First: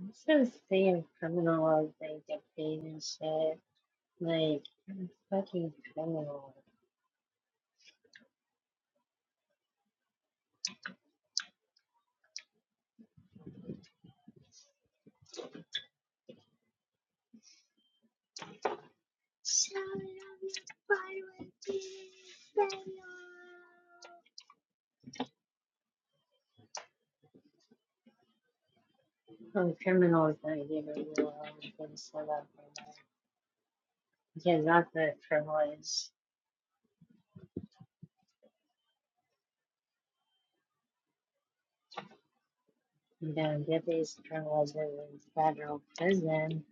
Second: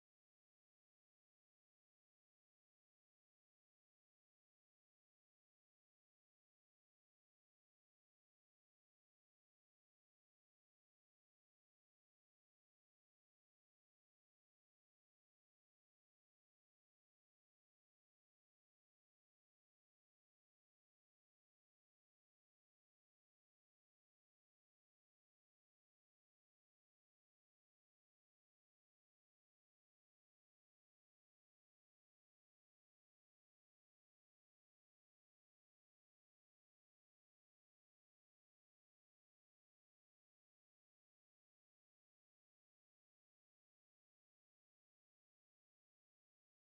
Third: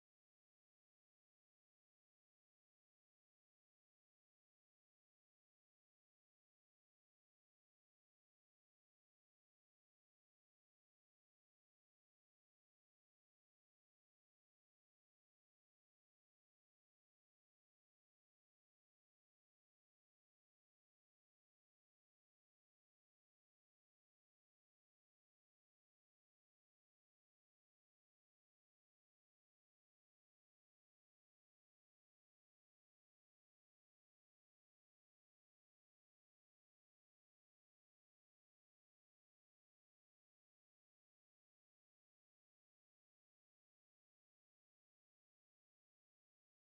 I'm so sick of criminals like dictate and shit. Like I'm fucking criminals. Oh, criminals don't give a real good shit up for that. Because that's the privilege. You don't get these privileges in federal prison.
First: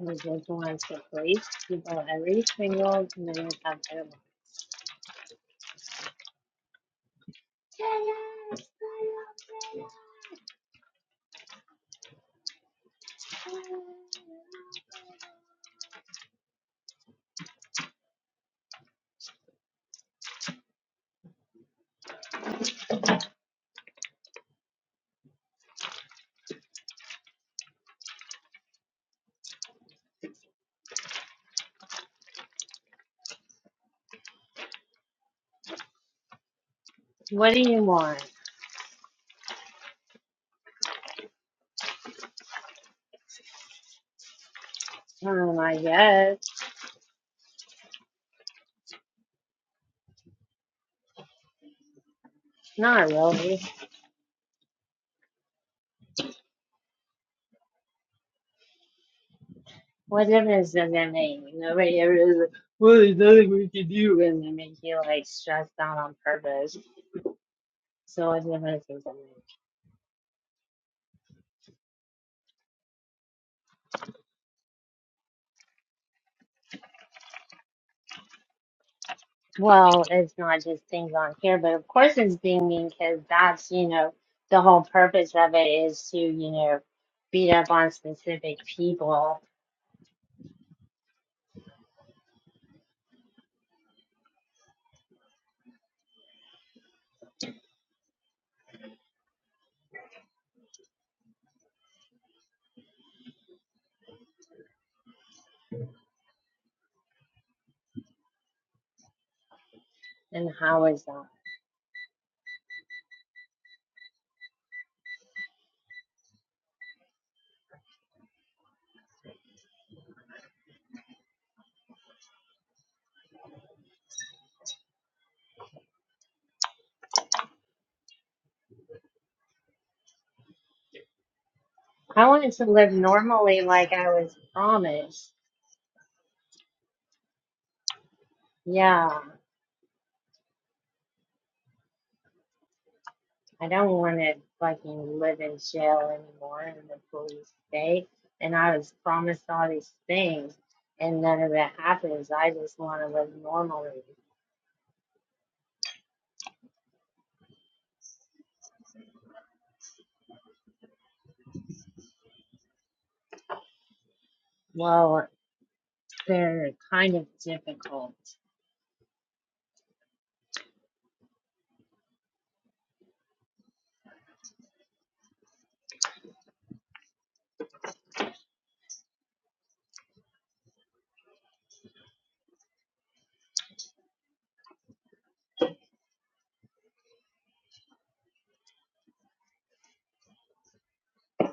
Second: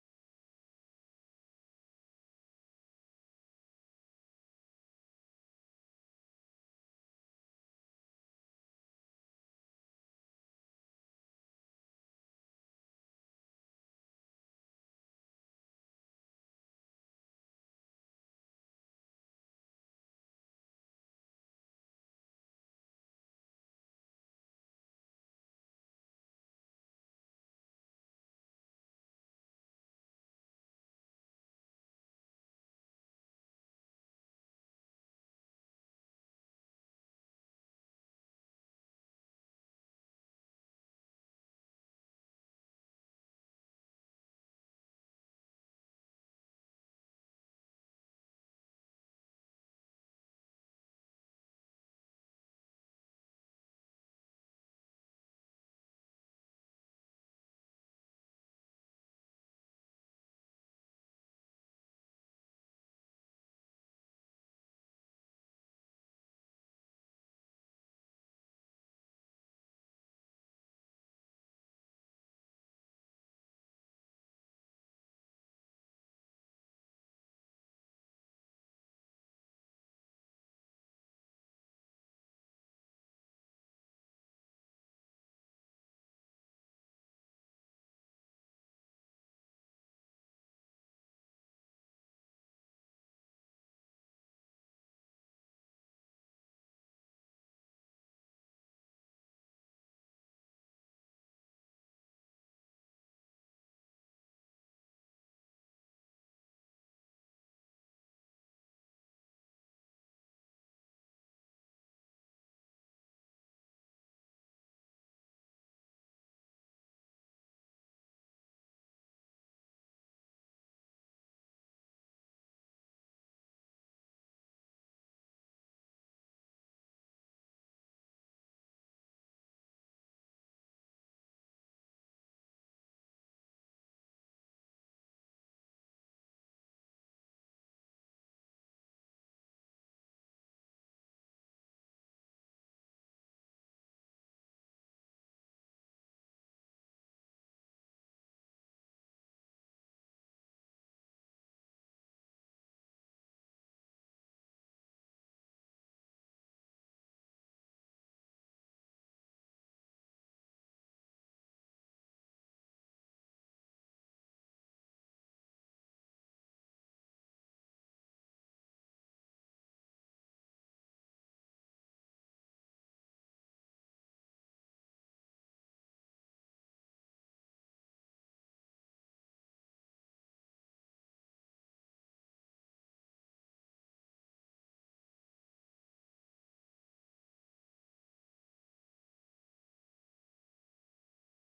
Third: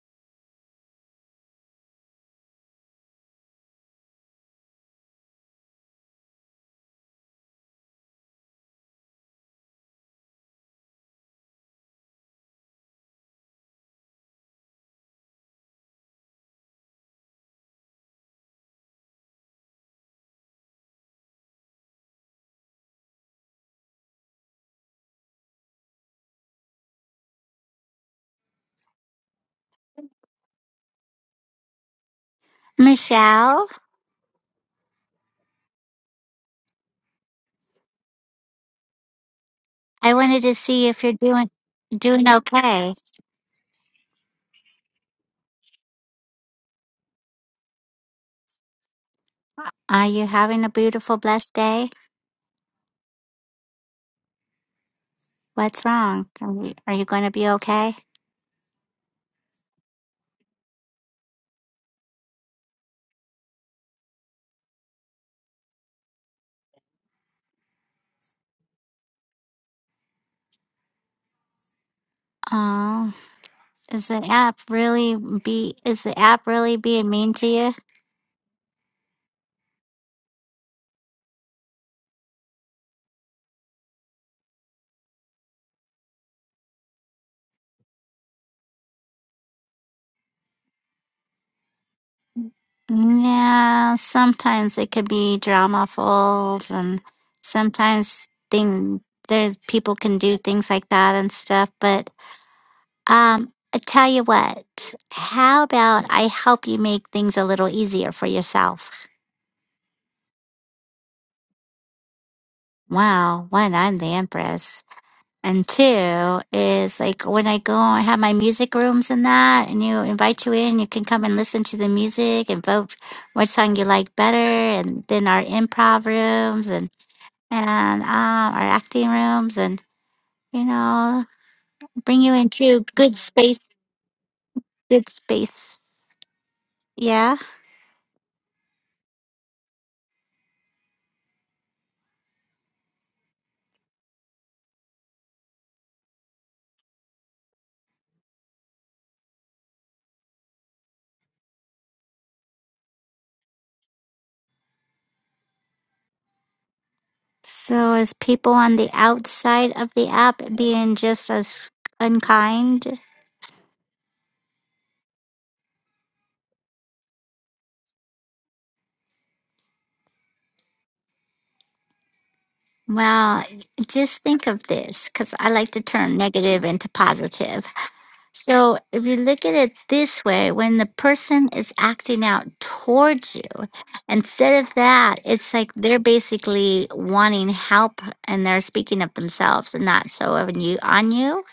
You just want to police people every single minute of their life. Michelle, What do you want? I wanted to see if you're doing doing okay. Um, I guess. Are you having a beautiful, blessed day? Not really. What's wrong? Are you, are you going to be okay? What difference does that make? Nobody ever is in their name, you know, right? Everyone's like, well, there's nothing we can do, and they make you like stressed out on purpose. So what difference does that make? Oh, is the app really be is the app really being mean to you? Well, it's not just things on here, but of course it's dinging because that's you know the whole purpose of it is to you know beat up on specific people. Yeah, sometimes it could be dramaful, and sometimes thing there's people can do things like that and stuff, but Um, I tell you what, how about I help you make things a little easier for yourself? And how is that? Wow, one, I'm the empress. And two is like when I go and have my music rooms and that, and you invite you in, you can come and listen to the music and vote what song you like better. And then our improv rooms and, and um, our acting rooms and, you know, bring I you wanted to into live good normally, space, like I was good promised. space. Yeah. Yeah. I don't want to fucking live in jail anymore in the police state. And I was promised all these things, and none of it happens. I just want to live normally. So is people on the outside of the app being just as unkind? Well, they're kind of difficult. Well, just think of this because I like to turn negative into positive. So if you look at it this way, when the person is acting out towards you, instead of that, it's like they're basically wanting help and they're speaking of themselves and not so of you on you.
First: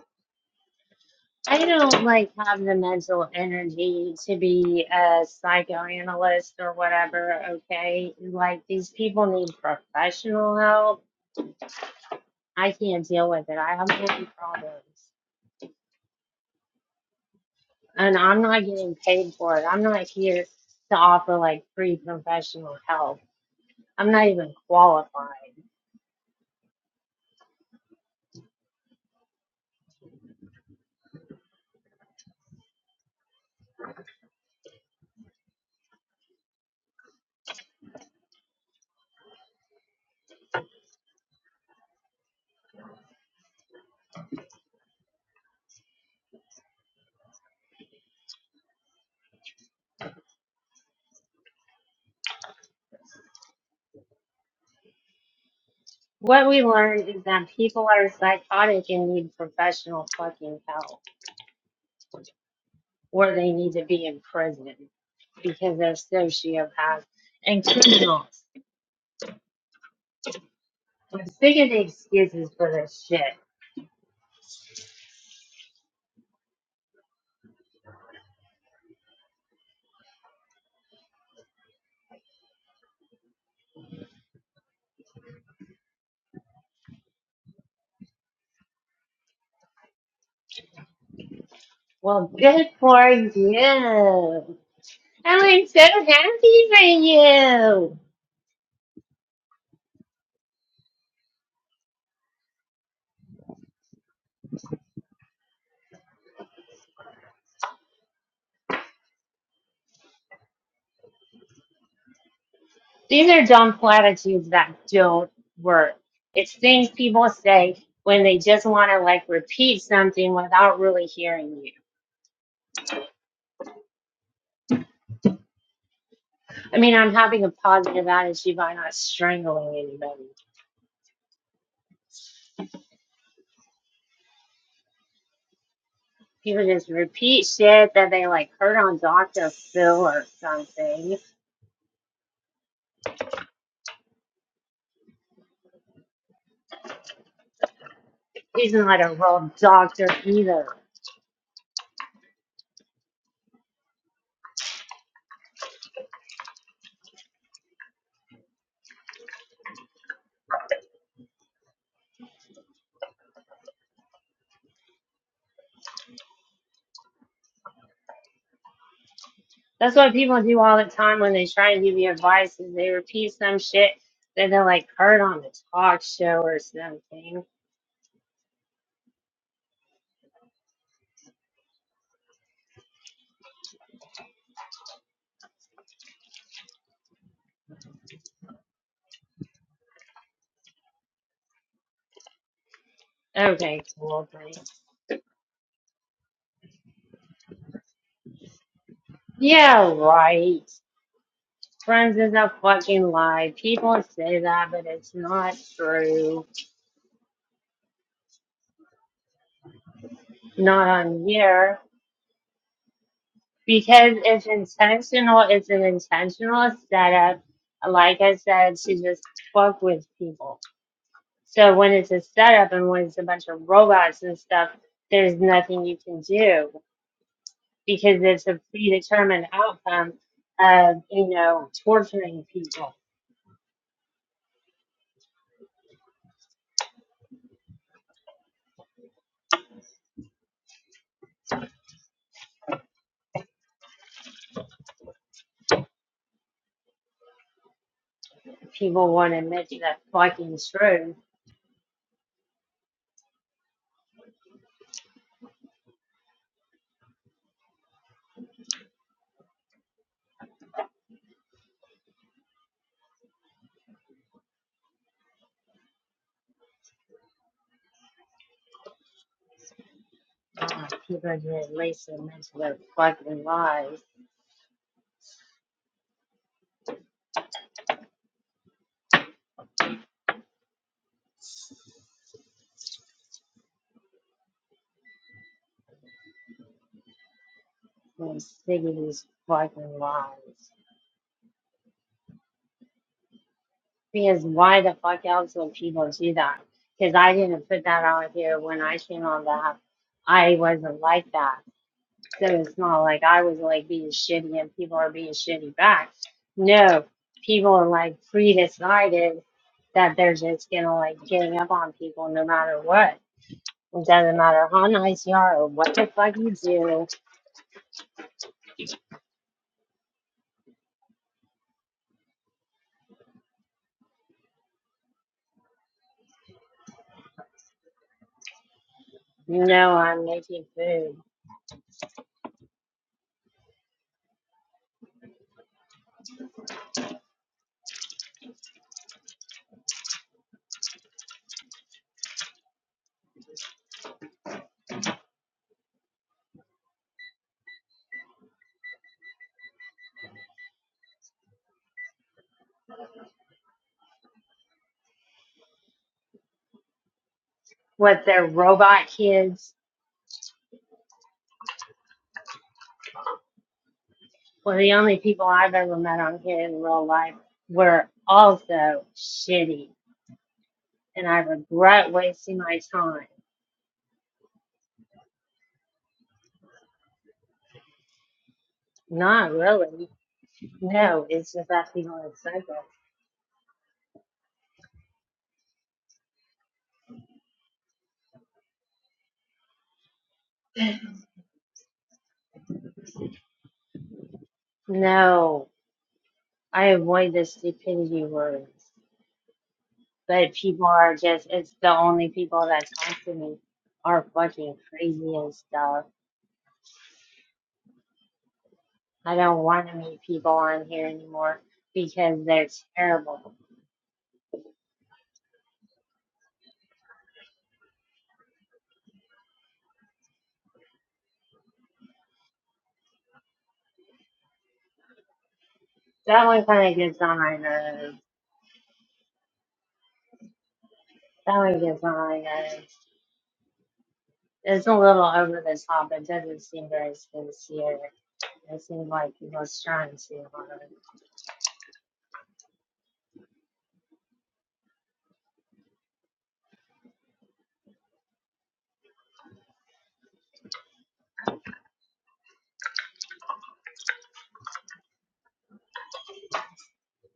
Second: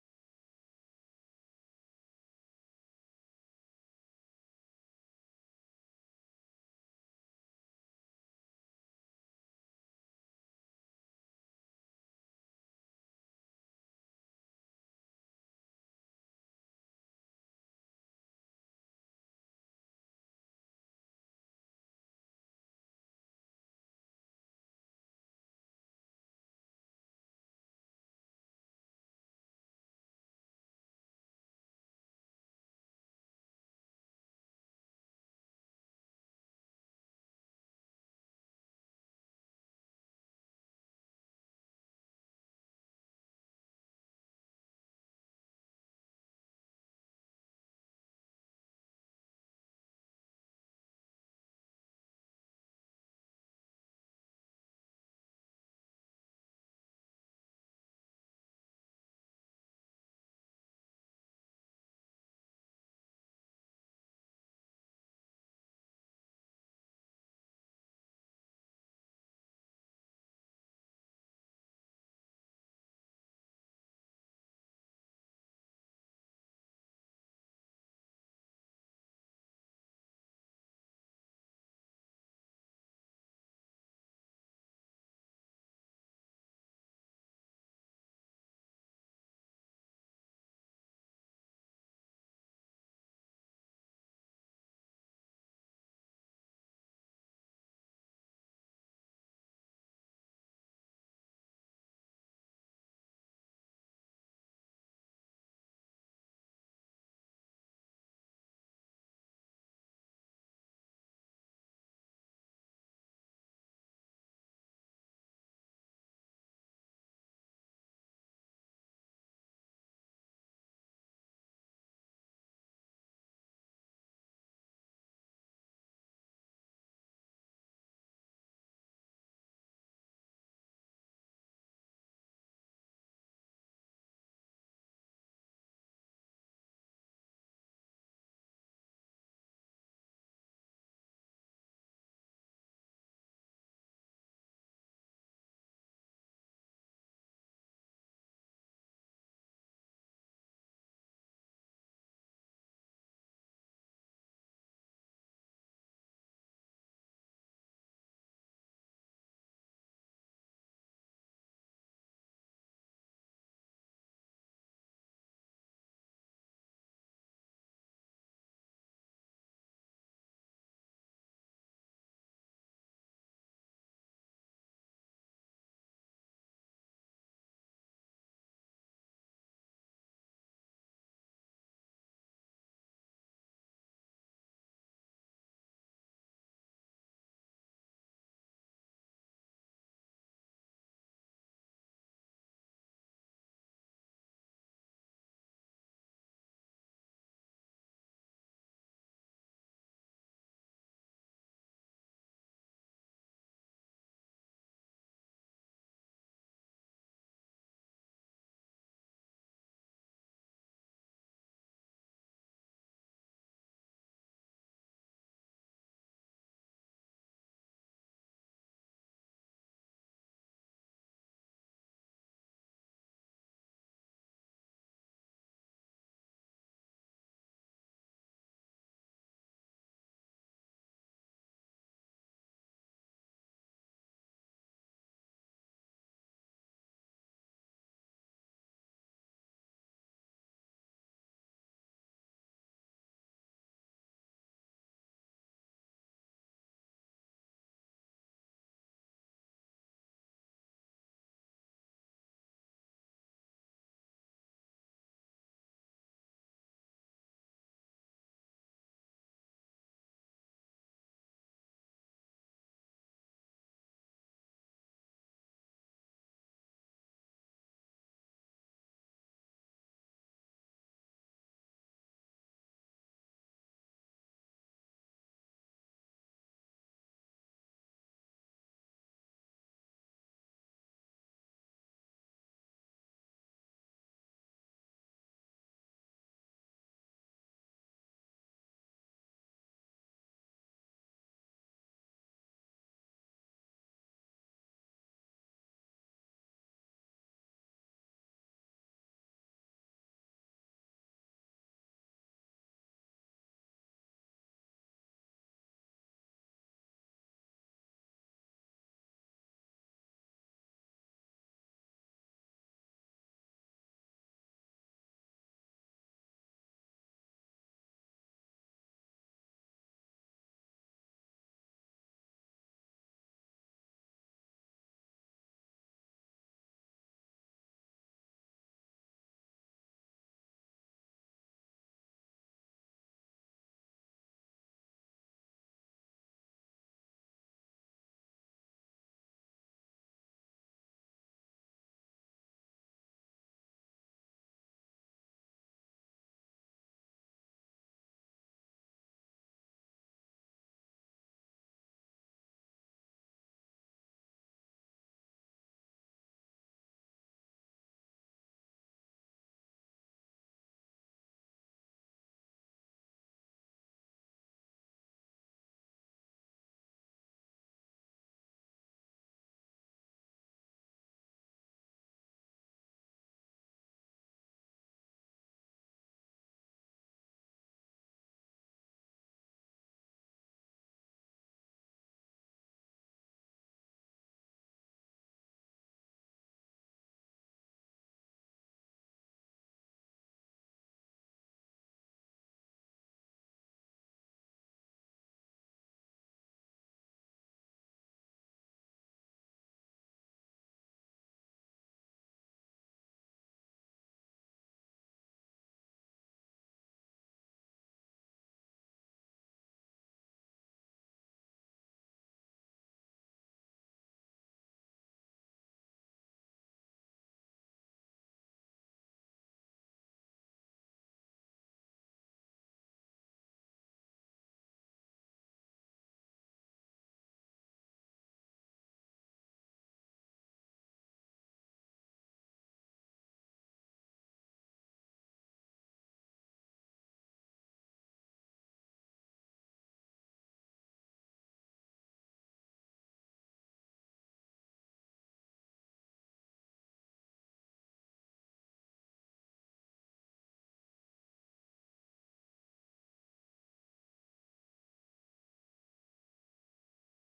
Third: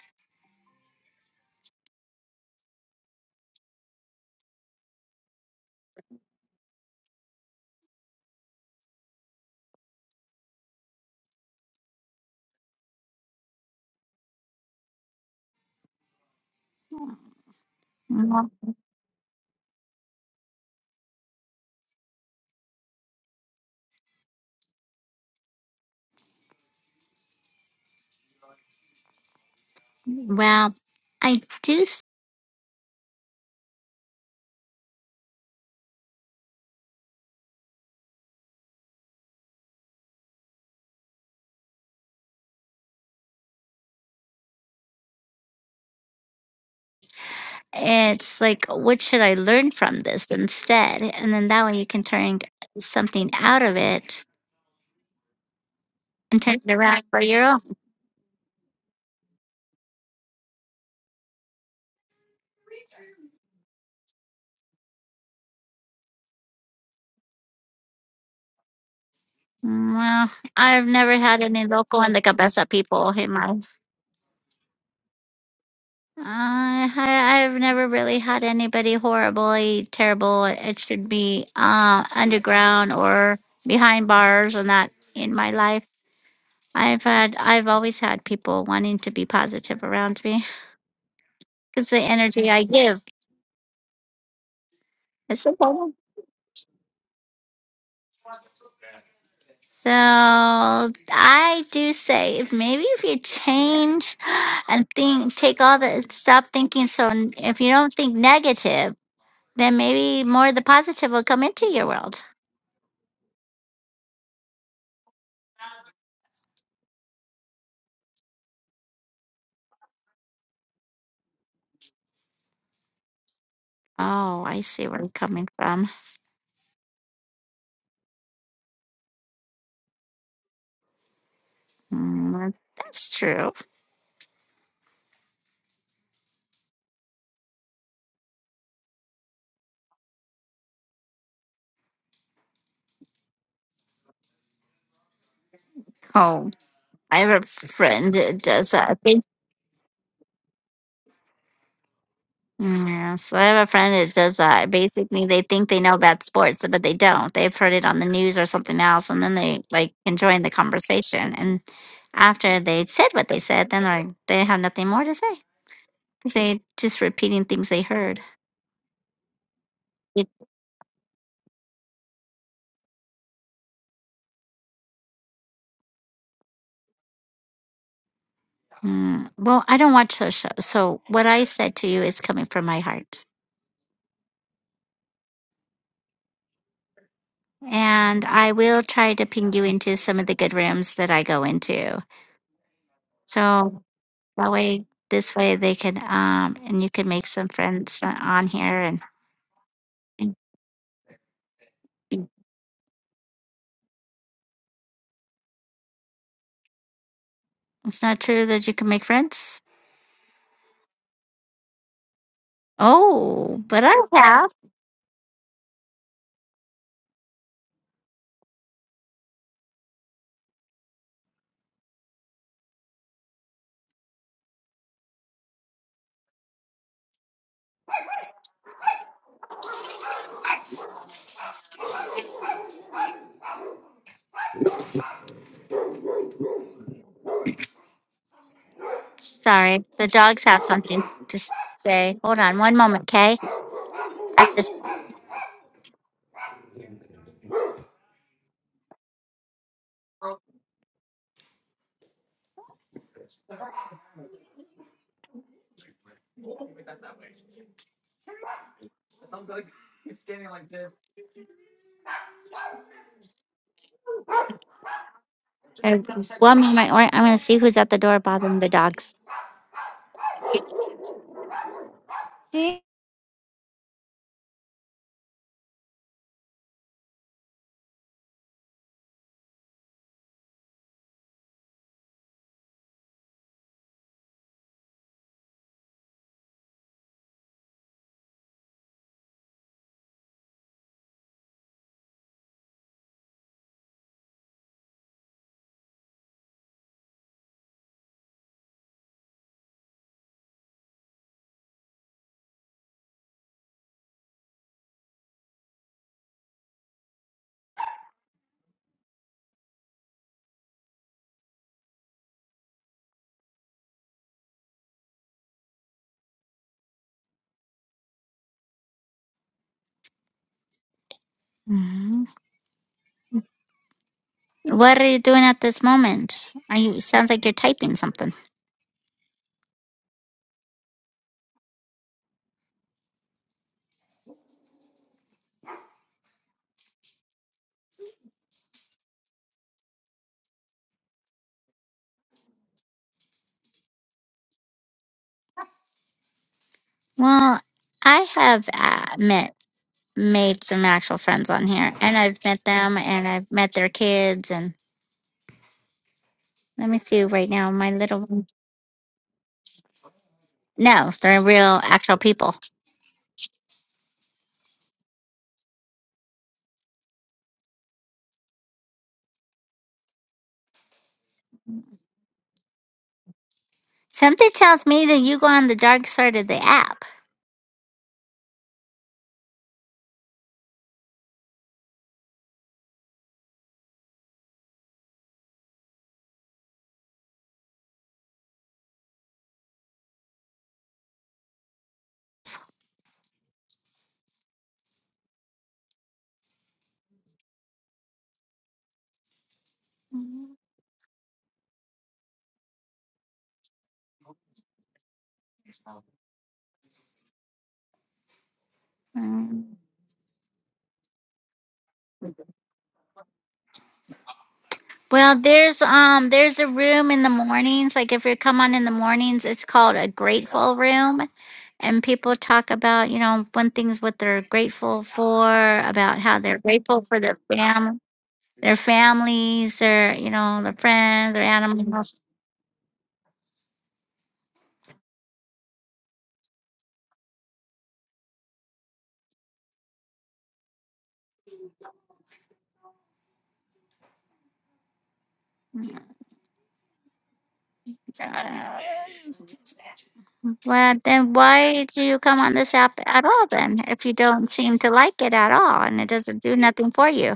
I don't like have the mental energy to be a psychoanalyst or whatever, okay? Like these people need professional help. I can't deal with it. I have many problems. and I'm Mhm. not getting paid for it. I'm not here to offer like free professional help. I'm not even qualified. Well, I do It's like, what should I learn from this instead? And then that way you can turn something out of it and What turn we it around learned for is your that own. people are psychotic and need professional fucking help, or they need to be in prison because they're sociopaths and criminals. Well, I've never I'm had sick any of the local in the excuses Cabeza for this people shit. in my. Uh, I, I've never really had anybody horribly terrible. It should be uh, underground or behind bars and that in my life. I've had, I've always had people wanting to be positive around me because the Well, energy I good give. for you. And It's I'm so important. happy for you. So I do say if maybe if you change and think take all the stop thinking so n- if you don't think negative, then maybe more of the positive will come into your world. These are dumb platitudes that don't work. It's things people say when they just want to like repeat something without really hearing you. Oh, I see where I'm coming from. I mean, I'm having a positive attitude by not strangling anybody. Mm, that's true. People just repeat shit that they like heard on Dr. Phil or something. Oh, I have a friend that does He's that. not a real doctor either. Mm, Yeah, so I have a friend that does that. Basically, they think they know about sports, but they don't. They've heard it on the news or something else, and then they like can join the conversation. And after they said what they said, then like they have nothing more to say because they just repeating things they heard. That's what It, people do all the time when they try and give you advice is they repeat some shit that they like heard on the talk show or something. mm, well, I don't watch those shows, so what I said to you is coming from my heart, and I will try to ping you into some of the good rooms that I go into. So Okay, cool. That Thanks. way, this way they can, um, and you can make some friends uh, on here. And, Yeah, and right. Friends is a fucking lie. People say that, but it's not true. it's not true that you can make friends. Not on here. Oh, but I Because it's have. intentional, it's an intentional setup. Like I said, to just fuck with people. So when it's a setup and when it's a bunch of robots and stuff, there's nothing you can do because it's a predetermined outcome of, you know, torturing people. Sorry, the dogs have something to s- say. Hold on one moment, okay? I just, People won't admit to that fucking truth I, one moment, or I'm going to see who's at the door bothering the dogs. Ah, congratulations with See? fucking lies. and am these fucking lies. Because why the fuck else would people do that? Because I didn't put that out here when I came on the app. I wasn't like that. So it's not like I was like being shitty and people are being shitty back. No, people are like pre-decided that they're just gonna like gang up on people no matter what. It doesn't matter how nice you are or what the fuck you do Mhm. What are you doing at this moment? Are you, sounds like you're typing something. No, I'm making food. Well, I have uh, met made some actual friends on here, and I've met them, and I've met their kids, and let me see right now, my little What they're one. robot kids. No, they're real, actual people. Well, the only people I've ever met on here in real life were also shitty, and I regret wasting my time. Something tells me that you go on the dark side of the app. Not really. No, it's just that people are psycho. No, I avoid the stupidity words, but people are just. It's the only people that talk to me are fucking crazy and stuff. I don't Mm. want to meet people on here anymore because they're terrible. Well, there's um, there's a room in the mornings. Like if you come on in the mornings, it's called a grateful room, and people talk about you know fun things what they're grateful for, about how That they're one kind of grateful for gets their on my family. nerves. their families, their you know, their friends, their That one gets on animals. my nerves. It's a little over the top. It doesn't seem very sincere. It seems like he was trying too hard. Uh, Well, then why do you come on this app at all? Then, if you don't seem to like it at all, and it doesn't do nothing for you.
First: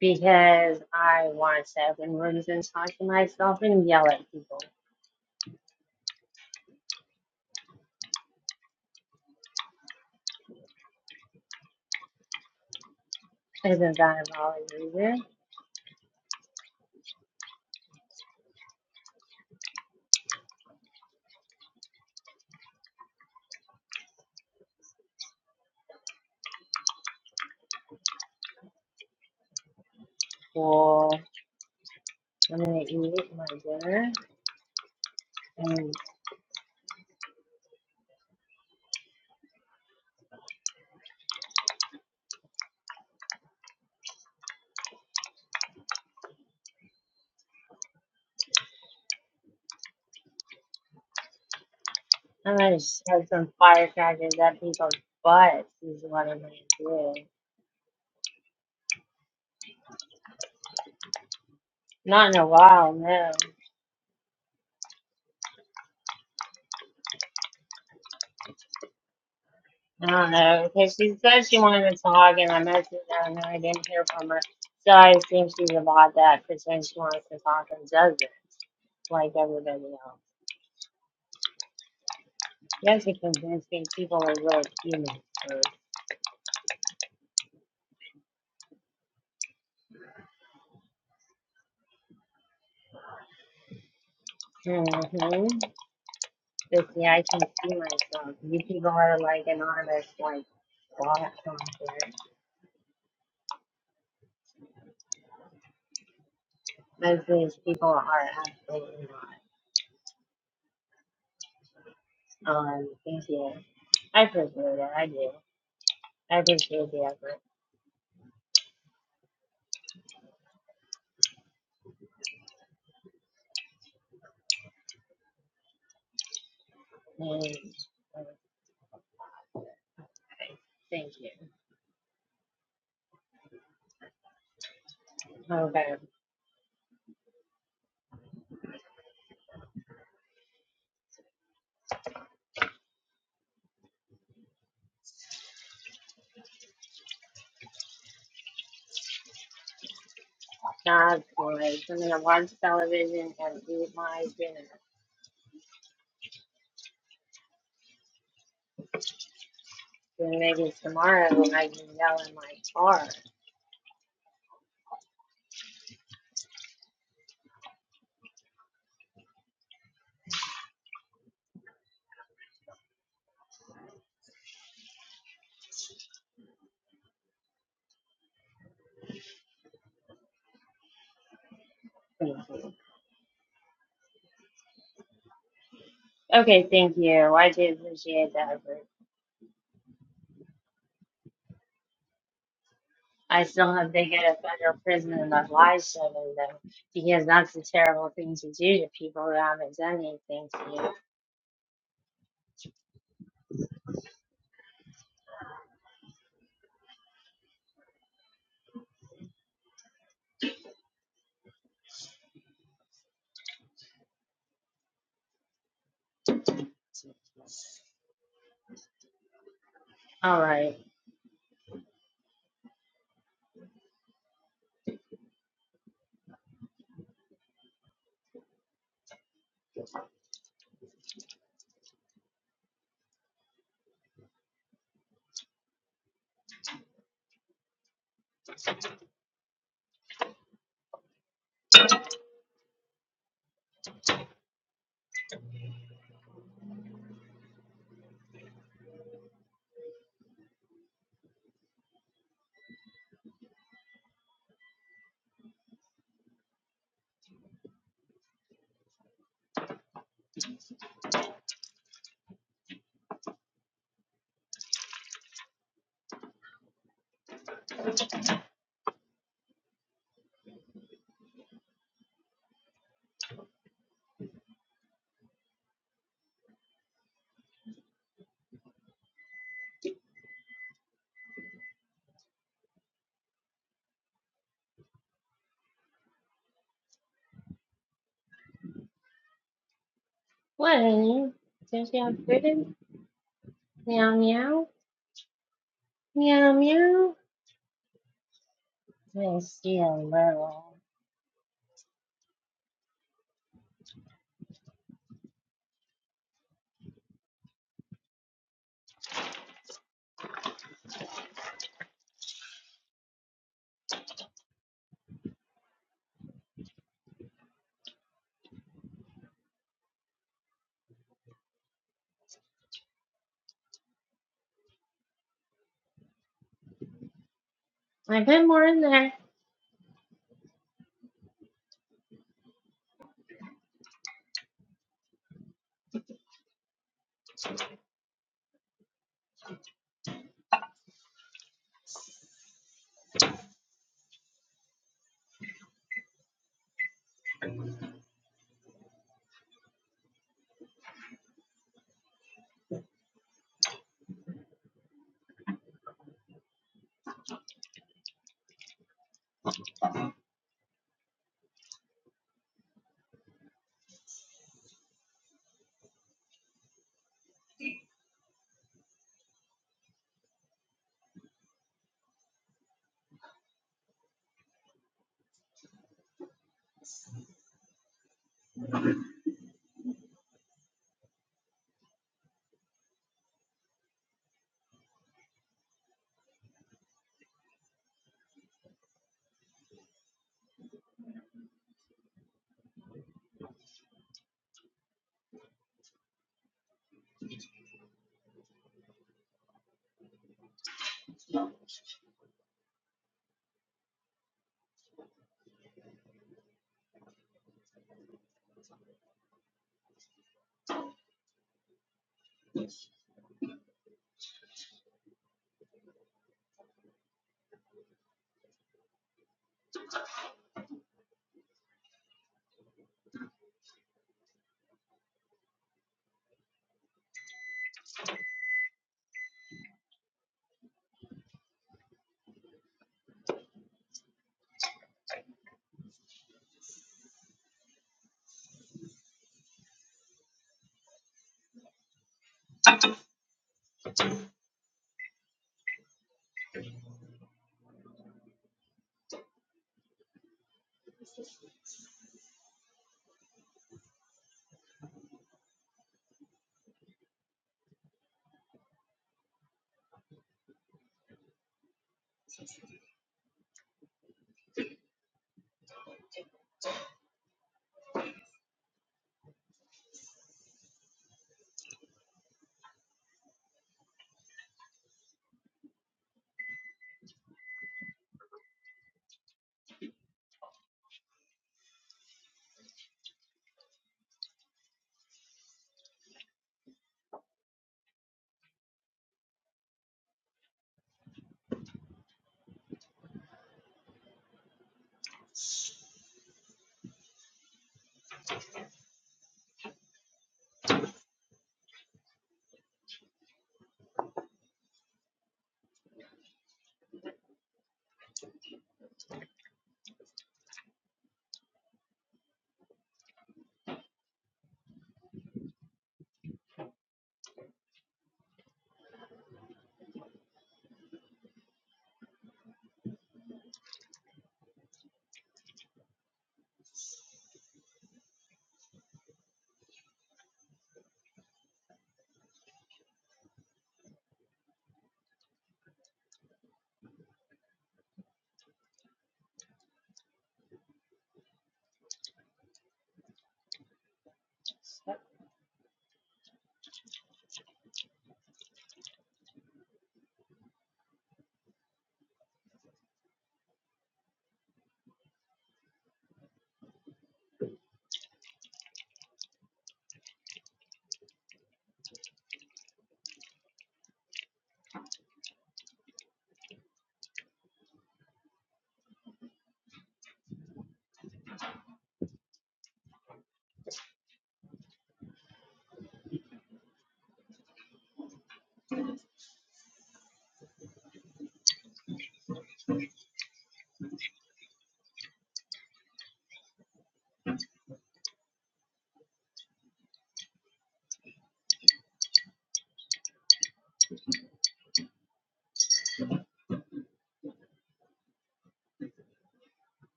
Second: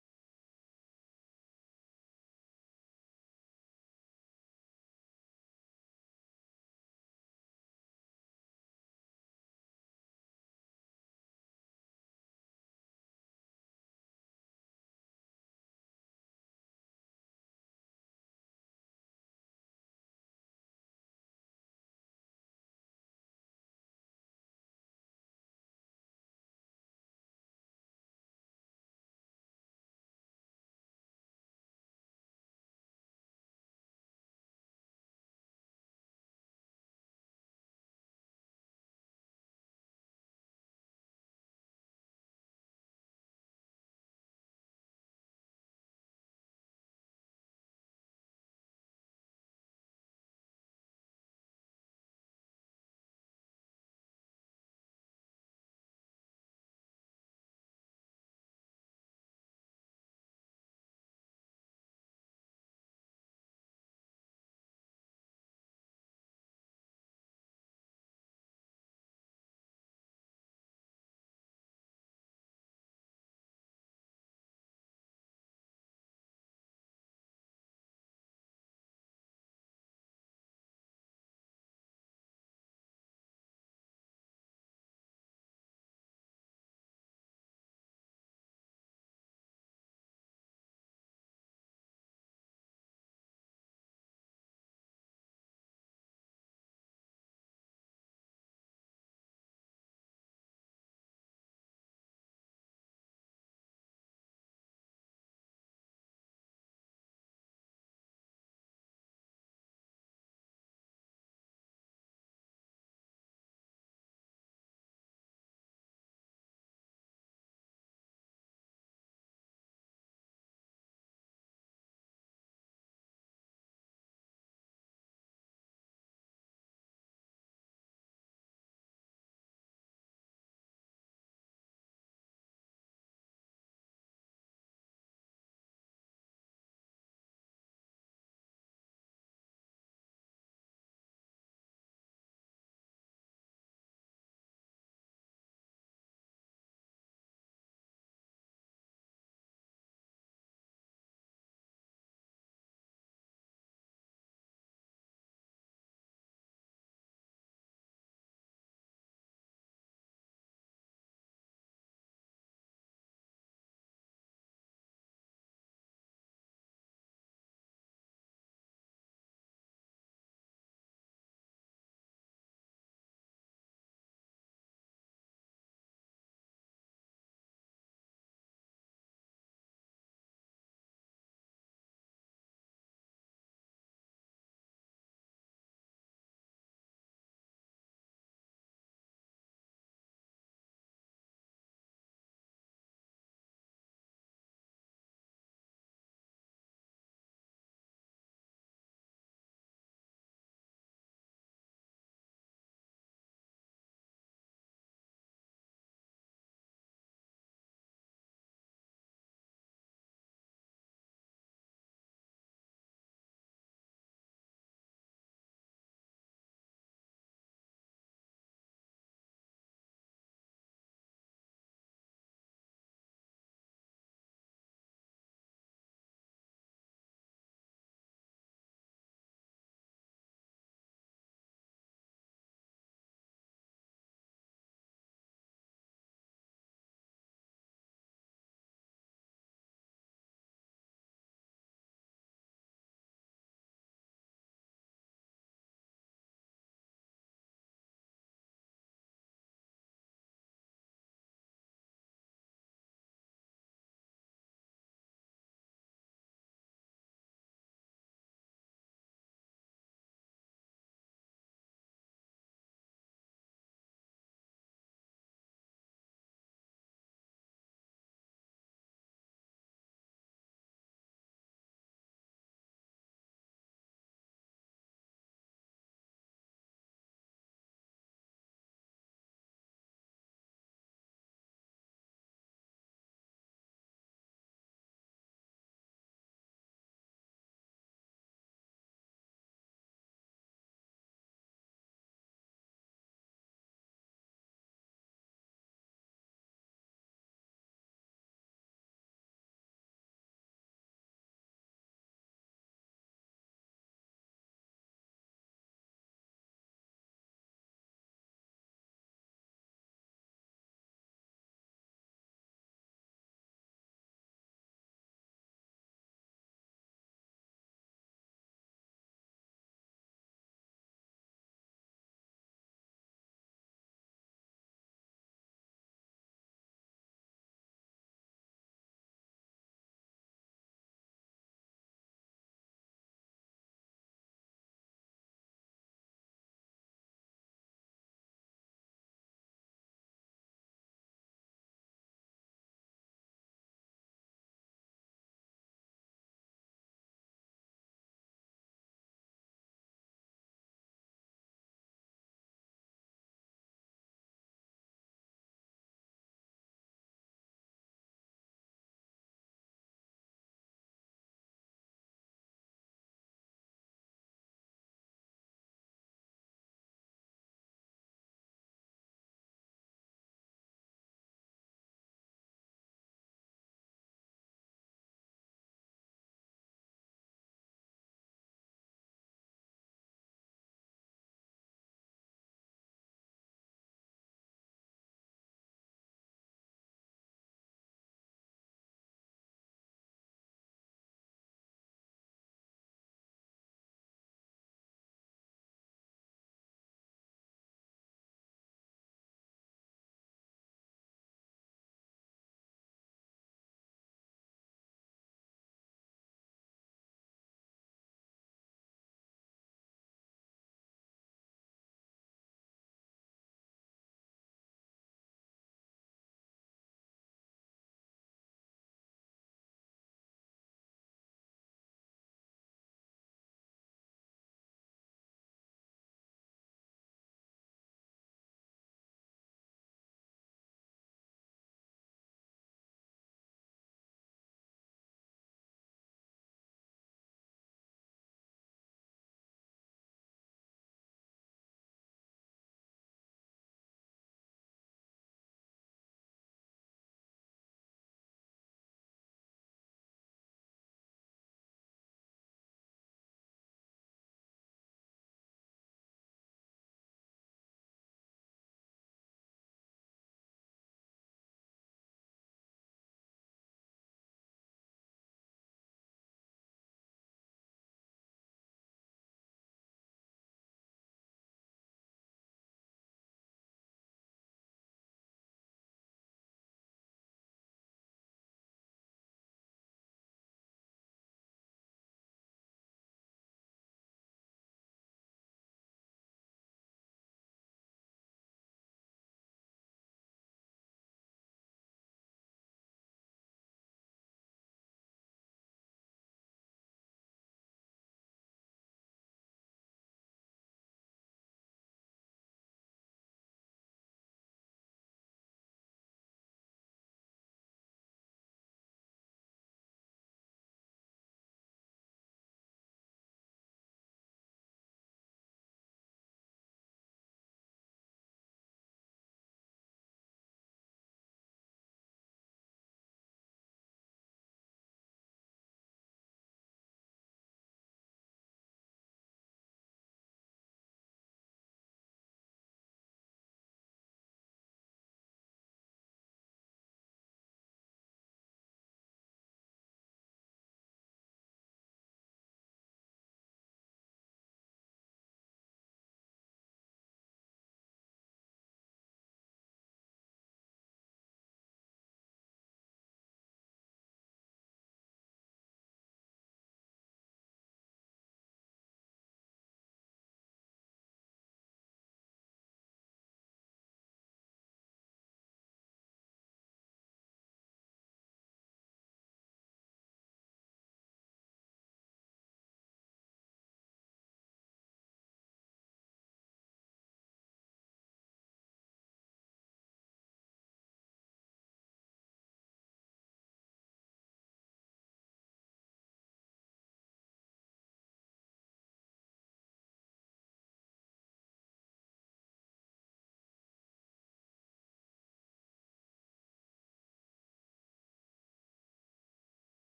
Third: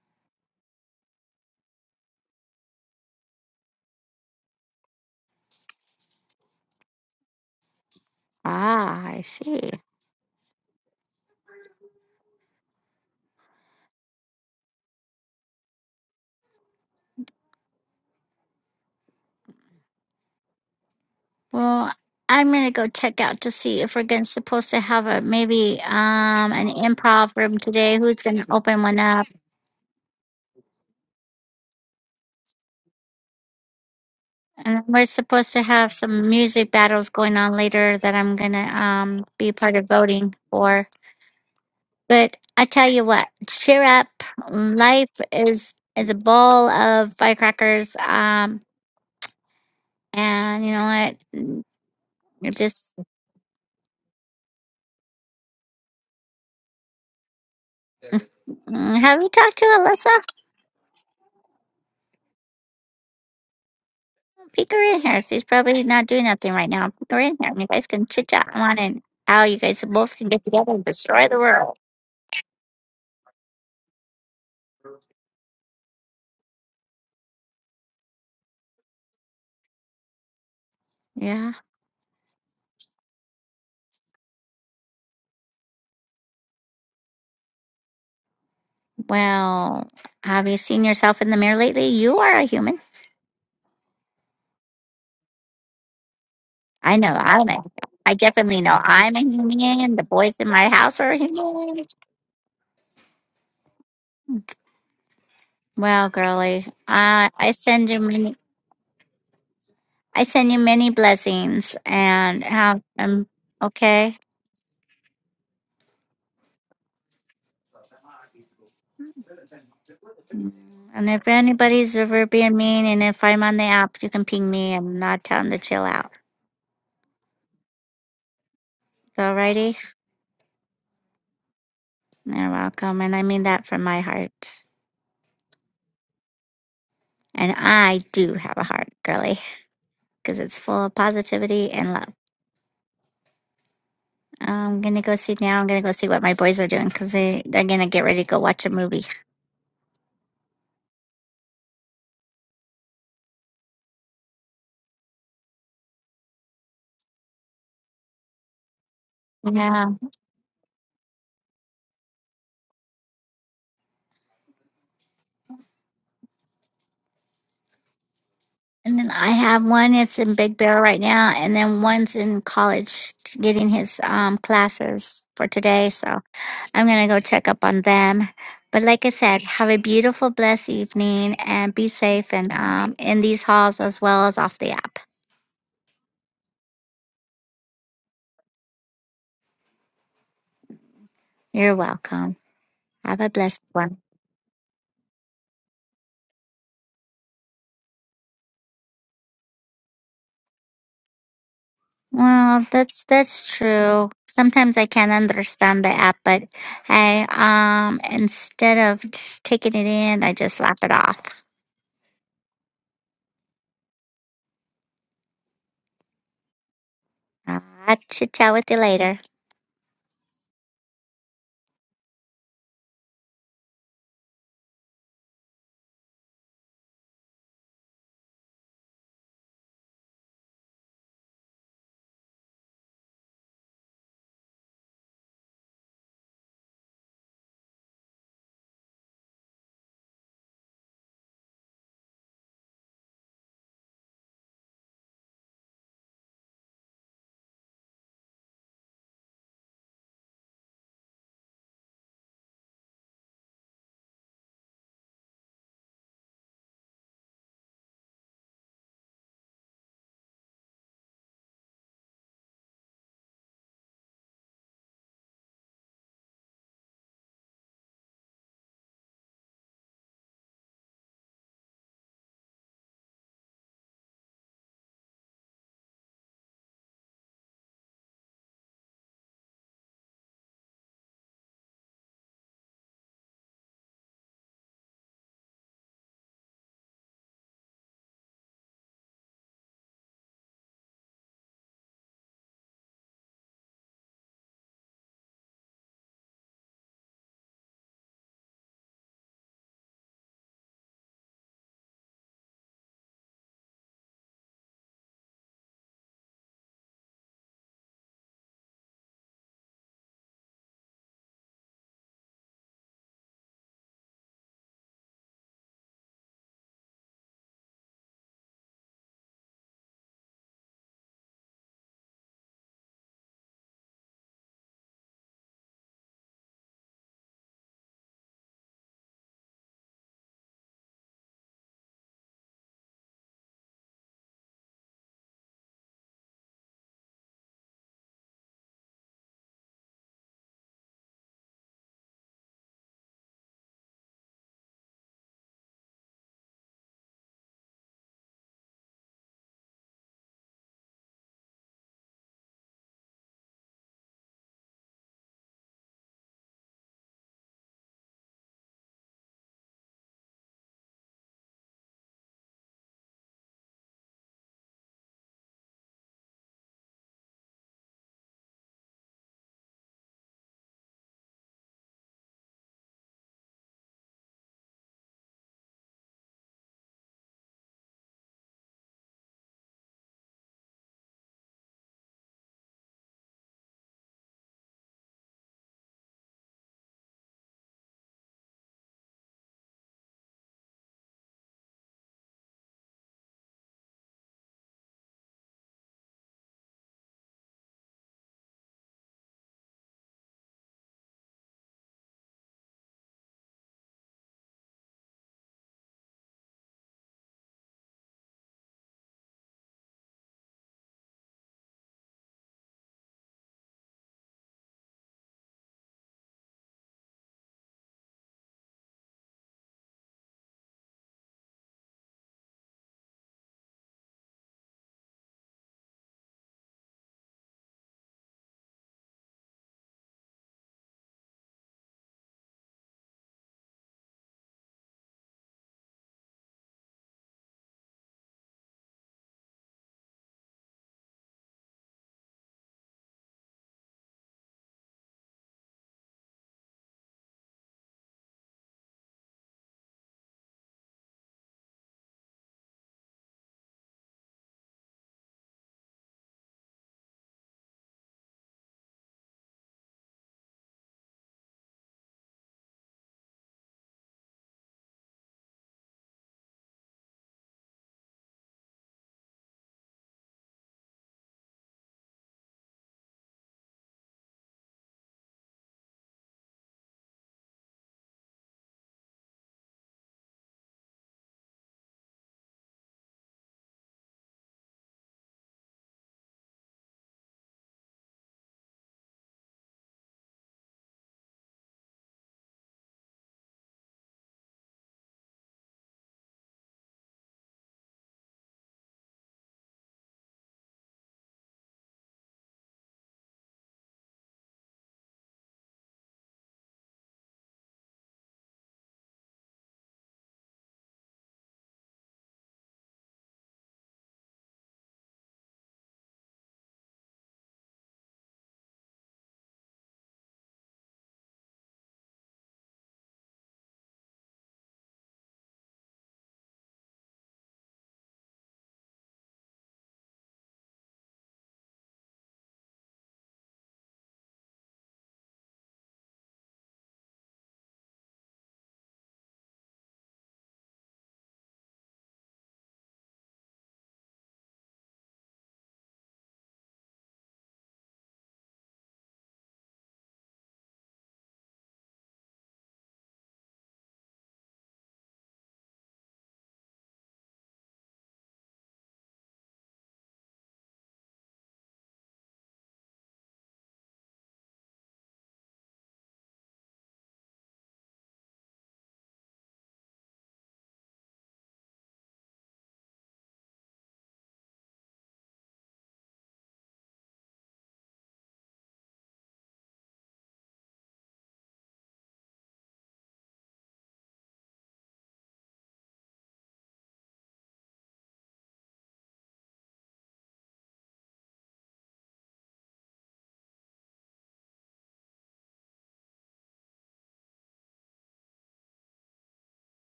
Because I want to open rooms and talk to myself and yell at people. Ah, I see. Isn't that a valid reason? Well, I'm gonna go check out to see if we're gonna supposed to have a maybe um an improv room today. Who's gonna open one up? Cool. I'm gonna eat my dinner And we're supposed to have and some music battles going on later that I'm gonna um be part of voting for. But I tell you what, cheer up. mm, Life is is a bowl of firecrackers. Um, and you know what? Mm, you I'm gonna Just shove some firecrackers at people's butts. Is what I'm gonna do. mm, have you talked to Alyssa? Not in a while, no. Peek her in here. She's probably not doing nothing right now. Peek her in here. You guys can chit chat on and how you guys I both can don't get know, together and because she destroy the said she world. wanted to talk, and I messaged her, and I didn't hear from her. So I assume she's about that, because she wants to talk and doesn't, like everybody else. Yeah. You have to convince me people are really human. first. Well, have you seen yourself in the mirror lately? You are a human. Mm-hmm. But I see, know. I can I'm a. see I myself. You definitely know. people I'm are a like human. The anonymous, boys like, in my house are thought human. content. Well, girly, Most I of I these people send you are many absolutely I send you many blessings and not. have Um, um thank you. okay. I appreciate it. I do. I appreciate the effort. And if anybody's ever being mean, and if I'm on the app, you can ping me and not tell them to chill out. Mm. So, alrighty, Okay, thank you. you're welcome, and I mean that from my heart. Okay, And I do have a heart, girly, because it's full of positivity and love. I'm gonna go see now. I'm gonna go see what my boys are doing because they they're gonna get ready to go watch a movie. God boy, I'm gonna watch television and eat my dinner. Yeah. Then maybe tomorrow I can yell in my car. And then I have one that's in Big Bear right now, and then one's in college t- getting his um, classes for today. So I'm going to go check up on them. But like I said, have a beautiful, blessed evening and be safe Thank and you. um, in these halls as well as off the app. Okay, thank you. I do appreciate that, but You're welcome. Have a I blessed still hope one. they get a federal prison and a life seven though, because that's a terrible thing to do to people who haven't done anything to Well, that's that's true. Sometimes I can't understand the app, but I um instead of just taking it in, I just slap it off. you. Uh, I'll chit chat with you later. All right. What, honey? Don't you have food? Meow meow. Meow meow. I'm gonna see a little. I've had more in there.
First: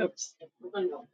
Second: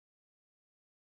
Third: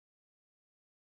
Oops. Oh,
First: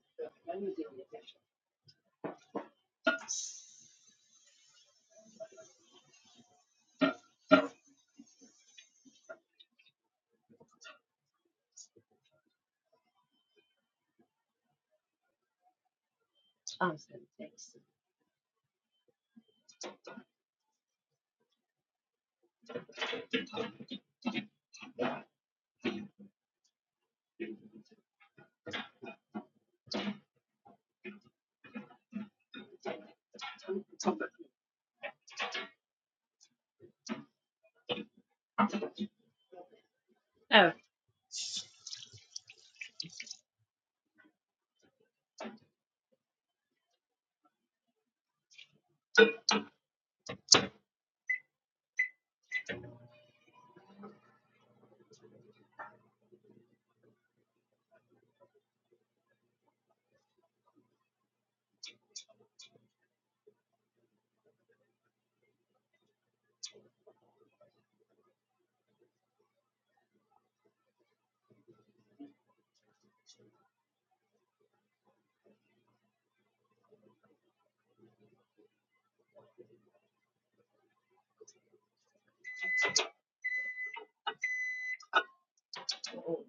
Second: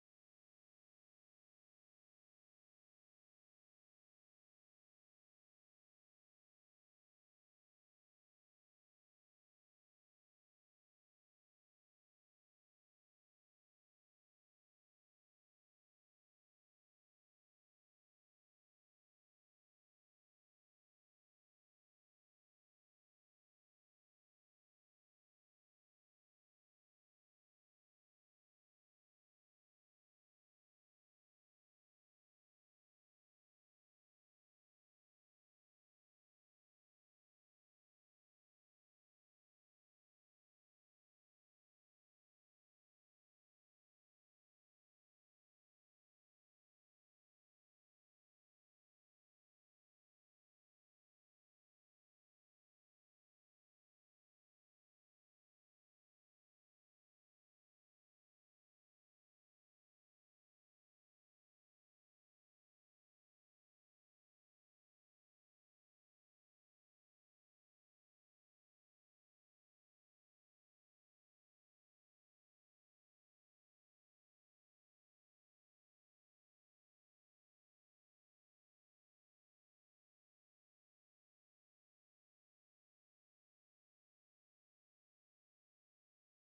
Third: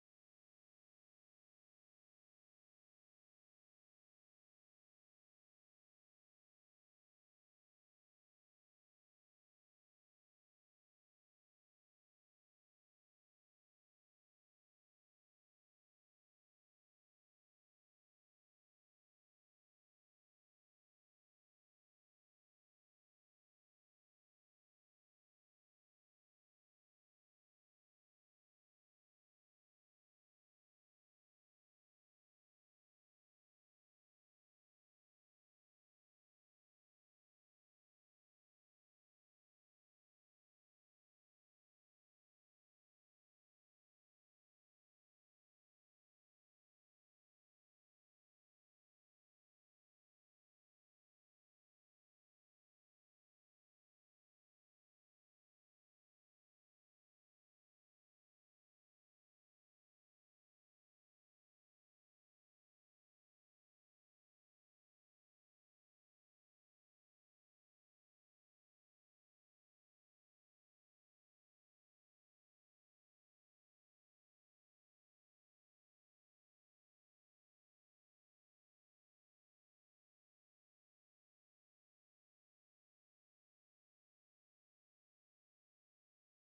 oh.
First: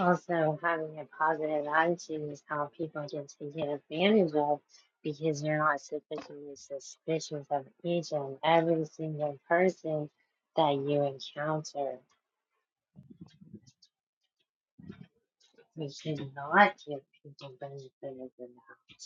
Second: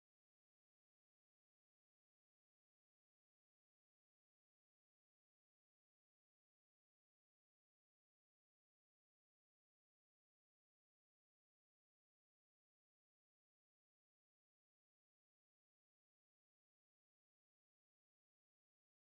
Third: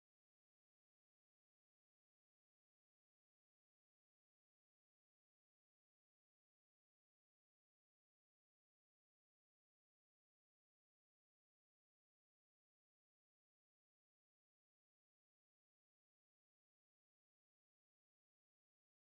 Also, having a positive attitude is how people get taken advantage of because you're not sufficiently suspicious of each and every single person that you encounter. We should not give people benefit of the doubt.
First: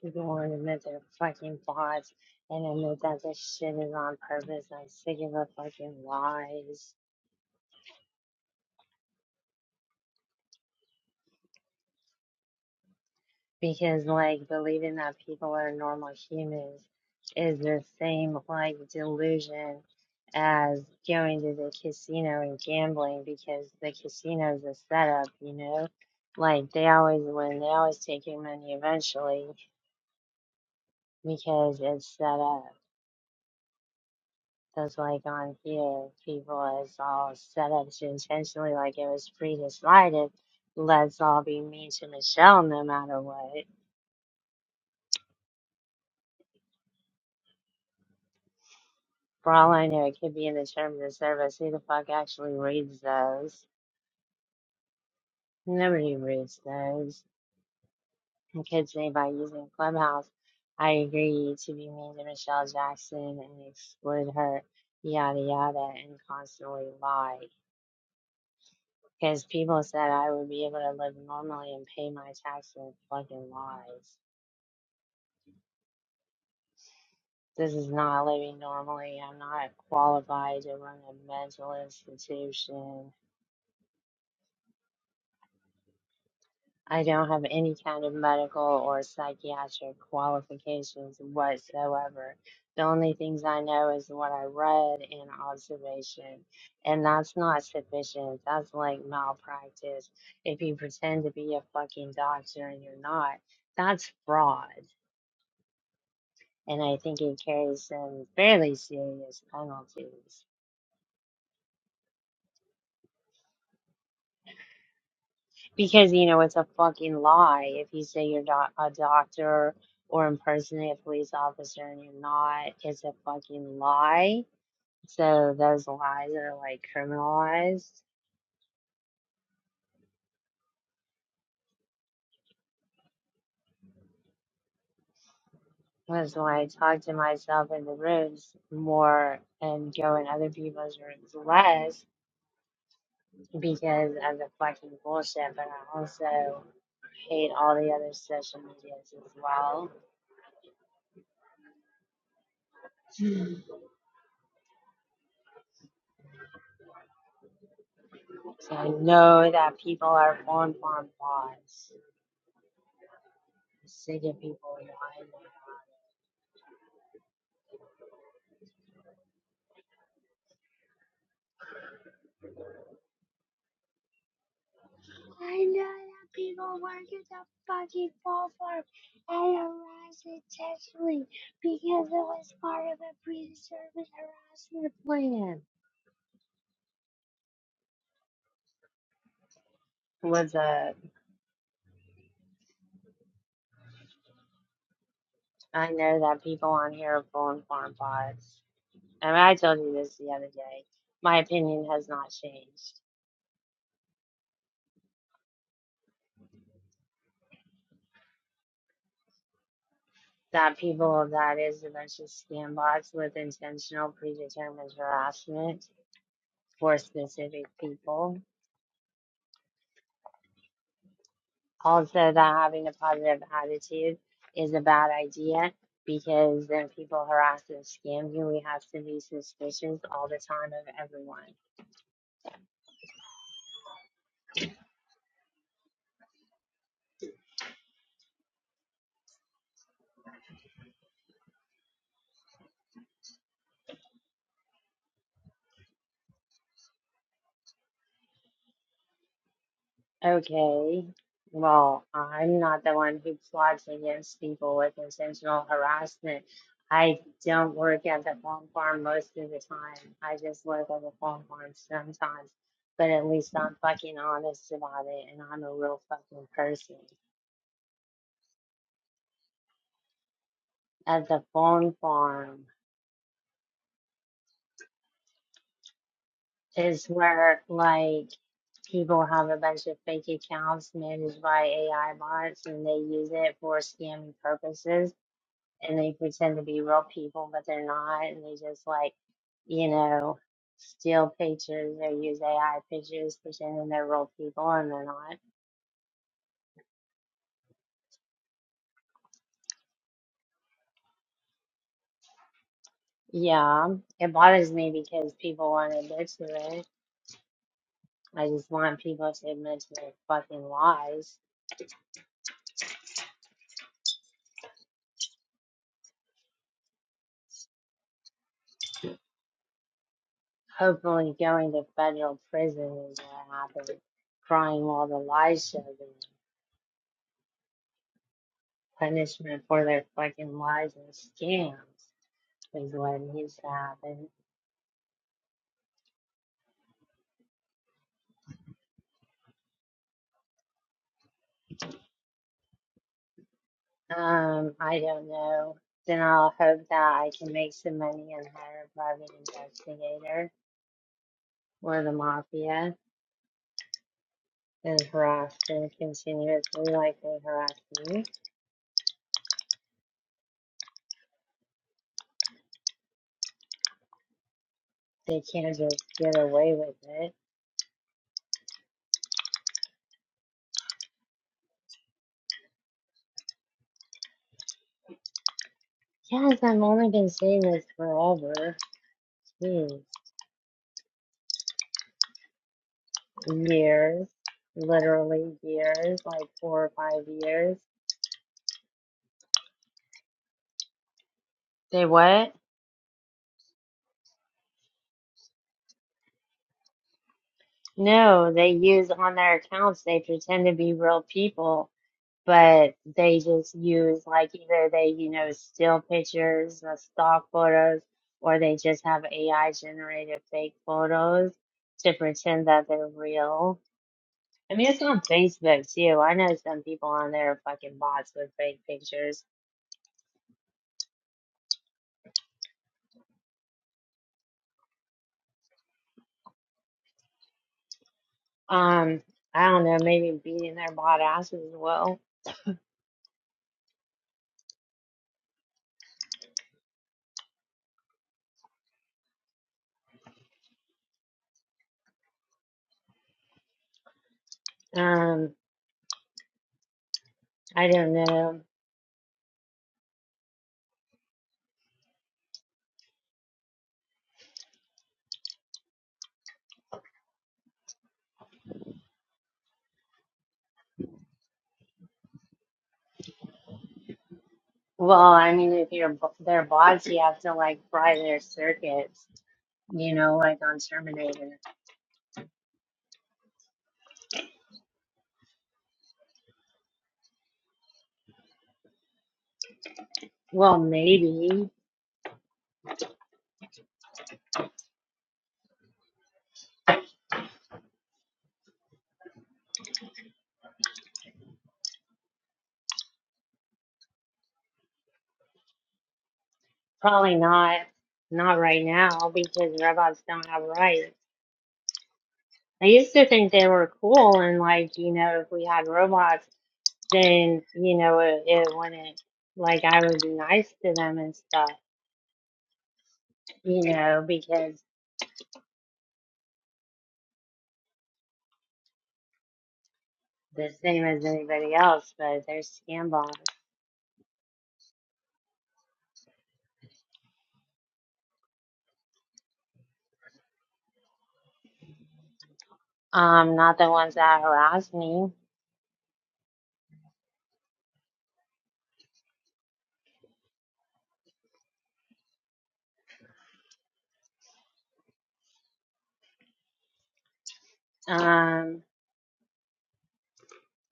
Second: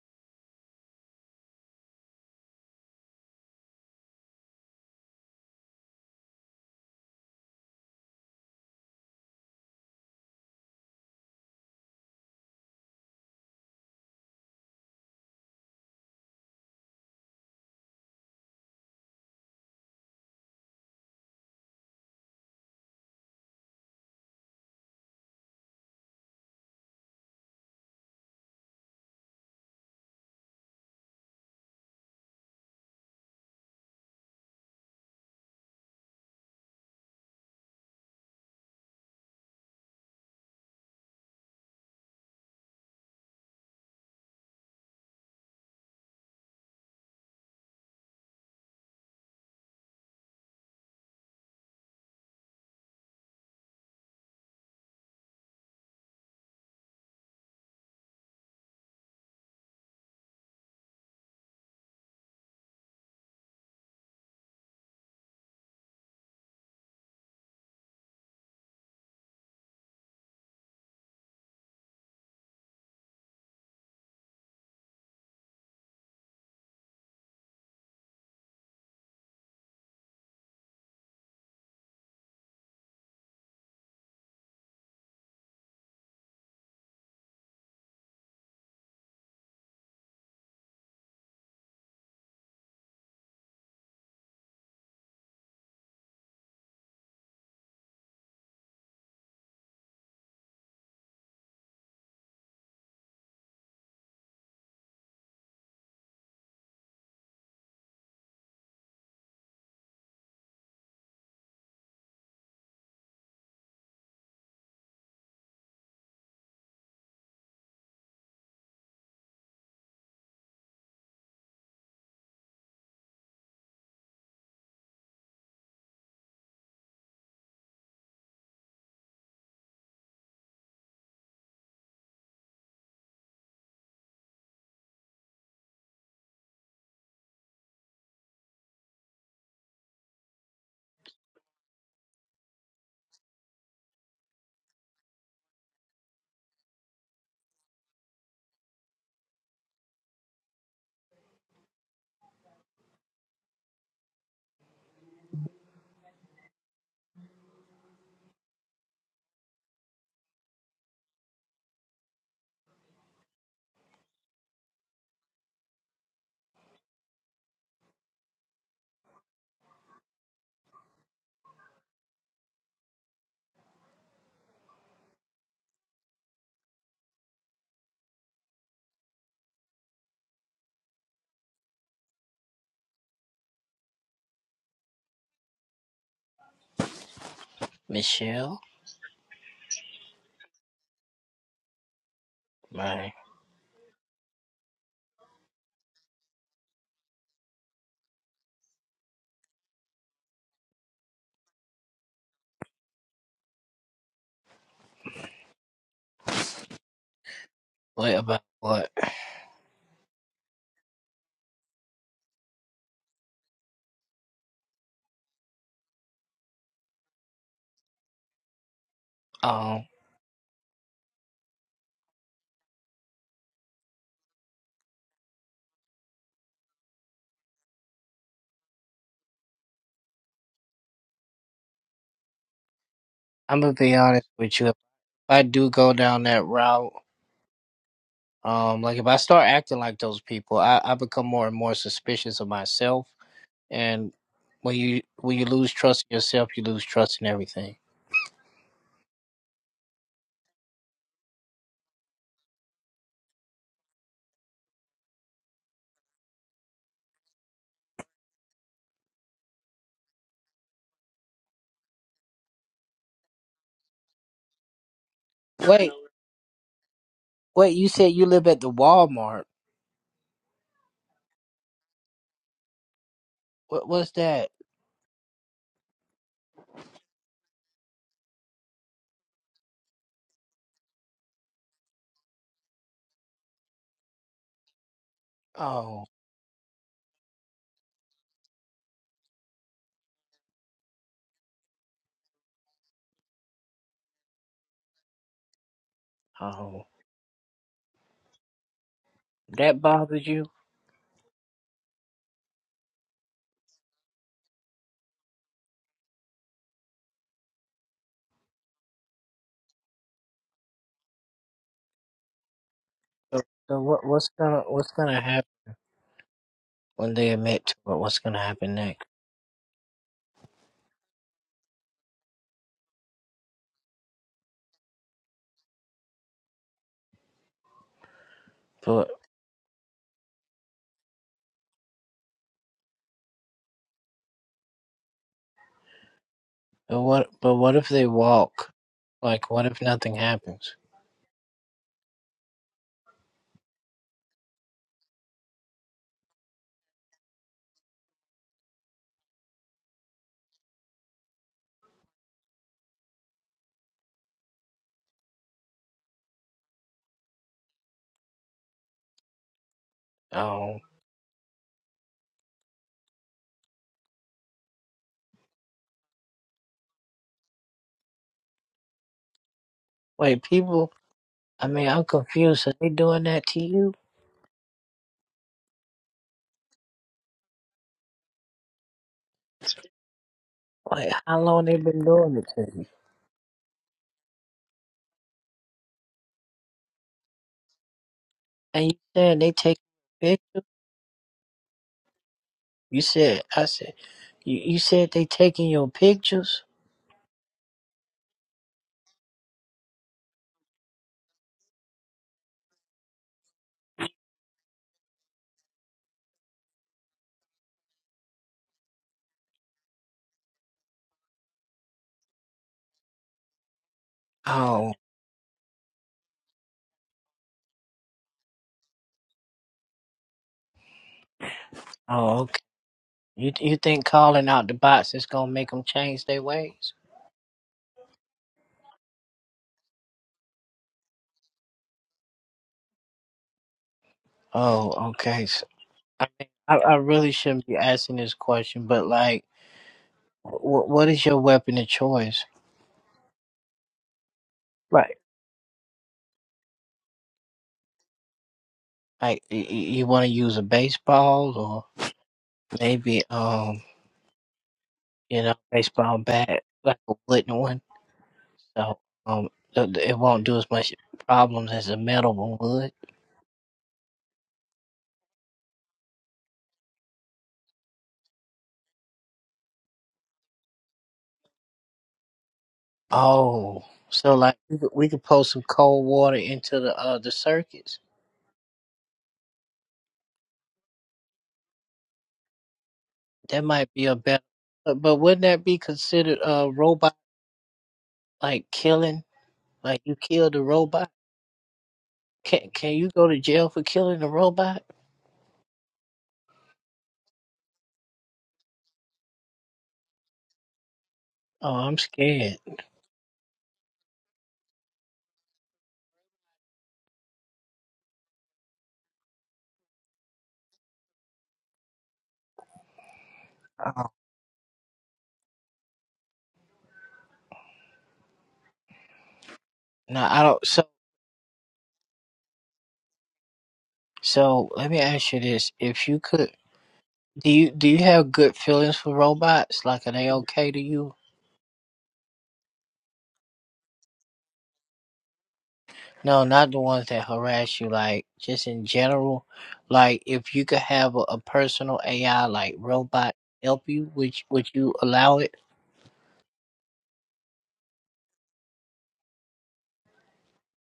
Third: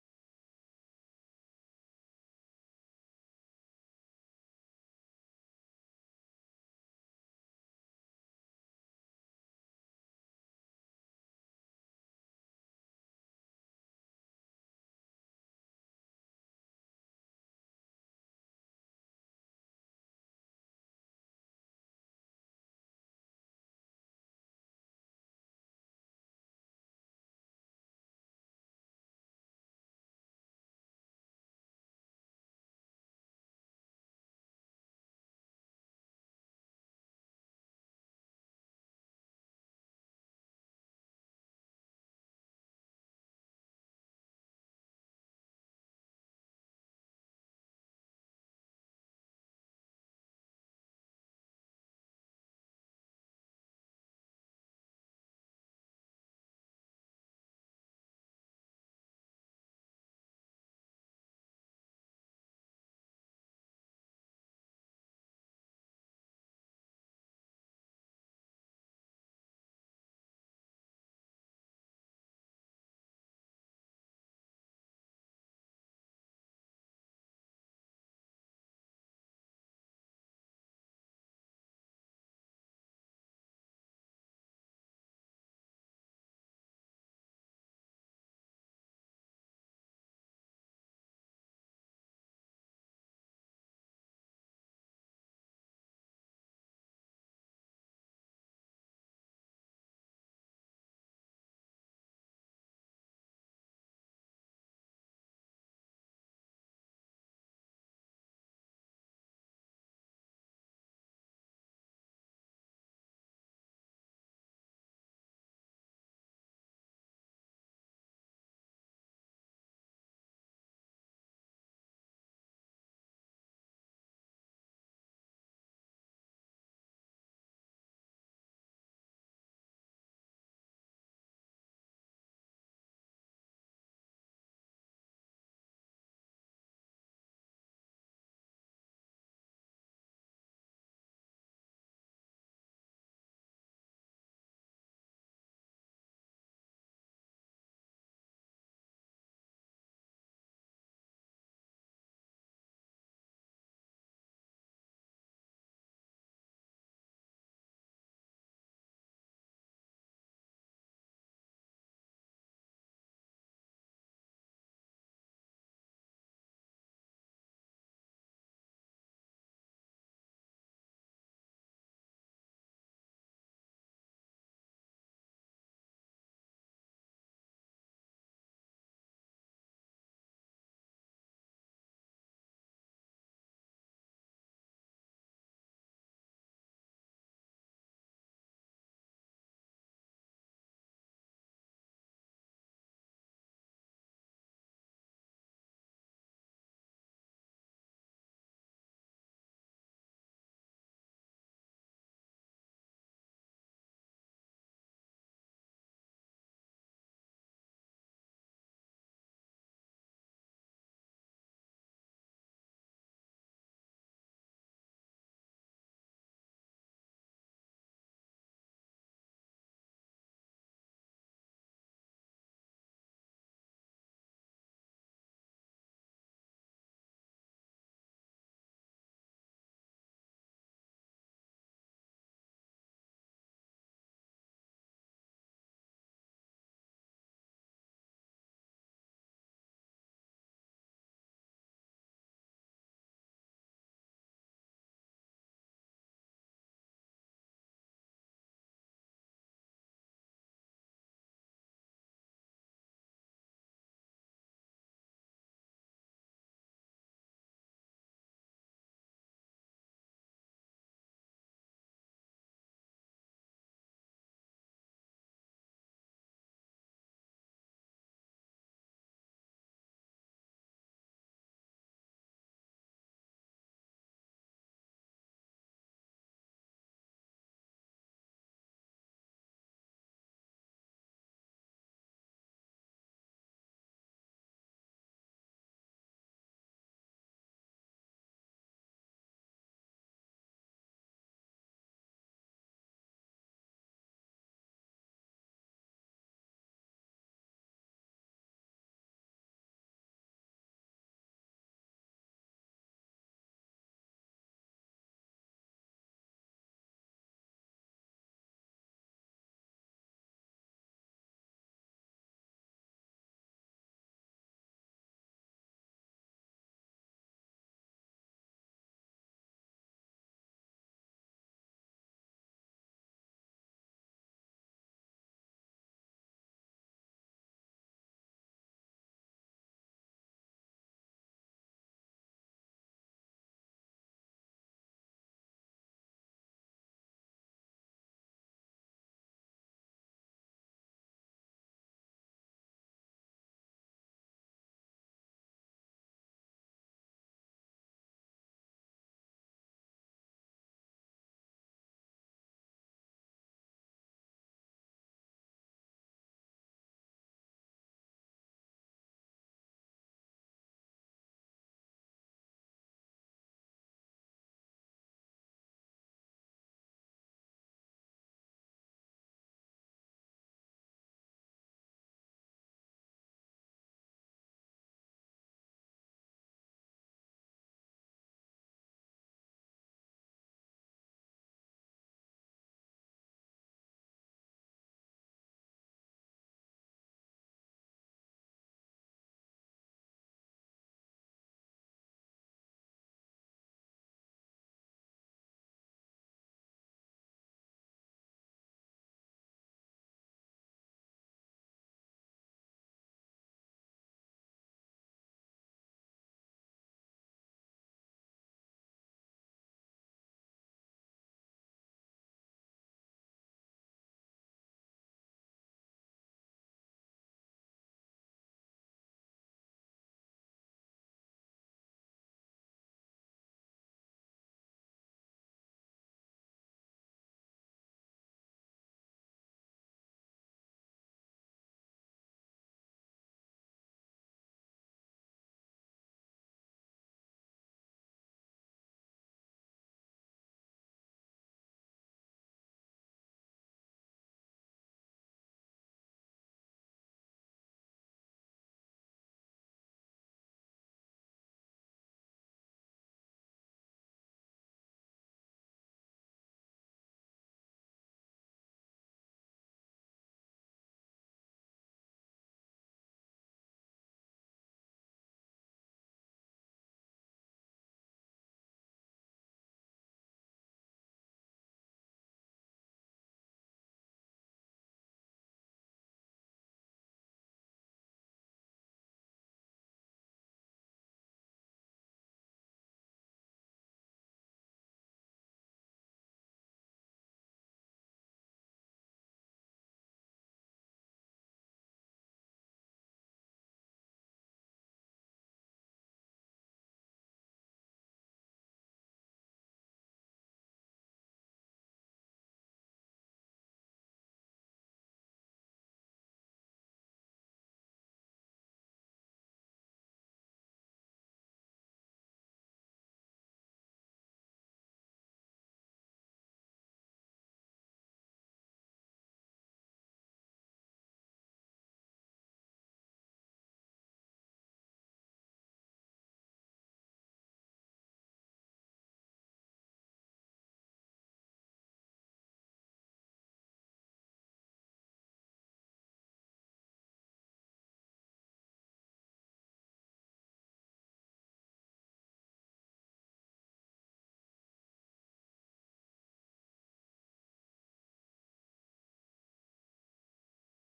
People want to admit their fucking bots and admit that this shit is on purpose. I'm sick of the fucking lies. Because, like, believing that people are normal humans is the same, like, delusion as going to the casino and gambling because the casino's a setup, you know? Like, they always win, they always take your money eventually because it's set up. Because like on here, people is all set up to intentionally, like it was pre decided. Let's all be mean to Michelle no matter what. For all I know, it could be in the terms of service. Who the fuck actually reads those? Nobody reads those. And kids say by using Clubhouse, I agree to be mean to Michelle Jackson and exclude her, yada yada, and constantly lie. Because people said I would be able to live normally and pay my taxes, fucking lies. This is not living normally. I'm not qualified to run a mental institution. I don't have any kind of medical or psychiatric qualifications whatsoever. The only things I know is what I read and observation, and that's not sufficient. That's like malpractice. If you pretend to be a fucking doctor and you're not, that's fraud. And I think it carries some fairly serious penalties. Because you know it's a fucking lie if you say you're doc a doctor or impersonate a police officer and you're not. It's a fucking lie. So those lies are like criminalized. Because when I talk to myself in the rooms more and go in other people's rooms less because of the fucking bullshit, but I also hate all the other social medias as well. So I know that people are on farm bots. Sick of people in the island. That's your plan. Michelle? What's up? Right. I know that people on here are pulling farm pods. And I told you this the other day. My opinion has not changed. What about what? That people that is a bunch of scam bots with intentional predetermined harassment for specific people. Um, Also that having a positive attitude is a bad idea because then people harass and scam you. We have to be suspicious all the time of everyone. I'm gonna be honest with you. If I do go down that route, um, like if I start acting like those people, I, I become more and more suspicious of myself. And when you when you lose trust in yourself, you lose trust in everything. Okay. Well, I'm not the one who plots against people with intentional harassment. I don't work at the phone farm most of the time. I just work at the phone farm sometimes. But at least I'm fucking honest about it and I'm a Wait, real fucking person. wait. You said you live at the Walmart. At the phone farm What was that? is where like people have a bunch of fake accounts managed by AI bots and they use it for scamming purposes and Oh, they pretend to be real people, but they're not, and they just like, you know, steal pictures or use AI pictures pretending they're real people and they're not. oh, that bothers you. Yeah, it bothers me because people won't admit to it. I just want people to admit to their fucking lies. So, so what, what's gonna what's gonna happen? when they admit to what what's gonna happen next. Hopefully, going to federal prison is what happened. Crying while the lies show them. But Punishment for their fucking lies and scams is what needs to happen. but what but what if they walk? Like what if nothing happens? Um, I don't know. Then I'll hope that I can make some money and hire a private investigator or the mafia and harass them continuously like they harass me. Oh They can't just get away with it. wait, people I mean I'm confused. Are they doing that to you? Yes, I've only been saying this forever. Jeez. Like how long they been doing it to you? Years. Literally years, like four or five years. And you said they take pictures? They what? You said I said you, you said they taking your pictures? No, they use on their accounts, they pretend to be real people but they just use like either they, you know, still pictures or stock photos, or they just have AI generated fake photos to pretend that they're real. I mean, Oh it's on Facebook too. I know some people on there are fucking bots with fake pictures. oh okay. You you think calling out the bots is gonna make them change their ways? Um, I don't know, maybe beating their bot asses as well. Oh okay. So, I mean I, I really shouldn't be asking this question, but like Wh- what is your weapon of choice? Right. Um, I don't know. Like, y- y- you want to use a baseball or maybe, um, you know, baseball bat, like a wooden one. So, um, th- th- it won't do as much problems as a metal one would. Well, I mean, if you're b- their bots, you have to like fry their circuits, you know, like on Terminator. Oh, so like we could, we could pour some cold water into the uh the circuits. Well, maybe. That might be a better. But, but wouldn't that be considered a robot like killing? Like you killed a robot? Can can you go to jail for killing a robot? Probably not. Not right now because robots don't have rights. Oh, I'm scared. I used to think they were cool and like, you know, if we had robots, then, you know, it, it wouldn't, like, I would be nice to them and stuff, you Oh, know, because no, I don't. the So, same as anybody else, but they're scam bots. so let me ask you this: If you could, do you do you have good feelings for robots? Like, are they okay to you? Um, not the ones that harass me. No, not the ones that harass you. Like, just in general, like if you could have a, a personal AI like robot help you, would you- would you allow it? Um,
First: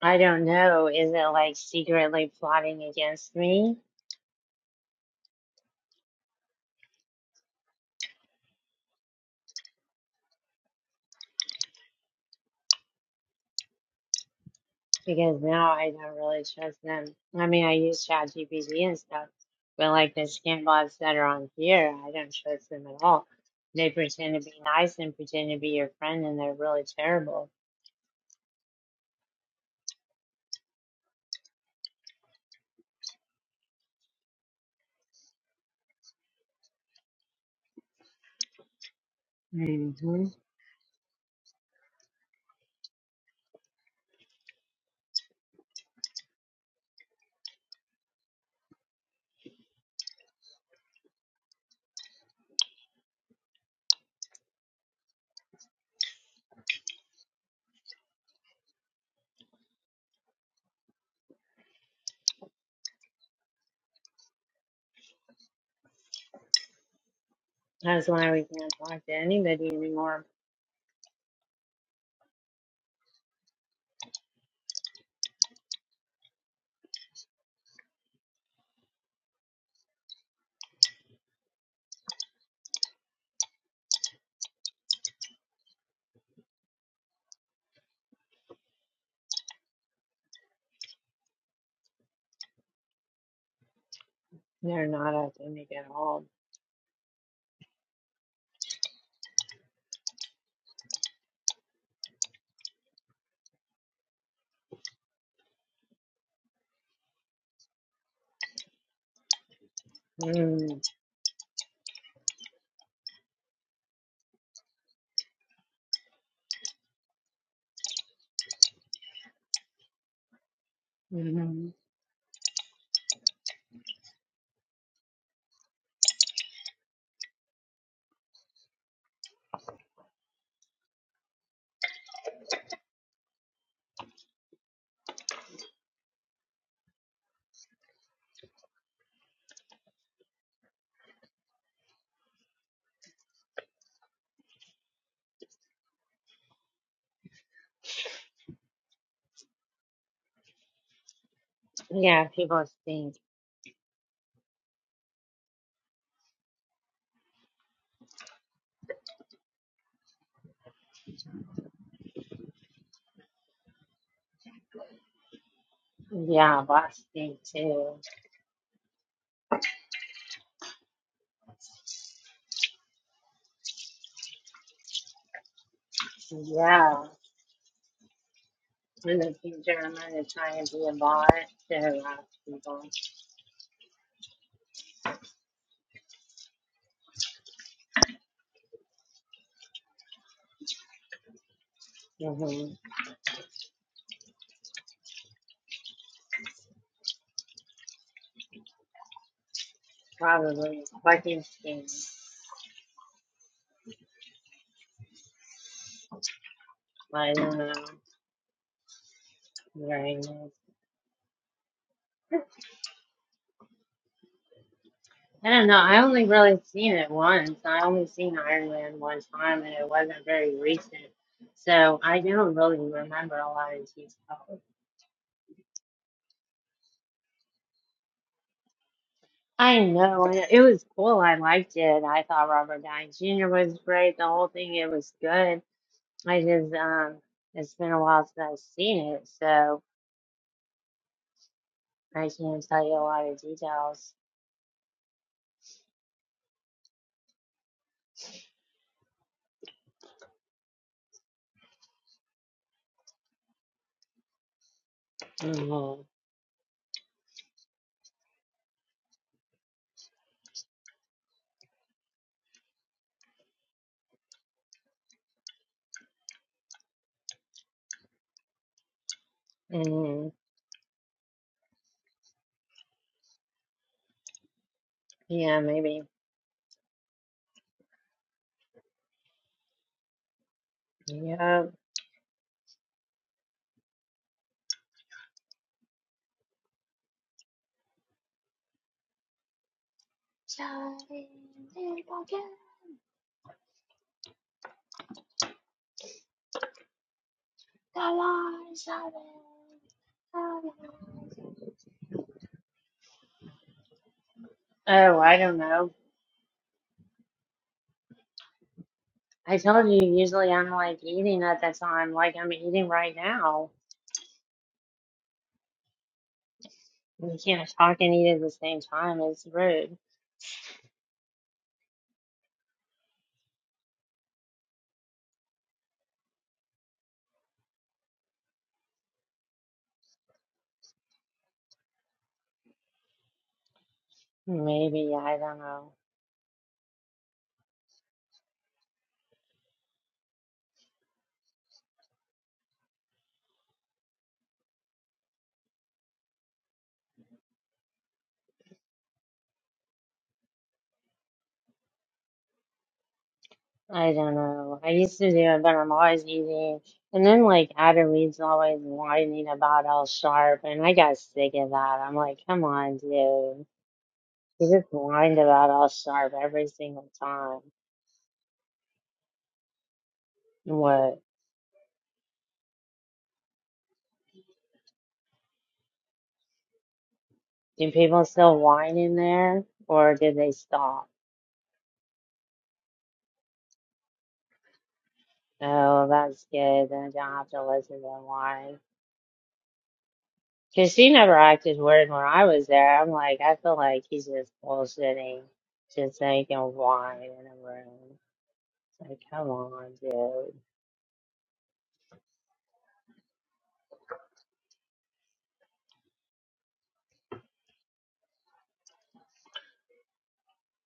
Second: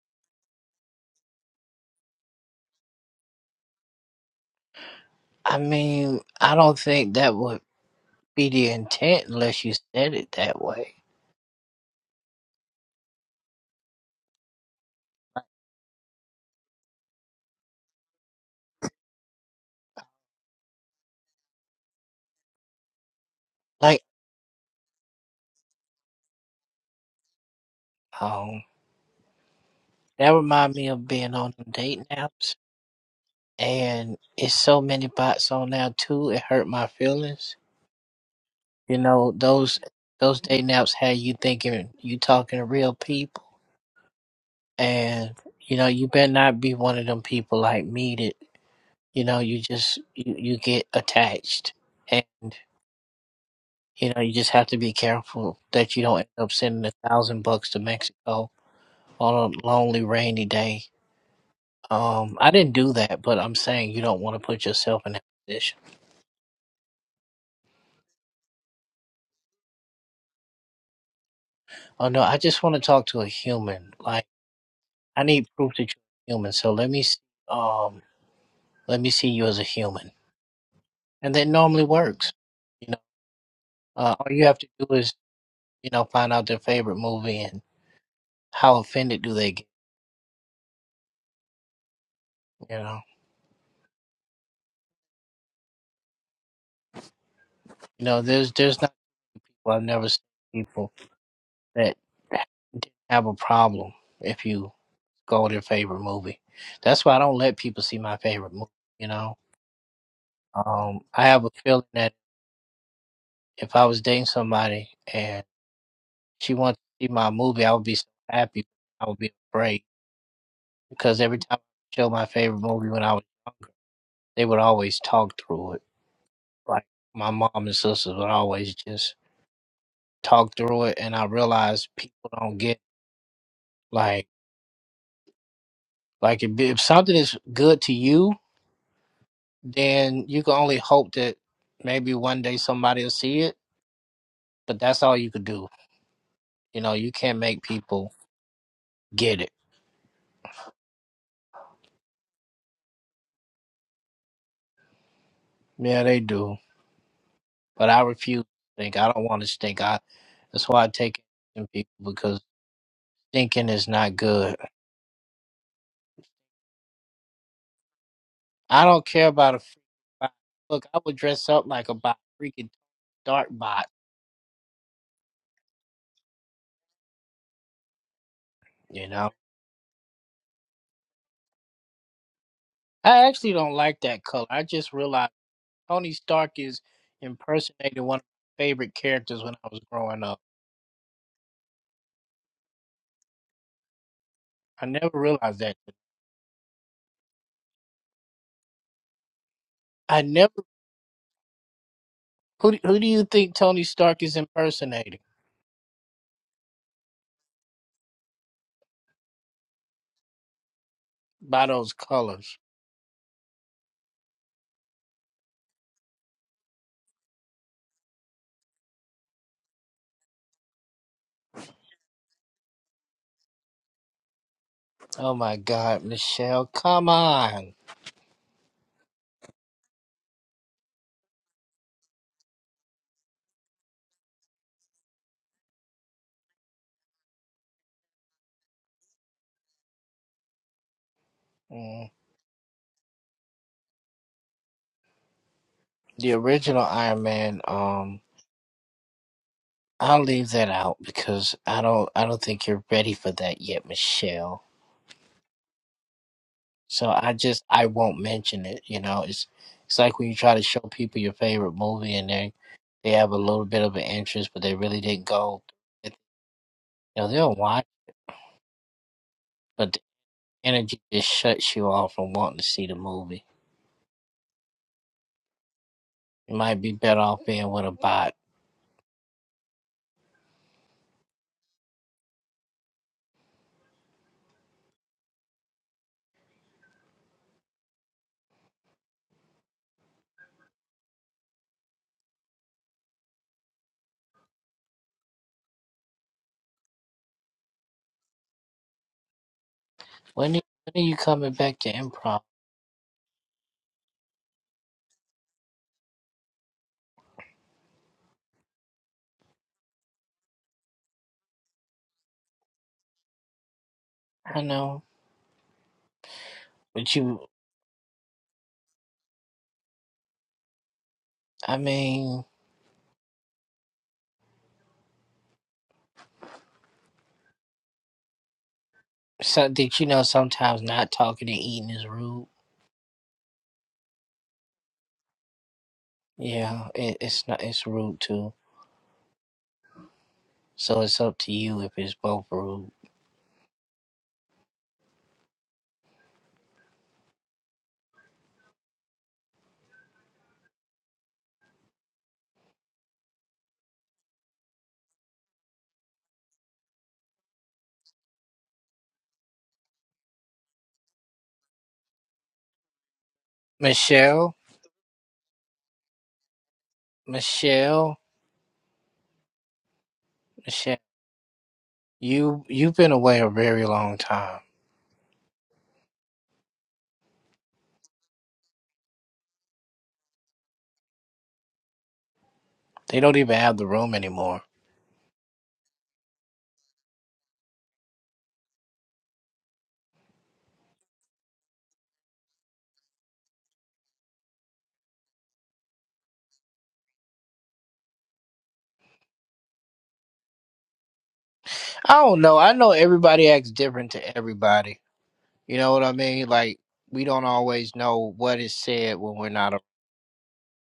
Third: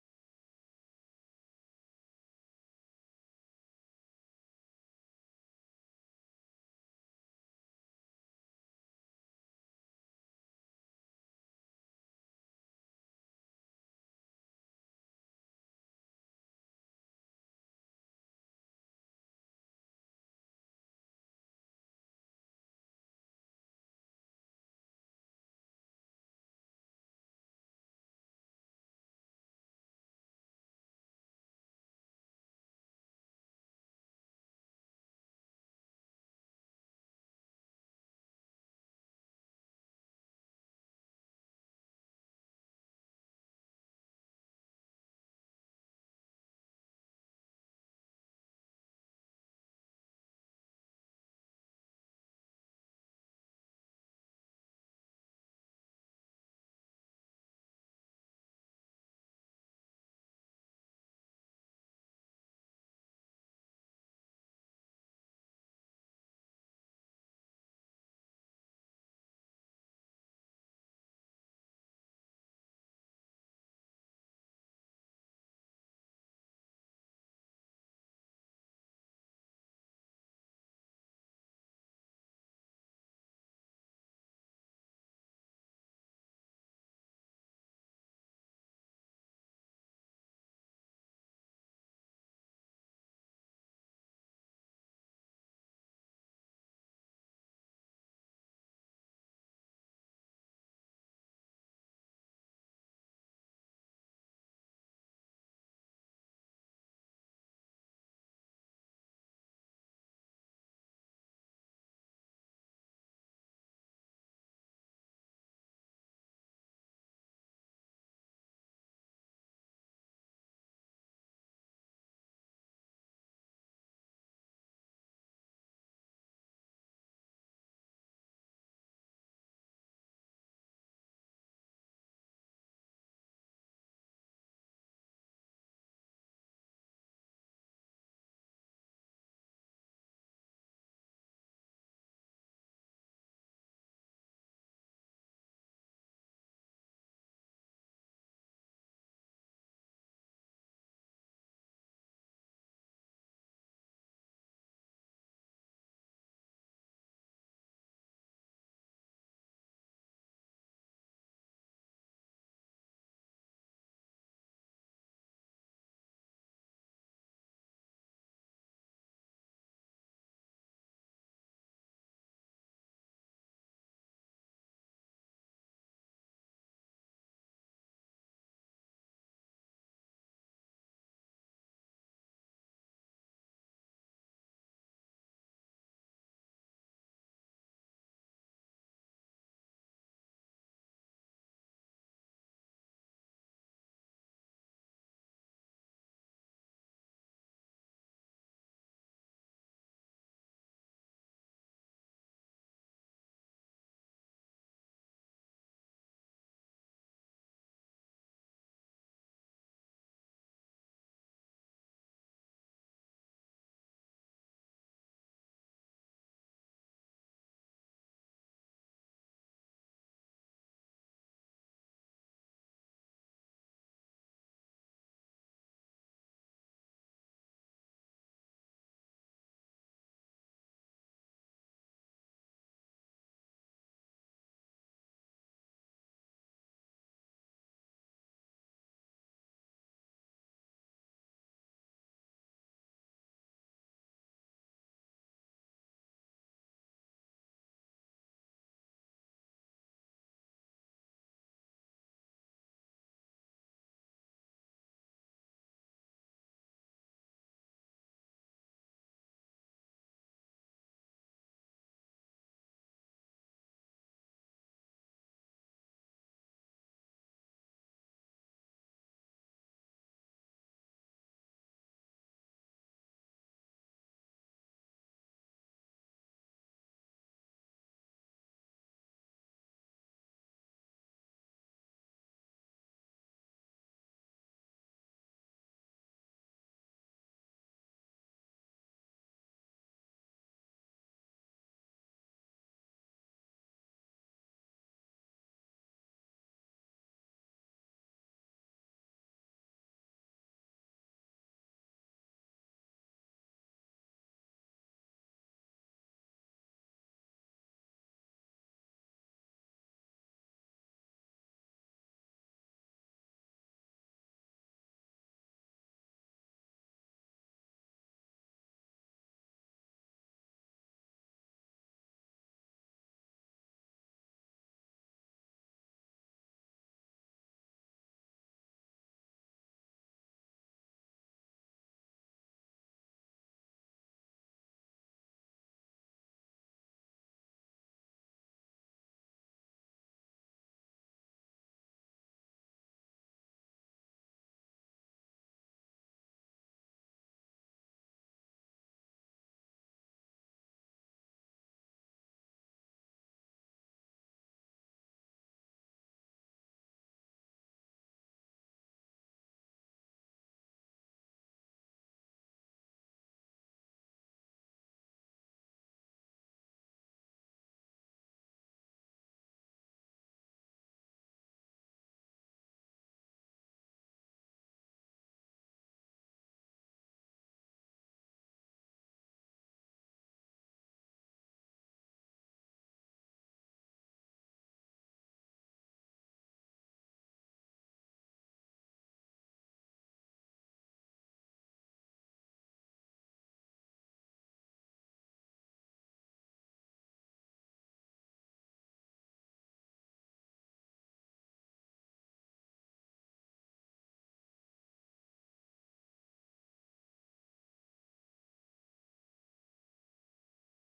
I don't know. Is it like secretly plotting against me? I mean, I don't think that would be the intent unless you said it that way. because now I don't really trust them. I mean, I use ChatGPT and stuff, but like the scam bots that are on here, I don't trust them at all. They Like, pretend to be nice and pretend to be your friend, and they're really terrible. um, that remind me of being on dating apps. and it's so many bots on now too. It hurt my feelings. You know those hmm those dating apps had you thinking you talking to real people, and you know you better not be one of them people like me that you know you just you, you get attached, and you know you just have to be careful that you don't end up sending a thousand bucks to Mexico on a lonely rainy day. Um, I didn't do that, but I'm saying you don't want to put yourself in that position. That's why we can't talk to anybody anymore. Oh no, I just want to talk to a human, like. I need proof that you're human. So let me see, um, let me see you as a human, and that normally works. You know, uh, all you have to do is you know find out their favorite movie and how offended do they get. You know, They're not authentic at all. you know, there's there's not people I've never seen people that didn't have a problem if you go their favorite movie. That's why I don't let people see my favorite movie. You know, um, I have a feeling that if I was dating somebody and she wants to see my movie, I would be so happy. but I would be afraid because every time Mm-hmm. I show my favorite movie when I was younger, they would always talk through it. Like my mom and sisters would always just talk through it, and I realized people don't get like like if, if something is good to you, then you can only hope that maybe one day somebody will see it. But that's all you could do. You know, you can't make people get it. Yeah, people stink. Yeah, they do. But I refuse to stink. I don't want to stink. I that's why I take it from people because stinking is not good. Yeah, bots stink too. I don't care about a freaking bot. Look, I would dress up like a bot, freaking dark bot. Yeah. You In know, the future, I'm going to try and be a bot to harass people. I actually don't like that color. I just realized Tony Stark is impersonating one of my favorite characters when I was growing up. hmm I never realized that. I never. Probably. Fucking skin. Who do- who do you think Tony Stark is impersonating I don't know. Very nice. by those colors? I don't know. I only really seen it once. I only seen Iron Man one time, and it wasn't very recent. So I don't really remember a lot of details. Oh my God, Michelle, come on. I know and it was cool. I liked it. I thought Robert Downey Jr. was great. The whole thing, it was good. I just um, it's been a while since I've seen it, so Mm. I can't tell you a lot of details. the original Iron Man, um, I'll leave that out because I don't I don't think you're ready for that yet, Michelle. hmm So I just I won't mention it. You know, it's it's like when you try to show people your favorite movie and they they have a little bit of an interest, but they really didn't go. You know, they'll watch, but the hmm energy just shuts you off from wanting to see the movie. Yeah, maybe. You might be better off being with a bot. Yep. When are- when are you coming back to improv? Oh, I don't know. I told you, usually I'm like eating at that time, like I'm eating right now. I know, but You you. can't talk and eat at the same time. It's rude. I mean. So did you know sometimes not talking and eating is rude? Maybe, I don't know. Yeah, it, it's not. It's rude too. So it's up to you if it's both rude. I don't know. I used to do it, but I'm always eating. And then, like, Ada Reed's always whining about El Sharp, and I got sick of that. I'm like, come on, dude. You Michelle, just whined about El Sharp every single time. Michelle, Michelle, What? you you've been away a very long time. Do people still whine in there, or did they stop? They don't even have the room anymore. Oh, that's good. Then I don't have to listen to him whine. Because she never acted weird when I was there. I'm like, I feel like he's just bullshitting, just so he can whine in a room. It's like, come on, dude. I don't know. I know everybody acts different to everybody. You know what I mean? Like we don't always know what is said when we're not. A-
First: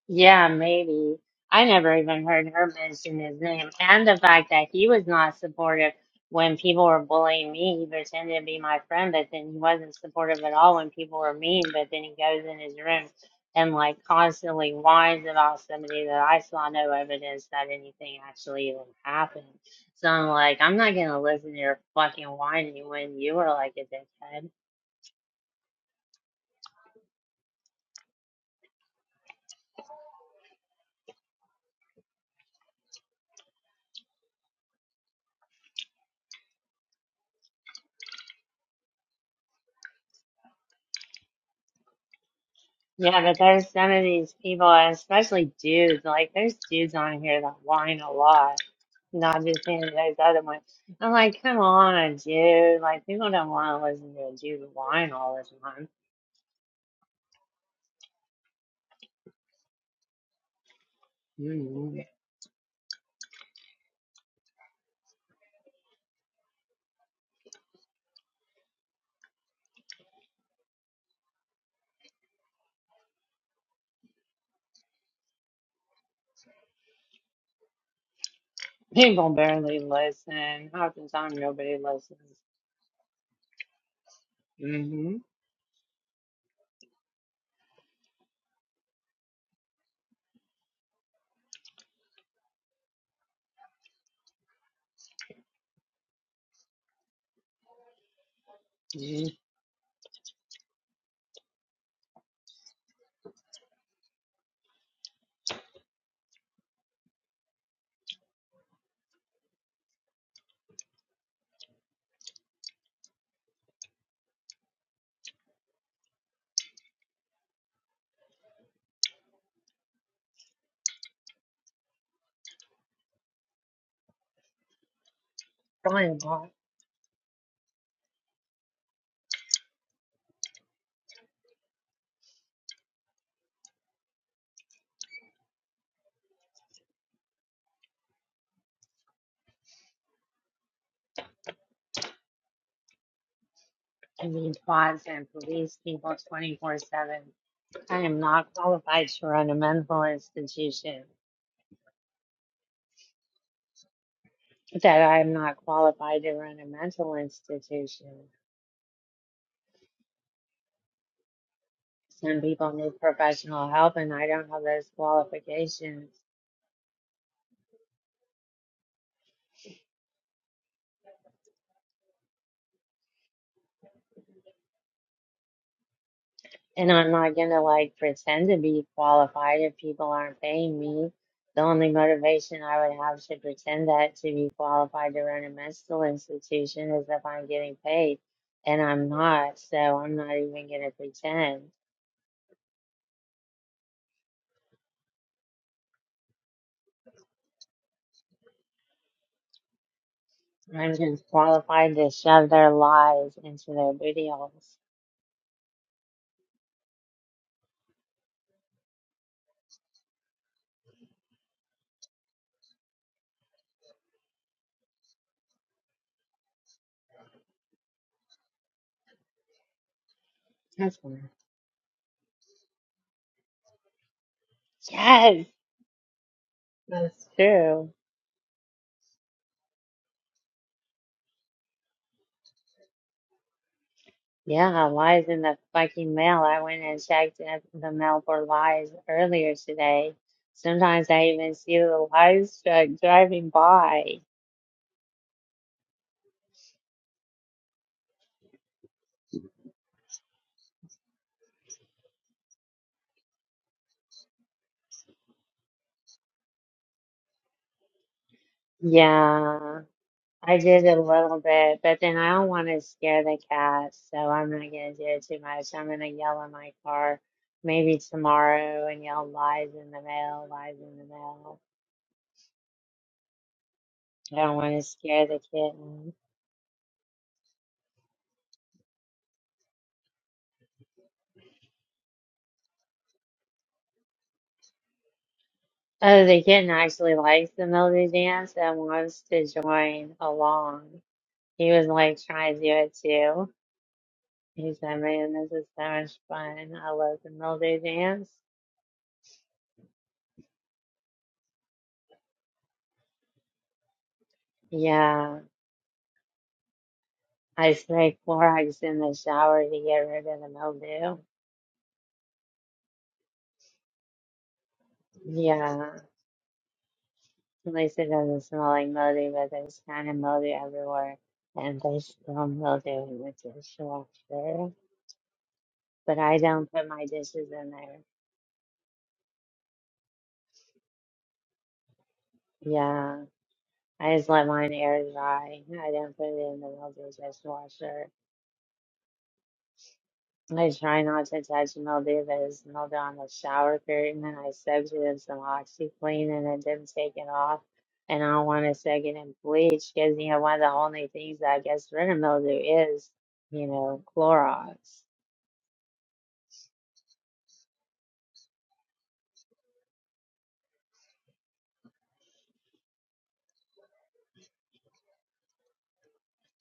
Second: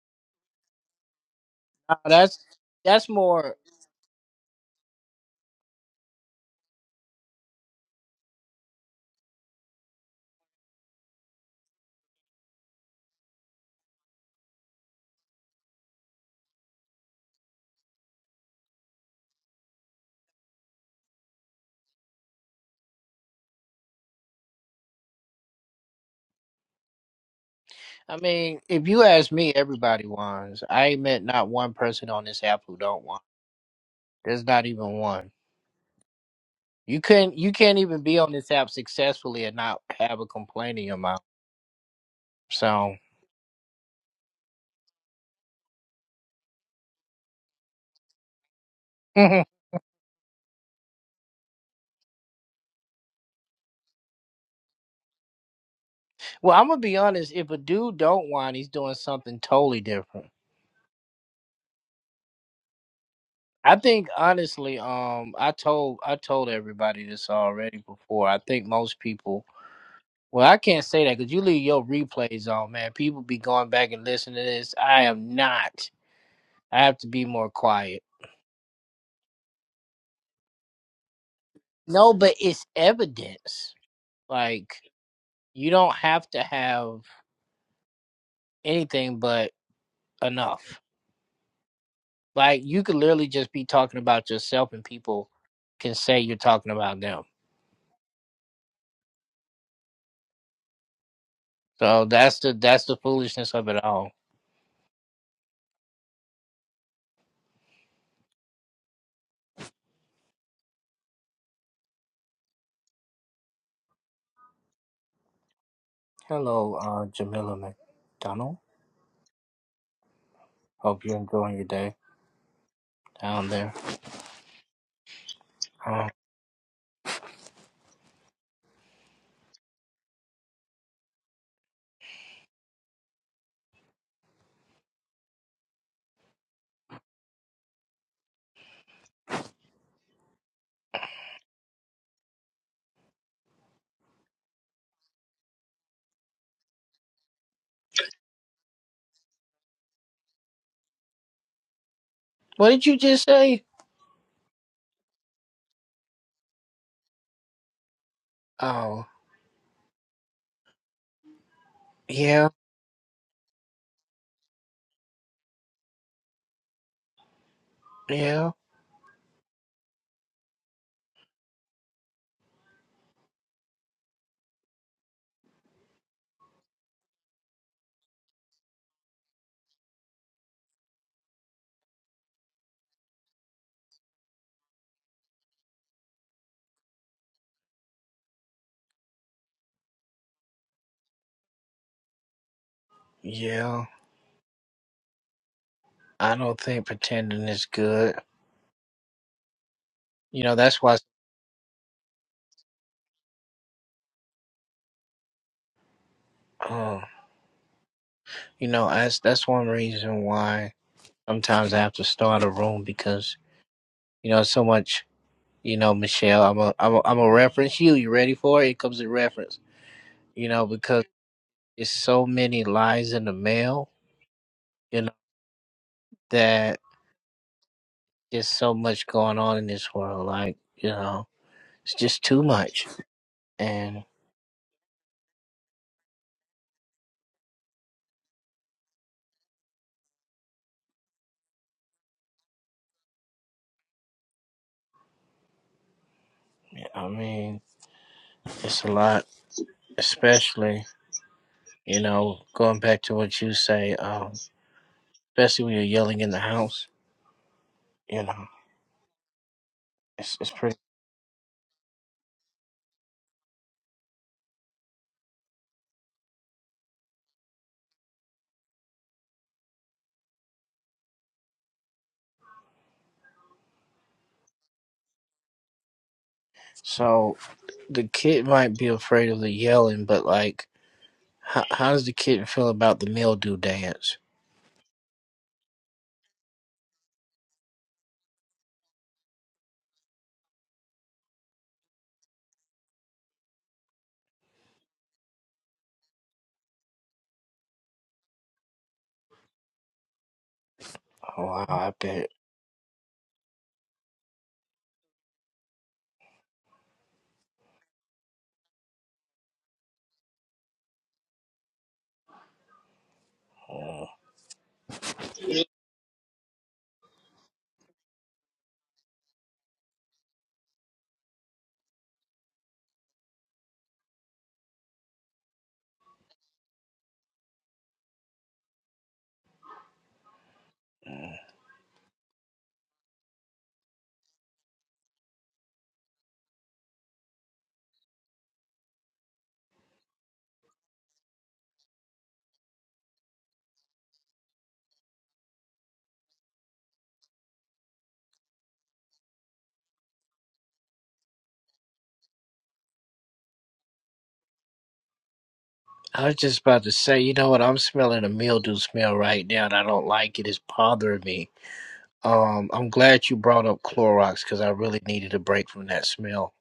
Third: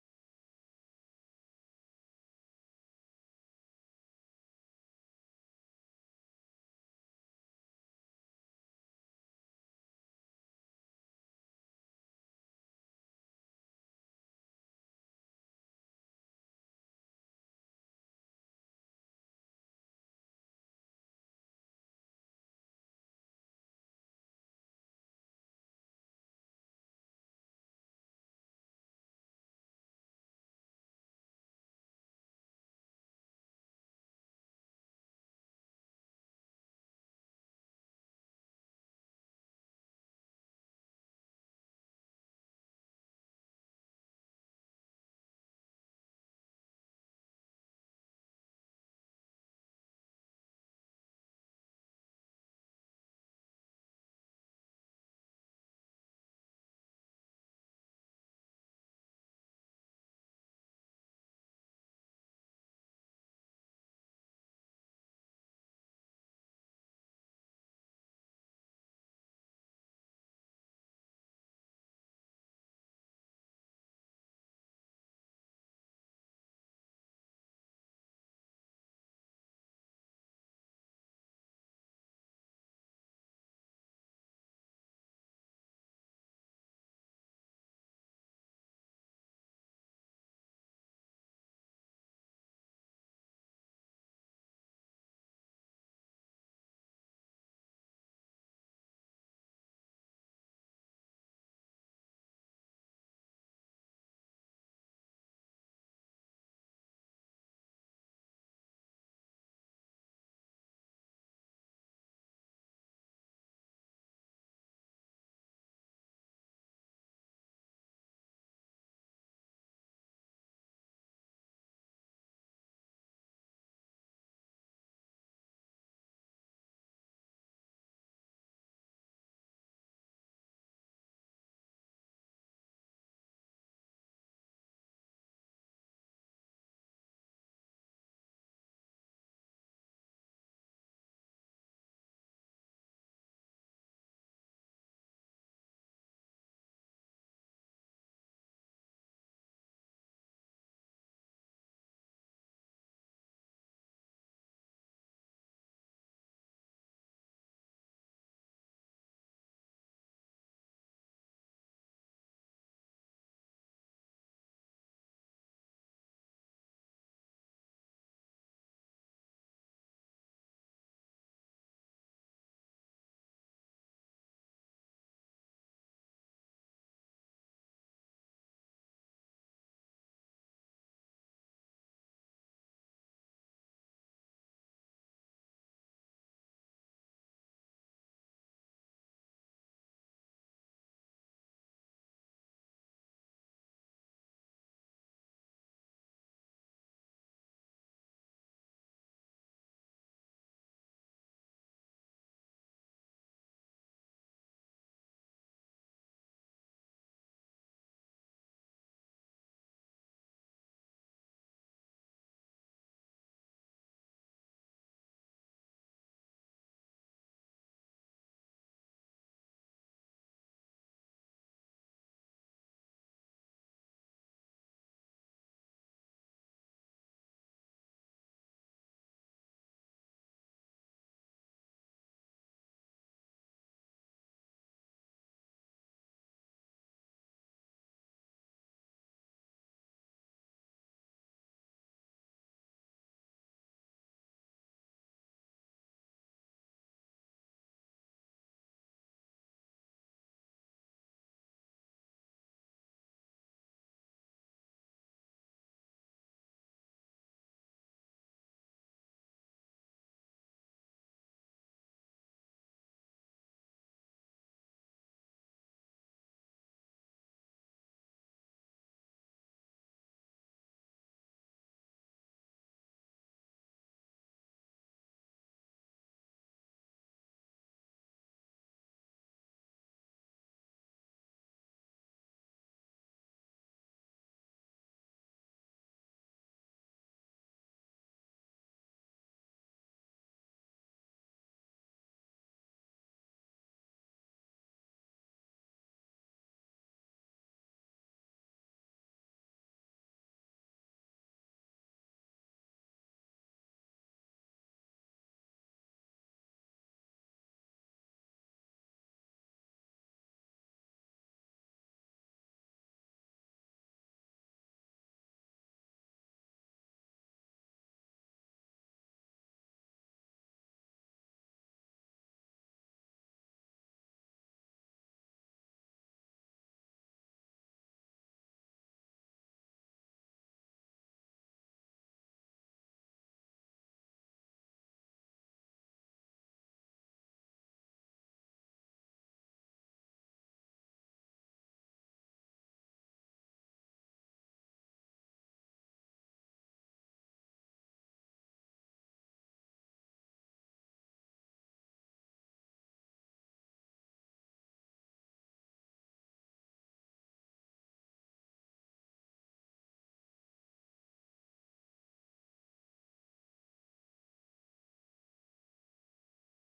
Yeah, maybe. I never Now, even that's heard her that's mention his more. name, and the fact that he was not supportive when people were bullying me. He pretended to be my friend, but then he wasn't supportive at all when people were mean. But then he goes in his room and like constantly whines about somebody that I saw no evidence that anything actually even happened. So I'm like, I'm not gonna listen to your fucking whining when you were like a dickhead. I mean, if you ask me, everybody whines. I ain't met not one person on this app who don't whine. There's not even one. You couldn't. You can't even be on this app successfully and not have a complaint in your mouth. So, Yeah, but there's some of these people, and especially dudes. Like, there's dudes on here that whine a lot, not well, just him, there's other ones. I'm like, come on, dude. Like, people don't want to listen to a dude whine all the time. I'm gonna be honest. If a dude don't whine, he's doing something totally different. hmm I think honestly, um, I told I told everybody this already before. I think most people. Well, I can't say that because you leave your replays on, man. People be going back and listening to this. I am not. I have to be more quiet. People barely listen. Half the time, nobody No, listens. but it's evidence. Like Mm-hmm. you don't have to have anything but enough. Like you could literally just be talking about yourself and people can say you're talking about them. It's So that's the that's the foolishness of it all. Hello, uh Jamila McDonald. Hope you're enjoying your day down there. Uh, Probably not. I mean, bots and police people 24 7. I am not qualified to run a mental institution. what did you just say? that I'm not qualified to run a mental institution. Oh, Some yeah, people need professional help, and I don't have those qualifications. yeah, And I'm not going to like pretend to be qualified if people aren't paying me. The only motivation I would have to pretend that to be qualified to run a mental institution is if I'm getting paid. And I'm not, so I'm not even going to pretend. yeah. I don't think pretending is good. You know, that's I'm why. just qualified to shove their lies into their booty holes. Oh. You know, that's that's one reason why sometimes I have to start a room because you know so much. You know, Michelle, I'm a I'm a, I'm a reference you. You ready for it? It comes a reference. You know, That's because fine. it's so many lies in the mail. You know Yes. that True. there's so much going on in this world. Like you know, it's just too much. And Yeah, lies in the fucking mail. I went and checked at the mail for lies earlier today. Sometimes I even see the lies truck driving by. I mean, it's a lot, especially you know going back to what you say. Um, especially when you're yelling in the house. You know, Yeah, it's it's I pretty. did a little bit, but then I don't want to scare the cat, so I'm not gonna do it too much. I'm gonna yell in my car maybe tomorrow and yell lies in the mail, lies in the mail. I don't want to scare the kitten. So the kid might be afraid of the yelling, but like, how, how does the kid feel about the mildew dance? Oh, the kitten actually likes the Melody Dance and wants to join along. He was like trying to do it too. He said, Man, this is so much fun. I love the Melody Dance. Oh, wow, I bet. Yeah, I spray Clorox in the shower to get rid of the mildew. Mm, Yeah, at least it doesn't smell like mildew, but there's kind of mildew everywhere. And there's still mildew in the dishwasher. But I don't put my dishes in there. mm. Yeah. I just let mine air dry. I didn't put it in the mildew dishwasher. I try not to touch mildew that is smelled on the shower curtain, and I soaked it in some OxyClean, and it didn't take it off. And I don't want to soak it in bleach because, you know, one of the only things that gets rid of mildew is, you know, Clorox. I was just about to say, you know what? I'm smelling a mildew smell right now, and I don't like it. It's bothering me. Um, I'm glad you brought up Clorox because I really needed a break from that smell.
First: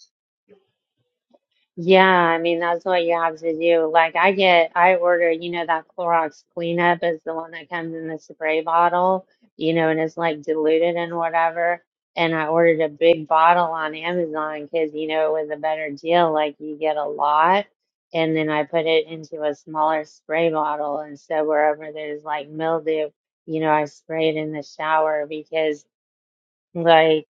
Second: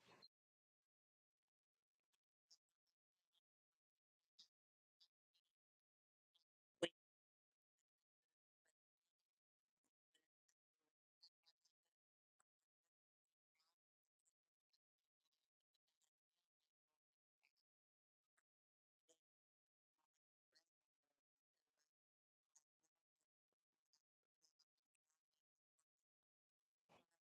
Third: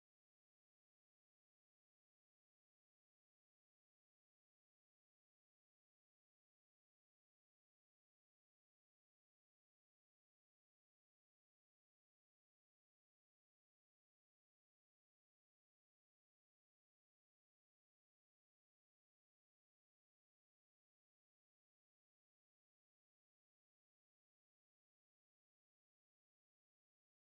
Yeah, I mean that's what you have to do. Like I get, I order, you know, that Clorox cleanup is the one that comes in the spray bottle, you know, and it's like diluted and whatever. And I ordered a big bottle on Amazon because, you know, it was a better deal. Like you get a lot, and then I put it into a smaller spray bottle, and so wherever there's like mildew, you know, I spray it in the shower because. Like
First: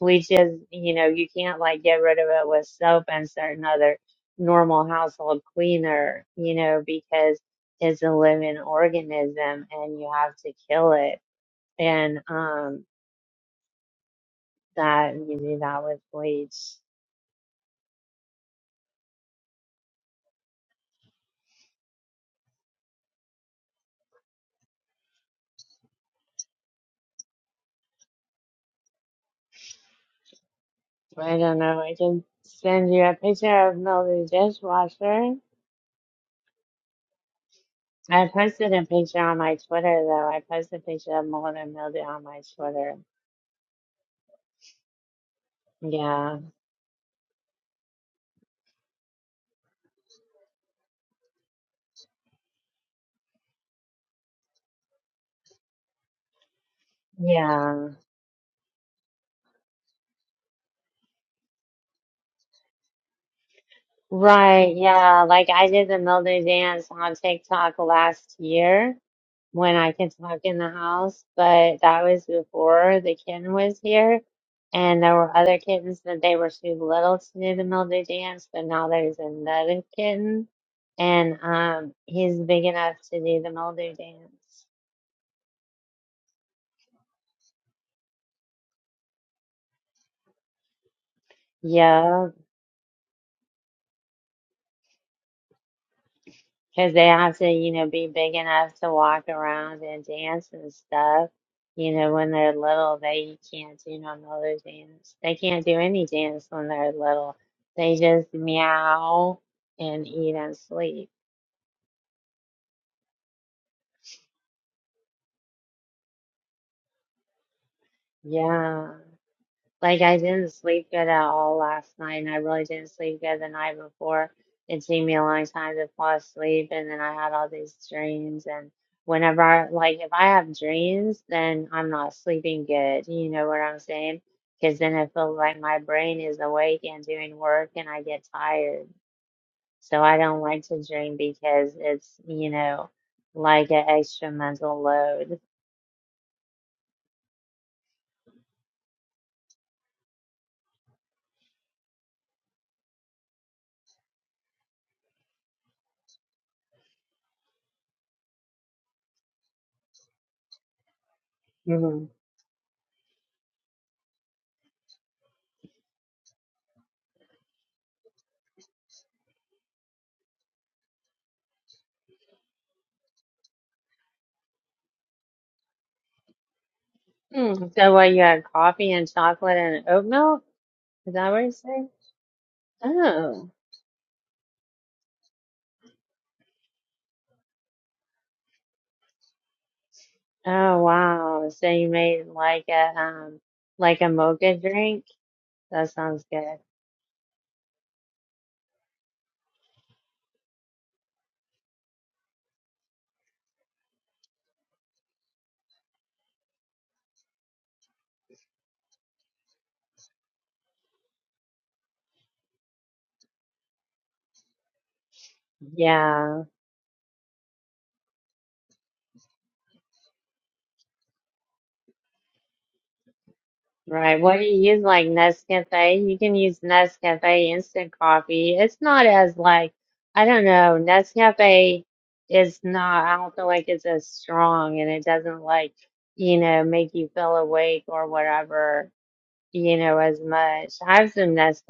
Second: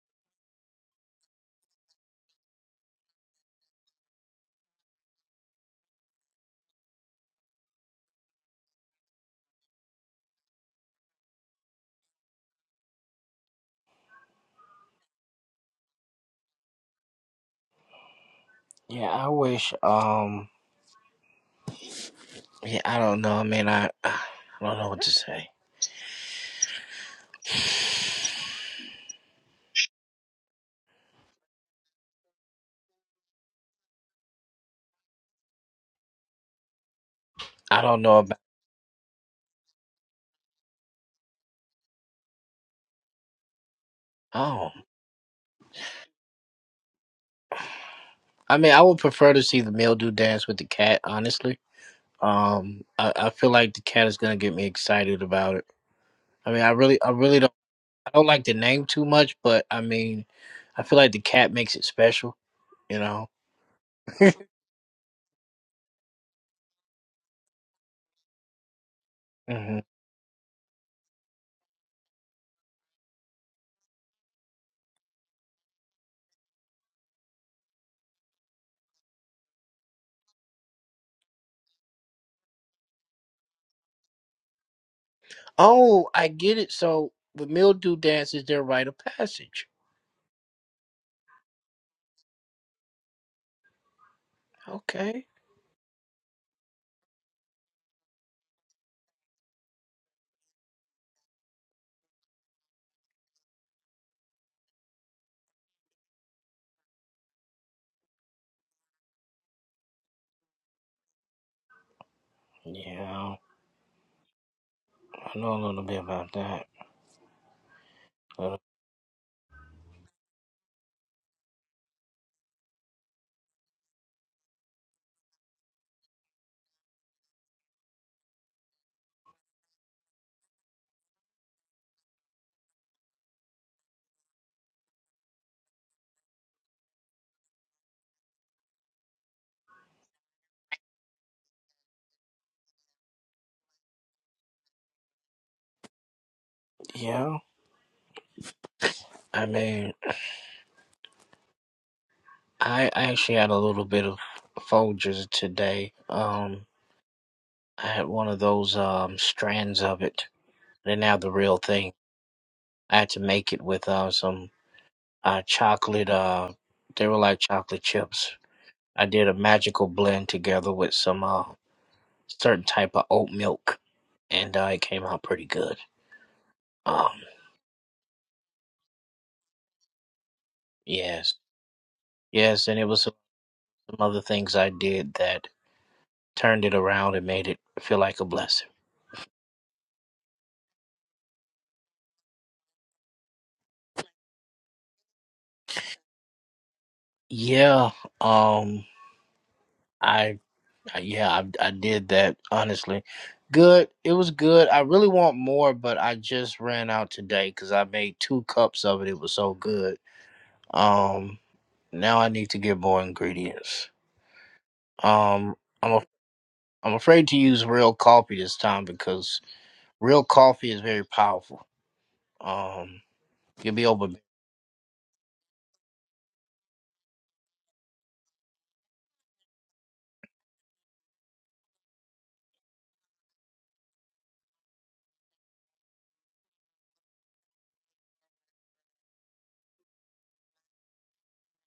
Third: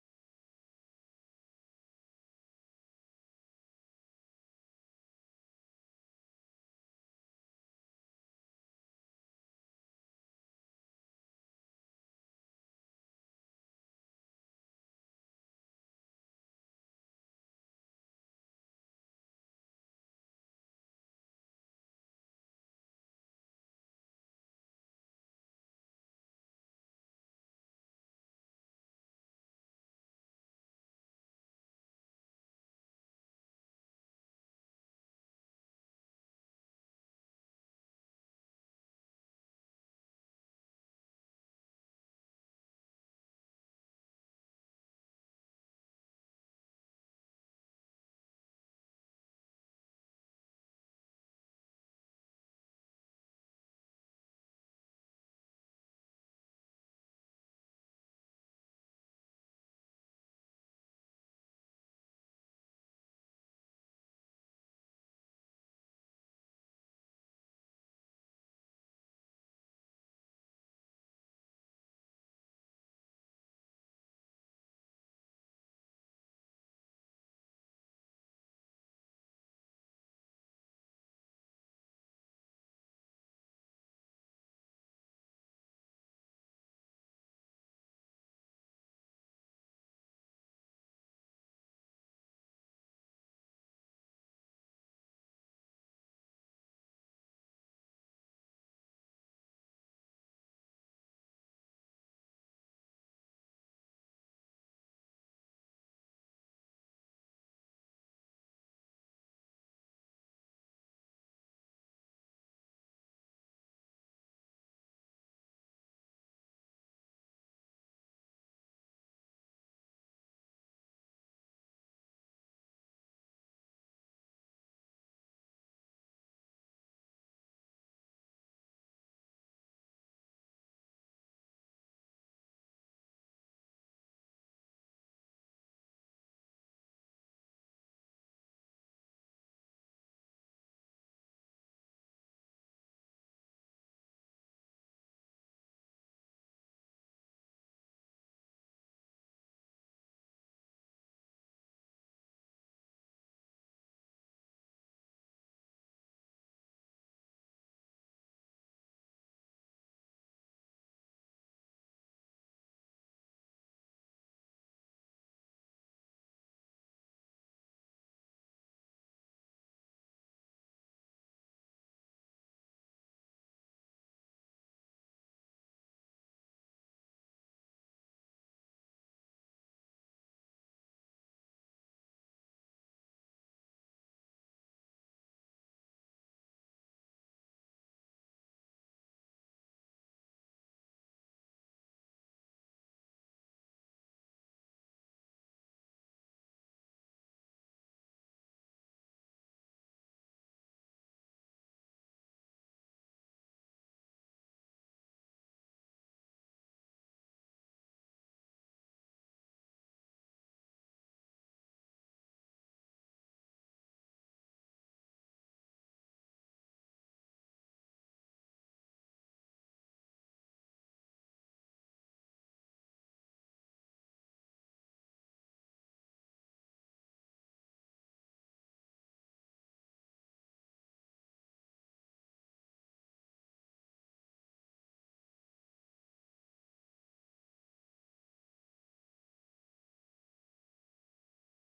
bleaches, you know, you can't like get rid of it with soap and certain other normal household cleaner, you know, because it's a living organism and you have to kill it. And um that you do that with bleach. Yeah, I wish. Um, yeah, I don't know. I mean, I, I don't know what to say. I don't know, I can send you a picture of Mildy's dishwasher. I don't know I about. posted a picture on my Twitter though. I posted a picture of mold and mildew on my Twitter. Oh, Yeah. I mean, I would prefer to see the mildew dance with the cat, honestly. Um, I, I feel like the cat is gonna get me excited about it. I mean, I really, I really don't, Yeah. I don't like the name too much, but I mean, I feel like the cat makes it special, you know. Right, yeah. Like I did the Mildew dance on TikTok last year when hmm I could talk in the house, but that was before the kitten was here. And there were other kittens that they were too little to do the Mildew dance, but now there's another kitten and um he's big enough to do the Mildew dance. Oh, I get it. So the mildew dance is their rite of passage. Yeah. Okay. Because they have to, you know, be big enough to walk around and dance and stuff. You know, when they're little, they can't do no mother dance. They can't do any dance when they're little. They just meow and eat and sleep. Yeah, I know a little bit about that. Uh, Yeah. Like I didn't sleep good at all last night, and I really didn't sleep good the night before. It took me a long time to fall asleep, and then I had all these dreams. And whenever I, like, if I have dreams, then I'm not sleeping good. You know what I'm saying? Because then it feels like my brain is awake and doing work, and I get tired. So I don't like to dream because it's, you know, like an extra mental load. yeah, I mean, I I actually had a little bit of Folgers today. Um, I had one of those um strands of it. They're now the real thing. hmm I had to make it with uh, some uh, chocolate. Uh, they were like chocolate chips. I did a magical blend together with some uh, certain type of oat milk, and uh, it came out pretty good. Um, Mm. So what, you had coffee and chocolate and oat milk? Is that yes, what you say? yes, and it was some Oh, some other things I did that turned it around and made it feel like a blessing. oh wow! So you made like a um like a mocha drink? That sounds good. Yeah, um, I Uh, Yeah, I, I did that honestly. Good. It was good. I really want more, but I just ran out today because I made two cups of it. It was so good. Um, now I need to get more ingredients. Um, I'm a, Yeah, I'm afraid to use real coffee this time because real coffee is very powerful. Um, you'll be over. right. What do you use like Nescafe? You can use Nescafe instant coffee. It's not as like I don't know. Nescafe is not. I don't feel like it's as strong, and it doesn't like you know make you feel awake or whatever. you know, as much. I have some Nescafe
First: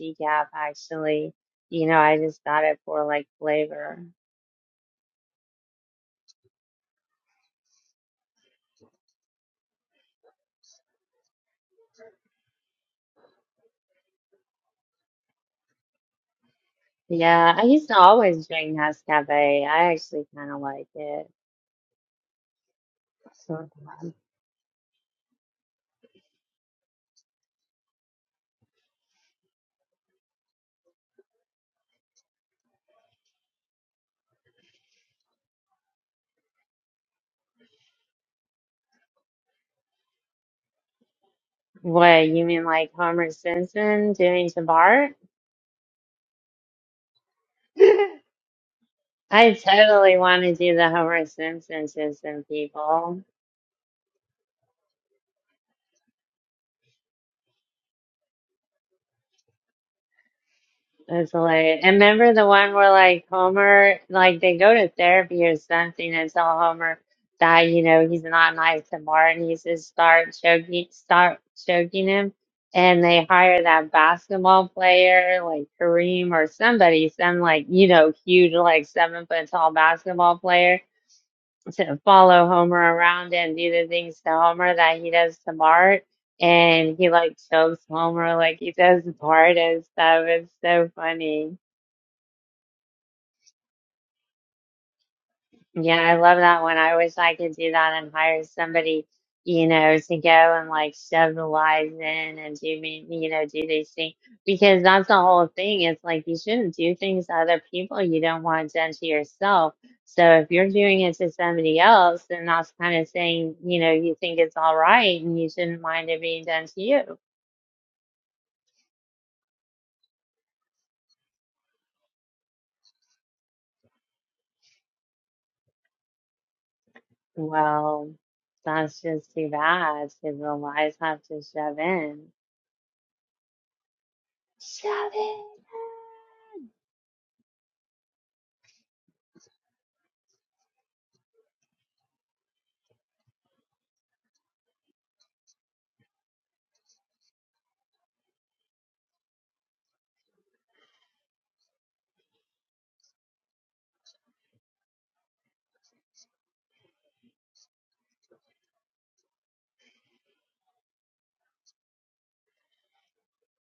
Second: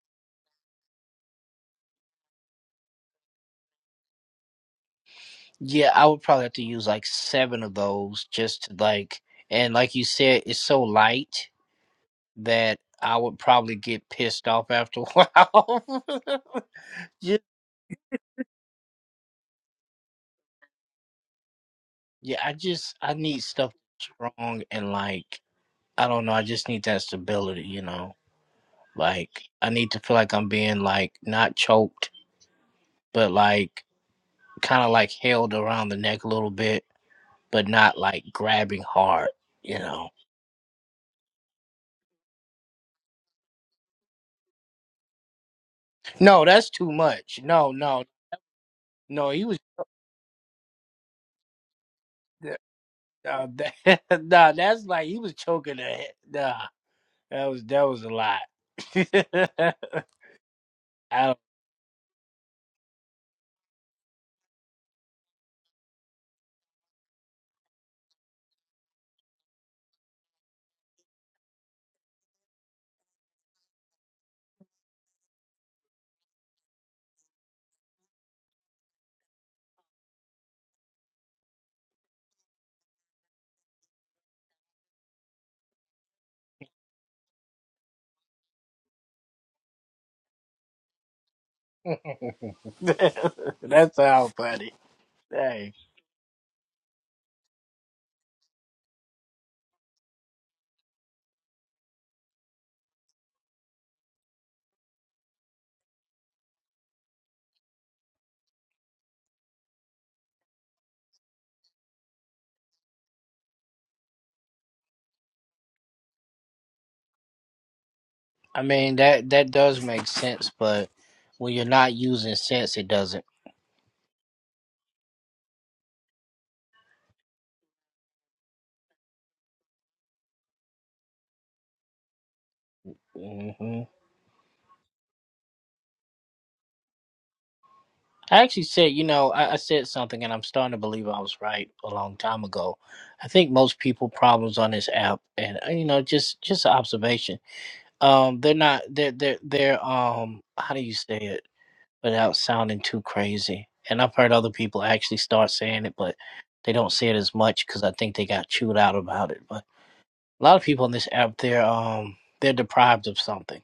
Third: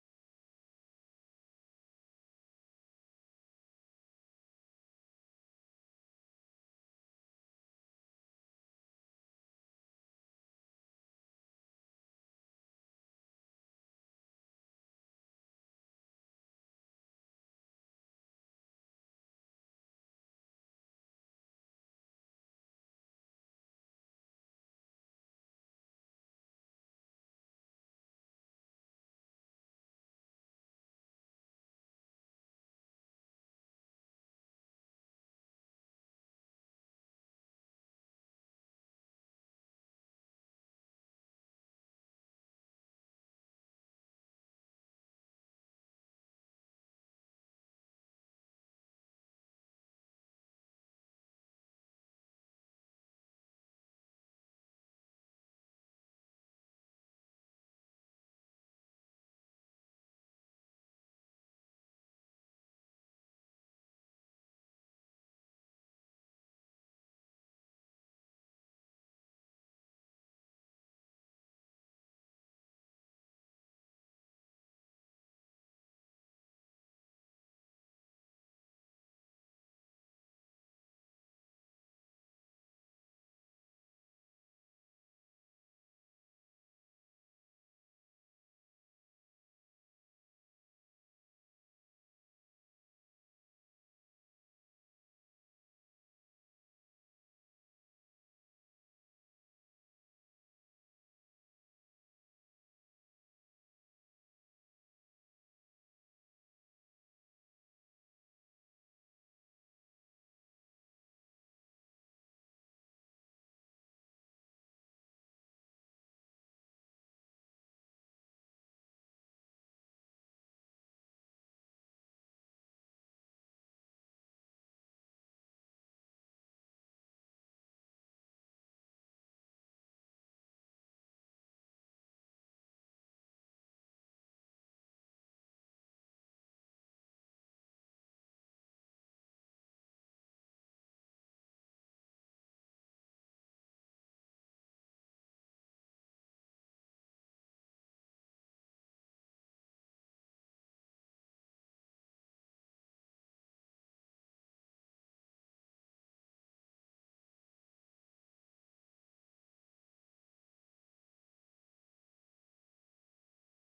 decaf actually. You know, I just got it for like flavor. Yeah, I would probably have to use like seven of those just to like, and like you said, it's so light that I would probably get pissed off after a while. Ju- Yeah, I used to always drink Nescafe. I actually kind of like it. yeah, I just I need So, stuff strong and like I don't know, I just need that stability, you know. Like I need to feel like I'm being like not choked, but like kind of like held around the neck a little bit, but not like grabbing hard, you know. what, you mean like Homer Simpson doing to Bart? No, that's too much. No, no, no. He I was totally want to do the Homer Simpson to some people. uh, nah, that's like he was choking the head. That was that was a lot. That's I hilarious. And remember the one where like Homer, like they go to therapy or something and tell Homer that, you know, he's not nice to Martin. He says start choking, start choking him. And they hire that basketball player, like Kareem or somebody, some like, you know, huge, like seven foot tall basketball player to follow Homer around and do the things to Homer that he does to Bart and he like chokes Homer like he does Bart and stuff. It's so funny. don't, that's how funny. Dang. Yeah, I love that one. I wish I could do that and hire somebody, you know, to go and like shove the lies in and do me, you know, do these things because that's the whole thing. It's like you shouldn't do things to other people you don't want done to yourself. So if you're doing it to somebody else, then that's kind of saying, you know, you think it's all right and you shouldn't mind it being done to you. I mean that that does make sense, but when you're not using sense, it doesn't. Well, that's just too bad because the lies have to shove in. hmm Shove it. I actually said, you know, I, I said something, and I'm starting to believe I was right a long time ago. I think most people problems on this app, and uh, you know, just just an observation. Um, they're not they're they're they're um how do you say it? without sounding too crazy. And I've heard other people actually start saying it, but they don't say it as much because I think they got chewed out about it. But a lot of people on this app, they're um they're deprived of something.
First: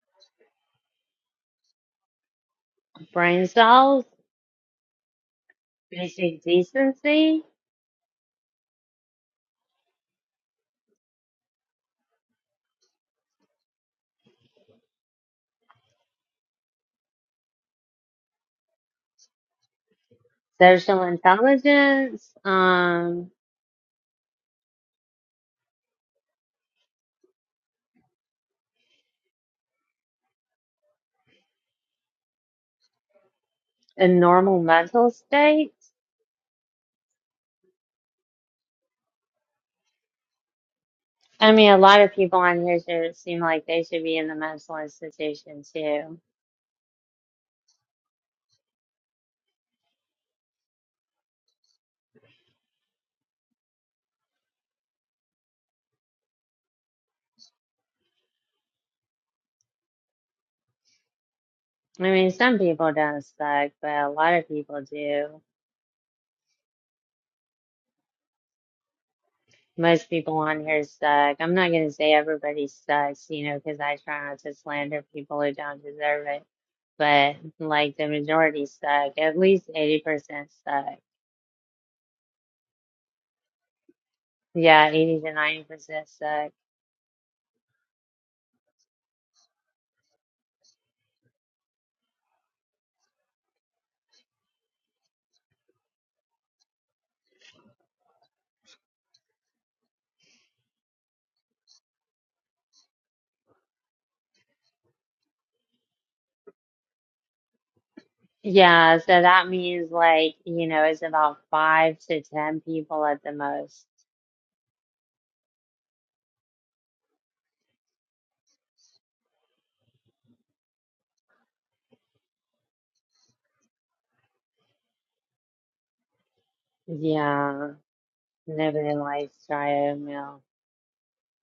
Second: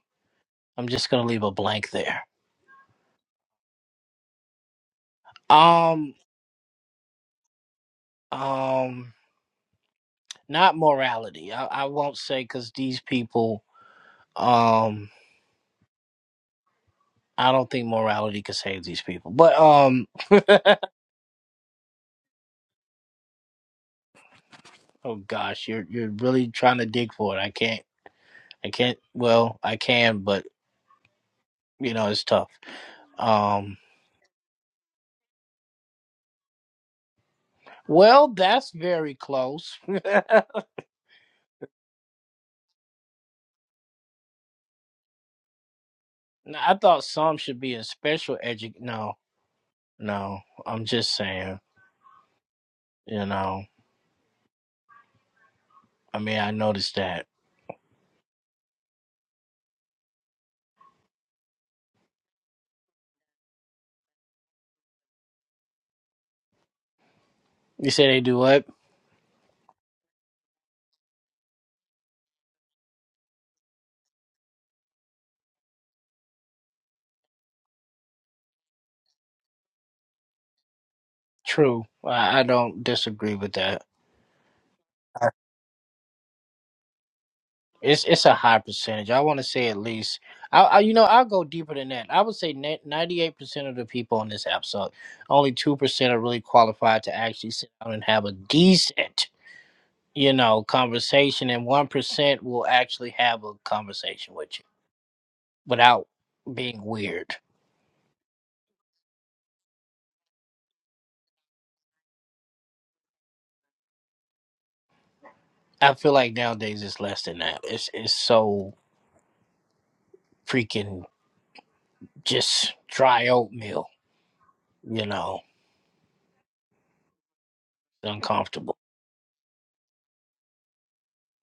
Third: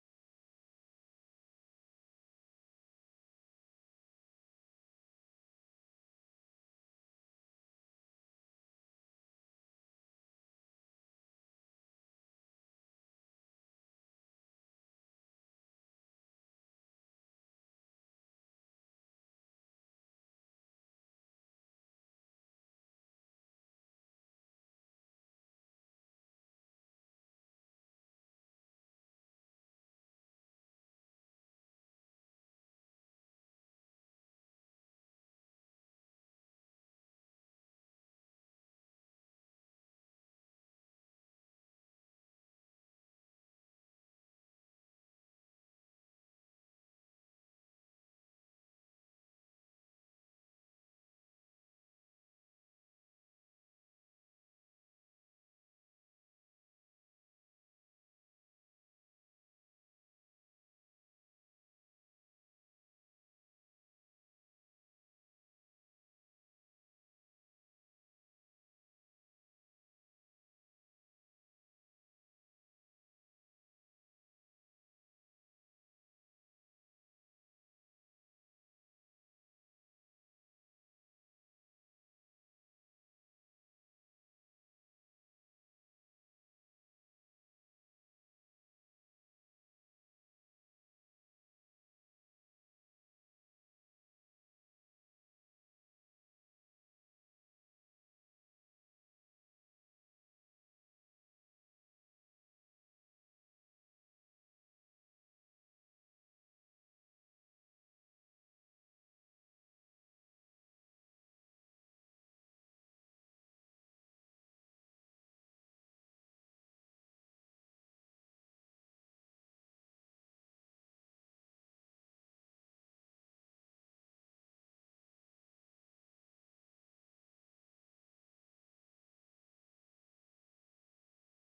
I'm just gonna leave a blank there. Brain cells. Um, basic decency, um, not morality. I, I won't say because these people, um, I don't think morality could save these people. But um, social intelligence, um, oh gosh, you're you're really trying to dig for it. I can't. I can't. Well, I can, but You know, it's tough. Um, a normal mental state. well, that's very close. I mean, a lot of people on here should seem like they should be in the mental institution too. I thought some should be in special edu. No, no. I'm just saying. You know. I mean, I noticed that. I mean, some people don't suck, but a lot of people do. You say they do what? Most people on here suck. I'm not going to say everybody sucks, you know, because I try not to slander people who don't deserve it. But like the majority suck, at least 80% suck. True. I, I don't disagree with that. Yeah, 80 to 90% suck. It's it's a high percentage. I want to say at least. I, I you know I'll go deeper than that. I would say ninety eight percent of the people on this app suck. Only two percent are really qualified to actually sit down and have a decent you know, conversation, and one percent will actually have a conversation with you without being weird. Yeah, so that means like, you know, it's about five to ten people at the most. I feel like nowadays it's less than that. It's it's so freaking just dry oatmeal, you know, Yeah, uncomfortable. nobody likes dry oatmeal.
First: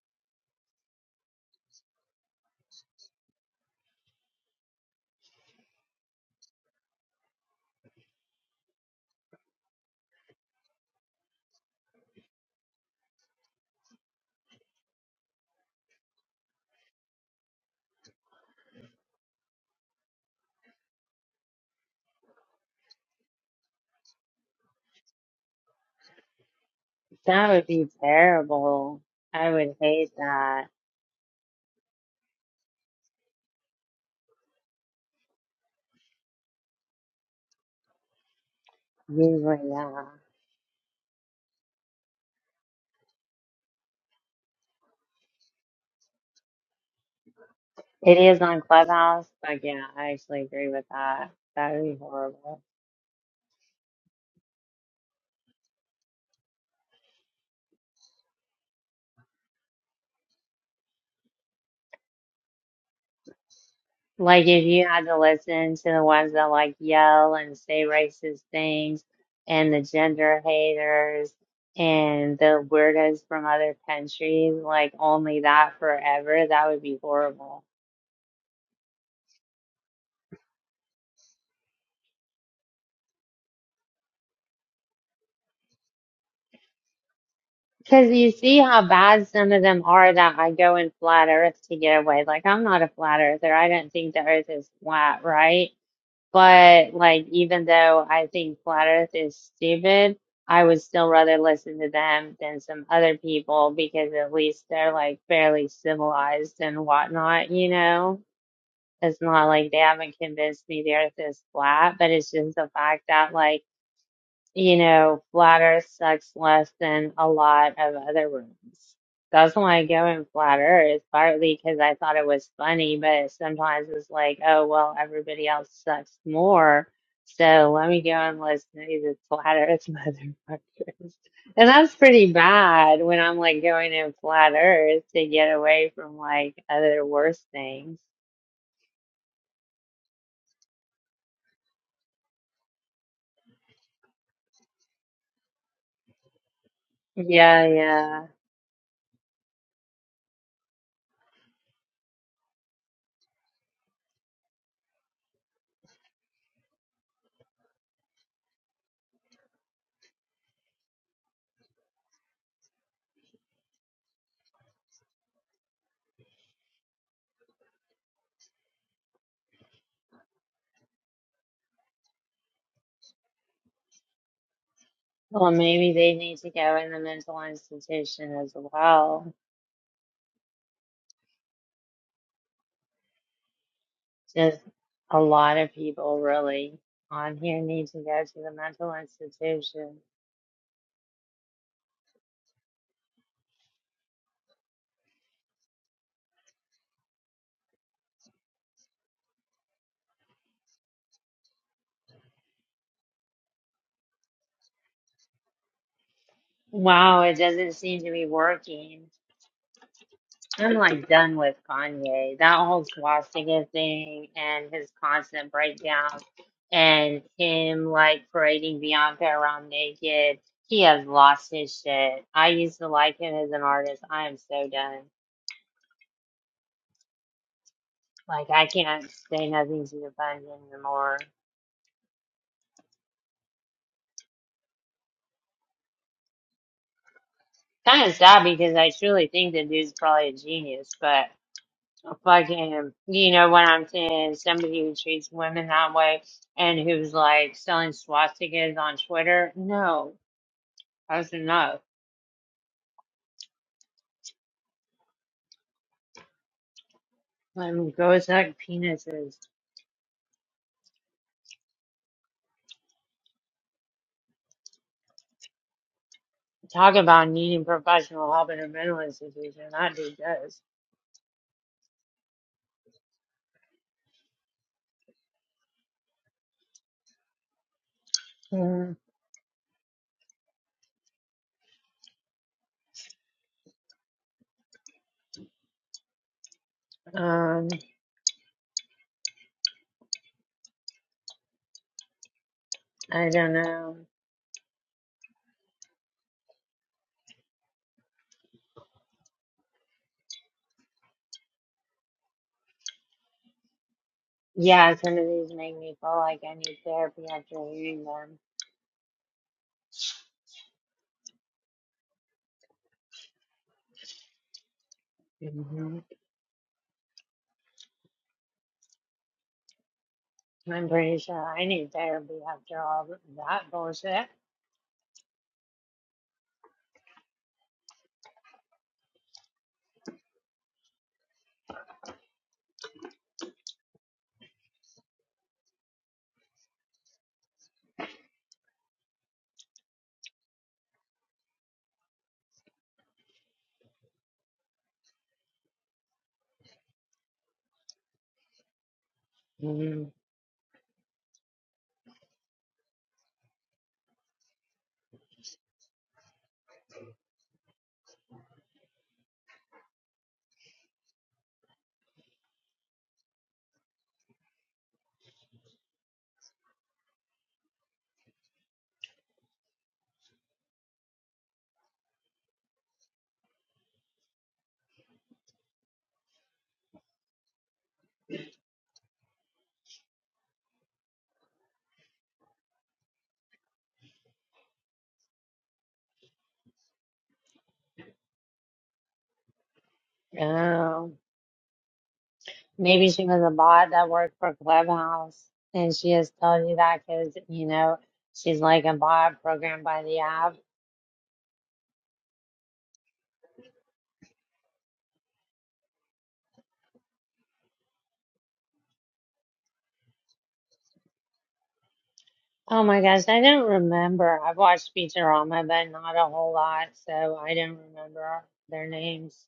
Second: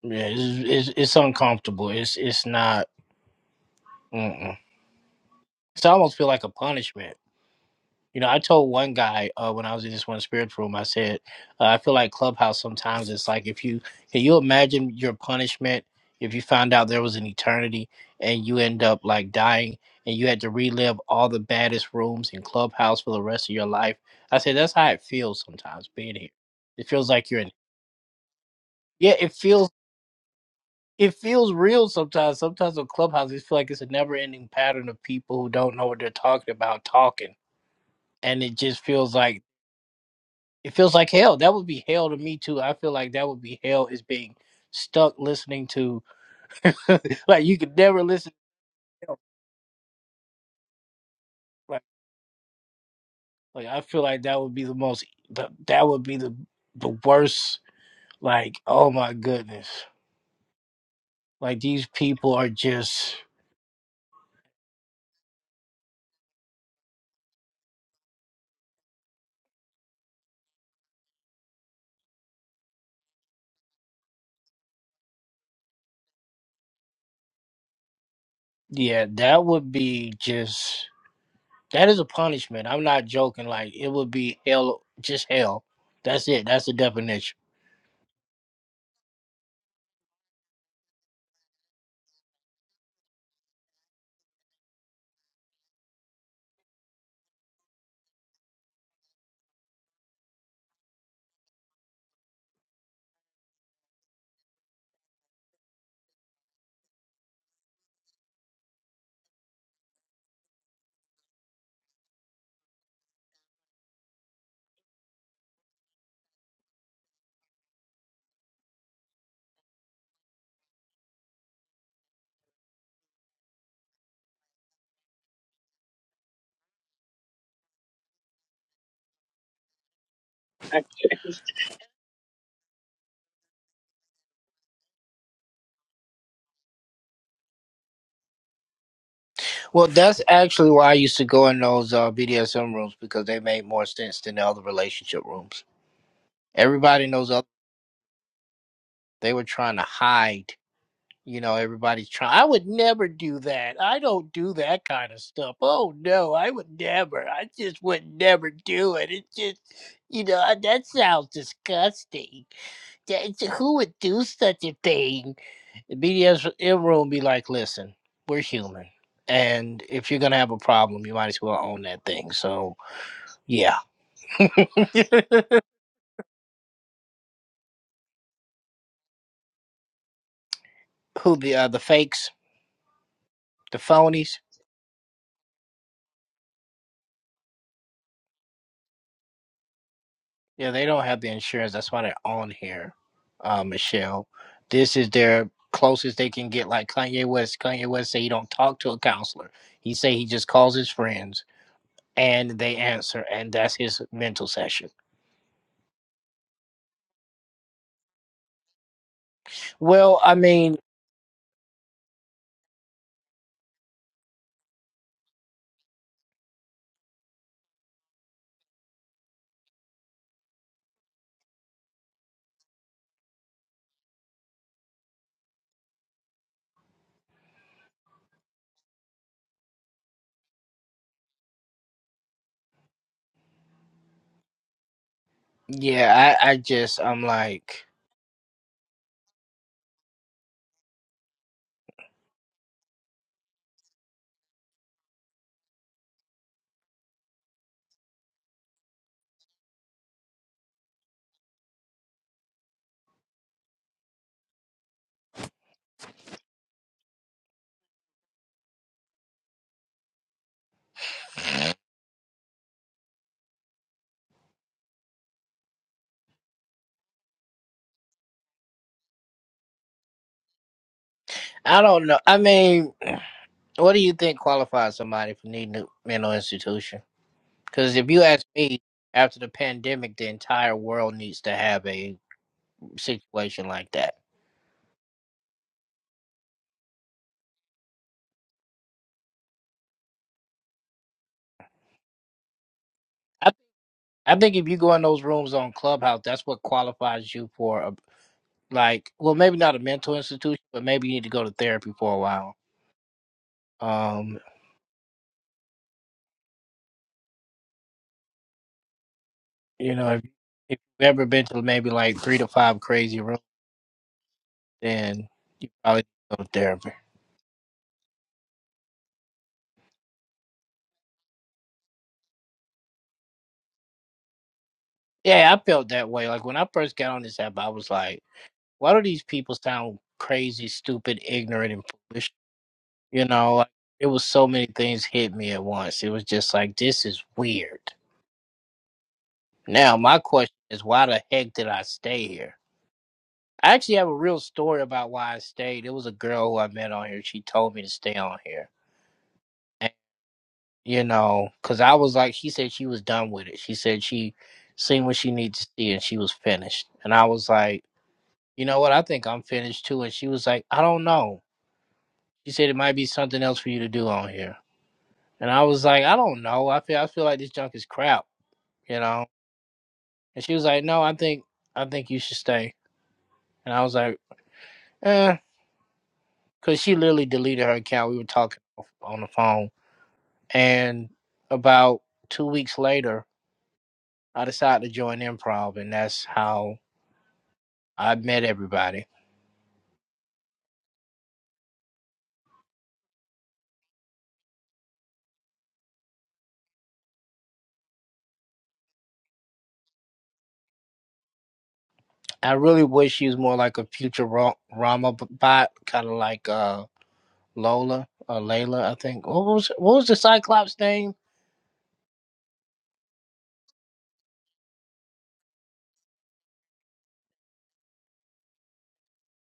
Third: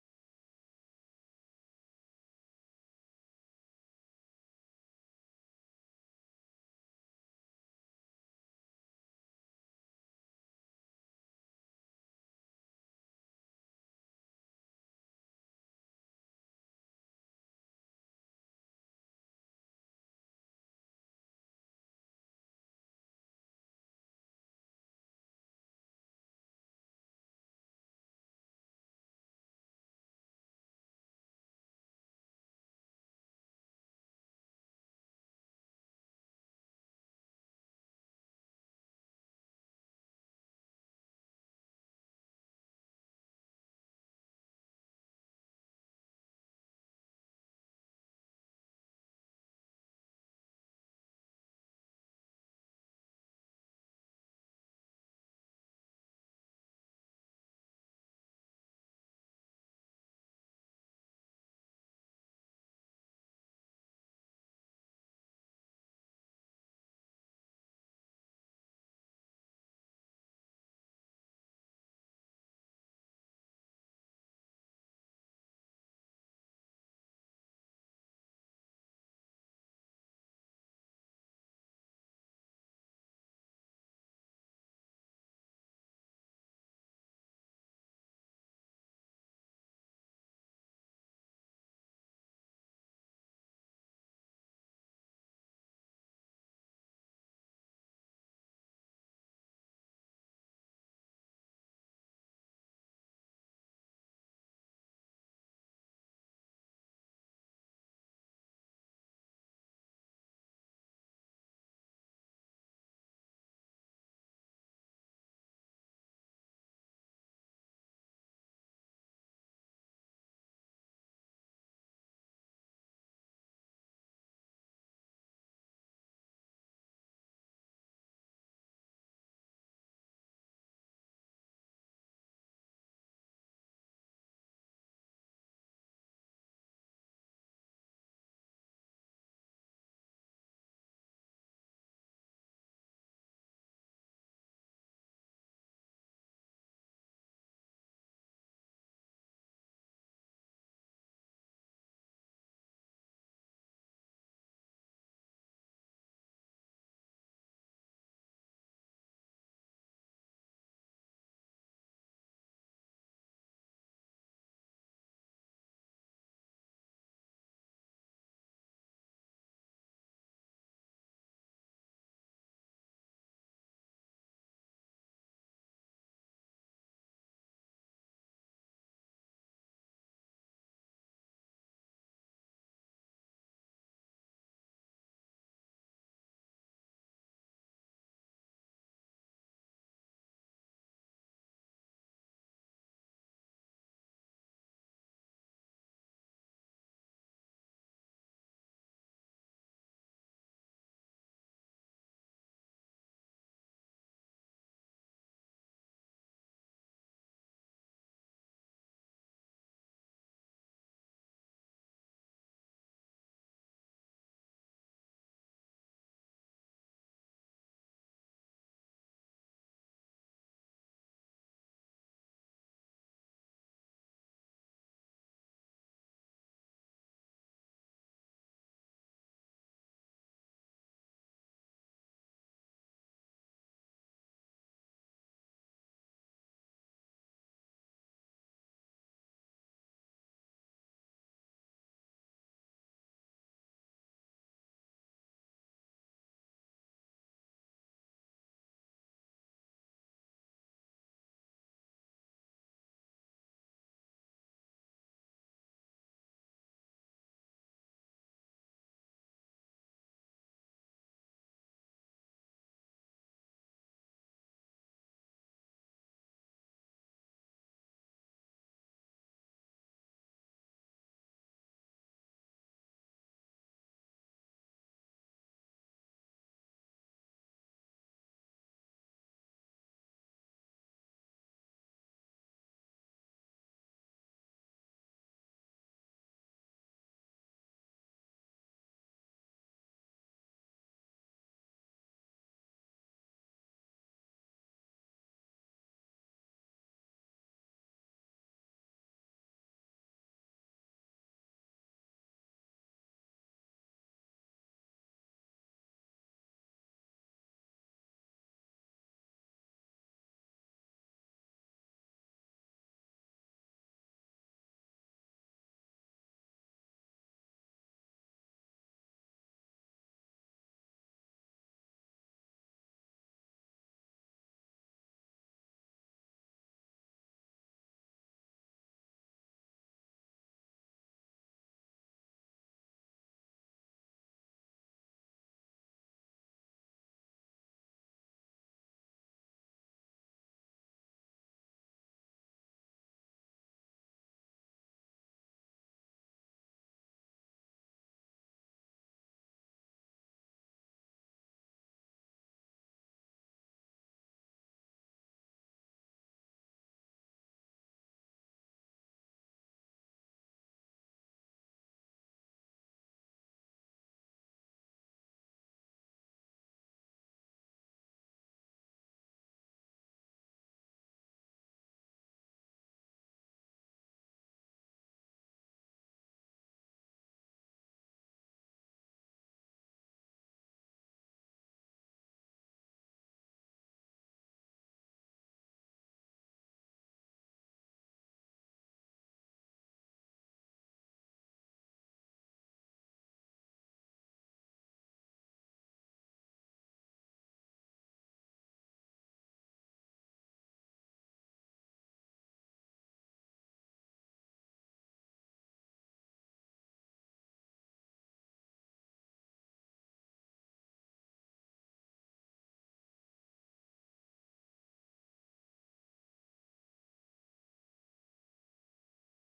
Yeah, it's it's, it's uncomfortable. It's it's not. Mm-mm. It's almost feel like a punishment You know, I told one guy uh, when I was in this one spirit room, I said, uh, I feel like Clubhouse sometimes it's like if you can you imagine your punishment if you found out there was an eternity and you end up like dying and you had to relive all the baddest rooms in Clubhouse for the rest of your life. I said that's how it feels sometimes being here. It feels like you're That in. would be terrible. Yeah, it I feels would hate that. it feels real sometimes. Sometimes on Clubhouse, it feels like it's a never ending pattern of people who don't know what they're talking about talking and it just feels like Usually, yeah. it feels like hell. That would be hell to me too. I feel like that would be hell is being stuck listening to like you could never It listen is on to hell. Clubhouse, but yeah, I actually agree with that. That Like, would be horrible. like I feel like that would be the most the, that would be the the worst like oh my goodness. Like these people are just Like if you had to listen to the ones that like yell and say racist things and the gender haters and the weirdos from other countries, like only that forever, that would be horrible. yeah, that would be just that is a punishment. I'm not joking. Like it would be hell just hell. That's it. That's the definition. Cause you see how bad some of them are that I go in flat earth to get away. Like I'm not a flat earther. I don't think the earth is flat, right? But like, even though I think Flat Earth is stupid, I would still rather listen to them than some other people because at least they're like fairly civilized and whatnot, you know? It's not like they haven't convinced me the earth is flat, but it's just the fact that like you know, flat Earth sucks less than a lot of other rooms. That's why I go in flat Earth, partly because I thought it was funny, but sometimes it's like, oh, well, everybody else sucks more. So let me go and listen to the flat Earth motherfuckers. And that's pretty bad when I'm like going in flat Earth to get away from like other worse things. Well, that's actually why I used to go in those uh, BDSM rooms because they made more sense than the other relationship rooms. Everybody knows other, Yeah, yeah. they were trying to hide. You know, everybody's trying. I would never do that. I don't do that kind of stuff. Oh no, I would never. I just would never do it. It just, you know, that sounds disgusting. That, who would do such a thing? The BDS it room be like, listen, we're human. And if you're gonna have a problem, you might as well own that thing. So yeah. Well, maybe they need to go in the mental institution as well. Who the uh, the fakes, the phonies, Just a lot of people really on here need to go to the mental institution. yeah, they don't have the insurance. That's why they're on here, uh, Michelle. This is their closest they can get like Kanye West. Kanye West say he don't talk to a counselor. He say he just calls his friends and they answer and that's his mental session. Wow, it doesn't seem to be working. Well, I I'm mean, like done with Kanye. That whole swastika thing and his constant breakdown and him like parading Bianca around naked. He has lost his shit. I used to like him as an artist. I am so done. Like I can't say nothing to defend him anymore. yeah, I, I just I'm like kind of sad because I truly think the dude's probably a genius, but fucking, you know what I'm saying? Somebody who treats women that way and who's like selling swastikas on Twitter. No, that's enough. Let him go suck penises. Talk about needing professional help in a mental institution. That dude does. I don't know. I mean What do you think qualifies somebody for needing a mental institution? Because if you ask me, Mm, after the pandemic, the entire world needs to have a situation like that. Um, I I, don't know. I think if you go in those rooms on Clubhouse, that's what qualifies you for a like. Well, maybe not a mental institution, but maybe you need to go to therapy for a while. Um, Yeah, some of these make me feel like I need therapy after hearing you know, if, if you've ever been to maybe like three to five crazy rooms, then you them. probably need to go to therapy. I'm pretty sure I need therapy after all that bullshit. Yeah, I felt that way. Like when I first got on this app, I was like. why do these people sound crazy, stupid, ignorant, and foolish? You know, like it was so many things hit me at once. It was just like this is weird. Now my question is, why the heck did I stay here? I actually have a real story about why I stayed. It was a girl who I met on here. She told me to stay on here, and mm you know, because I was like, she said she was done with it. She said she seen what she needed to see, and she was finished. And I was like, you know what? I think I'm finished too. And she was like, I don't know. She said it might be something else for you to do on here. And I was like, I don't know. I feel I feel like this junk is crap, you know. And she was like, No, I think I think you should stay. And I was like, Eh, because she literally deleted her account. We were talking on the phone, and about two weeks later, I decided to join improv, and that's how I met everybody. Oh, maybe she was a bot that worked for Clubhouse and she has told you that because, you know, she's like a bot programmed by the app. I really wish she was more like a future Rama bot, kind of like uh, Lola or Layla, I think. What was what was the Cyclops name? Oh my gosh, I don't remember. I've watched Futurama, but not a whole lot, so I don't remember their names.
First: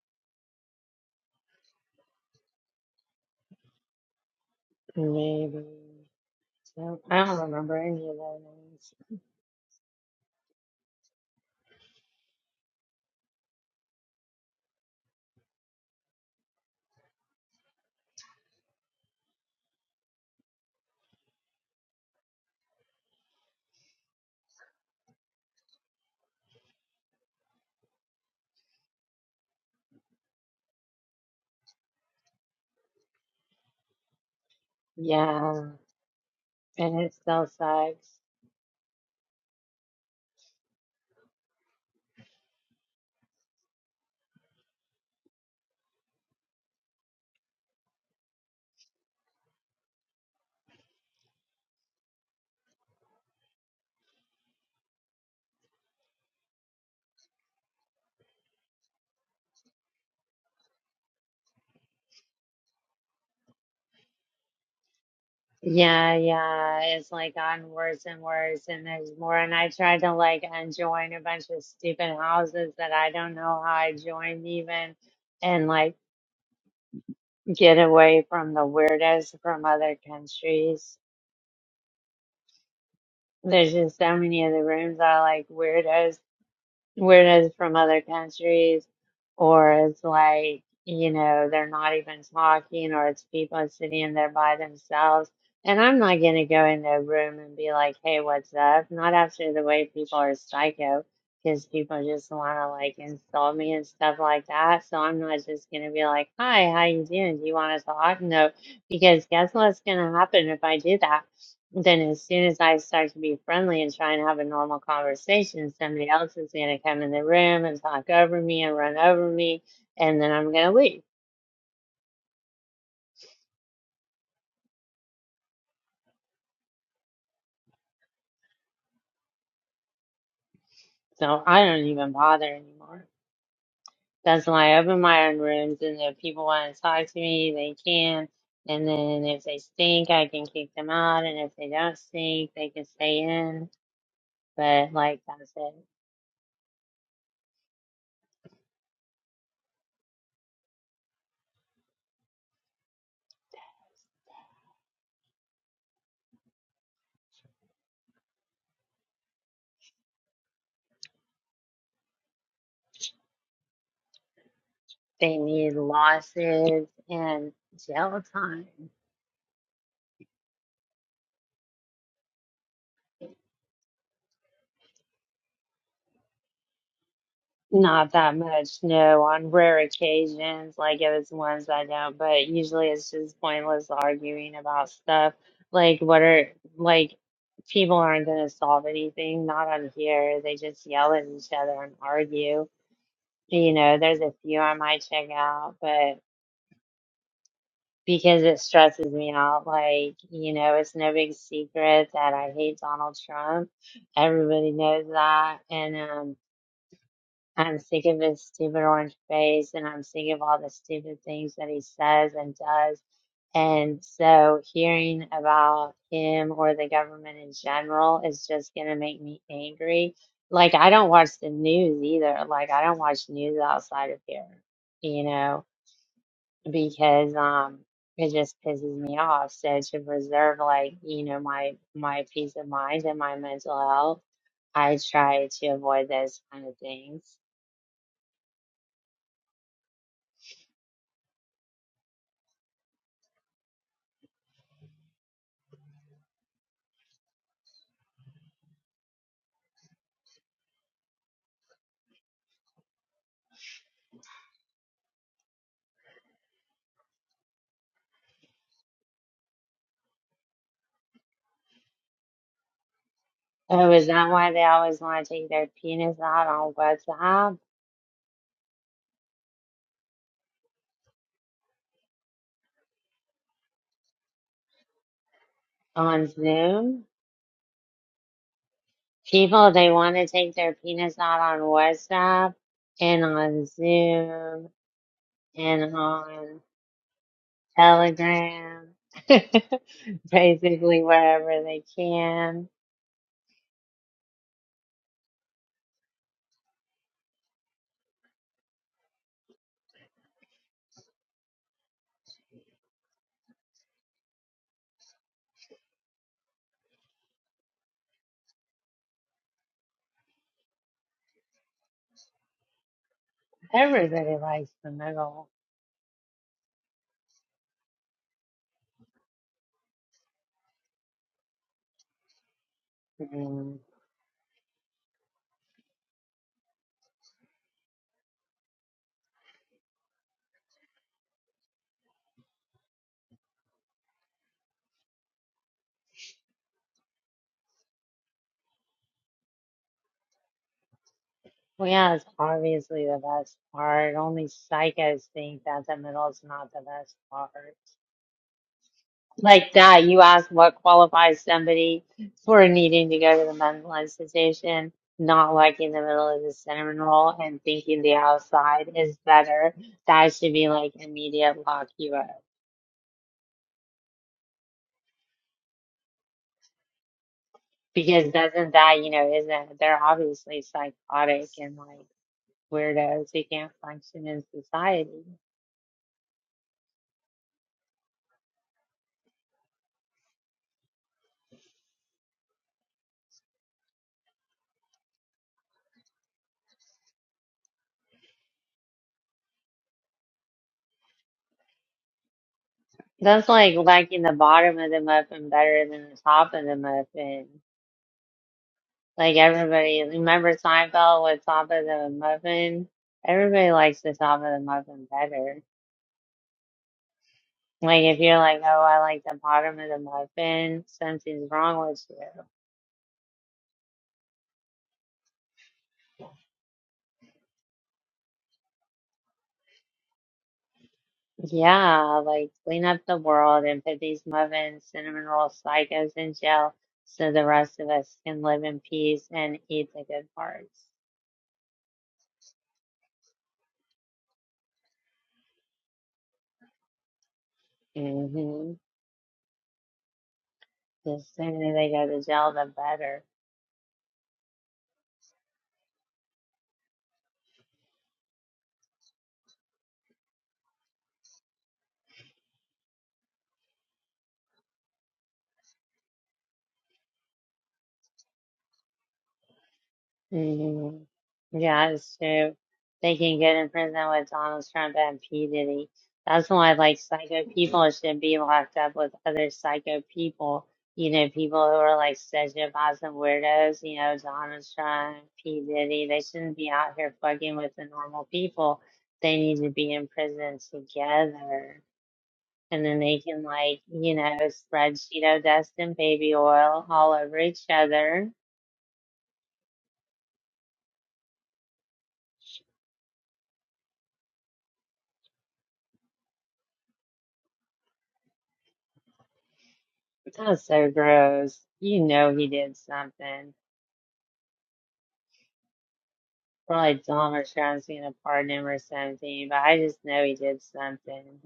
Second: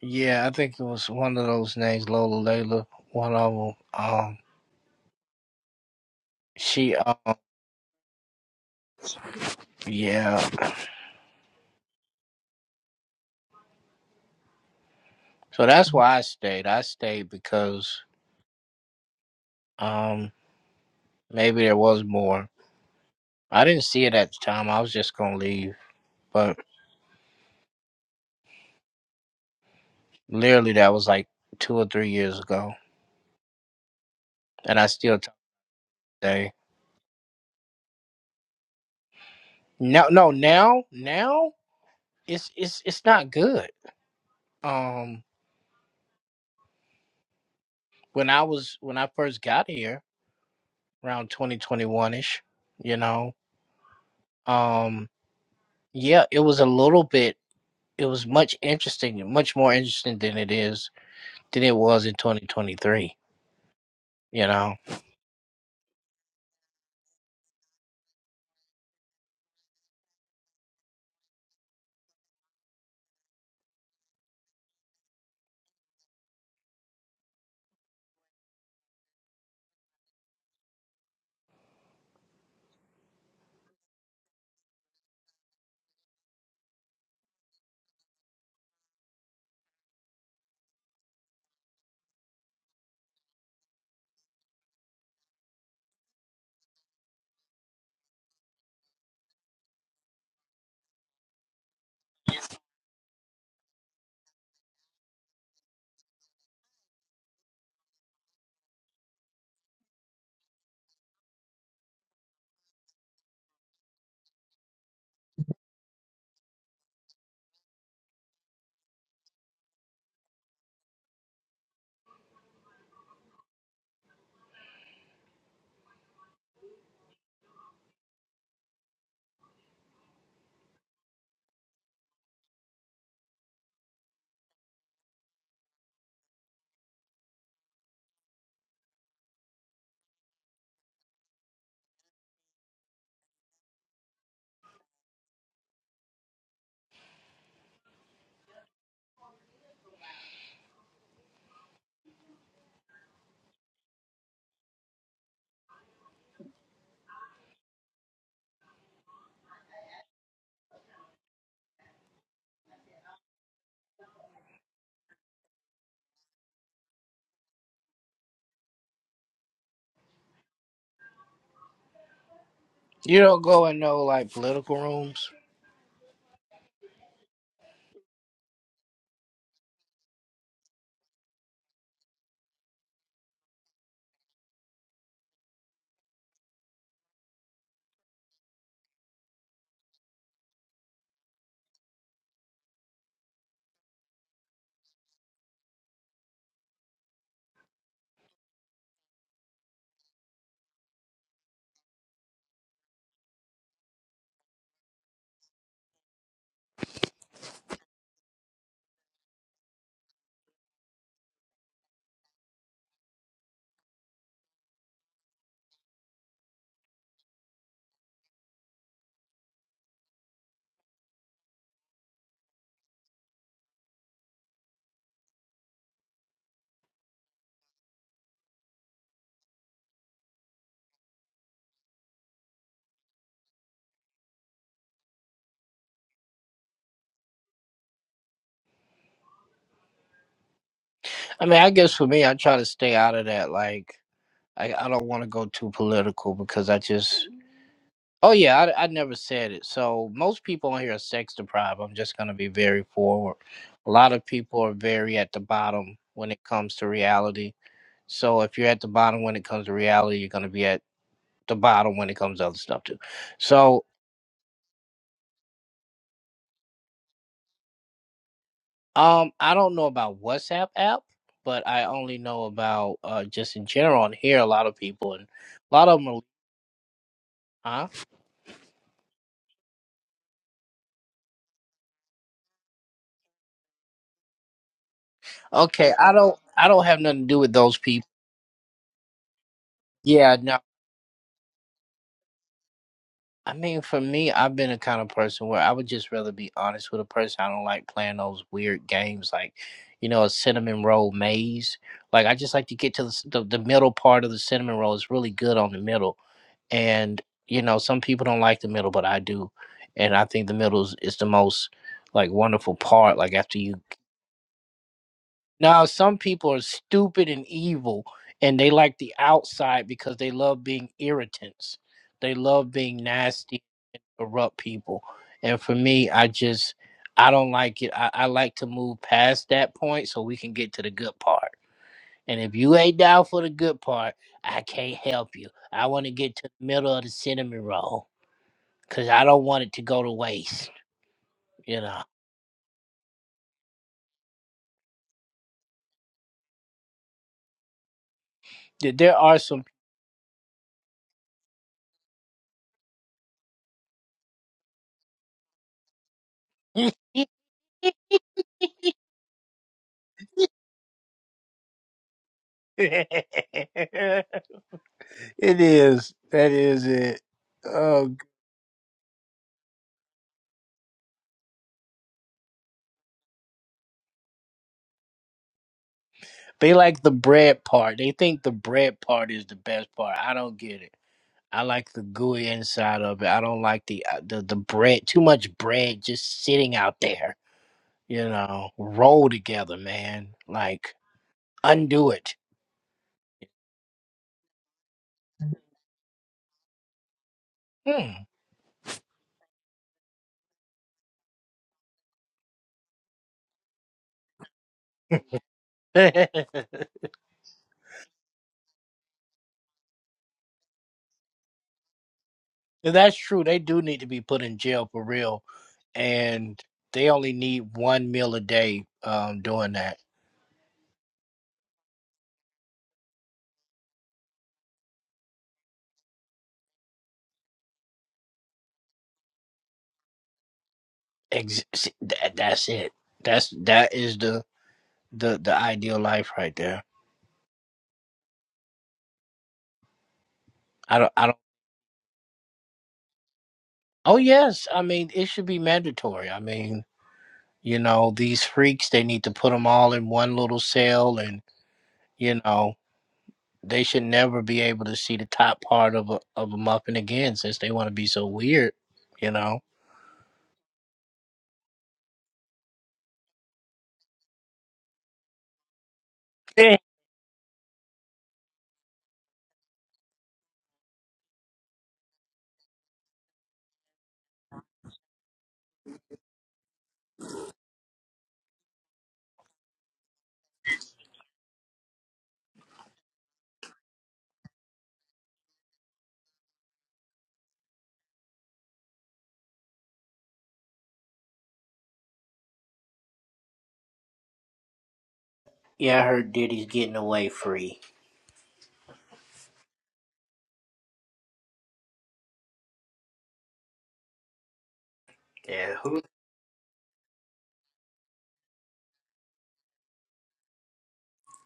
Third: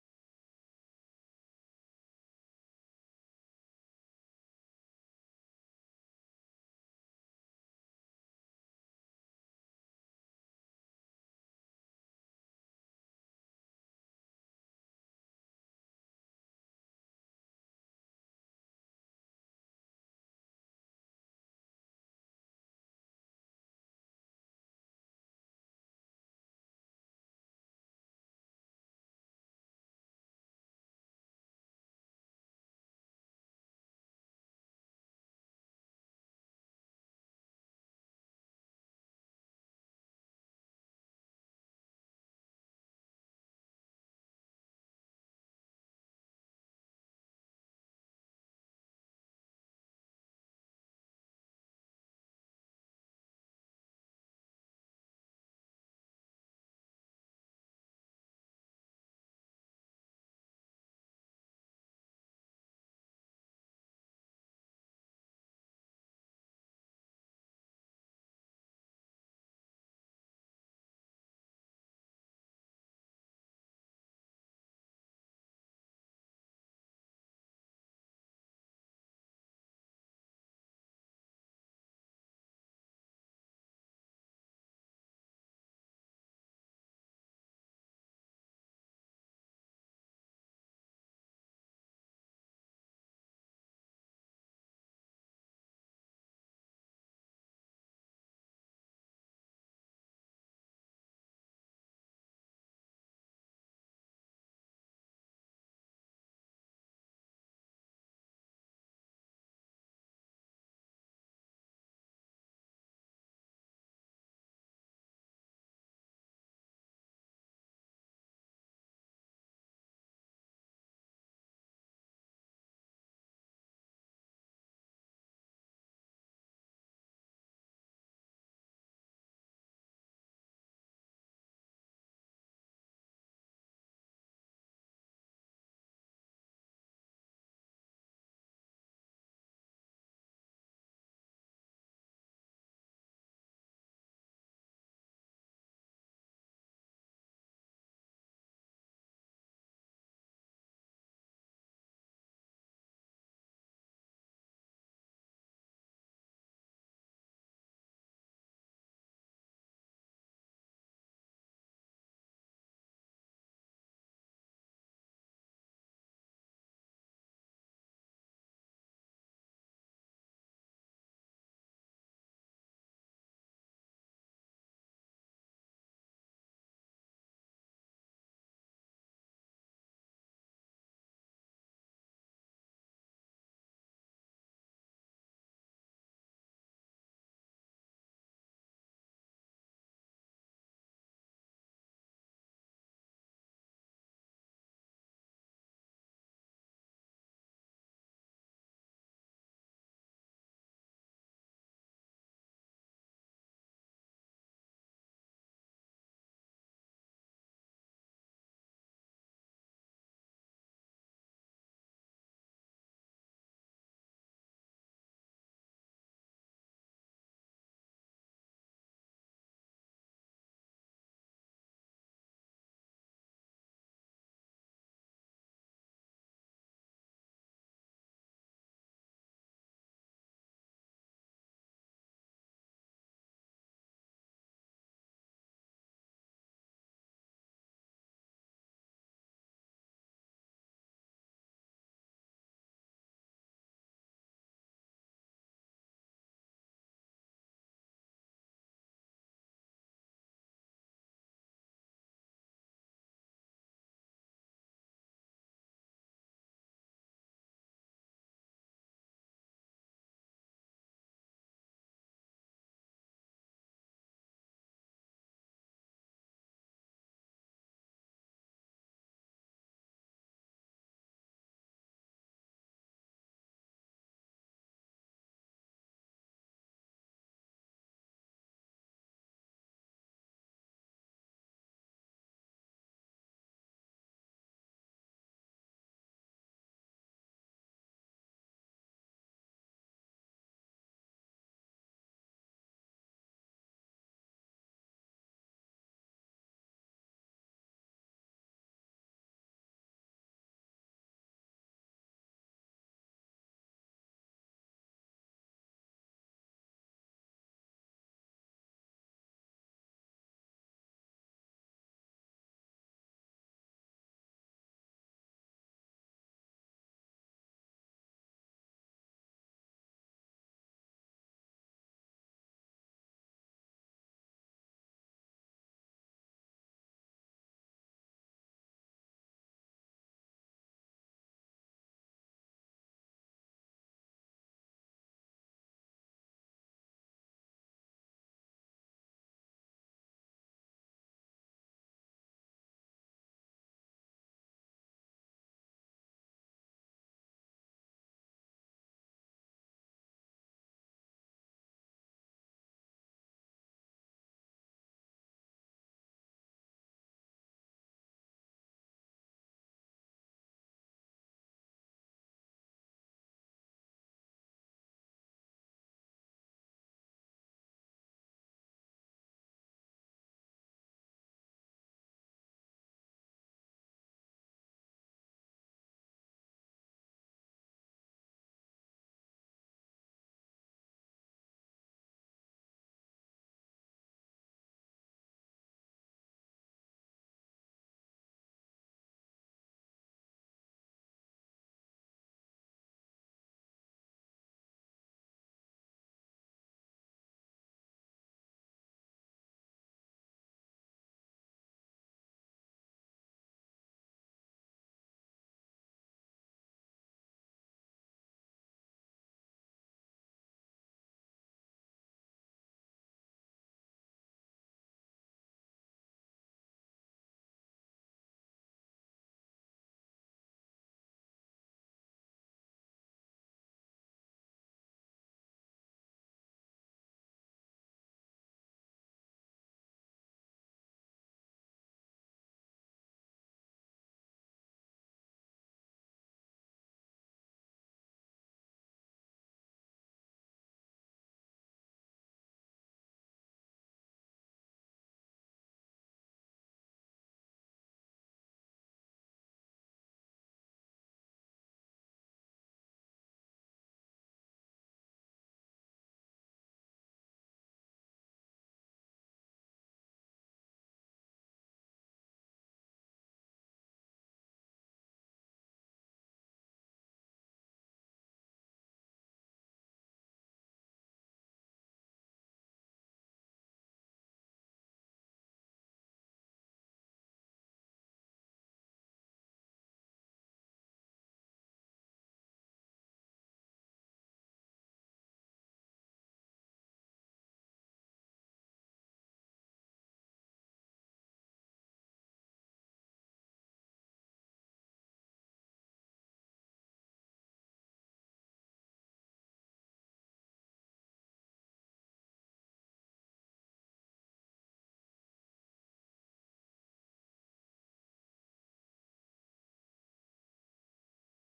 Yeah, I think it was one of those names, Lola Layla. One of them. Um, Maybe. she. So Um, I don't remember any of their names. yeah. So that's why I stayed. I stayed because um maybe there was more. I didn't see it at the time. I was just gonna leave, but literally that was like two or three years ago, and I still talk Yeah, today. and it still sucks. No, no. Now, now it's it's it's not good. Um, when I was when I first got here around 2021 ish, you know. Um, Yeah, it was a little bit. It was much interesting, much more interesting than it is than it was in 2023. You know, Yeah, yeah, it's like gotten worse and worse, and there's more. And I tried to like unjoin a bunch of stupid houses that I don't know how I joined even, and like get away from the weirdos from other countries. There's just so many of the rooms are like weirdos Whereas from other countries, or it's like, you know, they're not even talking, or it's people sitting there by themselves. And I'm not going to go in their room and be like, hey, what's up? Not after the way people are psycho, because people just want to like insult me and stuff like that. So I'm not just going to be like, hi, how you doing? Do you want to talk? No, because guess what's going to happen if I do that? Then, as soon as I start to be friendly and try and have a normal conversation, somebody else is going to come in the room and talk over me and run over me, and then I'm going to leave. So I don't even bother anymore. That's why I open my own rooms, and if people want to talk to me, they can. And then if they stink, I can kick them out, and if they don't stink, they can stay in. But like I said, they need losses and jail time. you don't go in no like political rooms. Not that much, no. On rare occasions, like if it's ones I don't, but usually it's just pointless arguing about stuff. Like, what are, like, people aren't going to solve anything, not on here. They just yell at each other and argue. You know, there's a few I might check out, but because it stresses me out, like, you know, it's no big secret that I hate Donald Trump. Everybody knows that. And, um, I'm sick of his stupid orange face and I'm sick of all the stupid things that he says and does. And so hearing about him or the government in general is just going to make me angry. Like, I don't watch the news either. Like, I don't watch news outside of here, you know, because, um, it just pisses me off. So to preserve like, you know, my my peace of mind and my mental health, I try to avoid those kind of things I mean, I guess for me, I try to stay out of that. Like, I, I don't want to go too political because I just. Oh yeah, I, I never said it. So most people on here are sex deprived. I'm just gonna be very forward. A lot of people are very at the bottom when it comes to reality. So if you're at the bottom when it comes to reality, you're gonna be at the bottom when it comes to other stuff too. So Oh, is that why they always want to take their penis out on WhatsApp, um I don't know about WhatsApp app, but I only know about uh just in general and hear a lot of people and a lot of them are on Zoom? huh? People, they want to take their penis out on WhatsApp and on Zoom Okay, and I don't on I don't have nothing to do with those people. Telegram, Yeah, no. basically wherever they can. I mean, for me, I've been a kind of person where I would just rather be honest with a person. I don't like playing those weird games like, you know, a cinnamon roll maze. Like, I just like to get to the, s- the, the middle part of the cinnamon roll. It's really good on the middle. And, you know, some people don't like the middle, but I do. And I think the middle is, is the most, like, wonderful part. Like, after you. Everybody likes the middle. Now, some people are stupid and evil, and they like the outside because they love being irritants. They love being nasty Mm. erupt people. And for me, I just I don't like it. I, I like to move past that point so we can get to the good part. And if you ain't down for the good part, I can't help you. I want to get to the middle of the cinnamon roll because I don't want it to go to waste. You Well, know, yeah, it's obviously the best part. Only psychos think that the middle's not the best part. There there are some. Like that, you ask what qualifies somebody for needing to go to the mental institution, not like in the middle of the it cinnamon roll and thinking the outside is better. That should be like immediate lock you up. is. That is it. Oh, Because doesn't that, you know, isn't they're obviously psychotic and like weirdos who can't function in society. they like the bread part. They think the bread part is the best part. I don't get it. I like the gooey inside of it. I don't like the uh, the the bread. Too much bread just sitting out there. You know, roll together, man. Like undo it. That's like liking the bottom of the muffin better than the top of the muffin. Mm. Like everybody, remember Seinfeld with Top of the Muffin? Everybody likes the Top of the Muffin better. Like if you're like, oh, I like the bottom of the muffin, something's wrong with you. That's true. They do need to be put in jail for real, and they only need one meal a day. Um, doing that. Yeah, like clean up the world and put these muffin cinnamon roll psychos in jail so the rest of us can live in peace and eat the good parts. Ex- that that's it. That's that is the the the ideal life right there. hmm I don't. The I don't. sooner they go to jail, the better. Oh yes. I mean, it should be mandatory. I mean. You know, these freaks, they need to put them all in one little cell and, you know, they should never be able to see the top part of a, of a muffin again since they want to be so weird, you know. hmm Yeah, it's true. They can get in prison with Donald Trump and P. Diddy. That's why, Eh. like, psycho people should be locked up with other psycho people. You know, people who are like sociopaths and weirdos, you know, Donald Trump, P. Diddy, they shouldn't be out here fucking with the normal people. They need to be in prison together. And then they can, like, you know, spread Cheeto dust and baby oil all over each other Yeah, I heard Diddy's getting away free. That's so gross. You know he did something. Yeah, who? Probably Tom or Sean's seen a pardon him or something, but I just know he did something.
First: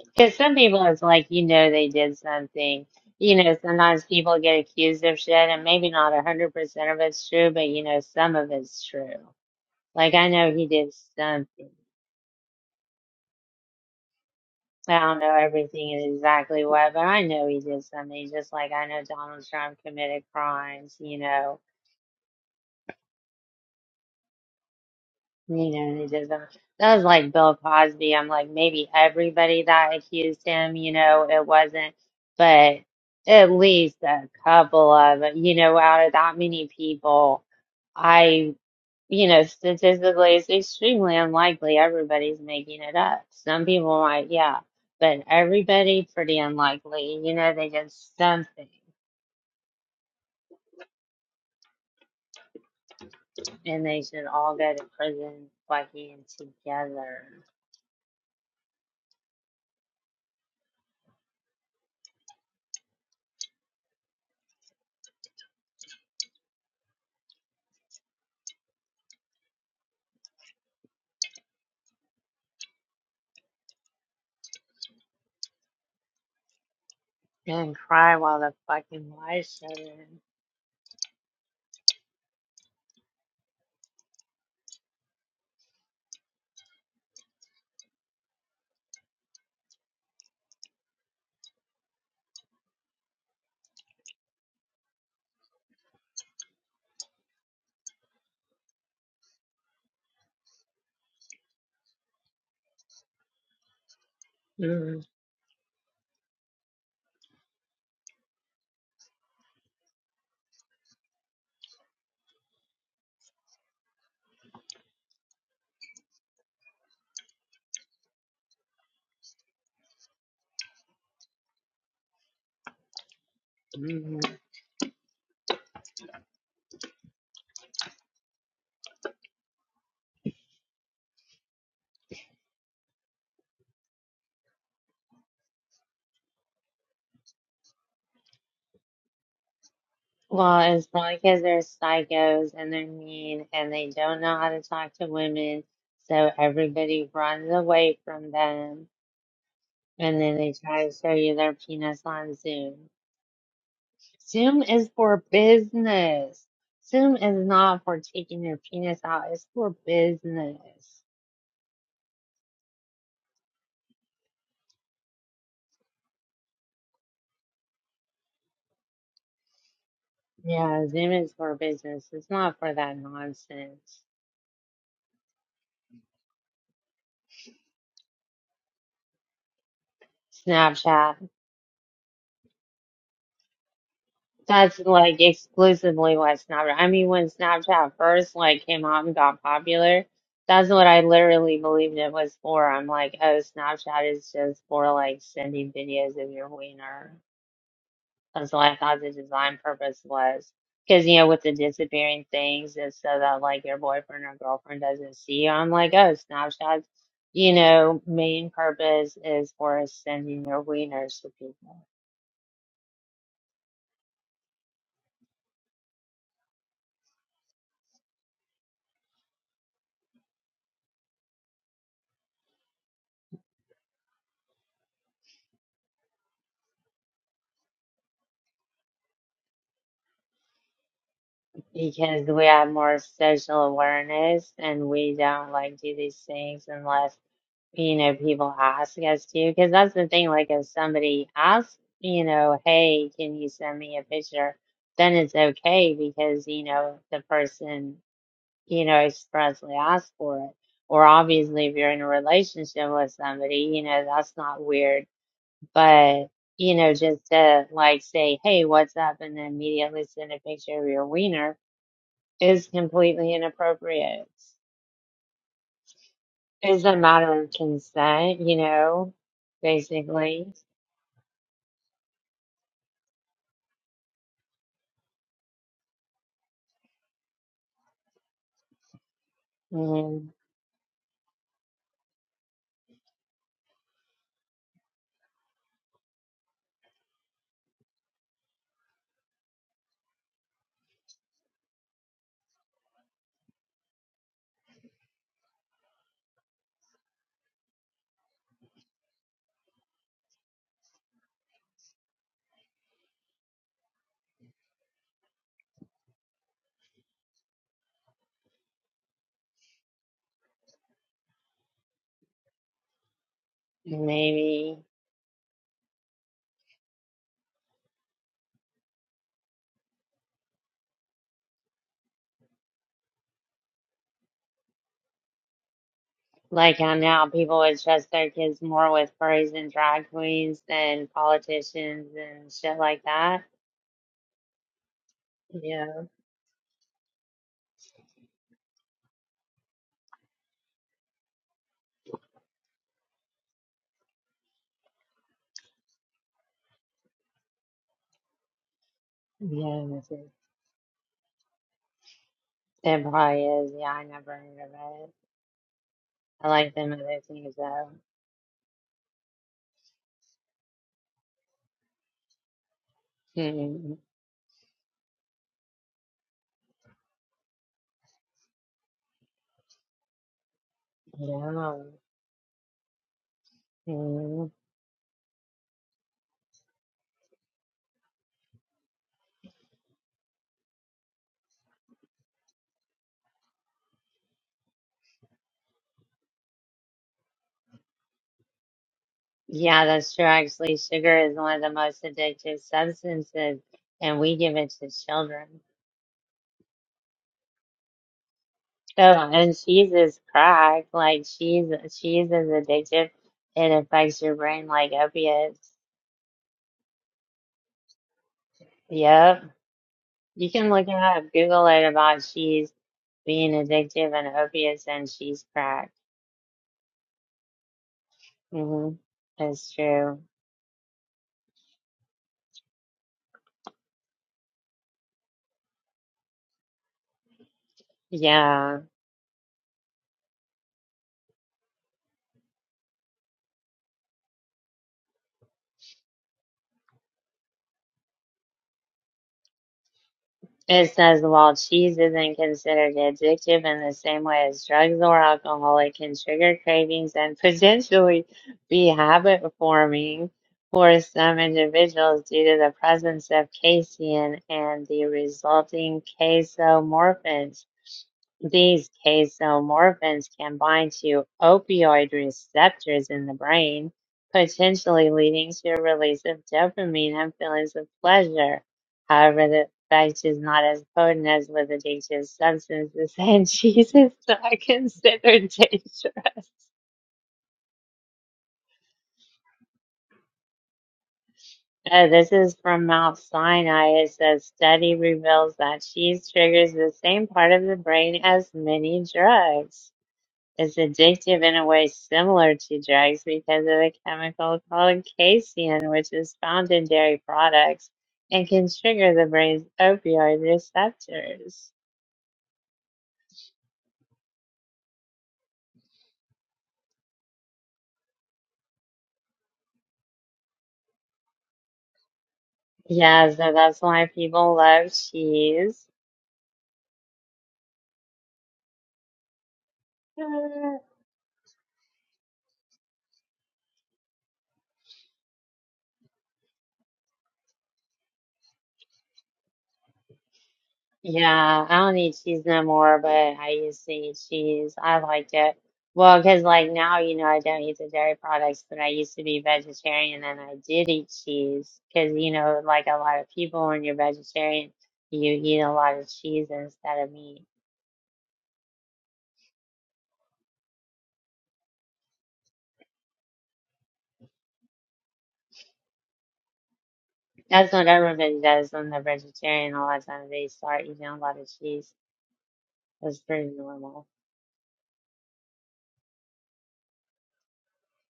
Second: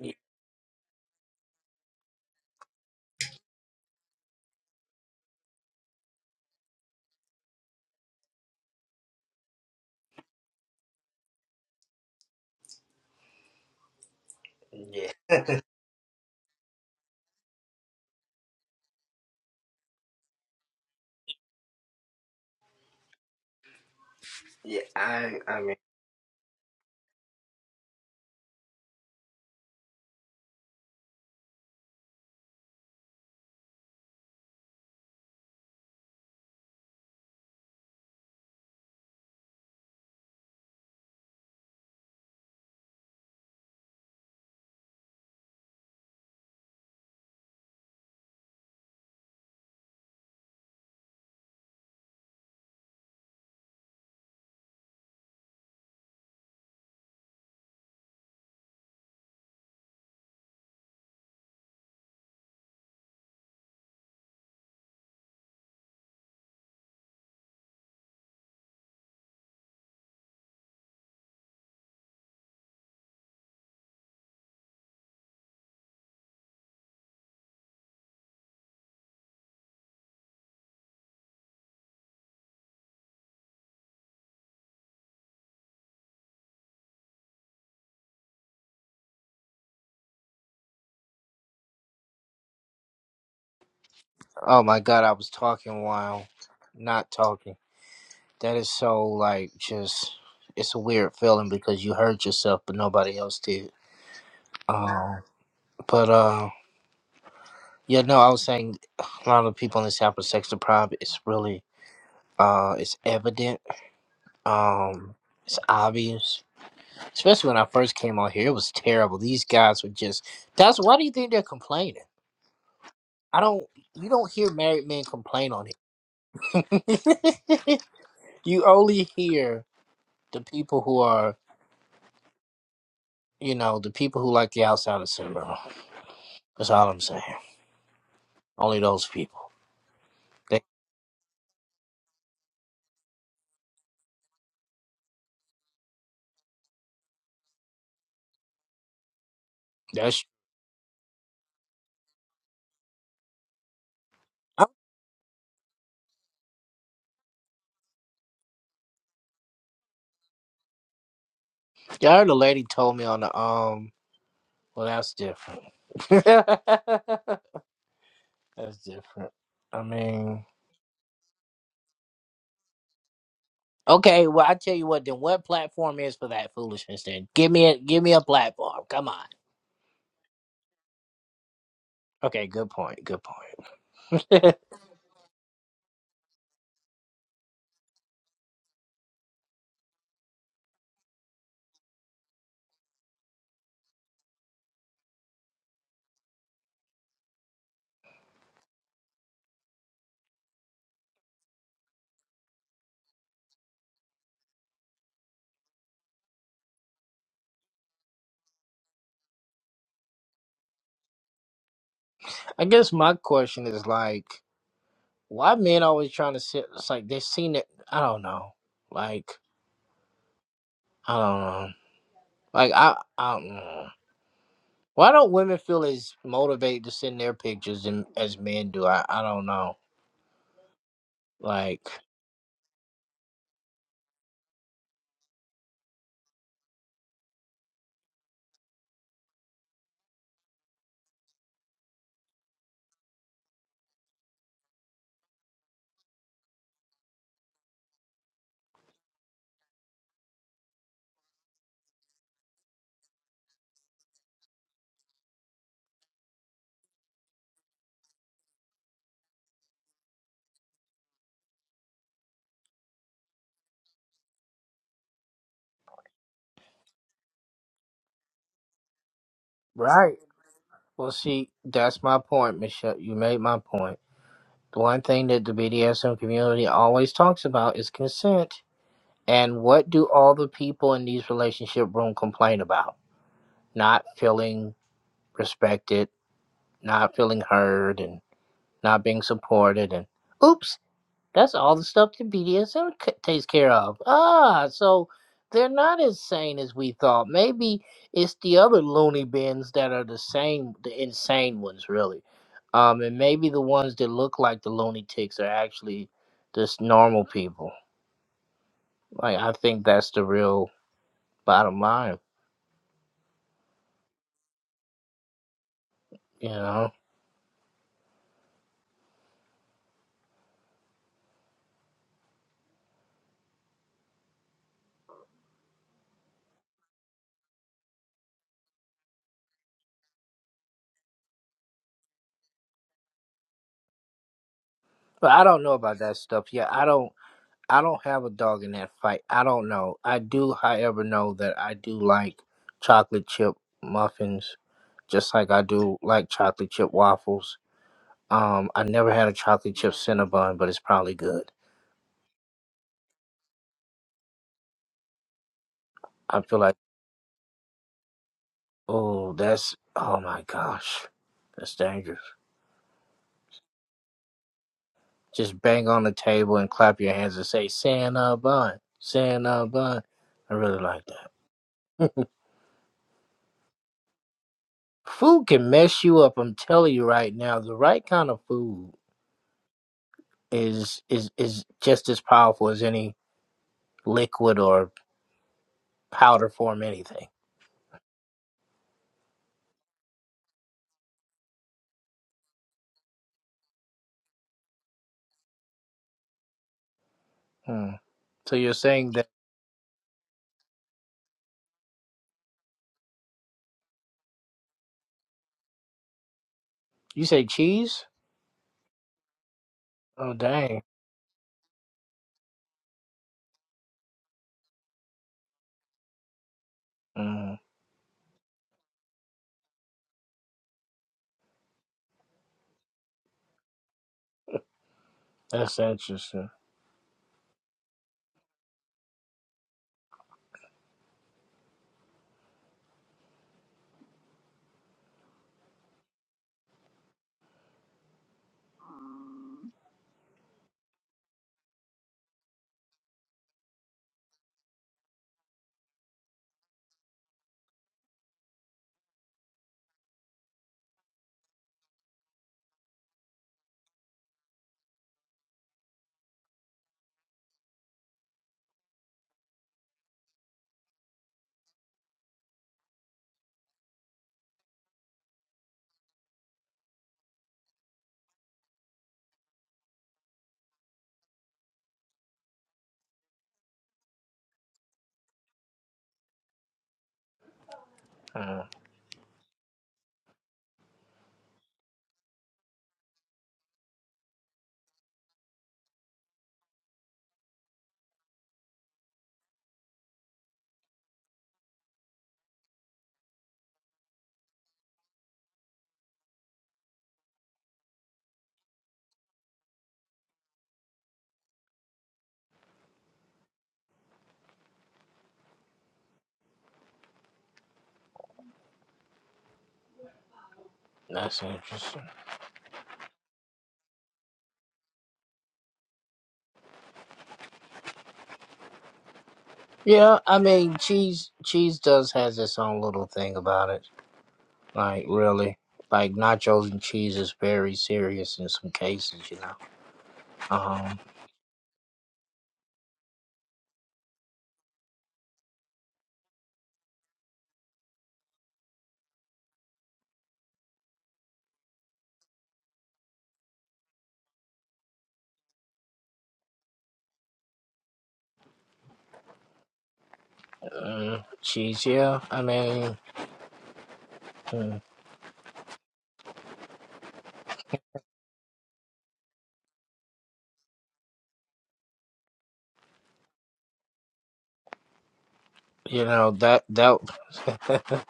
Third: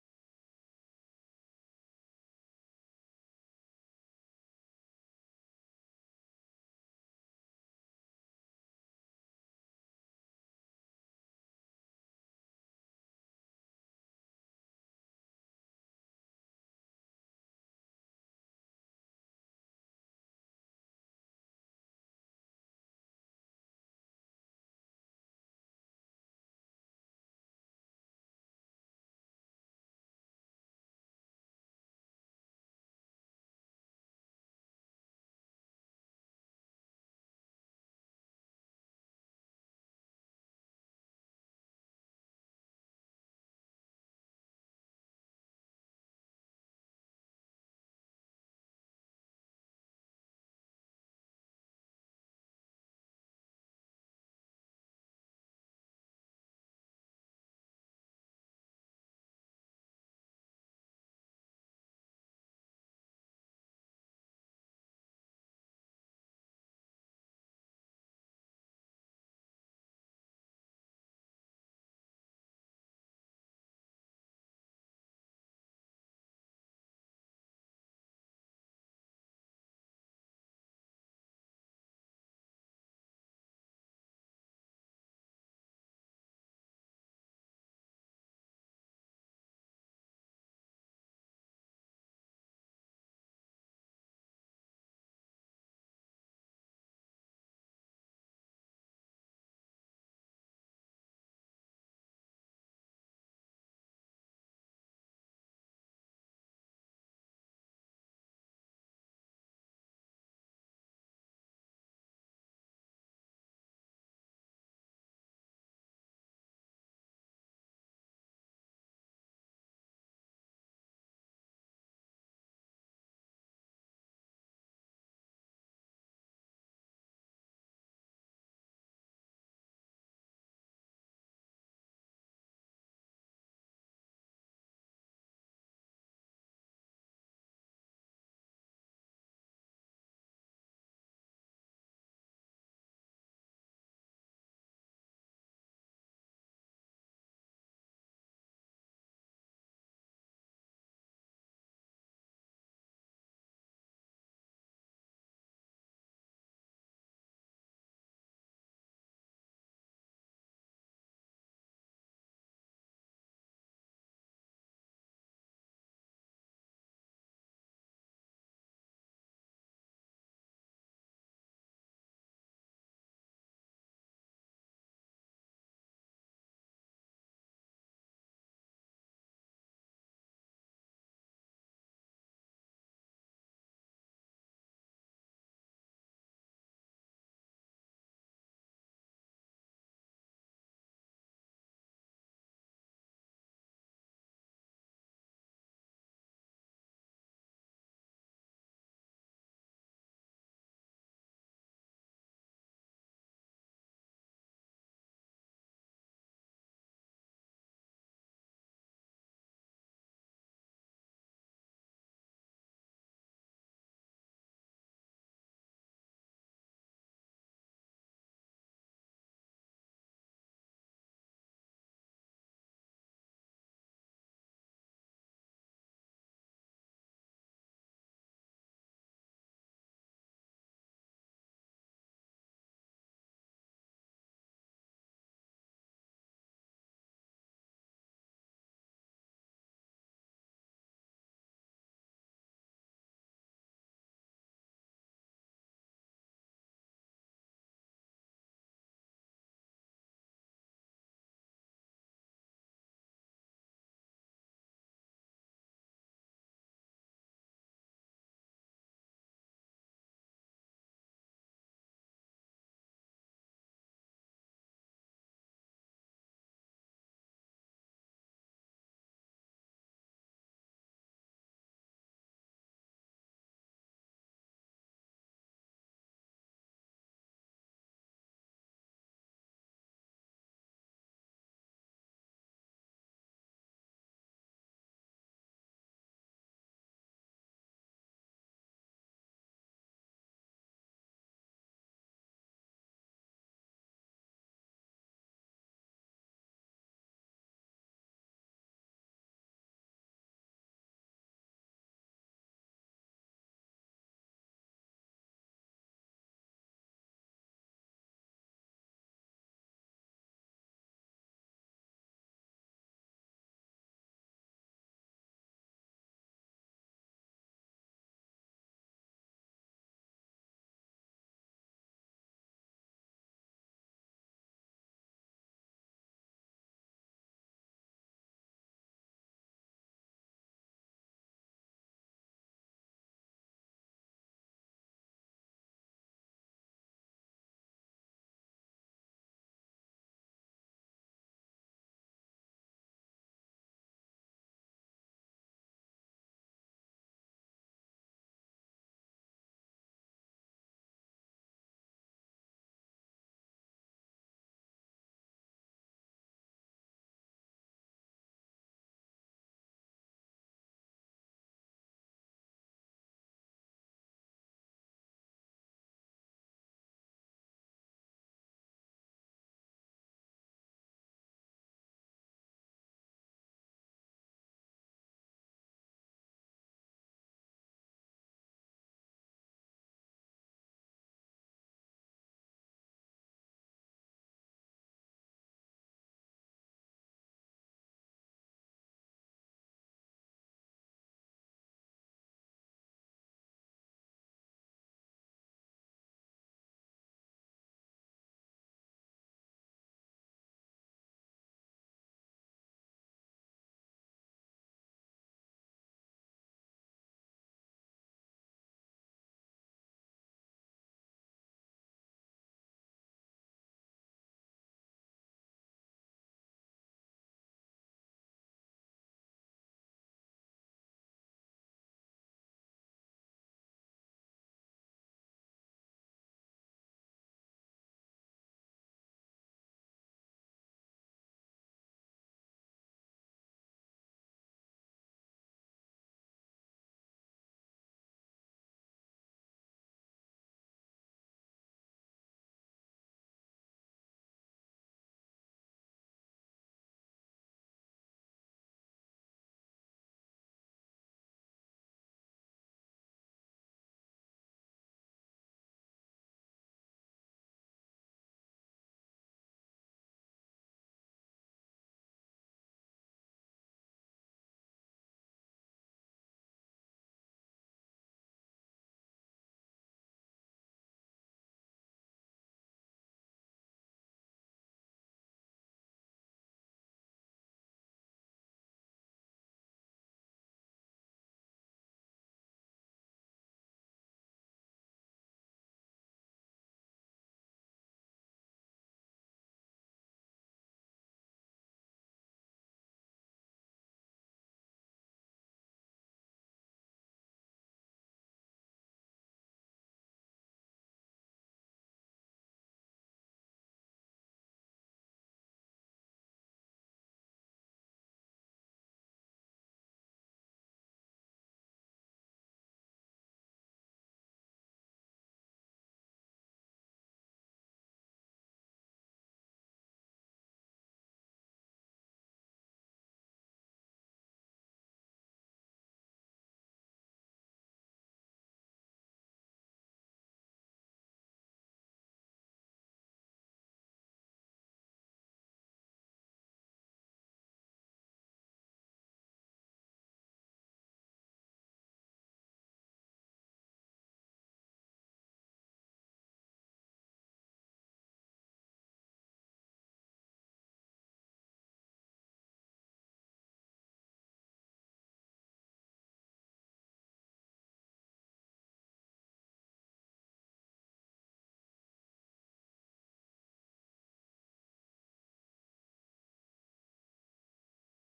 Yeah, Because some people, it's like, you know, they did something. You know, sometimes people get accused of shit, and maybe not a 100% of it's true, but you know, some of it's true. Like, I know he did something. I yeah, don't know everything and exactly what, but I know he did something, just like I know Donald Trump committed crimes, you know. yeah, I, I You mean. know, he doesn't. That was like Bill Cosby. I'm like, maybe everybody that accused him, you know, it wasn't, but at least a couple of, you know, out of that many people, I, you know, statistically, it's extremely unlikely everybody's making it up. Some people might, yeah, but everybody pretty unlikely. You know, they did something and they should all go to prison, fucking together. and cry while the fucking lights shut in. Oh my God, I was talking while not talking. That is so like just, it's a weird feeling because you hurt yourself, but nobody else did. Mm, Um, but um, Yeah, no, I was saying a lot of people in this app are sex deprived. It's really, uh, it's evident. Um, it's obvious. Especially when I first came on here, it was terrible. These guys were just. That's why do you think they're complaining? I don't. You don't mm. hear married men complain on it. you only hear the people who are, you know, the people who like the outsider syndrome. That's all I'm saying. Only those people. Well, They, it's probably because they're psychos and they're mean and they don't know how to talk to women, so everybody runs away from them and that's. then they try to show you their penis on Zoom. Zoom I, is for business. Zoom is not for taking your penis out, it's for business. I heard a lady told me on the um. Well, that's different. That's different. I mean, Yeah, Zoom is for business. It's not for that nonsense. okay. Well, I tell you what. Then what platform is for that foolishness? Then give me a give me a platform. Come on. Snapchat. Okay. Good point. Good point. That's like exclusively what Snapchat. I mean, when Snapchat first like came out and got popular, that's what I literally believed it was for. I'm like, oh, Snapchat is just for like sending videos of your wiener. That's what I thought the design purpose was. Because you know, with the disappearing things, it's so that like your boyfriend or girlfriend doesn't see you. I'm like, oh, Snapchat's, you know, main purpose is for sending your wieners to people. I guess my question is like, why men always trying to sit? It's like they seen it. I don't know. Like I don't know. Like I I don't know. Why don't women feel as motivated to send their pictures and, as men do? I I don't know. Like because we have more social awareness and we don't like do these things unless you know people ask us to because that's the thing like if somebody asks you know hey can you send me a picture then it's okay because you know the person you know expressly asked for it or obviously if you're in a relationship with somebody you know that's not weird but you know just to like say hey what's up and then immediately send a picture of your wiener is completely inappropriate. It's a matter of consent, you know, right. basically. Well, see, that's my point, Michelle. You made my point. The one thing that the BDSM community always talks about is consent. And what do And all the people in these relationship room complain about? Not feeling respected, not feeling heard, and not being supported. And oops, that's all the stuff that BDSM takes care of. Ah, so they're not as sane as we thought. Maybe it's the other loony bins that are the same, the insane ones, really. Um, and maybe the ones that look like the loony ticks are actually just normal people. Like I think that's the real bottom line, maybe, you know. like how now people would trust their kids more with furries and drag queens than politicians and shit like that. But I don't know about Yeah. that stuff. Yeah, I don't. I don't have a dog in that fight. I don't know. I do, however, know that I do like chocolate chip muffins just like I do like chocolate chip waffles. Um, I never had a chocolate Yeah, chip that's it. Cinnabon, but it's probably good. It probably is. Yeah, I never heard of it. I I feel like like, them other things though. oh, that's, oh my gosh, that's dangerous. Yeah. Just bang on the table and clap your hands and say, Cinnabon, Cinnabon. I really like that. Hmm. Food can mess you up. I'm telling you right now, the right kind of food is is is just as powerful as any liquid or powder form anything. Yeah, that's true. Actually, sugar is one of the most addictive substances, and we give it to children. Hmm. So you're Oh, saying that and cheese is crack. Like cheese, cheese is addictive. It affects your brain like opiates. you say cheese? Yep. Oh You can dang. look it up, Google it about cheese being addictive and opiates and cheese crack. Mm, Mm-hmm. That's true. that's interesting. Yeah. It says while cheese isn't considered addictive in the same way as drugs or alcohol, it can trigger cravings and potentially be habit forming for some individuals due to the presence of casein and the resulting casomorphins. These casomorphins can bind to opioid receptors in the brain, potentially leading to a release of dopamine and feelings of pleasure. However, the effect is not as potent as with addictive substances, and cheese is not considered dangerous. Mm, Uh, this is from Mount Sinai. It says study reveals that cheese triggers the same part of the brain as many drugs. It's addictive in a way similar to drugs because of a chemical called casein, which is found in dairy products and can trigger the brain's opioid receptors. that's interesting. Yeah, so that's why people love cheese. Yeah, I mean, cheese cheese does has its own little thing about it. Like really, like nachos and cheese is very serious in some cases, you know. Um, Yeah, I don't need cheese no more, but I used to eat cheese. I liked it. Well, 'cause like now, you know, I don't eat the dairy products, but I used to be vegetarian and I did eat cheese. 'Cause, you know, like a lot of people, when you're vegetarian, you eat a lot of cheese instead of meat. mm, cheese, yeah. I mean, mm, That's what everybody does when they're vegetarian. A lot of times they start eating a lot of cheese. It's pretty normal. you know that that.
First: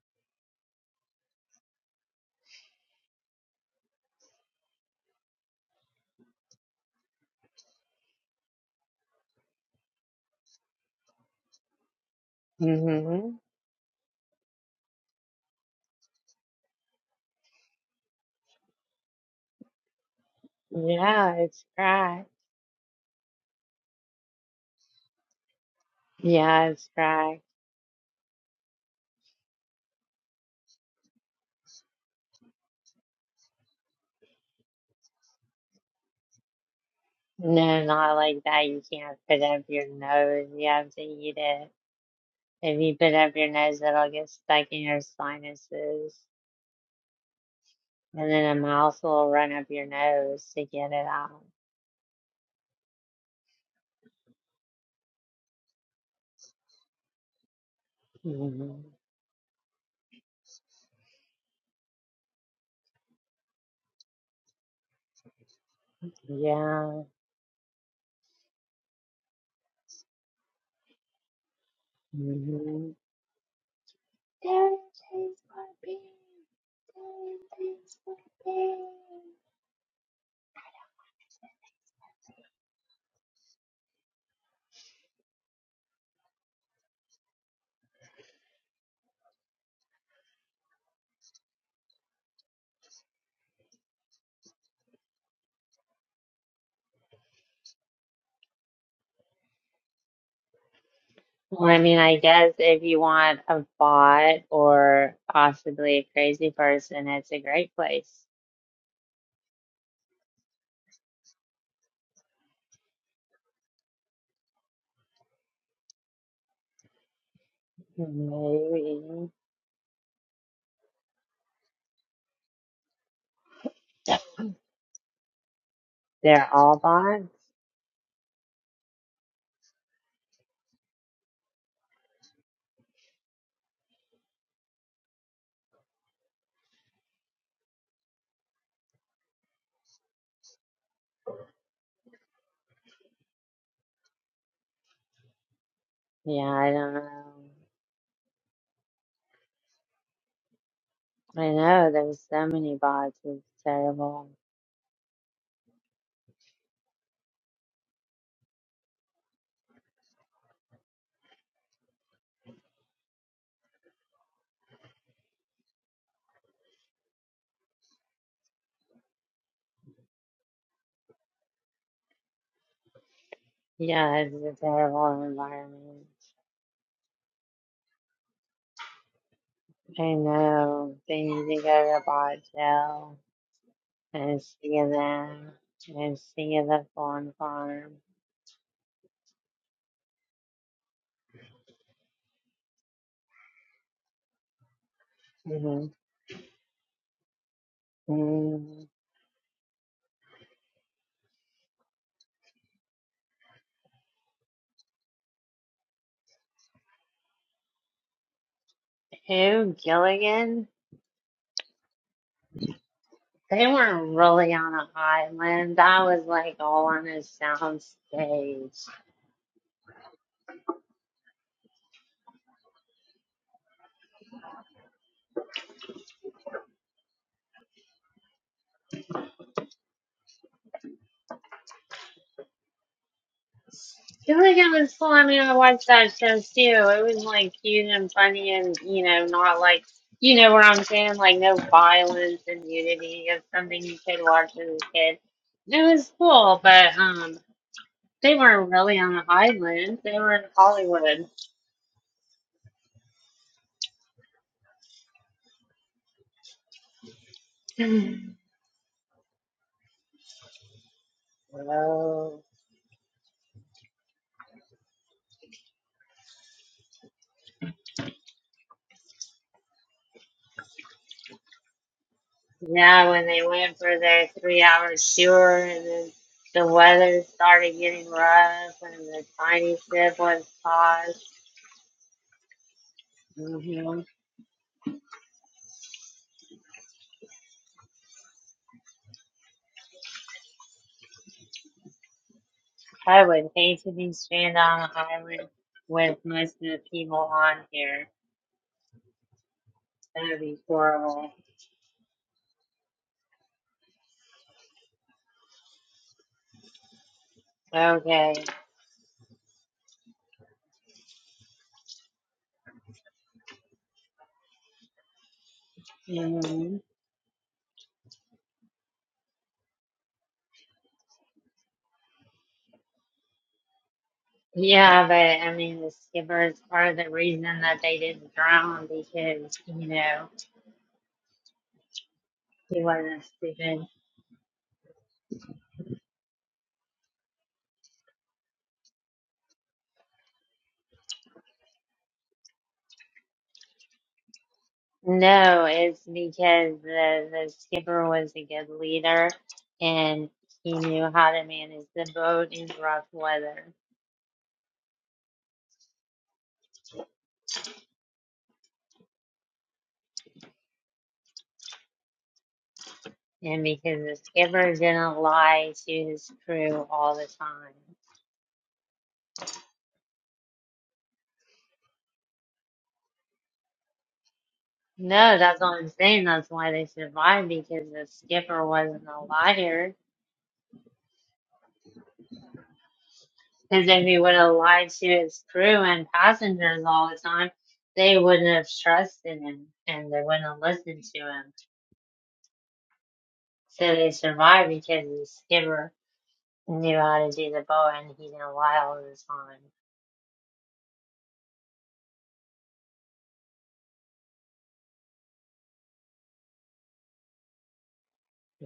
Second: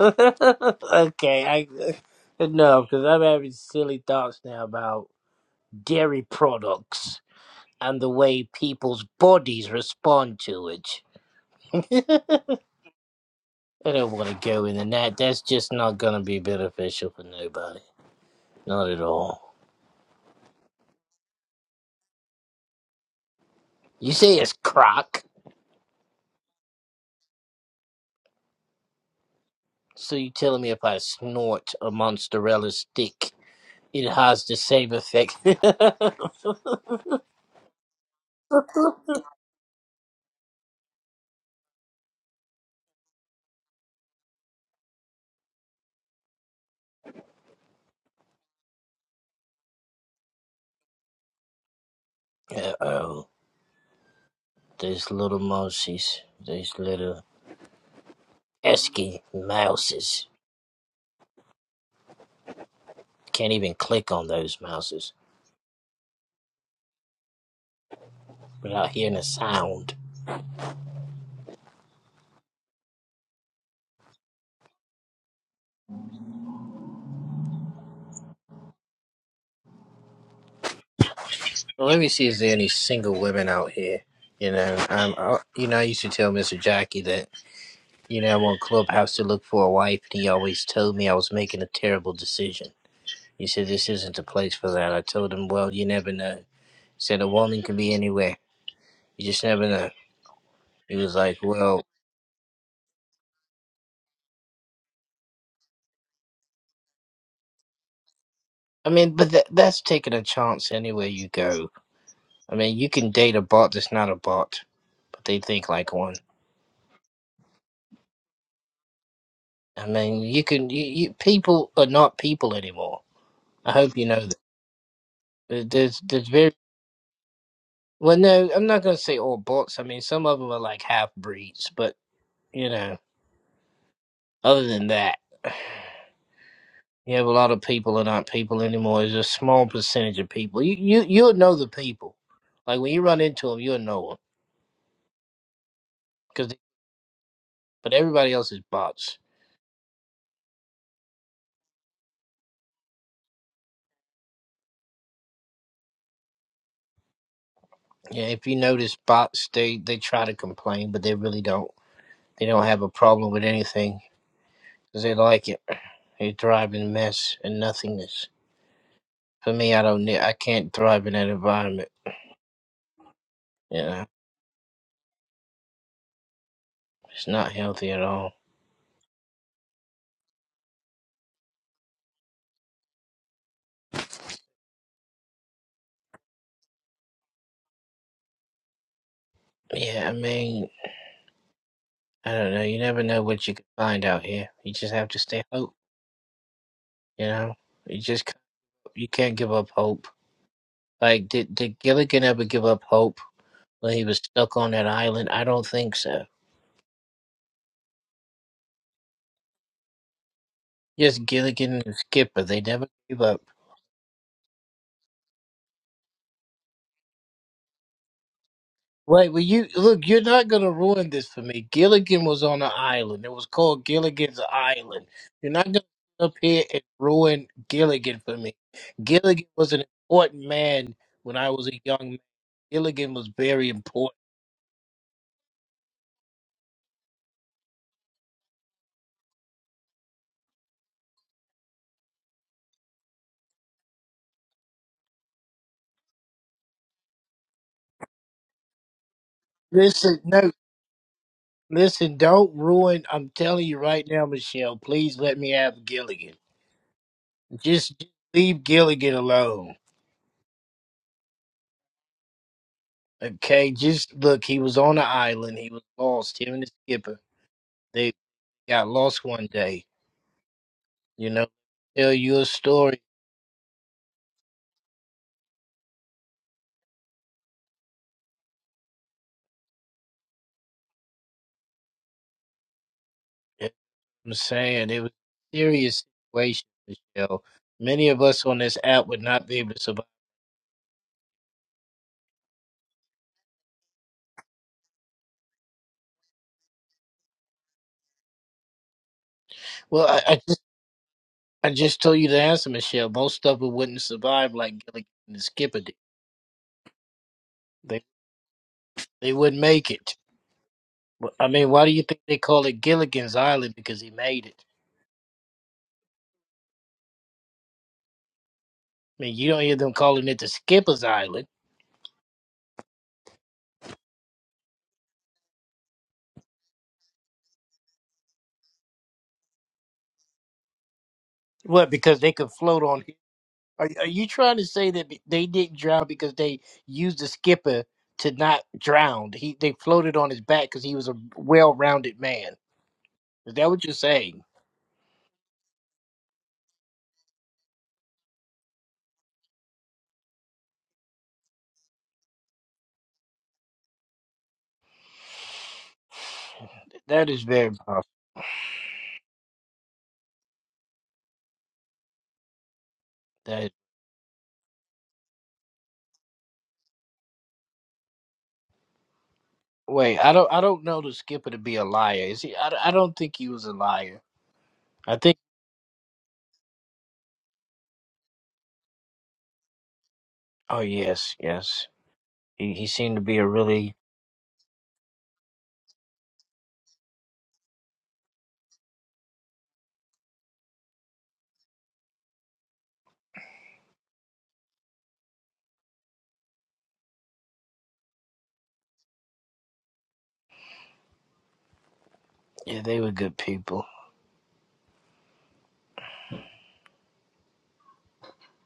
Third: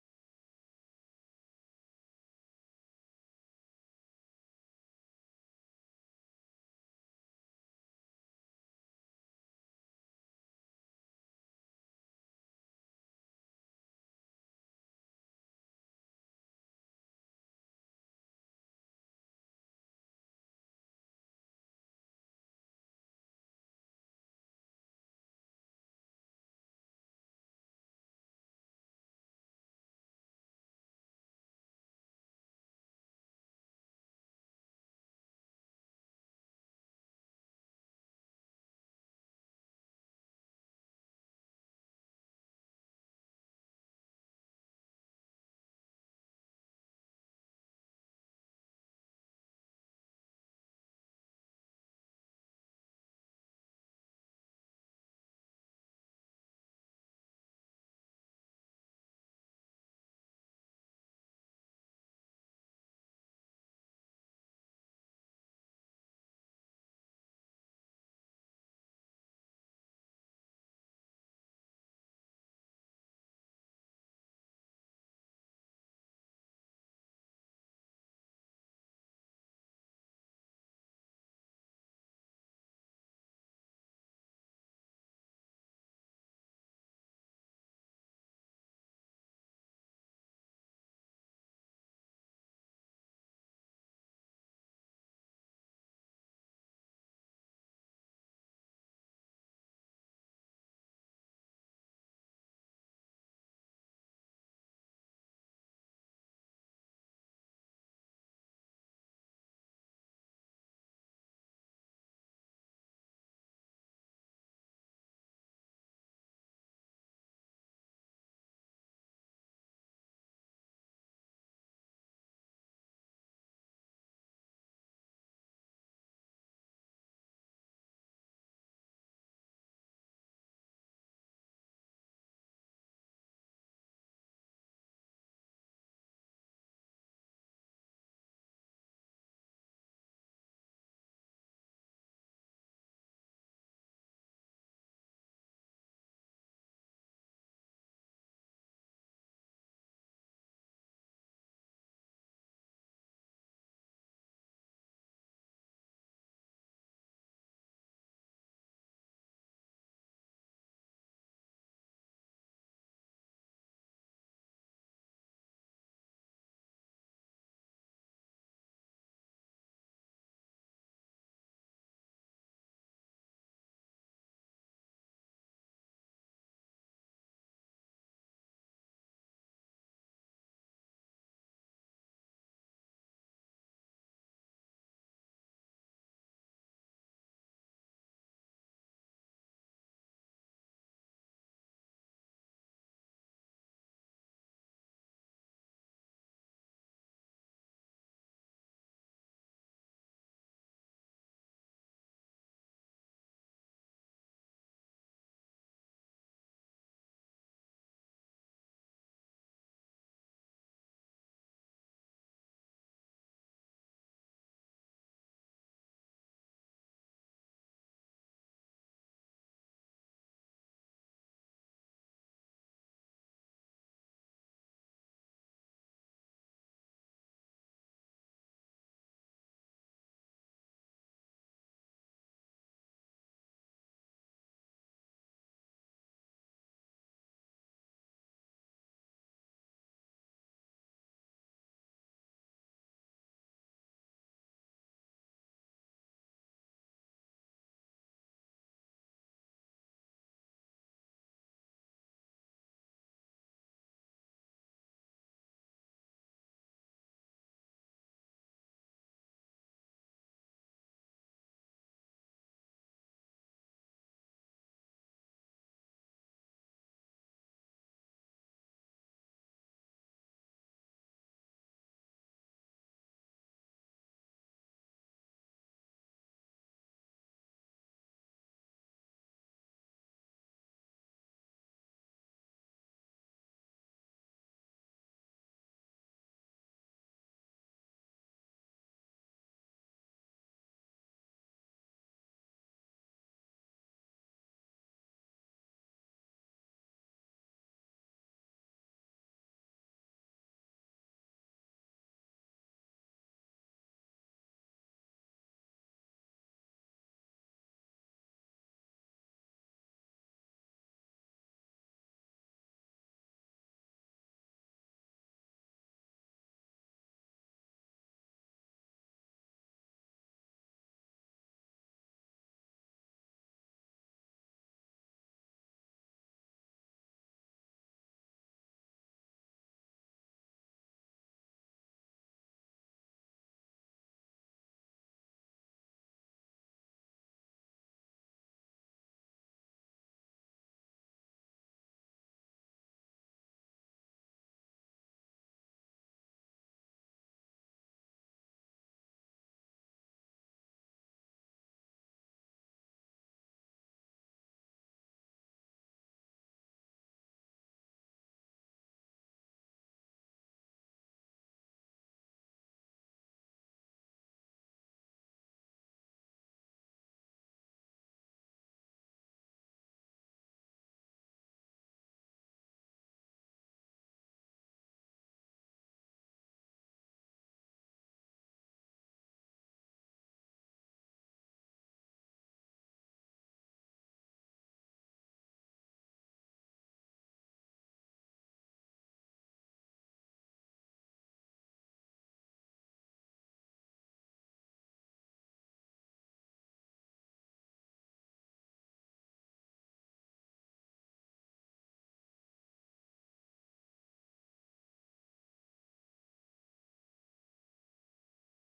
okay, I no, because I'm having silly thoughts now about dairy products and the way people's bodies respond to it. hmm I don't want to go in that. That's just not going to be beneficial for nobody. Not at all. Yeah, it's right. You say it's crock, Yeah, it's right. so you telling me if I snort a mozzarella stick, it has the same effect? uh No, not like that. You can't put up your nose. You have to eat it. If you put up your nose, it'll get stuck in your sinuses. And then a mouse will run up your nose to get it out. oh, these little mousies, these little hmm esky mouses. Can't even click on those mouses Yeah. without hearing a sound. hmm Well, let me see, is there any single women out here? You know, um, I, you know, I used to tell Mister Jackie that. You know, I'm on Clubhouse to look for a wife, and he always told me I was making a terrible decision. He said, This isn't the place for that. I told him, Well, you never know. He said, A woman can be anywhere. You just never know. He was like, Well, I Well, mean, I guess if you want a bot or possibly a crazy person, it's a great place. I mean, but that that's taking a chance anywhere you go. I mean, you can date a bot that's not a bot, but they think like one. Maybe. I mean, you can, you, you people are not people anymore. I hope you know that. There- There's, there's They're very, all bots? well, no, I'm not going to say all bots. I mean, some of them are like half breeds, but, you know. Other than that, you have a lot of people that aren't people anymore. It's a small percentage of people. You you you'll know the people. Like when you run into them, you'll know them. Yeah, Cause I don't know. but everybody else is bots. I know, there's so many bots. It's terrible. Yeah, if you notice, bots they they try to complain, but they really don't. They don't have a problem with anything because they like it. They thrive in mess and nothingness. For me, I don't. ne- I can't thrive in that environment. You know, Yeah, it's a terrible environment. it's not healthy at all. I know. They need to go to Botto and see them and see the fawn farm. Yeah, I mean, I don't know. You never know what you can find out here. You just have to stay hope. hmm You know, you just c- Who, you can't give up hope. Like did did Gilligan ever give up hope when he was stuck on that island? I don't think so. Gilligan? Just Gilligan and Skipper, they never gave up. They weren't really on an island. That was like all on a soundstage. Right, well you look, you're not gonna ruin this for me. Gilligan was on an island. It was called Gilligan's Island. You're not gonna sit up here and ruin Gilligan for me. Gilligan was an important man when I was a young man. Gilligan was very important. I feel like it was fun. I mean, I watched that show too. It was like cute and funny, and you know, not like you know what I'm saying, like no violence and nudity. It's something you could watch as a kid. And It was cool, but um, they weren't really on the island. Listen, They were in no, Hollywood. listen, don't ruin. I'm telling you right now, Michelle, please let me have Gilligan. Just leave Gilligan alone. So Okay, just look, he was on the island. He was lost, him and the skipper. They got lost one day. You know, tell you a story. yeah, when they went for their three-hour tour, and then the weather started getting rough, and the tiny ship was tossed. I'm saying it was a serious situation, Michelle. Many of us on this app would not be able to survive. I would hate to be stranded on an island with most of the people on here. Well, I, That would I be just horrible. I just told you the answer, Michelle. Most of it wouldn't survive like Gilligan and the skipper did. Okay. They wouldn't make it. I mean, why do you think they call it Gilligan's Island? Because he made it. hmm I mean, you don't hear them calling it the Skipper's Island. Yeah, but I mean, the skipper is part of the reason that they didn't drown because, you know, What? Because they could he float on. wasn't stupid. Are, are you trying to say that they didn't drown because they used the skipper to not drown? He they floated on his back because he was a well-rounded man. Is that what you're saying? No, it's because the, the skipper was a good leader and he knew how to manage the boat in rough weather. That is very possible. And That because the skipper didn't lie to his crew all the time. wait, I don't I don't know the skipper to be a liar. Is he? I, I don't think he was a liar. I think. No, that's what I'm saying. That's why they survived because the skipper wasn't a liar. Oh yes, yes. He he seemed to be a Because really if he would have lied to his crew and passengers all the time, they wouldn't have trusted him and they wouldn't have listened to him. So they survived because the skipper knew how to do the boat and he didn't lie all the time. Yeah, they were good people.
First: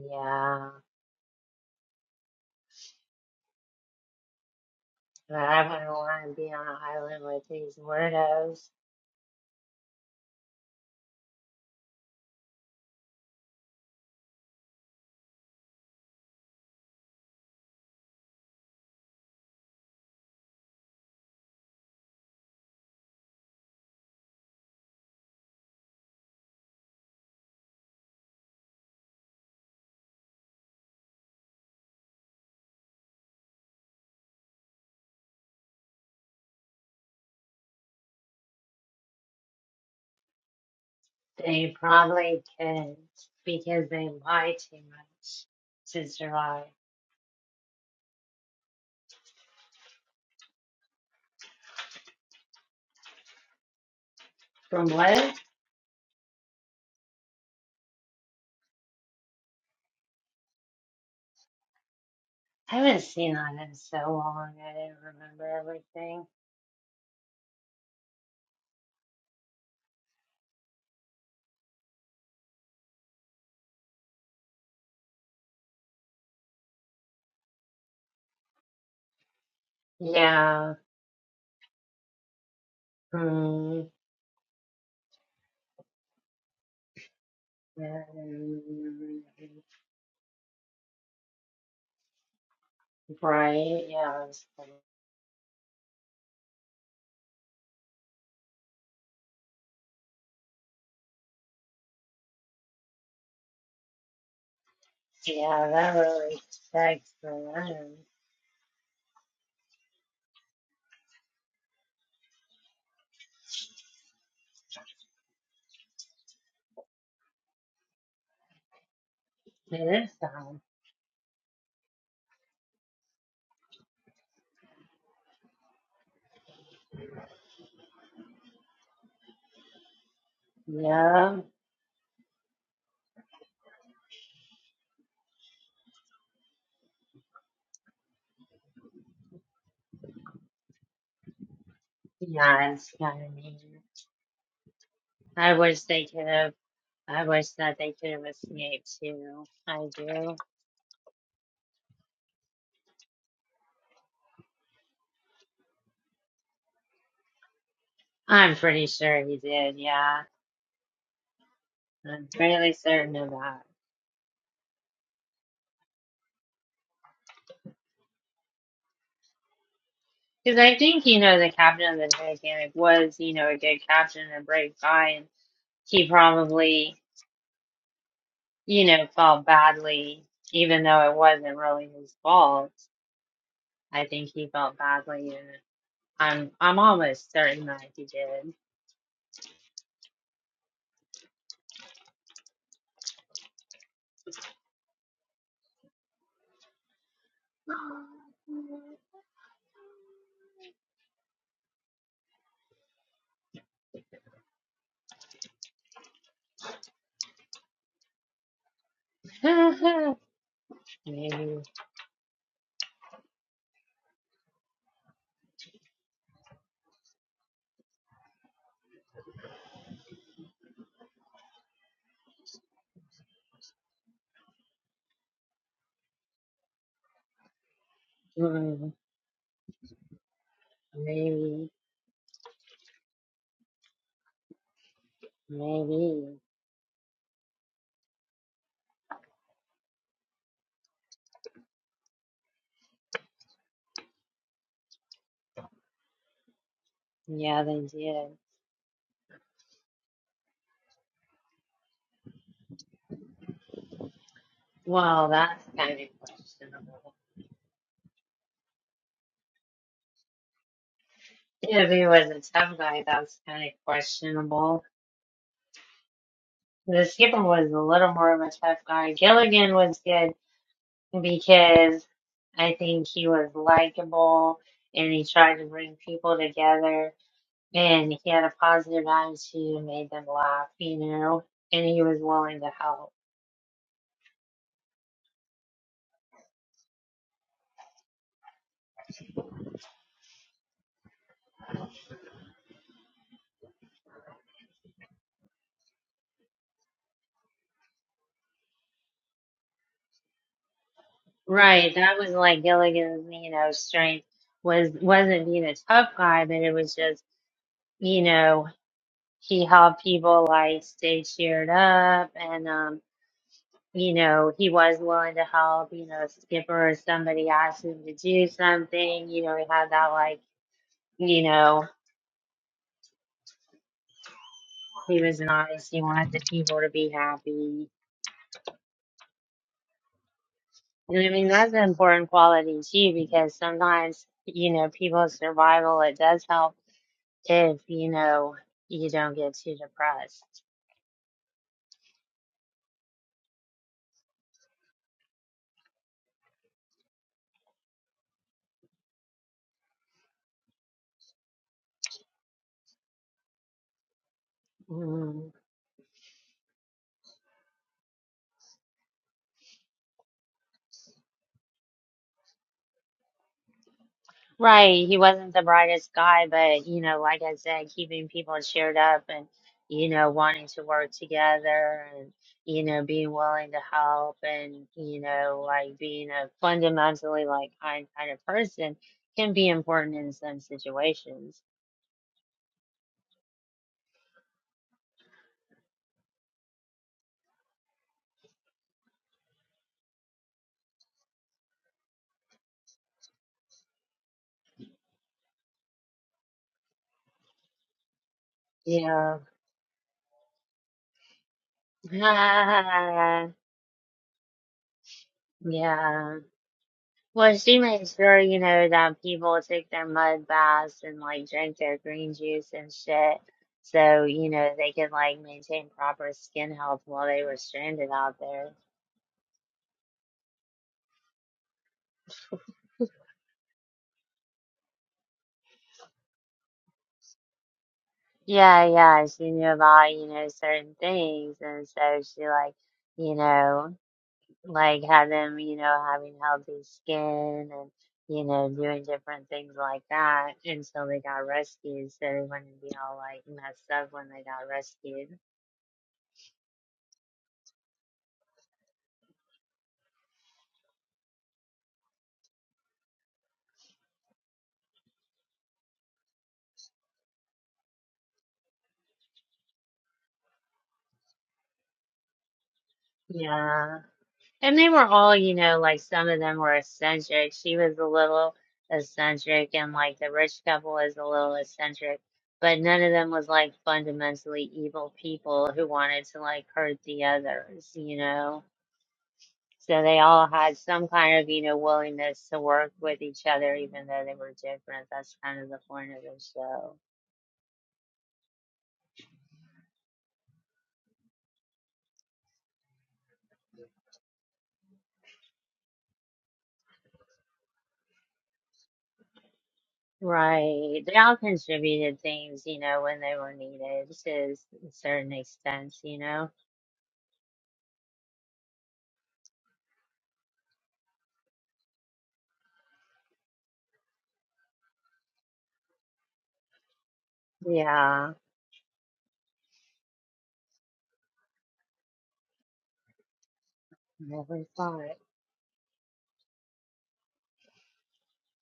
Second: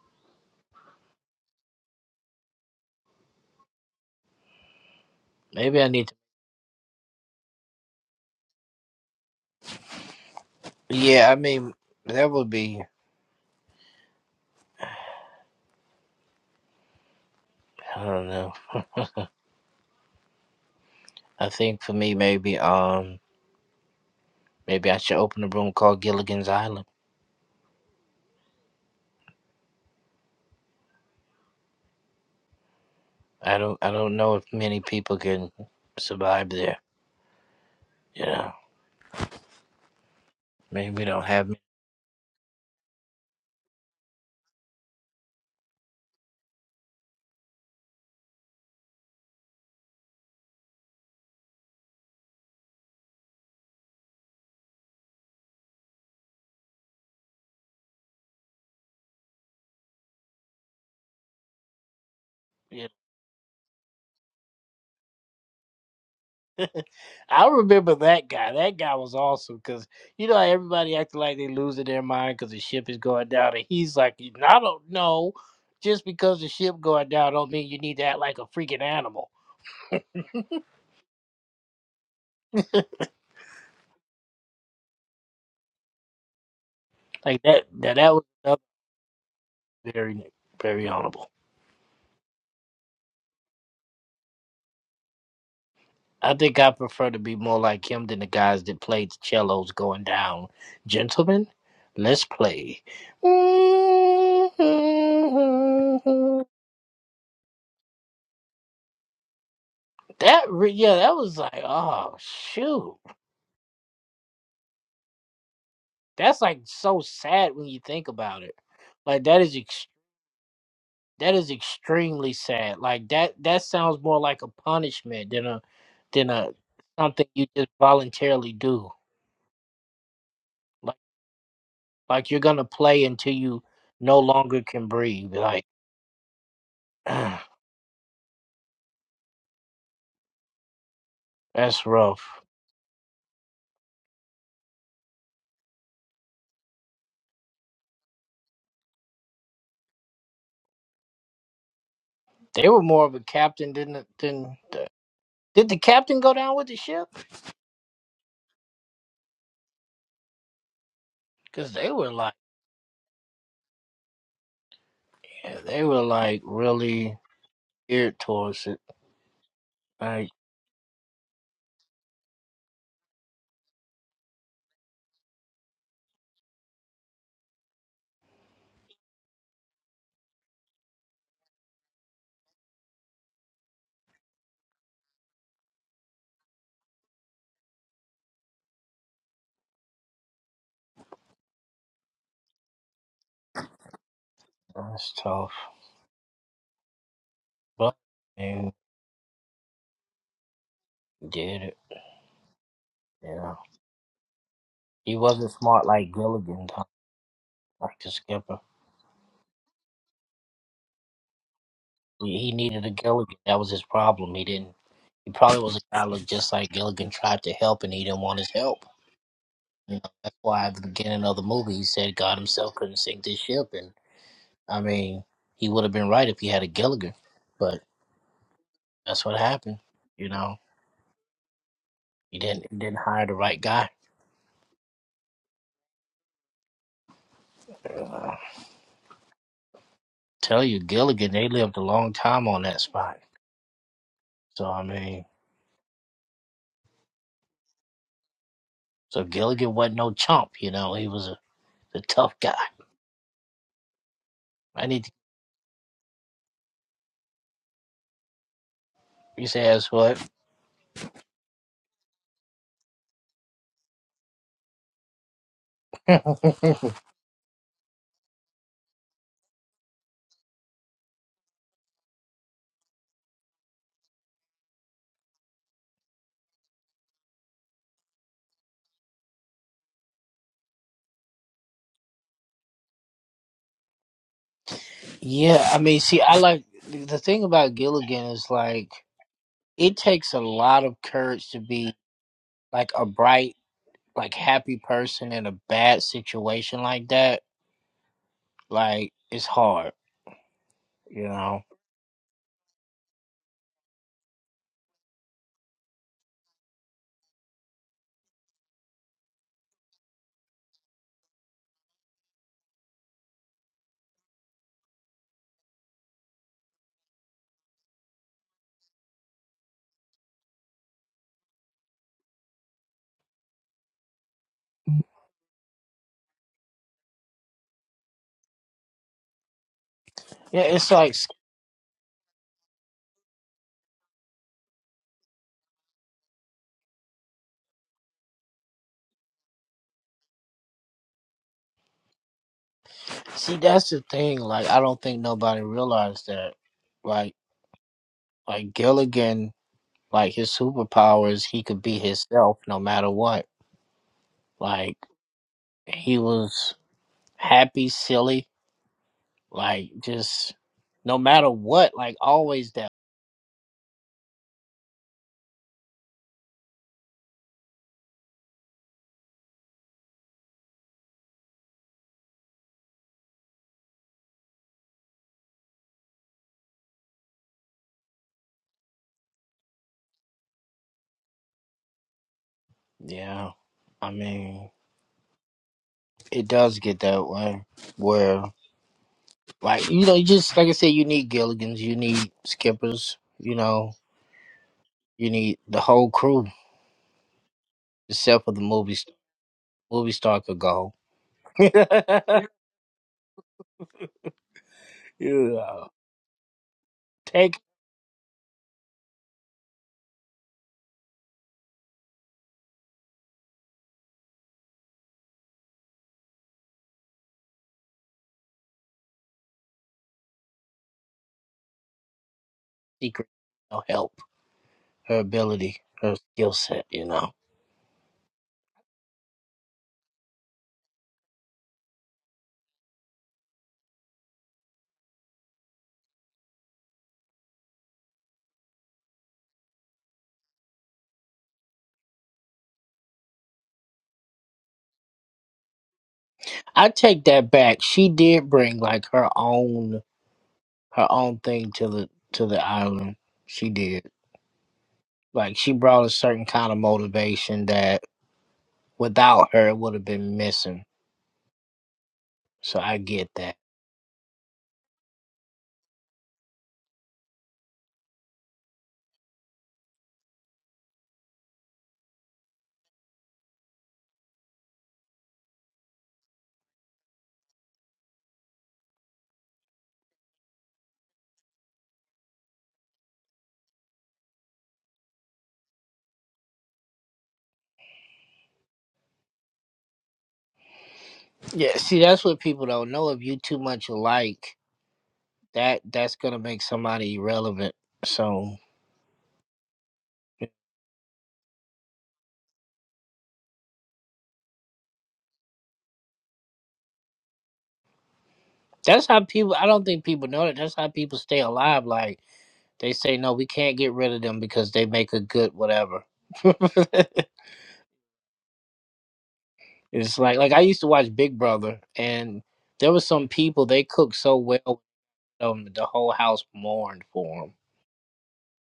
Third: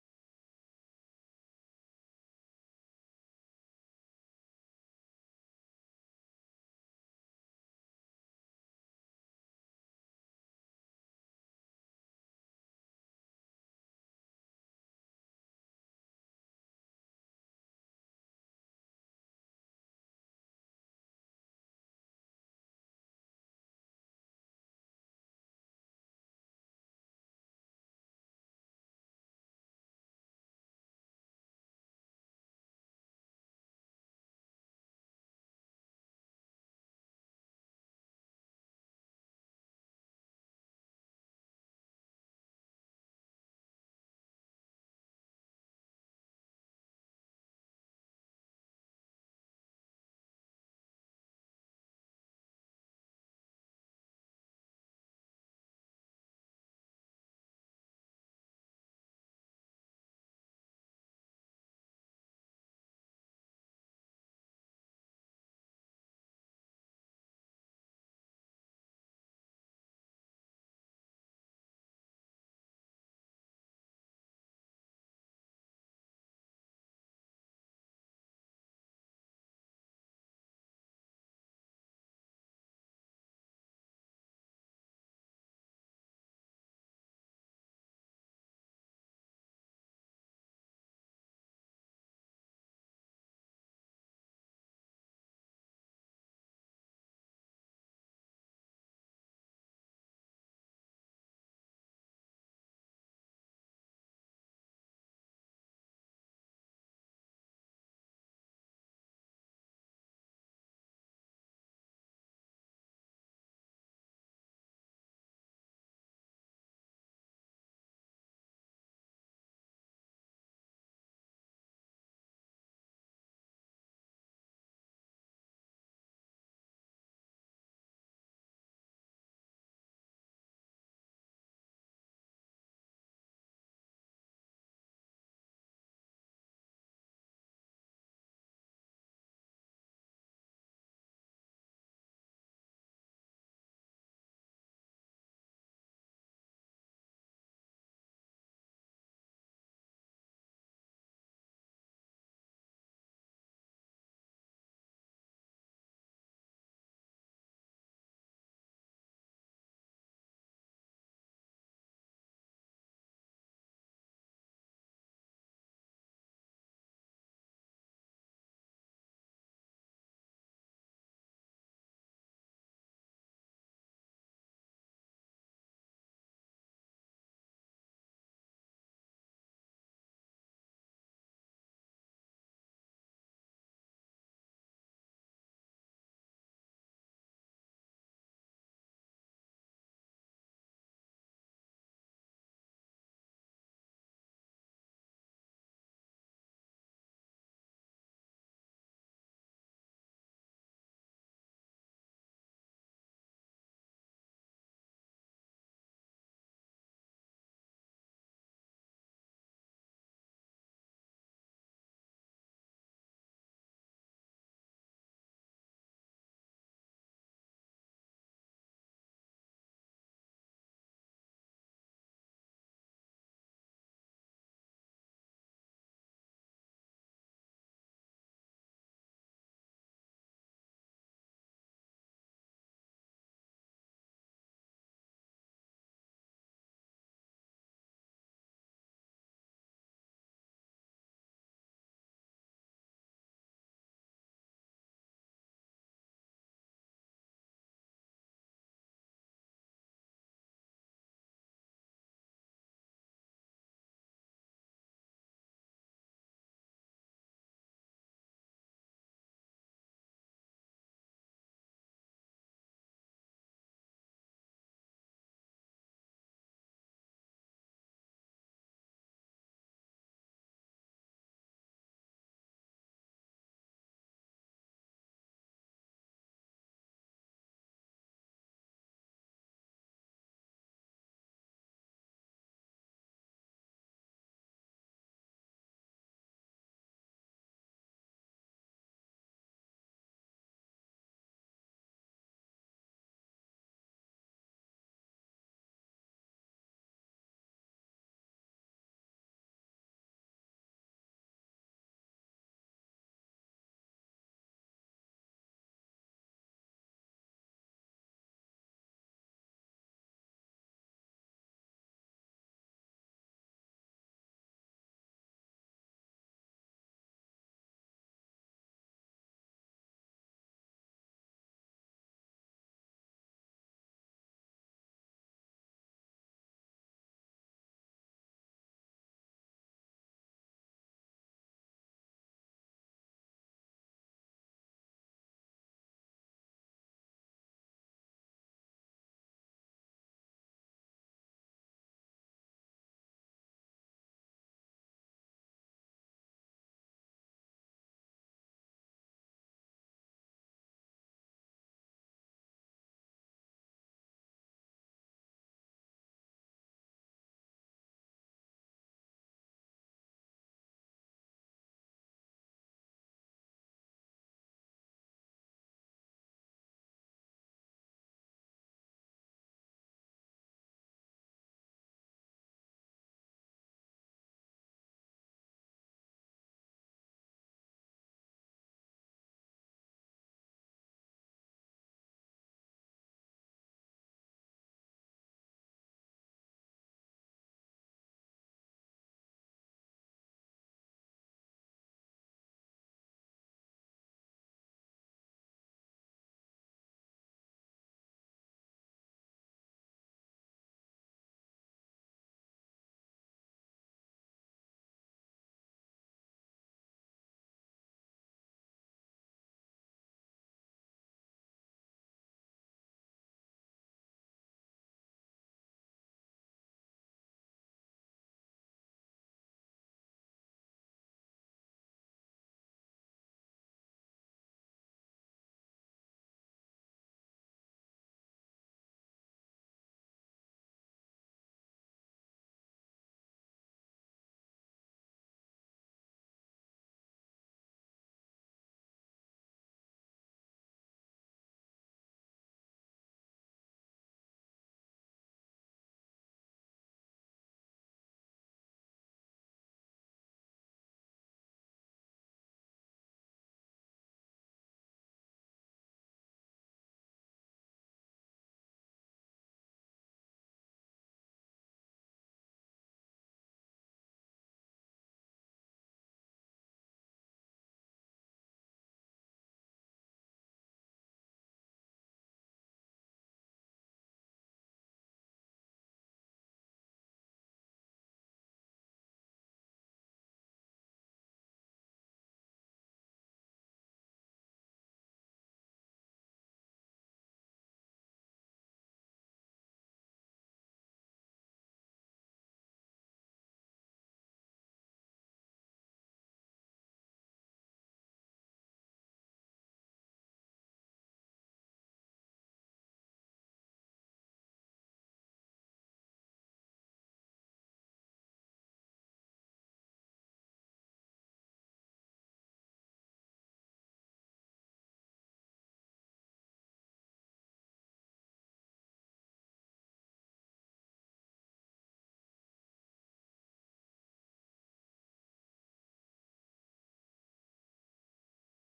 Yeah, but I Maybe I wouldn't need to. want to be on an island with these weirdos. Yeah, I mean, that would be. I don't know. I think for me, maybe um, maybe I should open a room called Gilligan's Island. I don't. I don't know if many people can survive there. You know, maybe we don't have. They probably couldn't because they lie too much to survive. From what? I Yeah. haven't seen that in so long. I didn't remember everything. I remember that guy. That guy was awesome because you know how everybody acting like they losing their mind because the ship is going down, and he's like, "I don't know." Just because the ship going down don't mean you need to act like a freaking animal. Yeah. Mm, Like that, that, that was another mm, very, very honorable. right. Yeah. that was cool. I think I prefer to be more like him than the guys that played the cellos going down. Gentlemen, let's play. Yeah, that really sucks for them. That, re- yeah, that was like, oh, shoot. That's like so sad when you think about it. Like that is, ex- It is dumb. that is extremely sad. Like that, that sounds more like a punishment than a, than a, something you just voluntarily do. Yeah. Like you're gonna play until you no longer can breathe. Like that's rough. Yeah, it's kind of mean. I wish they could have. I wish that they could have escaped too. I do. They were more of a captain than than the, did the captain go down with the ship? I'm pretty sure he did. Yeah. Because they were I'm like fairly certain of that. yeah, they were like really geared towards it. Like Because I think, you know, the captain of the Titanic was, you know, a good captain, and a brave guy, and he probably, you know, felt badly, even though it wasn't really his fault. I think he felt badly, and I'm I'm almost certain that he did. that's tough, but they did it. Yeah, he wasn't smart like Gilligan, though, like the skipper. maybe, He he needed a Gilligan. That was his problem. He didn't. He probably was a guy that looked just like Gilligan. Tried to help, and he didn't want his help. You know, that's why at the beginning of the movie he said God himself couldn't sink this ship, and I mean he would have been right if he had a Gilligan, but mm, that's what happened. You know, maybe, he didn't he didn't hire the right guy. maybe. Uh, tell you Gilligan, they lived a long time on that spot. So I mean, Yeah, they did. so Gilligan wasn't no chump. You know, he was a, a tough guy. I need to Well, that's kind of questionable. his ass what? If he was a tough guy, that's kind of questionable. The skipper was a little more of a tough guy. Gilligan was good because I think he was likable and he tried to bring people together and he had a positive attitude and made them laugh, you know, and he was willing to help. yeah, I mean, see, I like the thing about Gilligan is like it takes a lot of courage to be like a bright like happy person in a bad situation like that, like it's hard, you know. Right. That was like Gilligan's, you know, strength was wasn't being a tough guy, but it was just, you know, he helped people like stay cheered up and um you know, he was willing to help, you know, Skipper or somebody asked him to do something, you know, he had that like, you know, he was nice, he wanted the people to be happy. Yeah, it's like And I mean, that's an important quality too, because sometimes, you know, people's survival, it does help if, you know, you don't get too depressed. see that's the thing. Like I don't think nobody realized that. Like like Gilligan, like his superpowers, he could be himself no matter what. Like Mm-hmm. he was happy, silly, like just no matter what, like always that. Right, he wasn't the brightest guy, but you know, like I said, keeping people cheered up and you know, wanting to work together and you know, being willing to help and you know, like being a fundamentally like kind kind of person can be important in some situations. Yeah, I mean it does get that way where. Like you know, you just like I said, you need Gilligans, you need skippers, you know, you need the whole crew except for the movie st- Yeah. movie star could go. You know, Yeah. Well, take she makes sure, you know, that people take their mud baths and like drink their green juice and shit. So, you know, they could like maintain proper skin health while they were stranded out there. secret, no help, her ability, her skill set. You know, Yeah, yeah, she knew about, you know, certain things. And so she like, you know, like had them, you know, having healthy skin and, you know, doing different things like that until they got rescued. So they wouldn't be all like messed up when they got rescued. I take that back. She did bring like her own her own thing to the to the island. She did like she brought a certain kind of motivation that without her it would have been missing. So I get that. Yeah. And they were all, you know, like some of them were eccentric. She was a little eccentric, and like the rich couple was a little eccentric, but none of them was like fundamentally evil people who wanted to like hurt the others, you know. So they all had some kind of, you know, willingness to work with each other, even though they were different. That's kind of the point of the show. Yeah, see, that's what people don't know. If you too much alike, that that's gonna make somebody irrelevant. So Right. They all contributed things, you know, when they were needed to a certain extent, you know. that's how people. I don't think people know that. That's how people stay alive. Like they say, no, we can't get rid of them because they make a good whatever. Yeah. it's like like I used to watch Big Brother, and there was some people they cooked so Never well, thought. um, the whole house mourned for them.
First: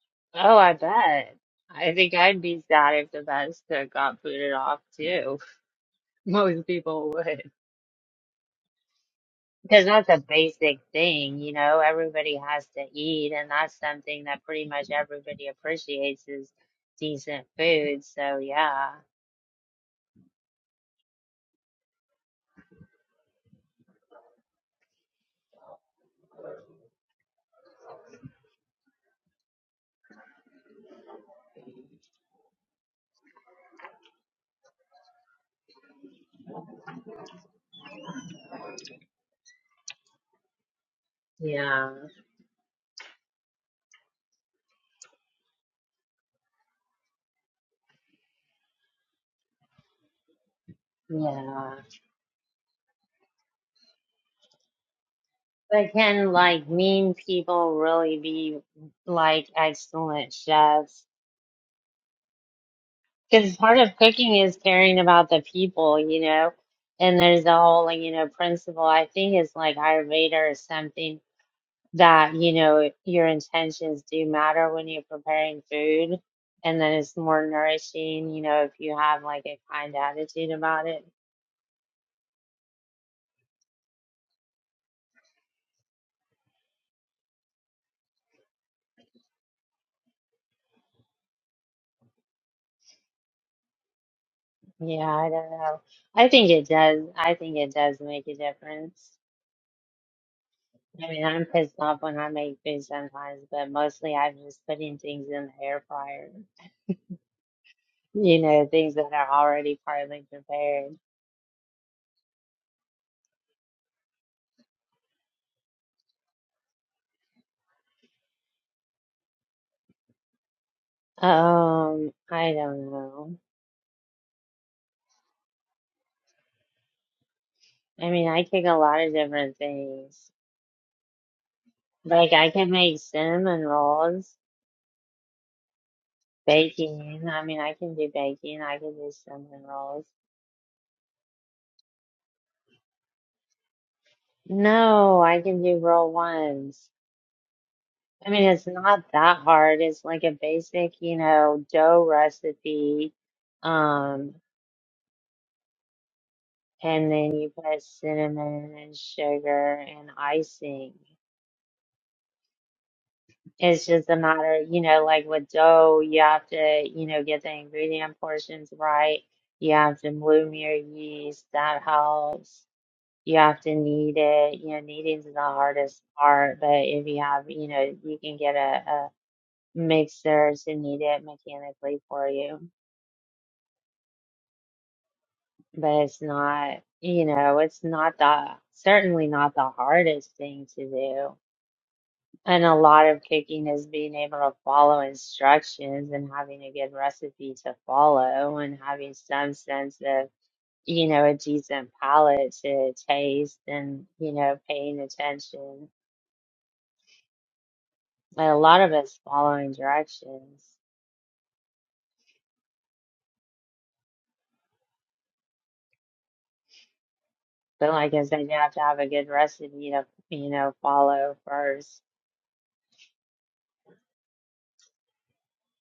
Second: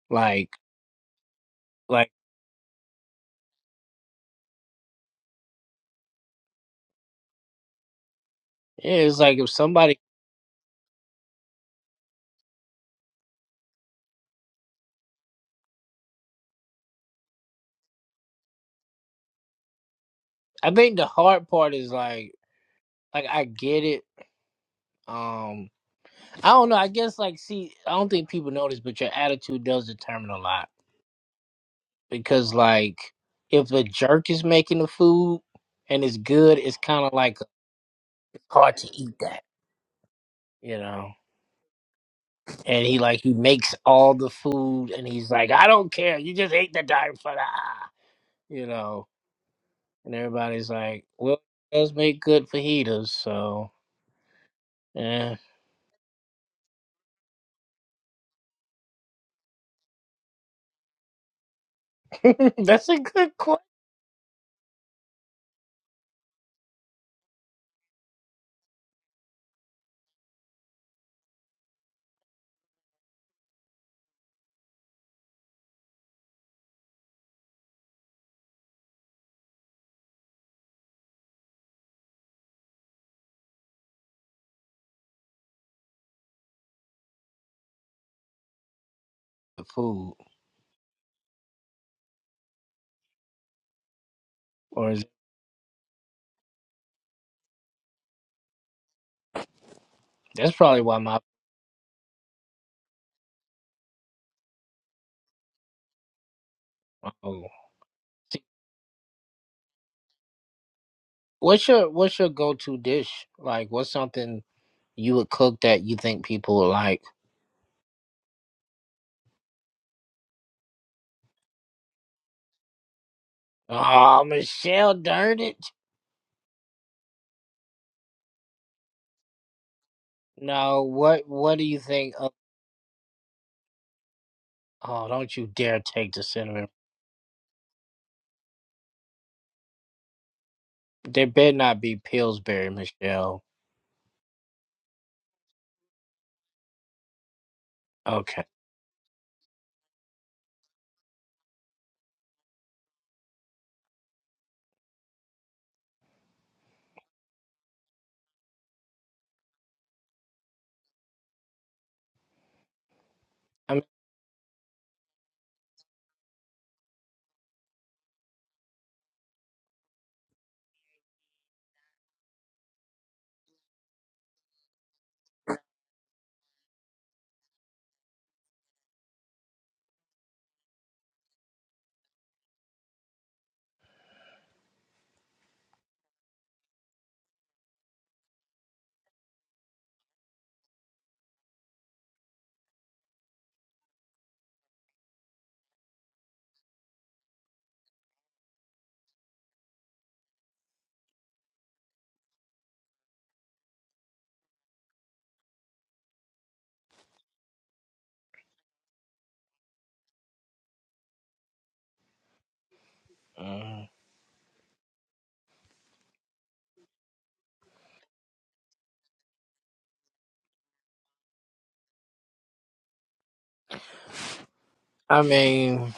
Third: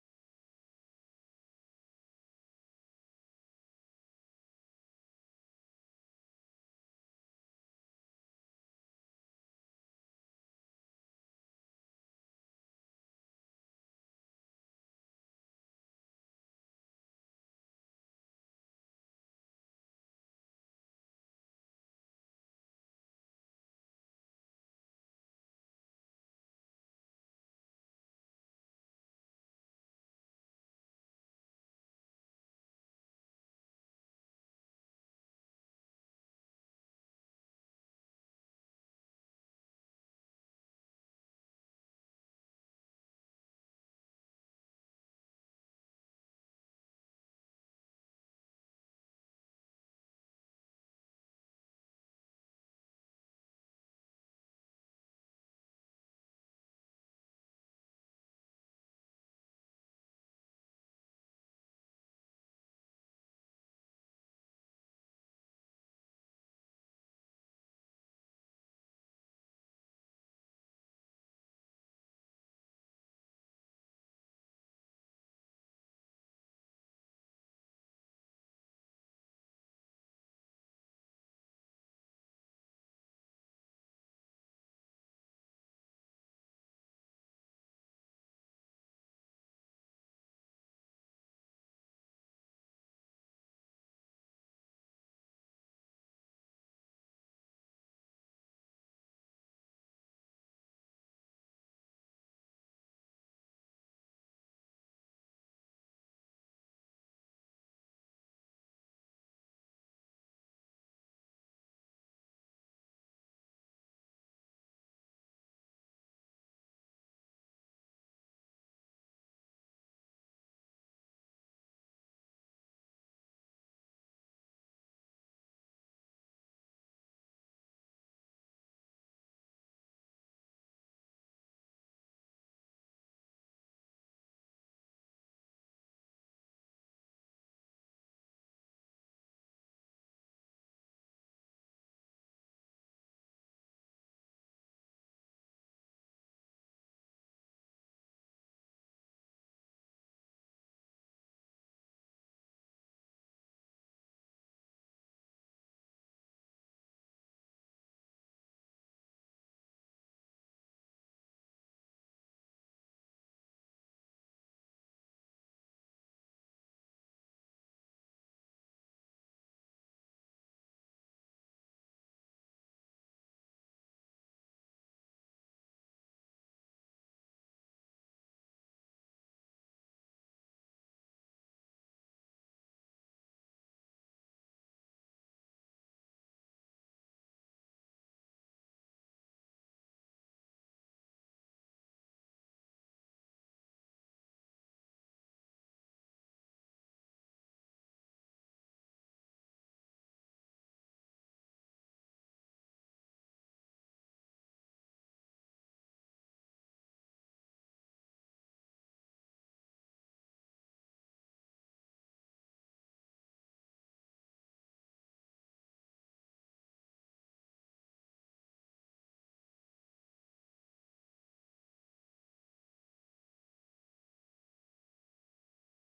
Like Oh, I bet. I like think I'd be sad if the Vesta got booted off too. Most people would. yeah, it's like if Because somebody. that's a basic thing, you know, everybody has to eat, and that's something that pretty much everybody appreciates is decent food. So, yeah. I think the hard part is like like I get it. um, I don't know. I guess like, see, I don't think people know this, but your attitude does determine a lot because like, if a jerk is making the food and it's good, it's kind of like hard to eat that, you know. Yeah. And he like he makes all the food and he's like, I don't care, you just ate the darn fajita, you know. And everybody's like, well, Yeah. it does make good fajitas, so yeah, But can like mean people really be like excellent chefs? that's a good Because question. part of cooking is caring about the people, you know, and there's the whole, like, you know, principle. I think it's like Ayurveda or something that, you know, your intentions do matter when you're preparing food. And then it's more nourishing, you know, if you have like a kind attitude about it. Food, or Yeah, is, I don't know. I think it does. I think it does make a difference. that's probably why I my. mean, I'm pissed off when I make food sometimes, but mostly I'm just putting things in the air fryer. oh. you know, things that are already partly prepared. What's your what's your go to dish? Like, what's something you would cook that you think people would like? Um, I don't know. Oh, Michelle Durnit? I mean, I cook a lot of different things. No, what what do you think? Like Of, I can make cinnamon rolls, oh, don't you dare take the cinnamon. baking. I mean, I can do baking. I can do cinnamon rolls. There better not be Pillsbury, Michelle. No, I can do roll ones. I mean, Okay. it's not that hard. It's like a basic, you know, dough recipe. Um, and then you put cinnamon and sugar and icing. I mean, It's just a matter, you know, like with dough, you have to, you know, get the ingredient portions right. You have to bloom your yeast. That helps. You have to knead it. You know, kneading is the hardest part, but if you have, you know, you can get a, a mixer to knead it mechanically for you. But it's not, you know, it's not the, certainly not the hardest thing to do. And a lot of cooking is being able to follow instructions and having a good recipe to follow and having some sense of, you know, a decent palate to taste and, you know, paying attention. And a lot of it's following directions. mm, But like I said, you have to have a good recipe to, you know, follow first. I mean,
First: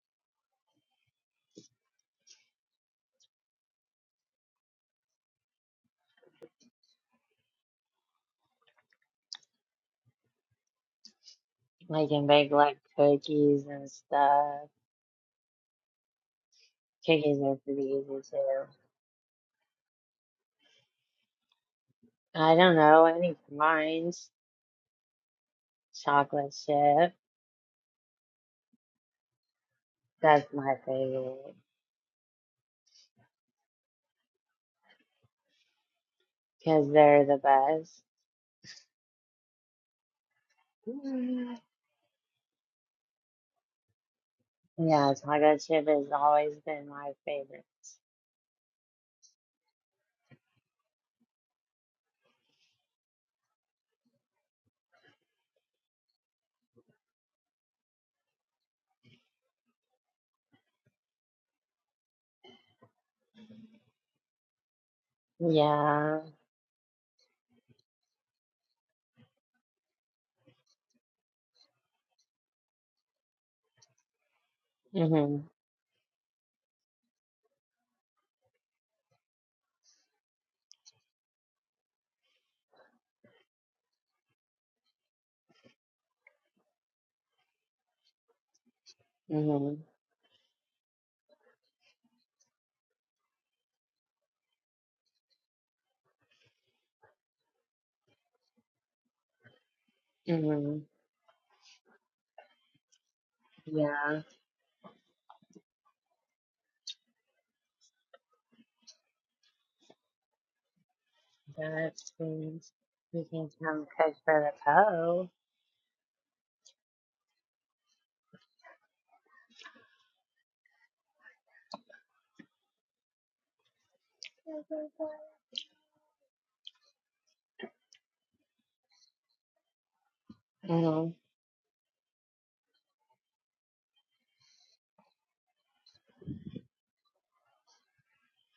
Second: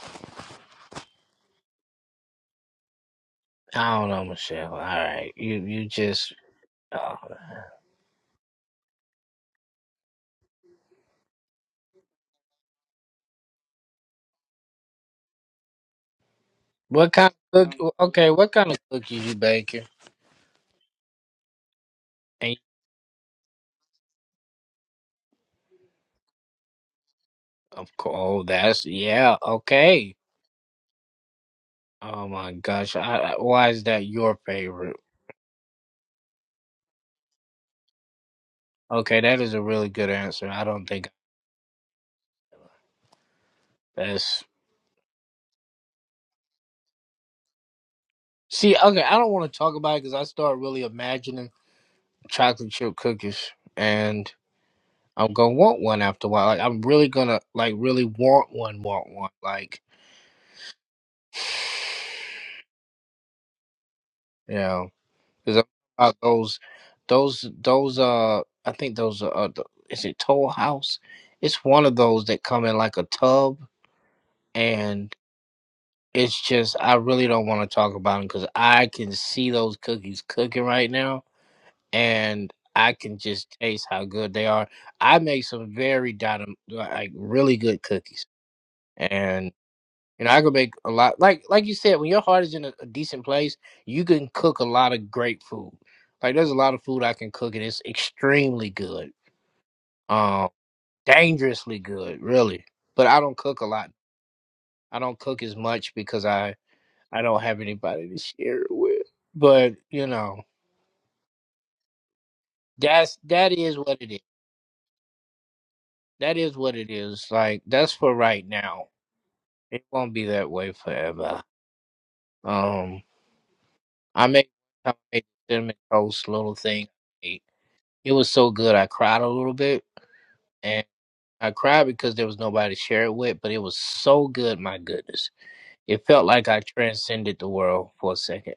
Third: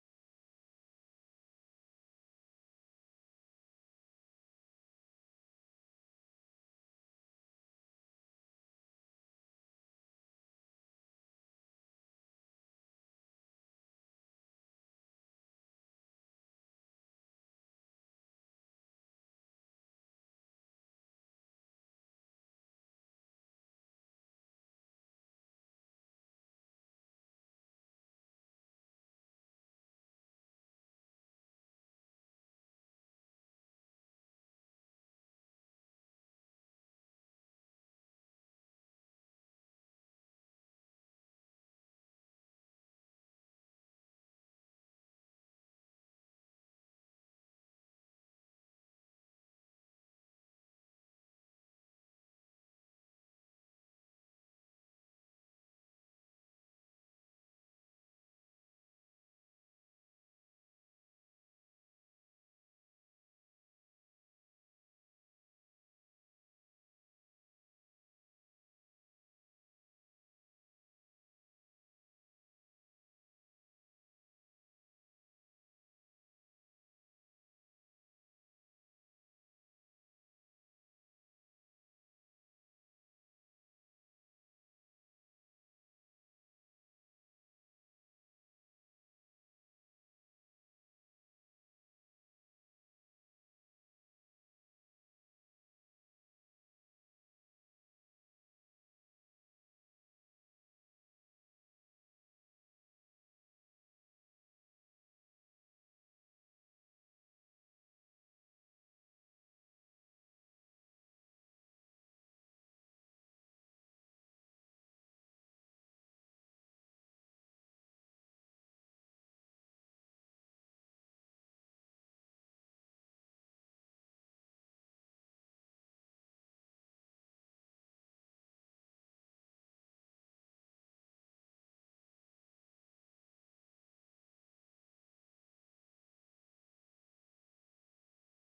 I don't know, Michelle. All right, you you just uh, Like and bake like cookies and stuff. what kind Cookies are of pretty cook? easy Okay, what too. kind of cookies you baking? I And don't know, any kind. Chocolate chip. of course, that's yeah. Okay, That's my favorite Oh my gosh. I, I- why is that your favorite? because they're the best. Okay, that is a really good answer. I don't think that's. Yeah, taco chip has always been my favorite. See, okay, I don't want to talk about it because I start really imagining chocolate chip cookies and I'm going to want one after a while. Like, I'm really going to, like, really want one, want one. Like, you know, because about Yeah. those, those, those, uh, I think those are, uh, the, is it Toll House? It's one of those that come in like a tub and. Mhm. It's just I really don't want to talk about them because I can see those cookies cooking right now, and I can just taste how good they are. I make some very dynam like really good cookies, and Mhm. you know I can make a lot. Like like you said, when your heart is in a, a decent place, you can cook a lot of great food. Like there's a lot of food I can cook, and it's extremely good, um, Mhm. dangerously good, really. But I don't cook a lot. Yeah. I don't cook as much because I I don't have anybody to share it with. But you know, That means that's you can that is come what it cook is. for the co. That is what it is. Like that's for right now. It won't be that way forever. Um, I made I made cinnamon toast little thing. I ate. It was so good. I cried a little bit, and Mhm. I cried because there was nobody to share it with. But it was so good. My goodness, it felt like I transcended the world for a second.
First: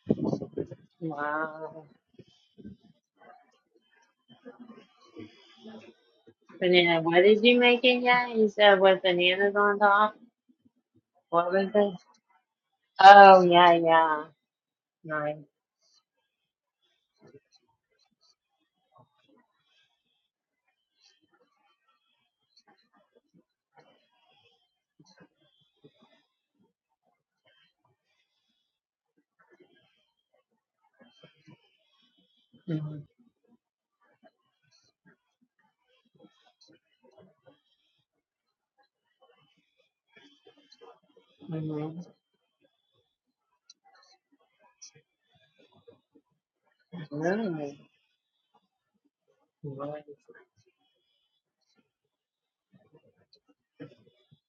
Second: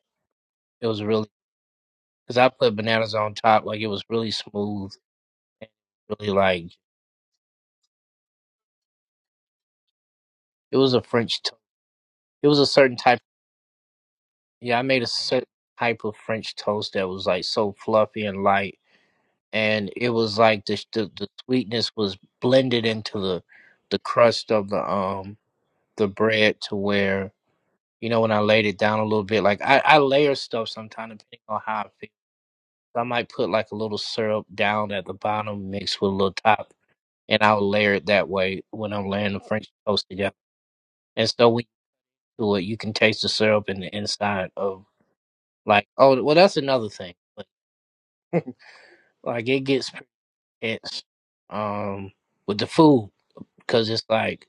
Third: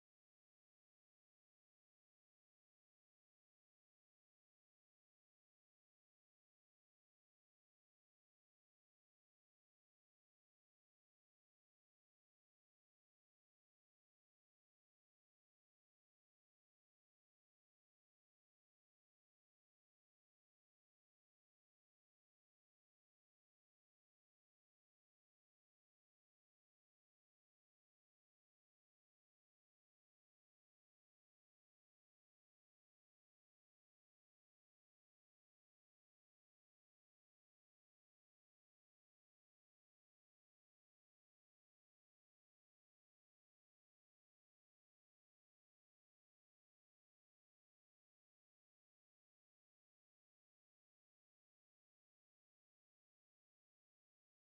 It was really Wow. because I put bananas on top. Like it was really smooth, and really like Banana. What did you make it yet? You said with bananas on top. It was a French. What To- was it? it was a certain type. Oh yeah, yeah. Yeah, I made a Nice. certain type of French toast that was like so fluffy and light, and it was like the the, the sweetness was blended into the the crust of the um the bread to where you know when I laid it down a little bit. Like I I layer stuff sometimes depending on how I feel. So I Mhm. might put like a little syrup down at the bottom mixed with a little top, and I'll layer it that way when I'm laying the French toast together. And so when Mhm. you do it, you can taste the syrup in the inside of Like, oh, well, that's another thing. But, Really. like, it gets Nice. pretty intense um, with the food because it's like,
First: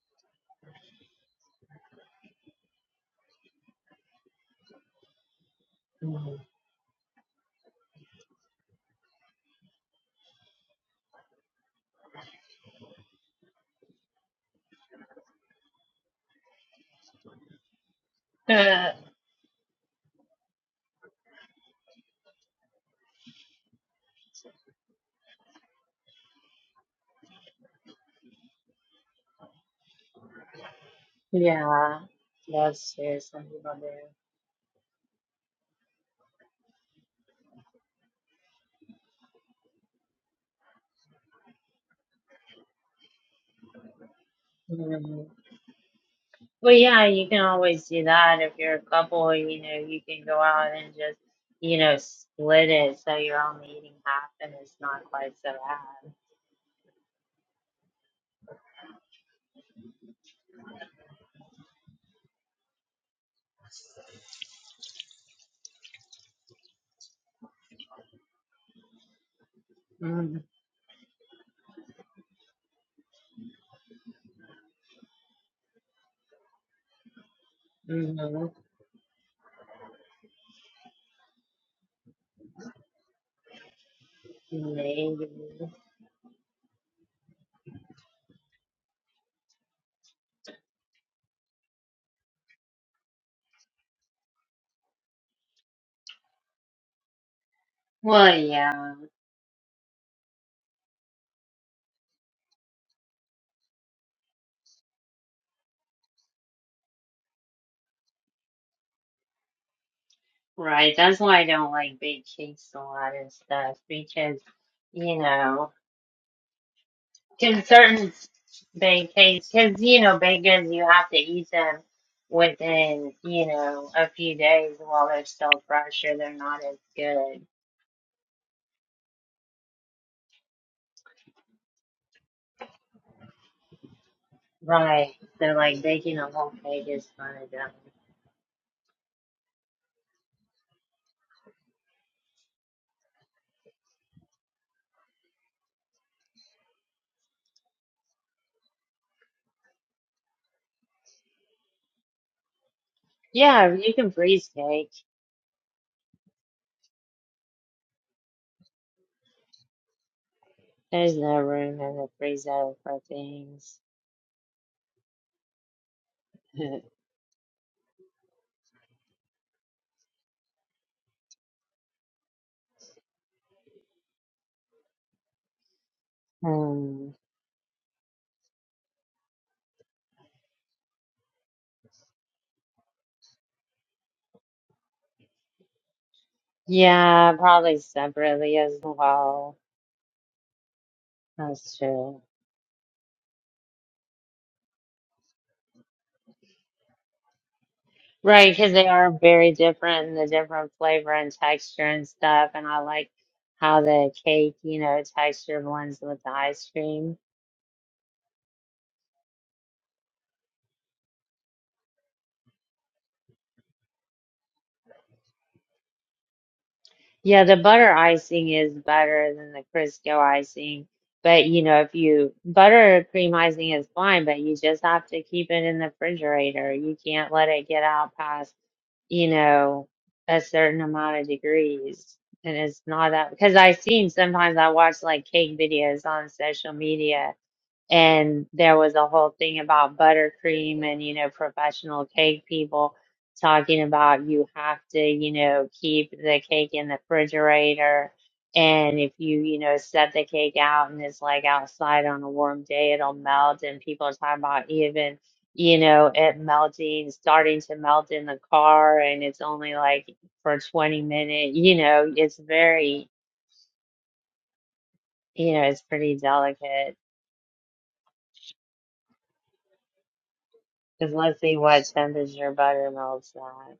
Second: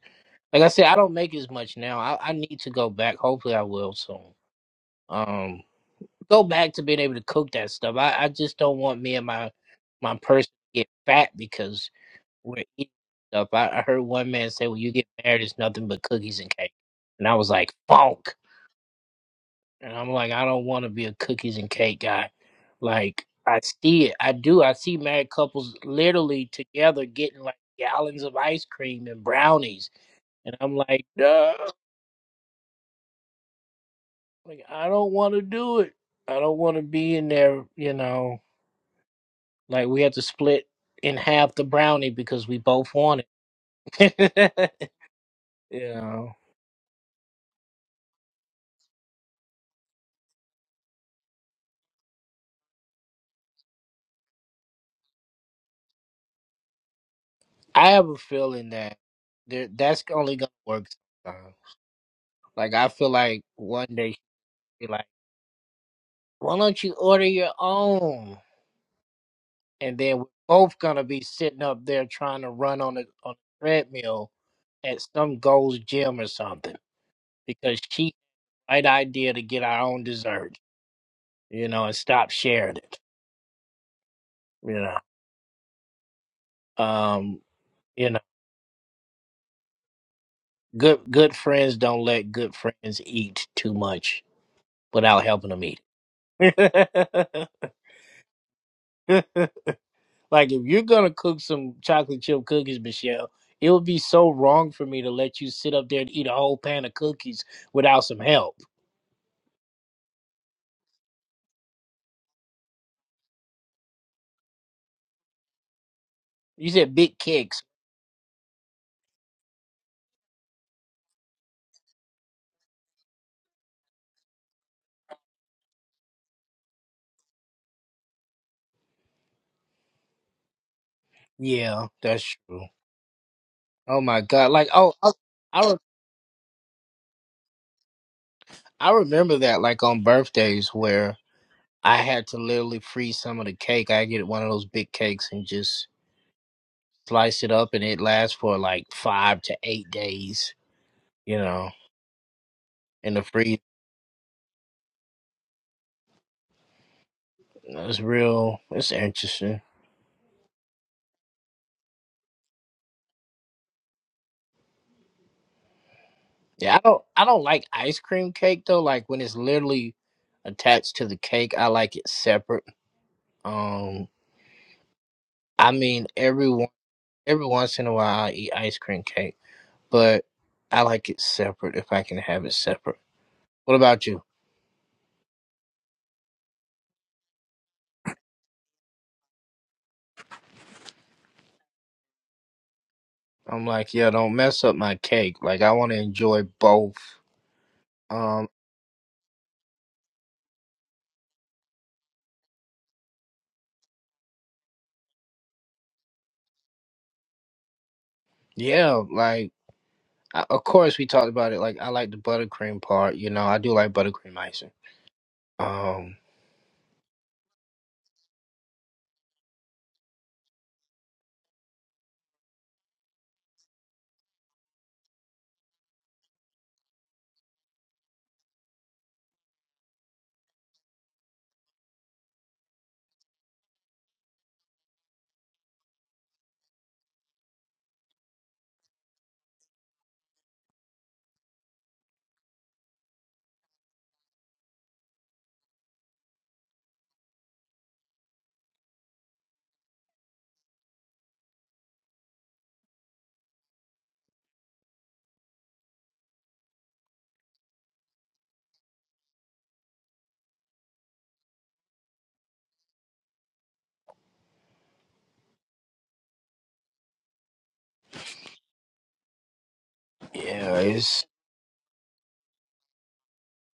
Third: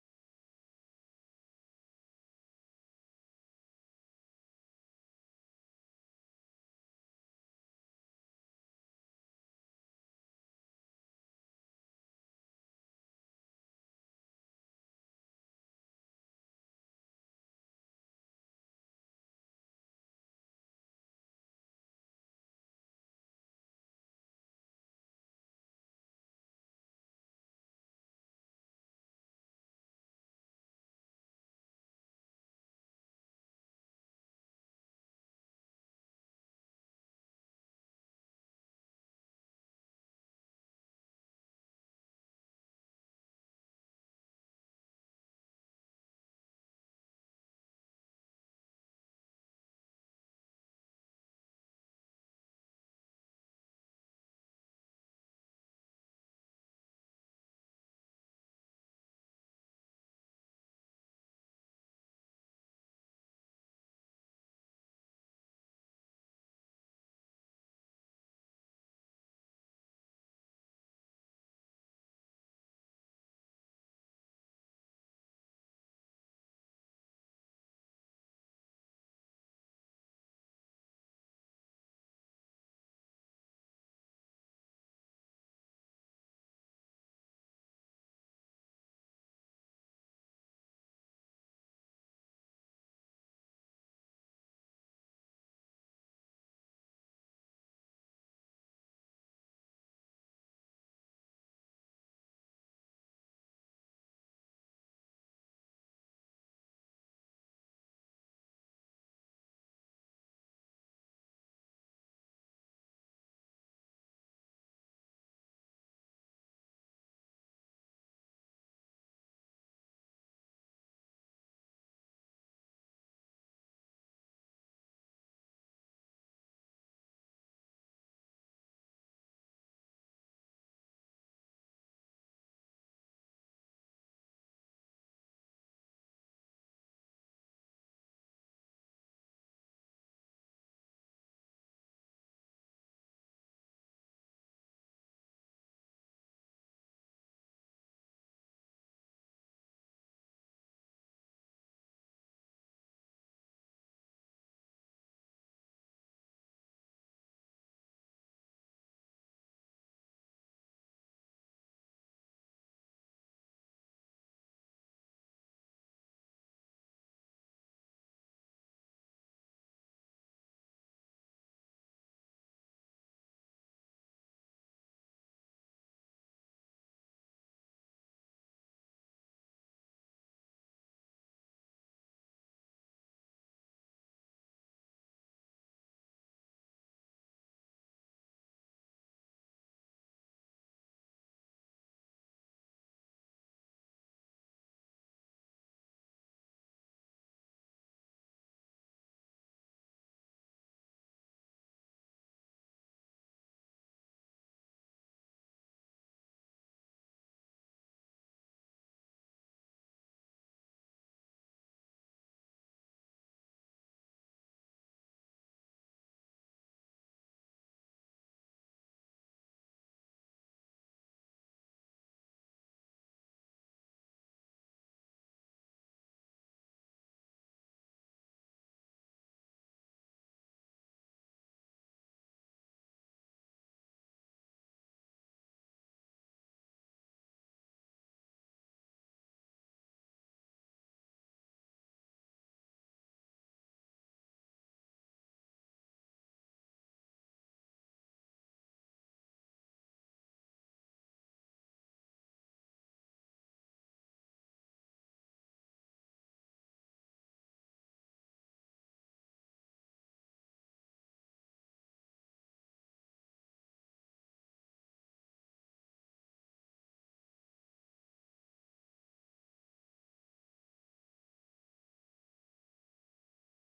like I said, I don't make as much now. I, I need to go back. Hopefully, I will soon. Um, Mhm. go back to being able to cook that stuff. I, I just don't want me and my my person to get fat because we're eating stuff. I, I heard one man say, "When you get married, it's nothing but cookies and cake," and I was like, "Funk." And I'm like, I don't want to be a cookies and cake guy. Like, I see it. I do. I see married couples literally together getting like gallons of ice cream and brownies. And I'm like, duh. Yeah, yes, yes, I love it. Like, I don't want to do it. I don't want to be in there, you know, like we have to split in half the brownie because we both want it. Mhm. you know, But yeah, you can always do that if you're a couple, you know, you can go out and just, you know, split it so you're only eating half and it's not quite so bad. I have a feeling that there, that's only going to work sometime. Like, I feel like one day she'll be like, Why don't you order your own? And then we're both gonna be sitting up there trying to run on a on a treadmill at some Gold's gym or something because she Mm-hmm. had the right idea to get our own dessert, you know, and stop sharing it. You know, Maybe. um, you know, good good friends don't let good friends eat too much without helping them eat. Well, yeah, Like if you're gonna cook some chocolate chip cookies, Michelle, it would be so wrong for me to let you sit up there and eat a whole pan of cookies without some help. right. That's why I don't like big cakes a lot and stuff because, you know. You said big cakes. Can certain beignets, because you know, baked you have to eat them within, you know, a few days while they're still fresh or they're not as good. Yeah, that's true. Oh my god! Like oh, I Right. So, I, re- like, baking a whole cake is fun as that. I remember that like on birthdays where I had to literally freeze some of the cake. I get one of those big cakes and just slice it up, and it lasts for like five to eight days. You know, in the freezer. Yeah, you can freeze cake. It's real. It's interesting. There's no room in the freezer for things. Yeah, I don't I don't like ice cream cake though. Like when it's literally attached to the cake, I like it separate. Um I mean every one um, every once in a while I eat ice cream cake, but I like it separate if I can have it separate. What about you? yeah, probably separately as well. That's true. I'm like, yeah, don't mess up my cake. Like I want to enjoy both. Um Right, because they are very different and the different flavor and texture and stuff. And I like how the cake, you know, texture blends with the ice cream. yeah, like I, of course we talked about it like I like the buttercream part, you know. I do like buttercream icing. Um Yeah, the butter icing is better than the Crisco icing. But, you know, if you butter cream icing is fine, but you just have to keep it in the refrigerator. You can't let it get out past, you know, a certain amount of degrees. And it's not that because I've seen sometimes I watch like cake videos on social media And there was a whole thing about buttercream and, you know, professional cake people talking about you have to, you know, keep the cake in the refrigerator. And if you, you know, set the cake out and it's like outside on a warm day, it'll melt. And people are talking about even, you know, it melting, starting to melt in the car and it's only like for 20 minutes, you know, it's very, you know, it's pretty delicate yeah, Because it's let's see what temperature buttermilk's at.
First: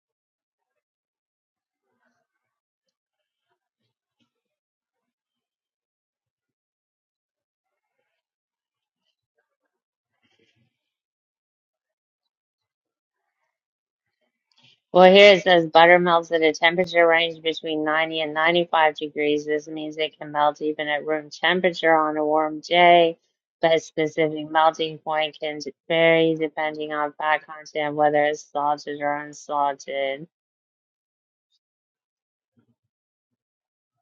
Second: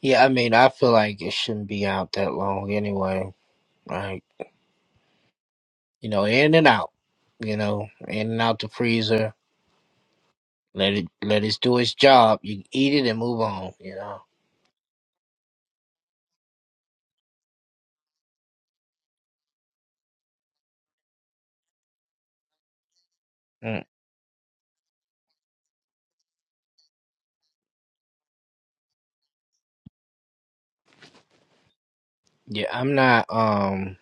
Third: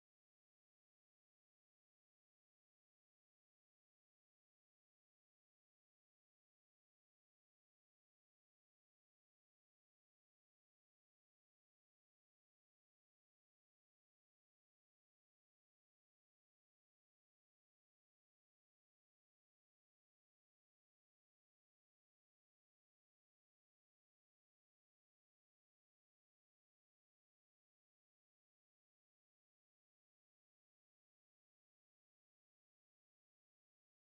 Yeah, I mean, I feel like it shouldn't be out that long anyway. Like, you know, in and out, you know, in and out the freezer. Let it let it do its job. You eat it and move on, you know. Well, here it says buttermilk's at a temperature range between 90 and 95 degrees. This means it can melt even at room temperature on a warm day, but Mm. its specific melting point can vary depending on fat content, whether it's salted or unsalted. Yeah, I'm not um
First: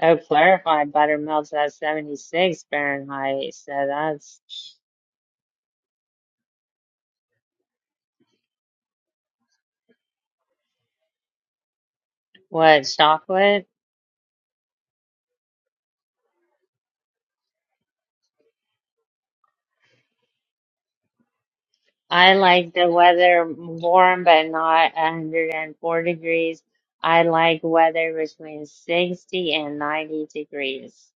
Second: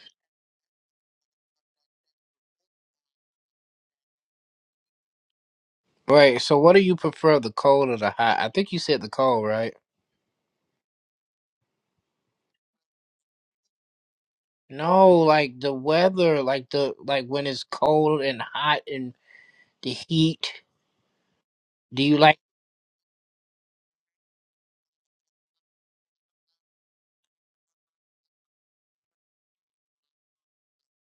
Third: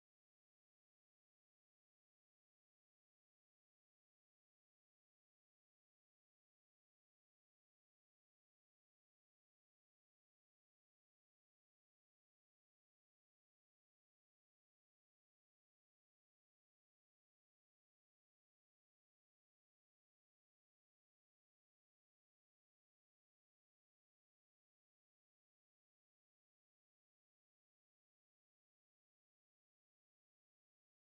Oh, clarified buttermilk's at 76 Fahrenheit, so that's right, so what do you prefer, the cold or the hot? I think you said the cold, right? what, chocolate? No, like the weather, like the like when it's cold and hot and the heat. Do you I like like the weather warm but not 104 degrees. I like weather between 60 and 90 degrees.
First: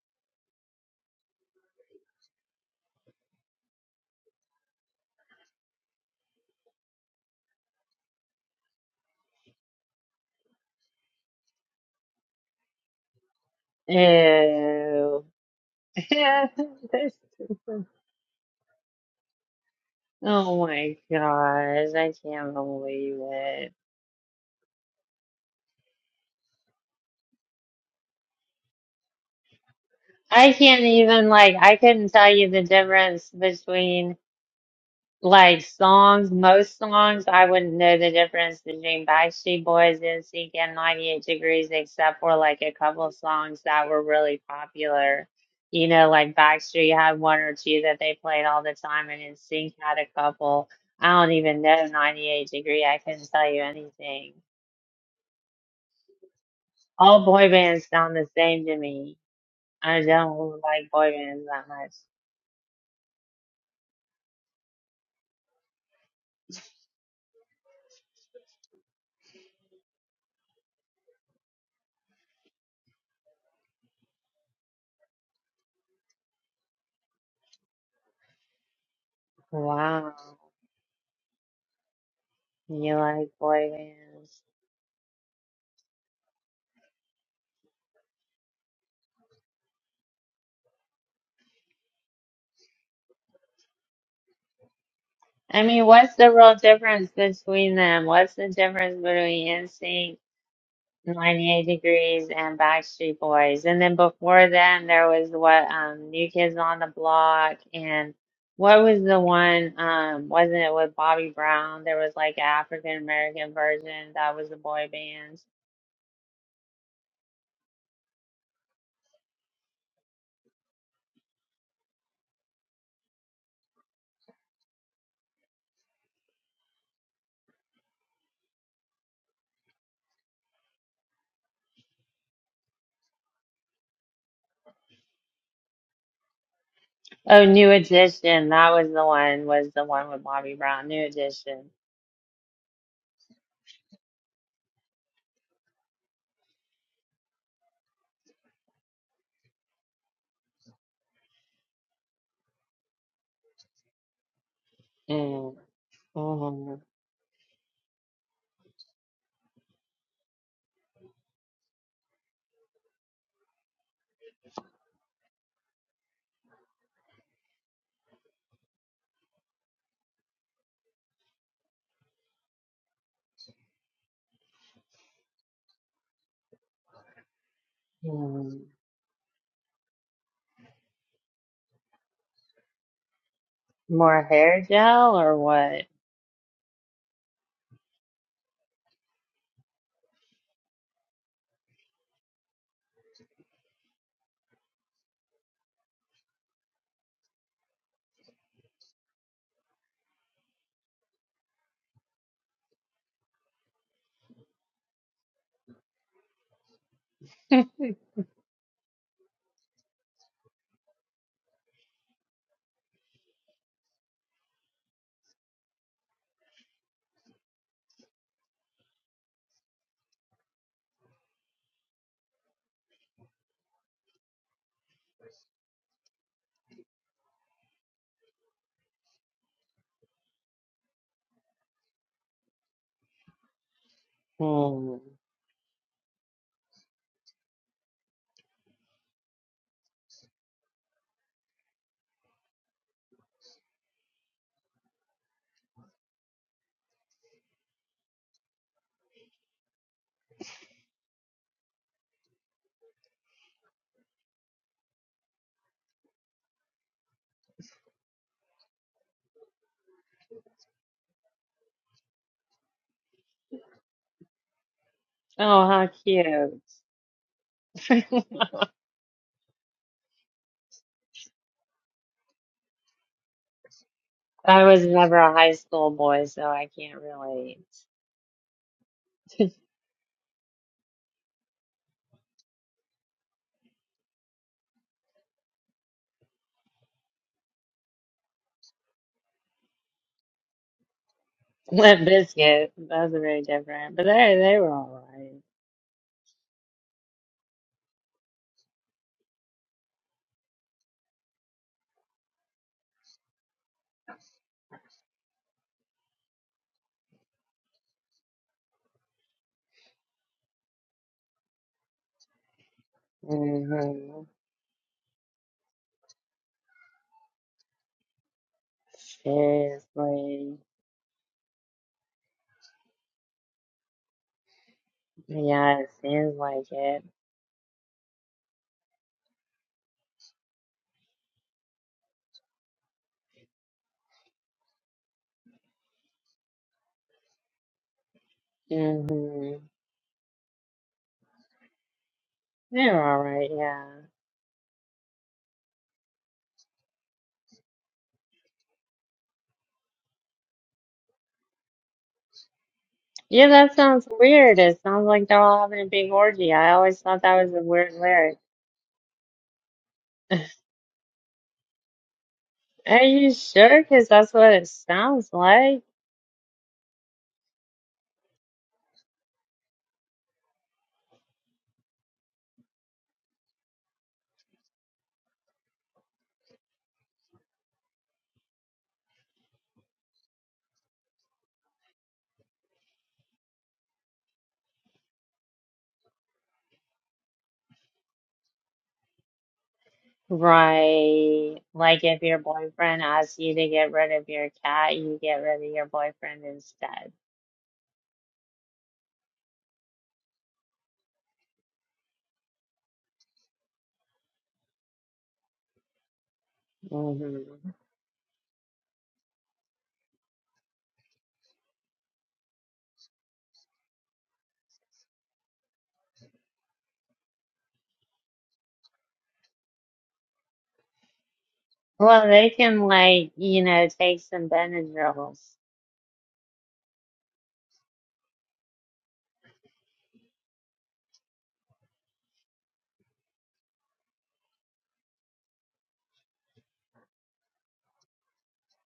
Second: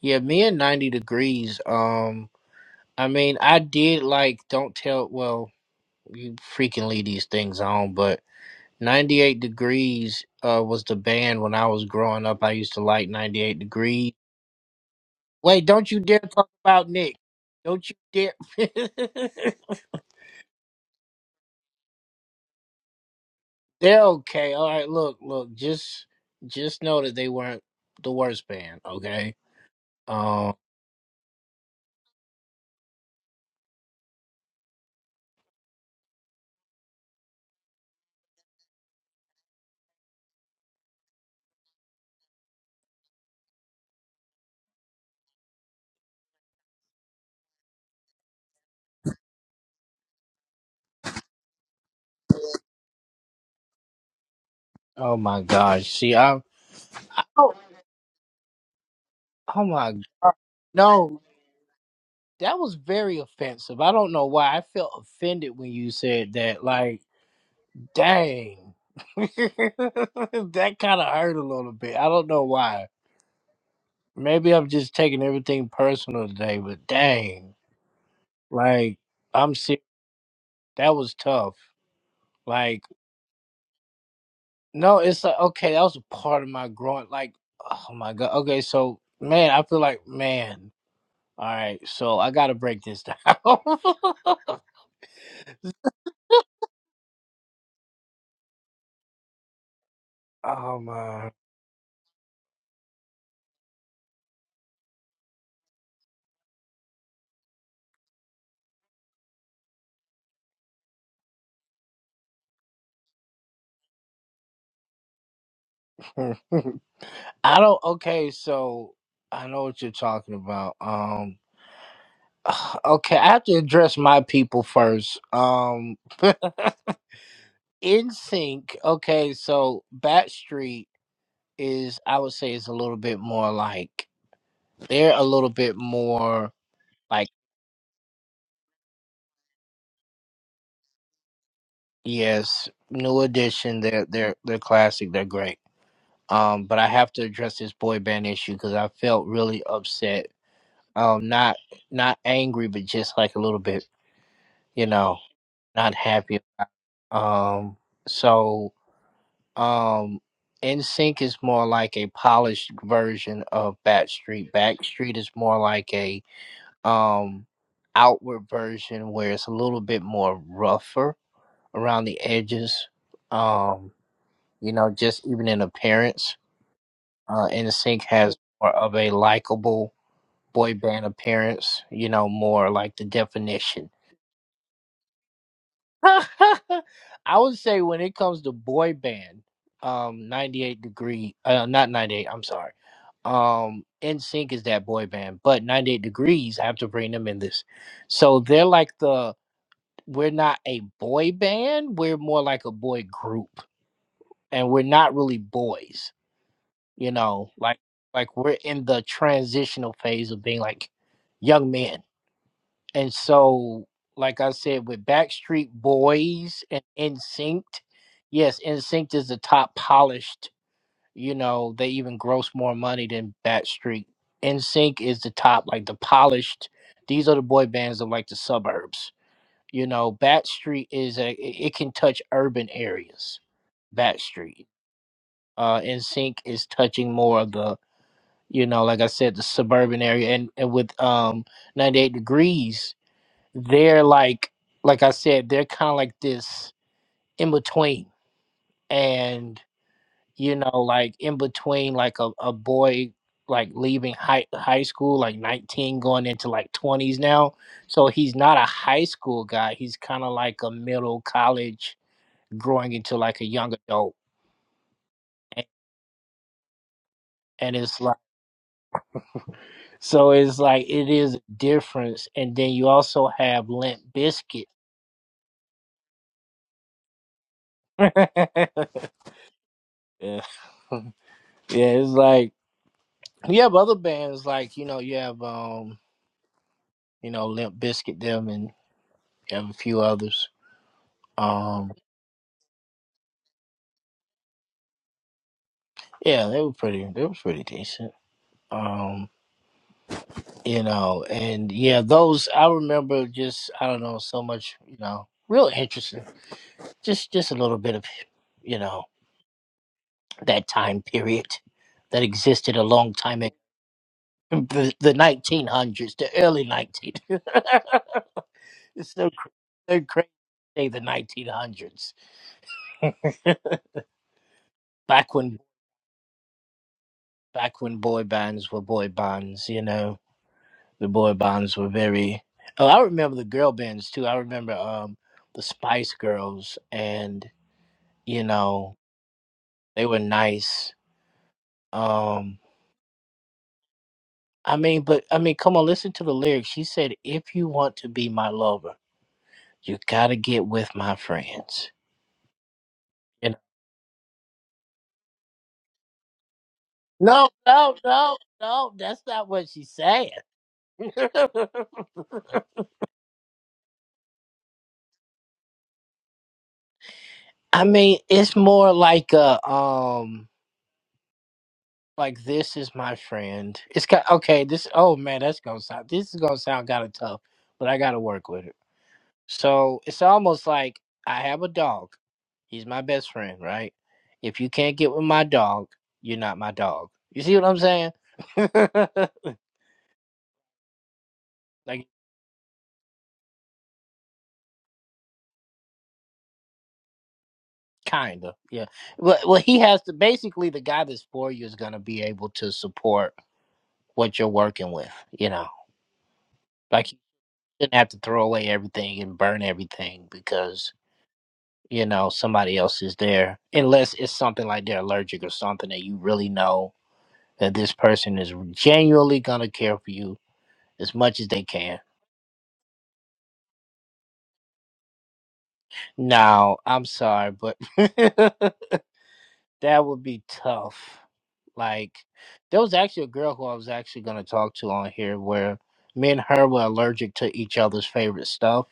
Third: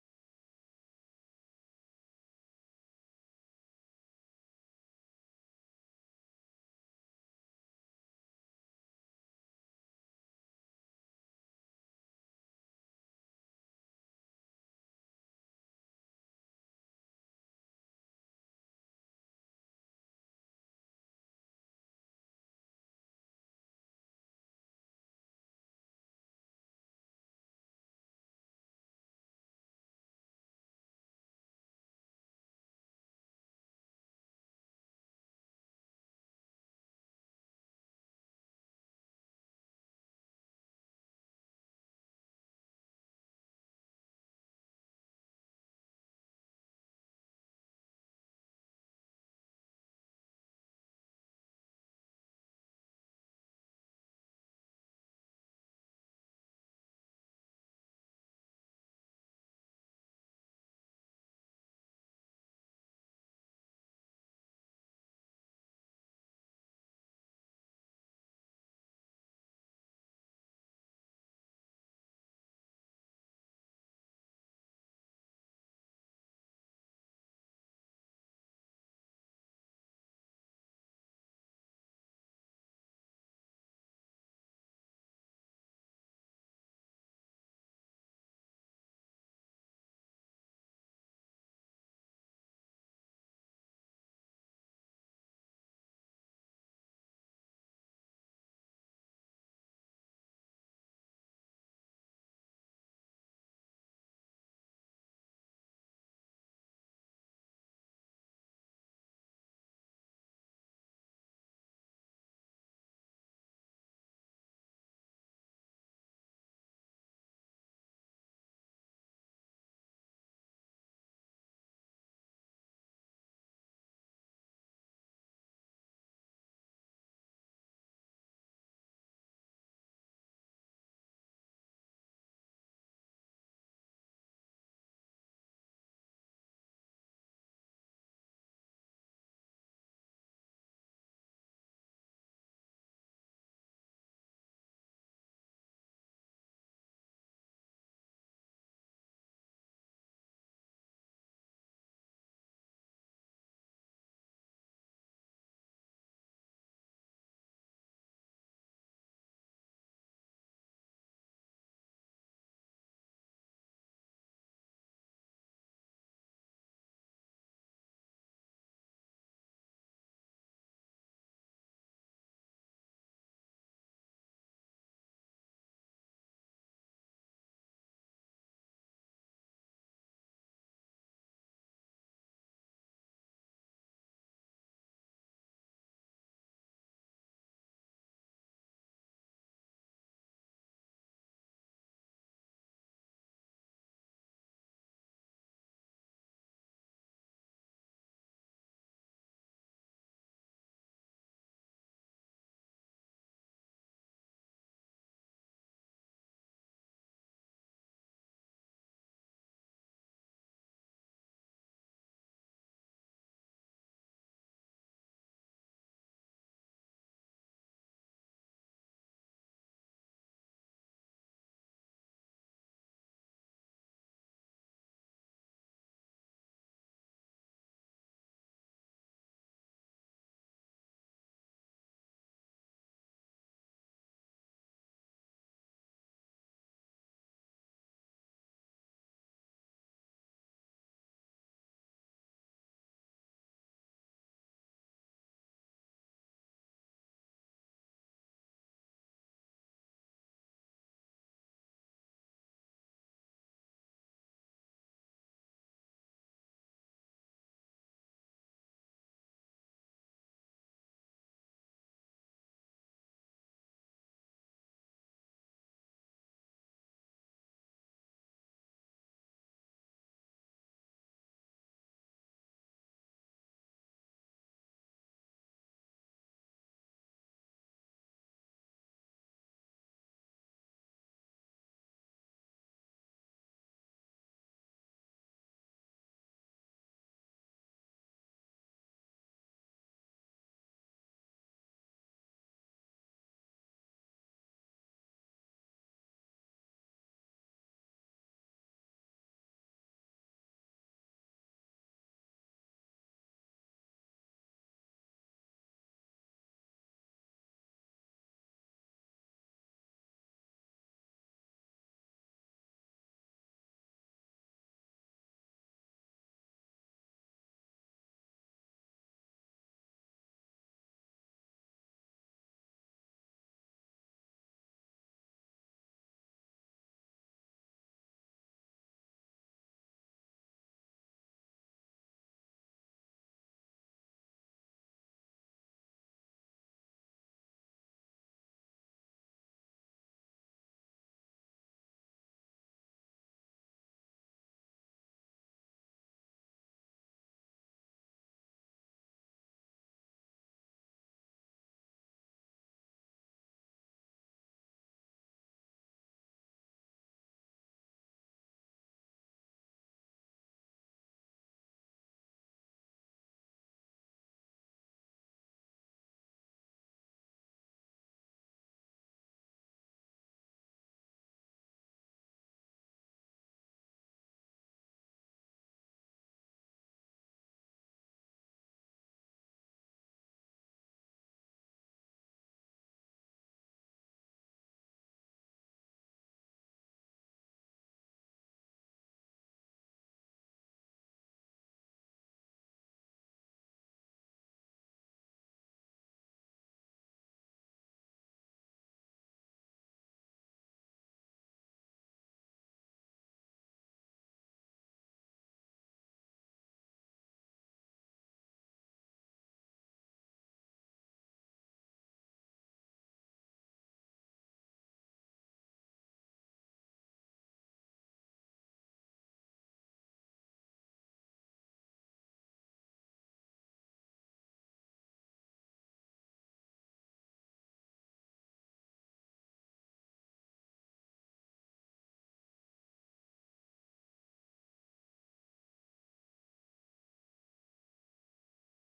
yeah, me and ninety degrees. Um I mean I did like don't tell well you freaking leave these things on, but 98 Degrees uh, was the band when I was growing up. I used to like 98 Degrees. Ew. Wait, don't you dare talk about Nick. Don't you dare. Oh my gosh, I can't believe it. They're okay. All right, look, look, just just know that they weren't the worst band, okay? I Um can't even like I couldn't tell you the difference between Like songs, most songs, I wouldn't know the difference between Backstreet Boys, N Sync and 98 Degrees, except for like a couple of songs that were really popular. You know, like Backstreet had one or two that they played all the time, and N Sync had a couple. I don't even know 98 Degree. I couldn't tell you anything. oh my gosh. See, I All boy Oh, bands sound the same to me. oh my I god. don't like boy No, bands that much. that was very offensive. I don't know why I felt offended when you said that. Like Dang. that kind of hurt a little bit. I don't know why. Maybe I'm just taking everything personal today, but dang. Like, I'm serious. Wow. That was tough. Like, You like boy bands? no, it's like, okay, that was a part of my growing. Like, oh my God. Okay, so, man, I feel like, man, all right, so I got to break this down. oh I mean, what's the real difference between them? What's the difference between NSYNC, my. 98 Degrees, and Backstreet Boys? And then before them, there was what, um, New Kids on the Block, and what was the one, um, wasn't it with Bobby Brown? There was like an African American version that was the boy band. I don't, okay, so I know what you're talking about. Um. Okay, I have to address my people first. Um, in sync. Okay, so Backstreet is, I would say, is a little bit more like they're a little bit more like Oh, New Edition, that was the one, was the one with Bobby Brown, New Edition. yes, New Edition. They're they're they're classic. They're great. Um, but I have to address this boy band issue because I felt really upset. Um, not not angry, but just like a little bit, you know, And, not happy. mm, Um, so. Um, NSYNC is more like a polished version of Backstreet. Backstreet is more like a um outward version where it's a little bit more rougher around the edges. Um, you know, just even in appearance. Uh, NSYNC has mm, more of a likable boy band appearance. You know, more like the definition. more hair gel or what? I would say when it comes to boy band, um, 98 degree, uh, not 98. I'm sorry. Um, NSYNC is that boy band, but 98 degrees. I have to bring them in this. So they're like the we're not a boy band. We're more like a boy group, and we're not really boys. You know, like like we're in the transitional phase of being like young men. And so, like I said, with Backstreet Boys and NSYNC, yes, NSYNC is the top polished. You know, they even gross more money than Backstreet. NSYNC is the top, like the polished. These are the boy bands of like the suburbs. You know, Backstreet is a it it can touch urban areas. Backstreet. Mm. Uh NSYNC is touching more of the, you know, like I said, the suburban area and, and with um 98 degrees they're like like I said, they're kind of like this in between, and you know, like in between, like a, a boy like leaving high high school, like nineteen, going into like twenties now. So he's not a high school guy. He's kind of like a middle college, growing into like a young adult, Oh, and, how cute. and it's like so it's like it is a difference. And then you also have Limp I Biscuit. was never a high school boy, so I can't relate. yeah, yeah, it's like. You have other bands like you know you have um you know Limp Biscuit them and you have a few others. Um Limp Biscuit, those are very different, but they they were all right. yeah, they were pretty. They was pretty decent. Um you know and yeah those I remember just I don't know so much you know real interesting just just a little bit of you know that time period that existed a long time ago. Mm-hmm. The, the 1900s, the early 19. it's so cr- so crazy Seriously. to say the 1900s. back when Yeah, it seems like it. back when boy bands were boy bands, you know, the boy bands were very. Oh, I remember the girl bands too. I remember um the Spice Girls, and you know Mm-hmm. they were nice. Um, They were all right, yeah. I mean, but I mean, come on, listen to the lyrics. She said, "If you want to be my lover, you gotta get with my friends." Yeah, You know? that sounds weird. It sounds like they're all having a big orgy. I always thought that No, was a weird no, no, lyric. no. That's not what she's saying. Are you sure? Because that's what it sounds like. I mean, it's more like a um. like this is my friend. It's got okay. This oh man, that's gonna sound. This is gonna sound kind of tough, but I gotta work with it. So it's almost like I have a dog. He's my best friend, right? If you can't get with my dog, you're not my dog. You see what I'm saying? Right. Like like if your boyfriend asks you to get rid of your cat, you get rid of your boyfriend instead. kinda, yeah. Well, well, he has to basically the guy that's for you is gonna be able to support what you're working with. You know, like you hmm shouldn't have to throw away everything and burn everything because you know somebody else is there unless it's something like they're allergic or something that you really know that this person is genuinely gonna care for you as much as they can Well, they can like, you know, take some Benadryls. No, i'm sorry but that would be tough like there was actually a girl who i was actually gonna talk to on here where me and her were allergic to each other's favorite stuff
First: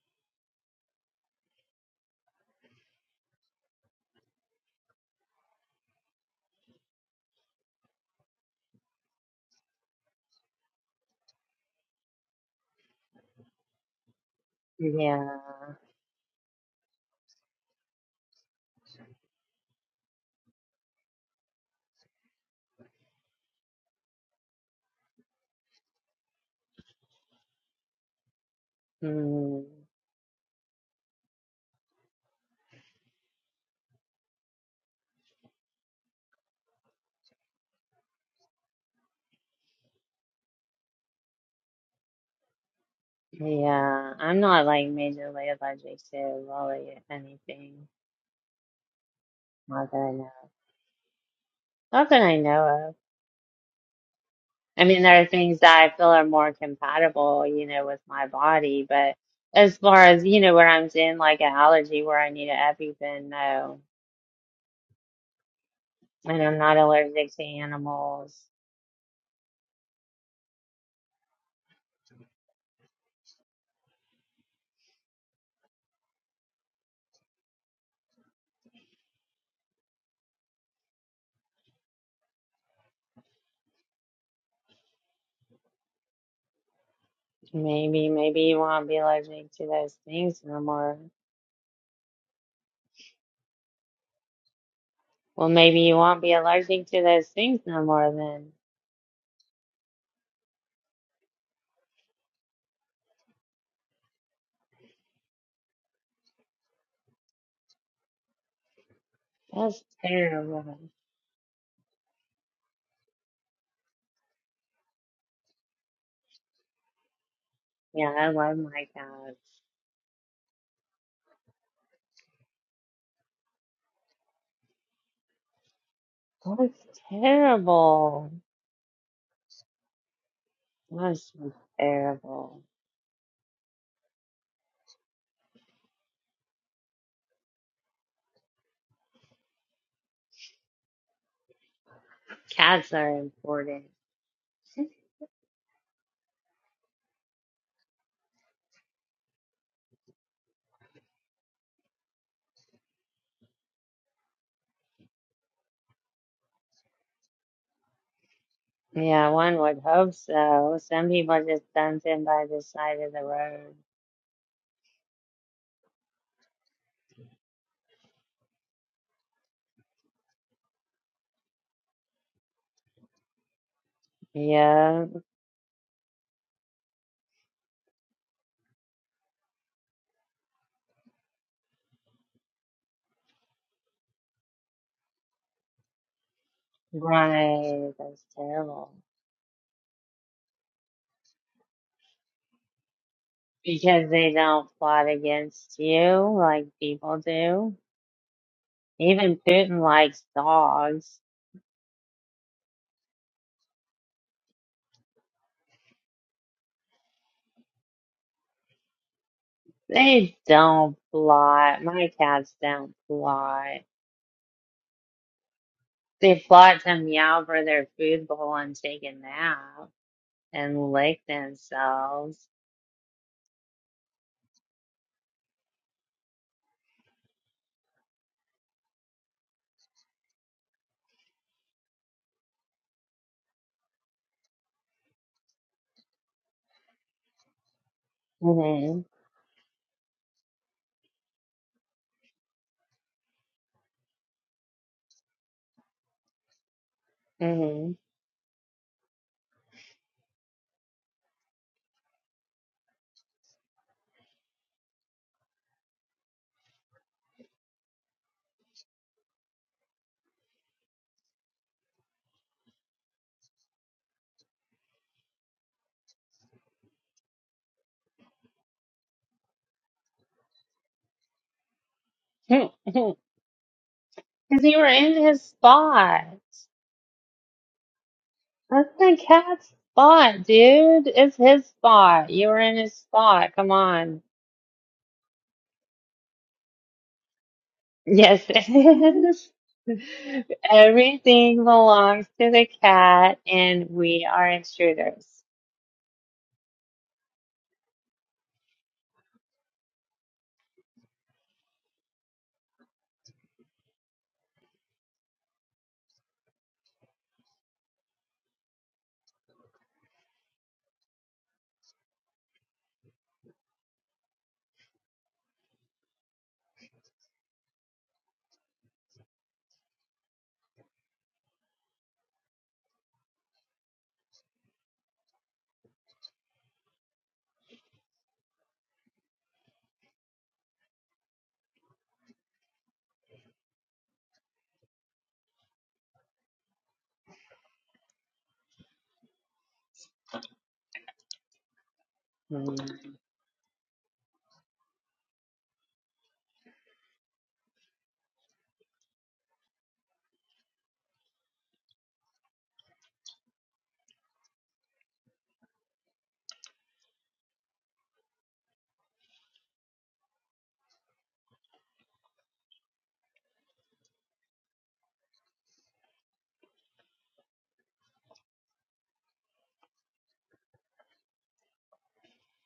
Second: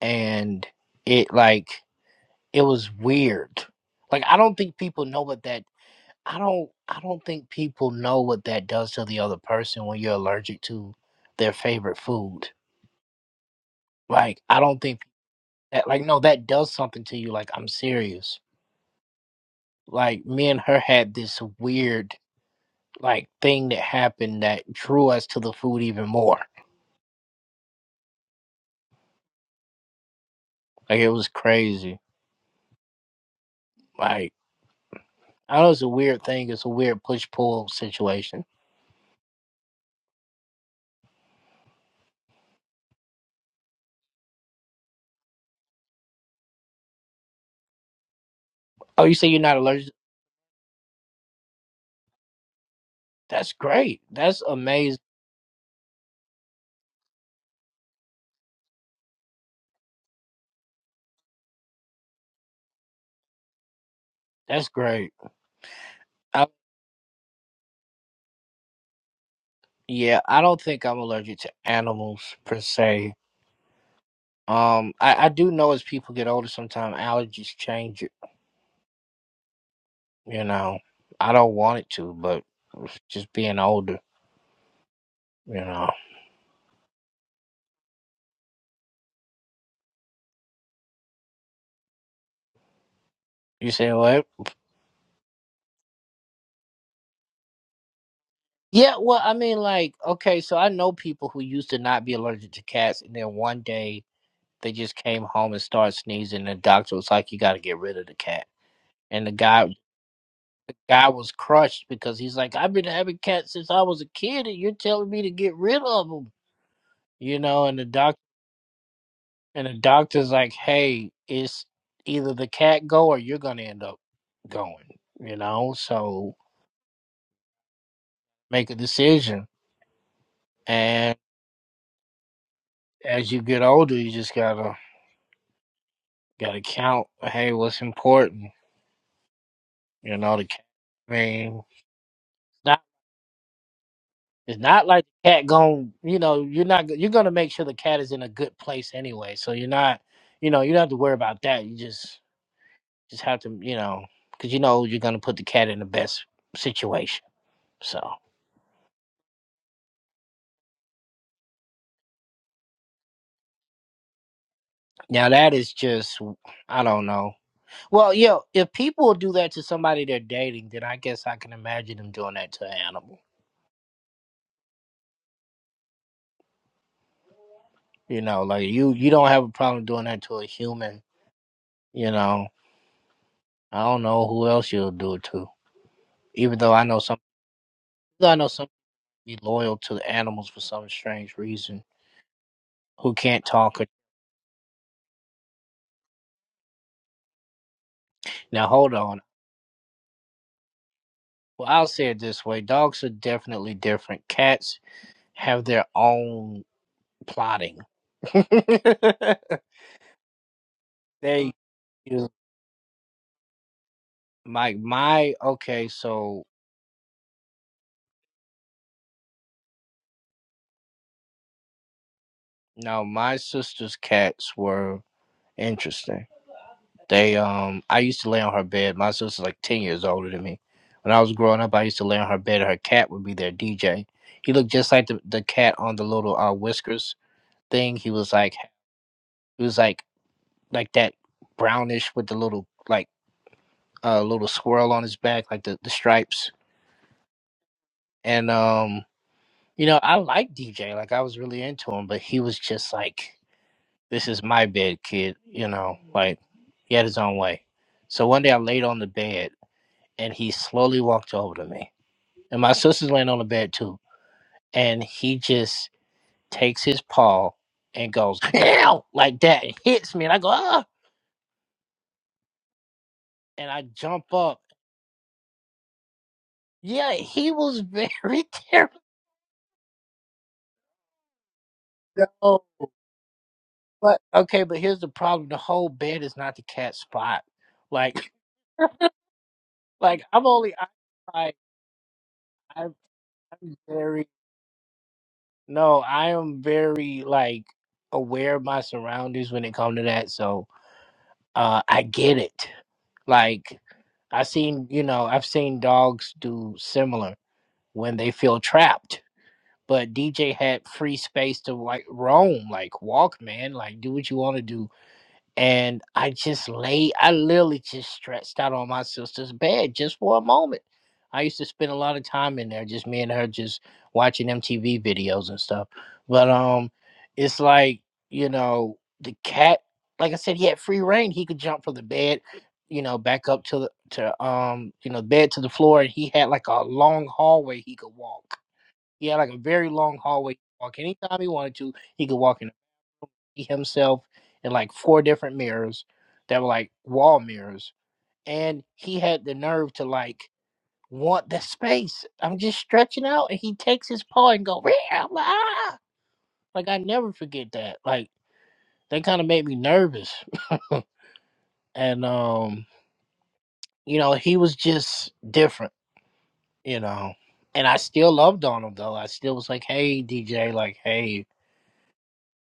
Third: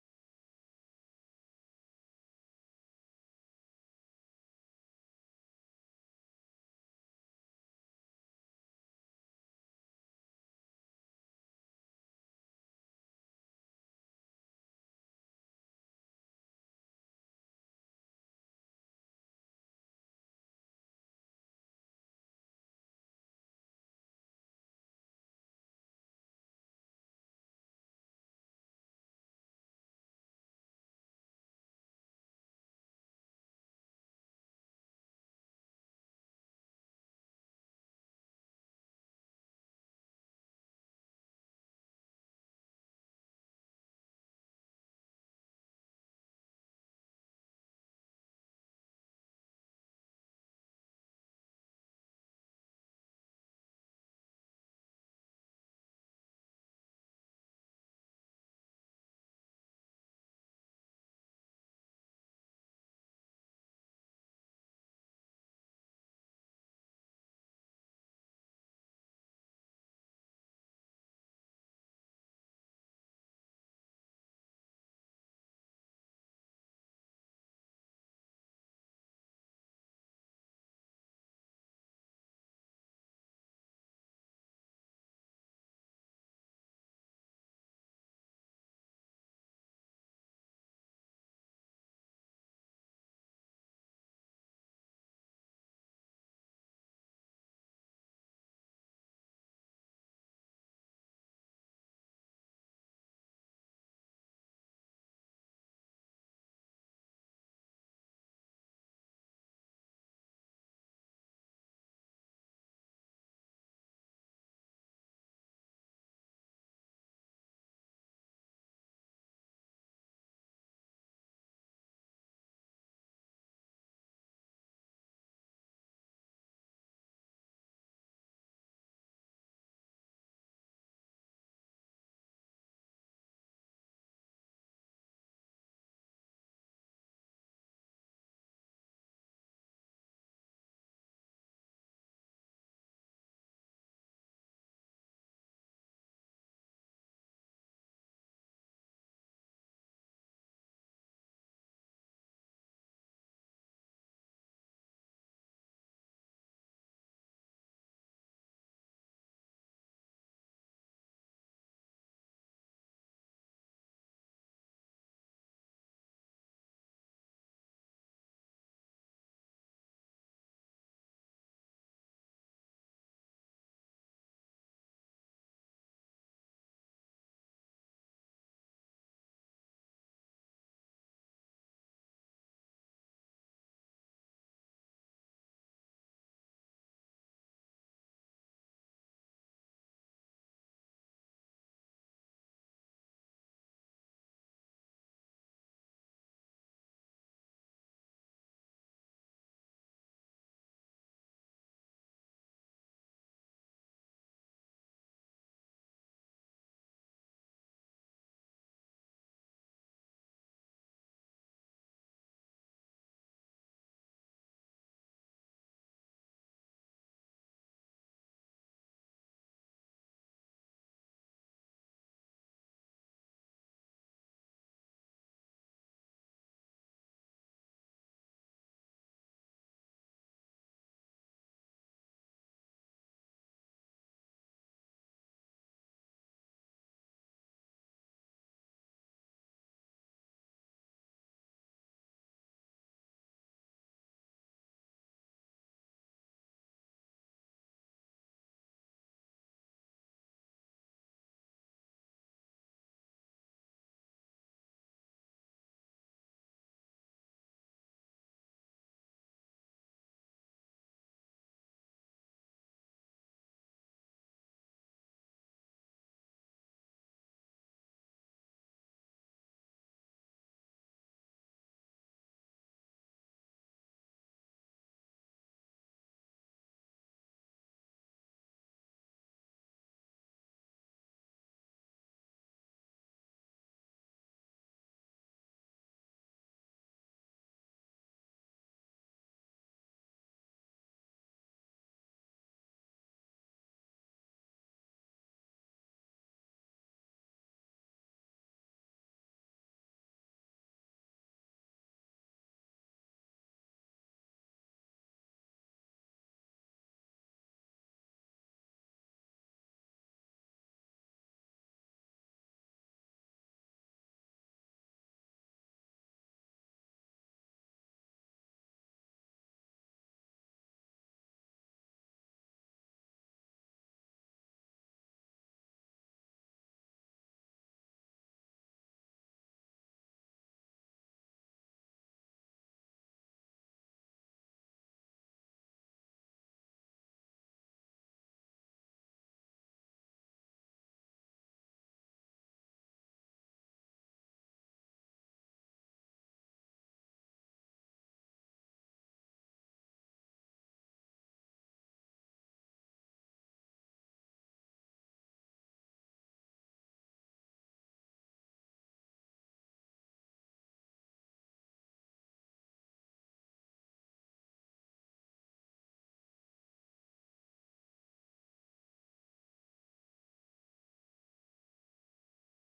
and it like it was weird like i don't think people know what that I don't I don't think people know what that does to the other person when you're allergic to their favorite food. Like I don't think Yeah. that like no that does something to you like I'm serious. Like me and her had this weird like thing that happened that drew us to the food even more. Mm. Like it was crazy. Like I know it's a weird thing, it's a weird push pull situation. Yeah. I'm not like majorly allergic to really anything. Oh, you say you're not Not allergic? that I know. Not that I know That's great. That's I amazing. mean, there are things that I feel are more compatible, you know, with my body, but as far as, you know, where I'm in like an allergy where I need an EpiPen, no. That's great. And I'm not allergic to animals. Yeah, I don't think I'm allergic to animals per se. Um, I, I do know as people get older, sometimes allergies change it. You know, I don't want it to, but it's just being older, you know. Maybe, maybe you won't be allergic to those things no more. You say what? Well, maybe you won't be allergic to those things no more then. Yeah, well, I mean, like, okay, so I know people who used to not be allergic to cats, and then one day they just came home and started sneezing, and the doctor was like, "You got to get rid of the cat." And the guy, That's the terrible. guy was crushed because he's like, "I've been having cats since I was a kid, and you're telling me to get rid of them." you know, and the Yeah, doc I love my cats. and the doctor's like, hey, it's either the cat go or you're gonna end up going, you know. So That's terrible. make a decision. And That's terrible. as you get older, you just gotta gotta count. Hey, what's important? You know, the cat. I mean, it's not Cats are important. it's not like the cat going. You know, you're not you're gonna make sure the cat is in a good place anyway. So you're not, you know, you don't have to worry about that. You just just have to, you know, because you know you're gonna put the cat in the best situation. So. Yeah, one would hope so. Some people just dump him by the side of the road. Now that is just I don't know. Well, yeah, if people do that to somebody they're dating, then I guess I can imagine them doing that to an animal. Yeah, You know, like you you don't have a problem doing that to a human, you know. I don't know who else you'll do it to. Even though I know some right. That's I know some terrible. be loyal to the animals for some strange reason who can't talk. Or, Because they don't plot against you like people do. now hold on. Even Putin likes dogs. Well, I'll say it this way. Dogs are definitely different. Cats have their own plotting. They don't they plot. My do. cats don't plot. my my okay They so plot to meow for their food bowl and take a nap and lick themselves. now my sister's cats were interesting they um i used to lay on her bed my sister's like 10 years older than me when i was growing up i used to lay on her bed and her cat would be their dj he looked just like the, the cat on the little uh whiskers thing he was like hmm he was like like that brownish with the little like uh little swirl on his back like the, the stripes hmm and um you know i liked dj like i was really into him but he was just like this is my bed, kid. You know, like he had his own way. So one day I laid on the bed and he slowly walked over to me. And my sister's laying on the bed too. And he just takes his paw and goes, ow, like that. It hits me and I go, ah. And I jump up. Because you were in his spot. Yeah, he was very That's terrified. the cat's spot, dude. It's his spot. You were No, in his spot. Come But on. okay, but here's the problem. The whole bed is not the cat's spot. Like Yes, it is. like I'm only I Everything belongs to the am cat, I'm and very we are intruders. No, I am very like aware of my surroundings when it comes to that. So uh I get it. Like I seen, you know, I've seen dogs do similar when they feel trapped. But DJ had free space to like roam, like walk, man, like do what you want to do and I just lay. I literally just stretched out on my sister's bed just for a moment. I used to spend a lot of time in there, just me and her, just watching MTV videos and stuff. But um, it's like you know the cat. Like I said, he had free reign. He could jump from the bed, you know, back up to the to um you know bed to the floor, and he had like a long hallway he could walk. He had like a very long hallway to walk. Anytime he wanted to, he could walk in Mhm. see himself in like four different mirrors that were like wall mirrors and he had the nerve to like want the space i'm just stretching out and he takes his paw and go "Rah, ah." like i never forget that like that kind of made me nervous and um you know he was just different you know and i still loved on him though i still was like hey dj like hey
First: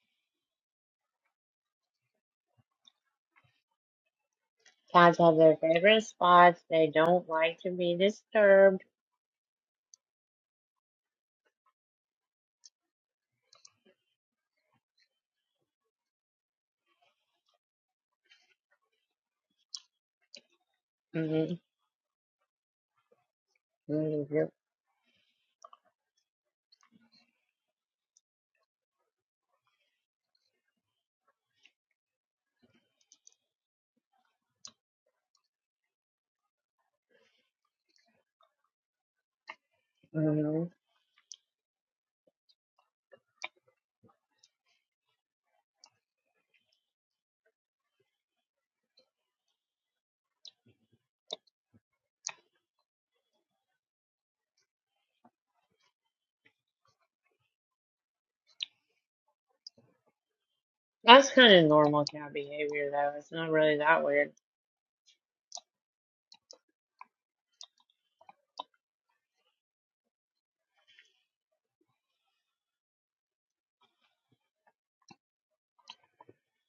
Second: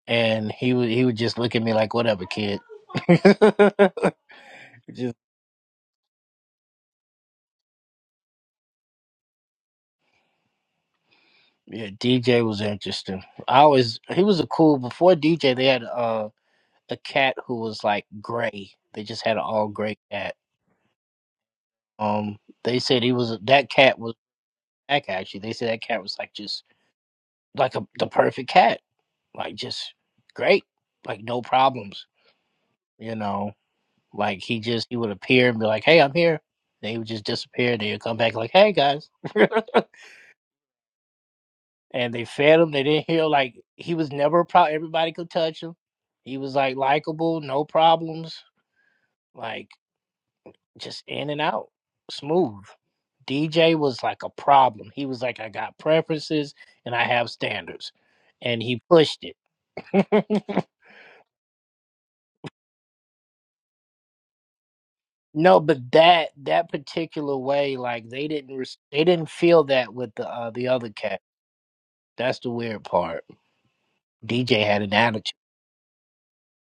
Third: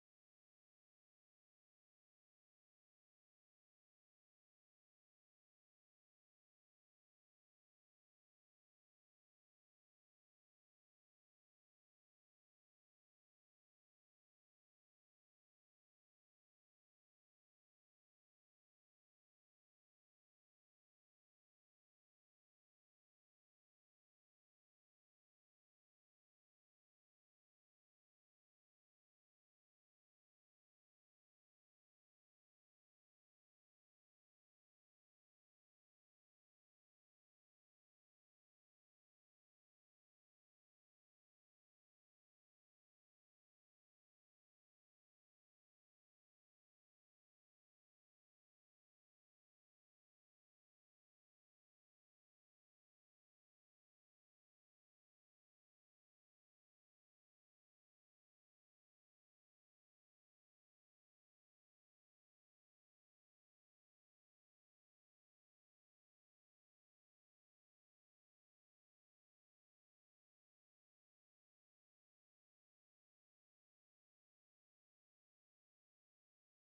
and he would he would just look at me like whatever kid just Cats have their favorite spots. They don't like to be disturbed. Yeah, DJ was interesting. I always he was a cool before DJ they had uh a cat who was like gray. They just had an all gray cat. Mhm. Um they said he was that cat was Mhm. Yep. back actually. They said that cat was like just like a the perfect cat. Like just great. Like no problems. You know. Like he just he would appear and be like, Hey, I'm here. They would just disappear, then he'd come back like, Hey guys. Mhm. and they fed him. They didn't heal. Like he was never a problem. Everybody could touch him. He was like likable, no problems. Like just in and out, smooth. DJ was like a problem. He was like, I got preferences and I have standards, and he pushed it. That's kind of normal cat behavior, though. It's not really that weird. no, but that that particular way, like they didn't res- they didn't feel that with the uh, the other cat. That's the weird part. DJ had an attitude.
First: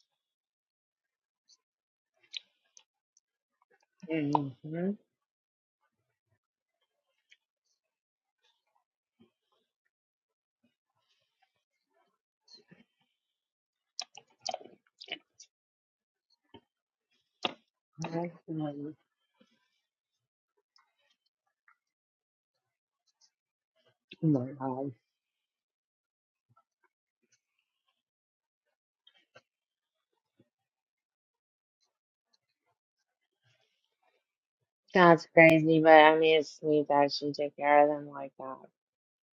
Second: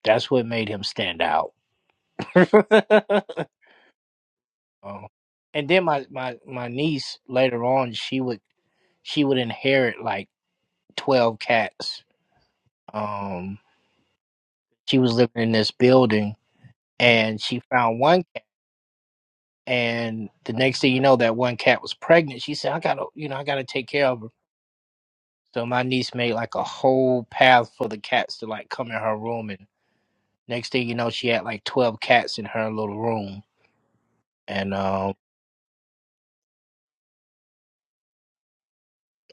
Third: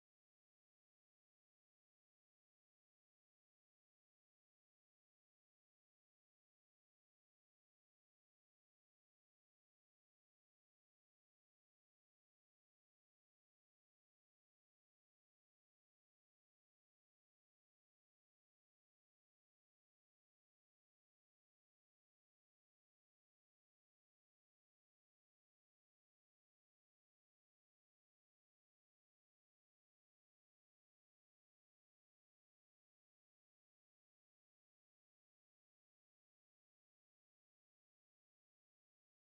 That's what made him stand out. hmm Um, and then my my my niece later on, she would she would inherit like twelve cats. Um, she was living in this building, and she found one cat. Oh And the next thing you know, that one cat was pregnant. She said, "I gotta, you know, I gotta take care of her." my God. So my niece made like a whole path for the cats to like come in her room, and next thing you know, she had like twelve cats in her little room. And um, That's crazy, but I mean, it's sweet that she took care of them like that.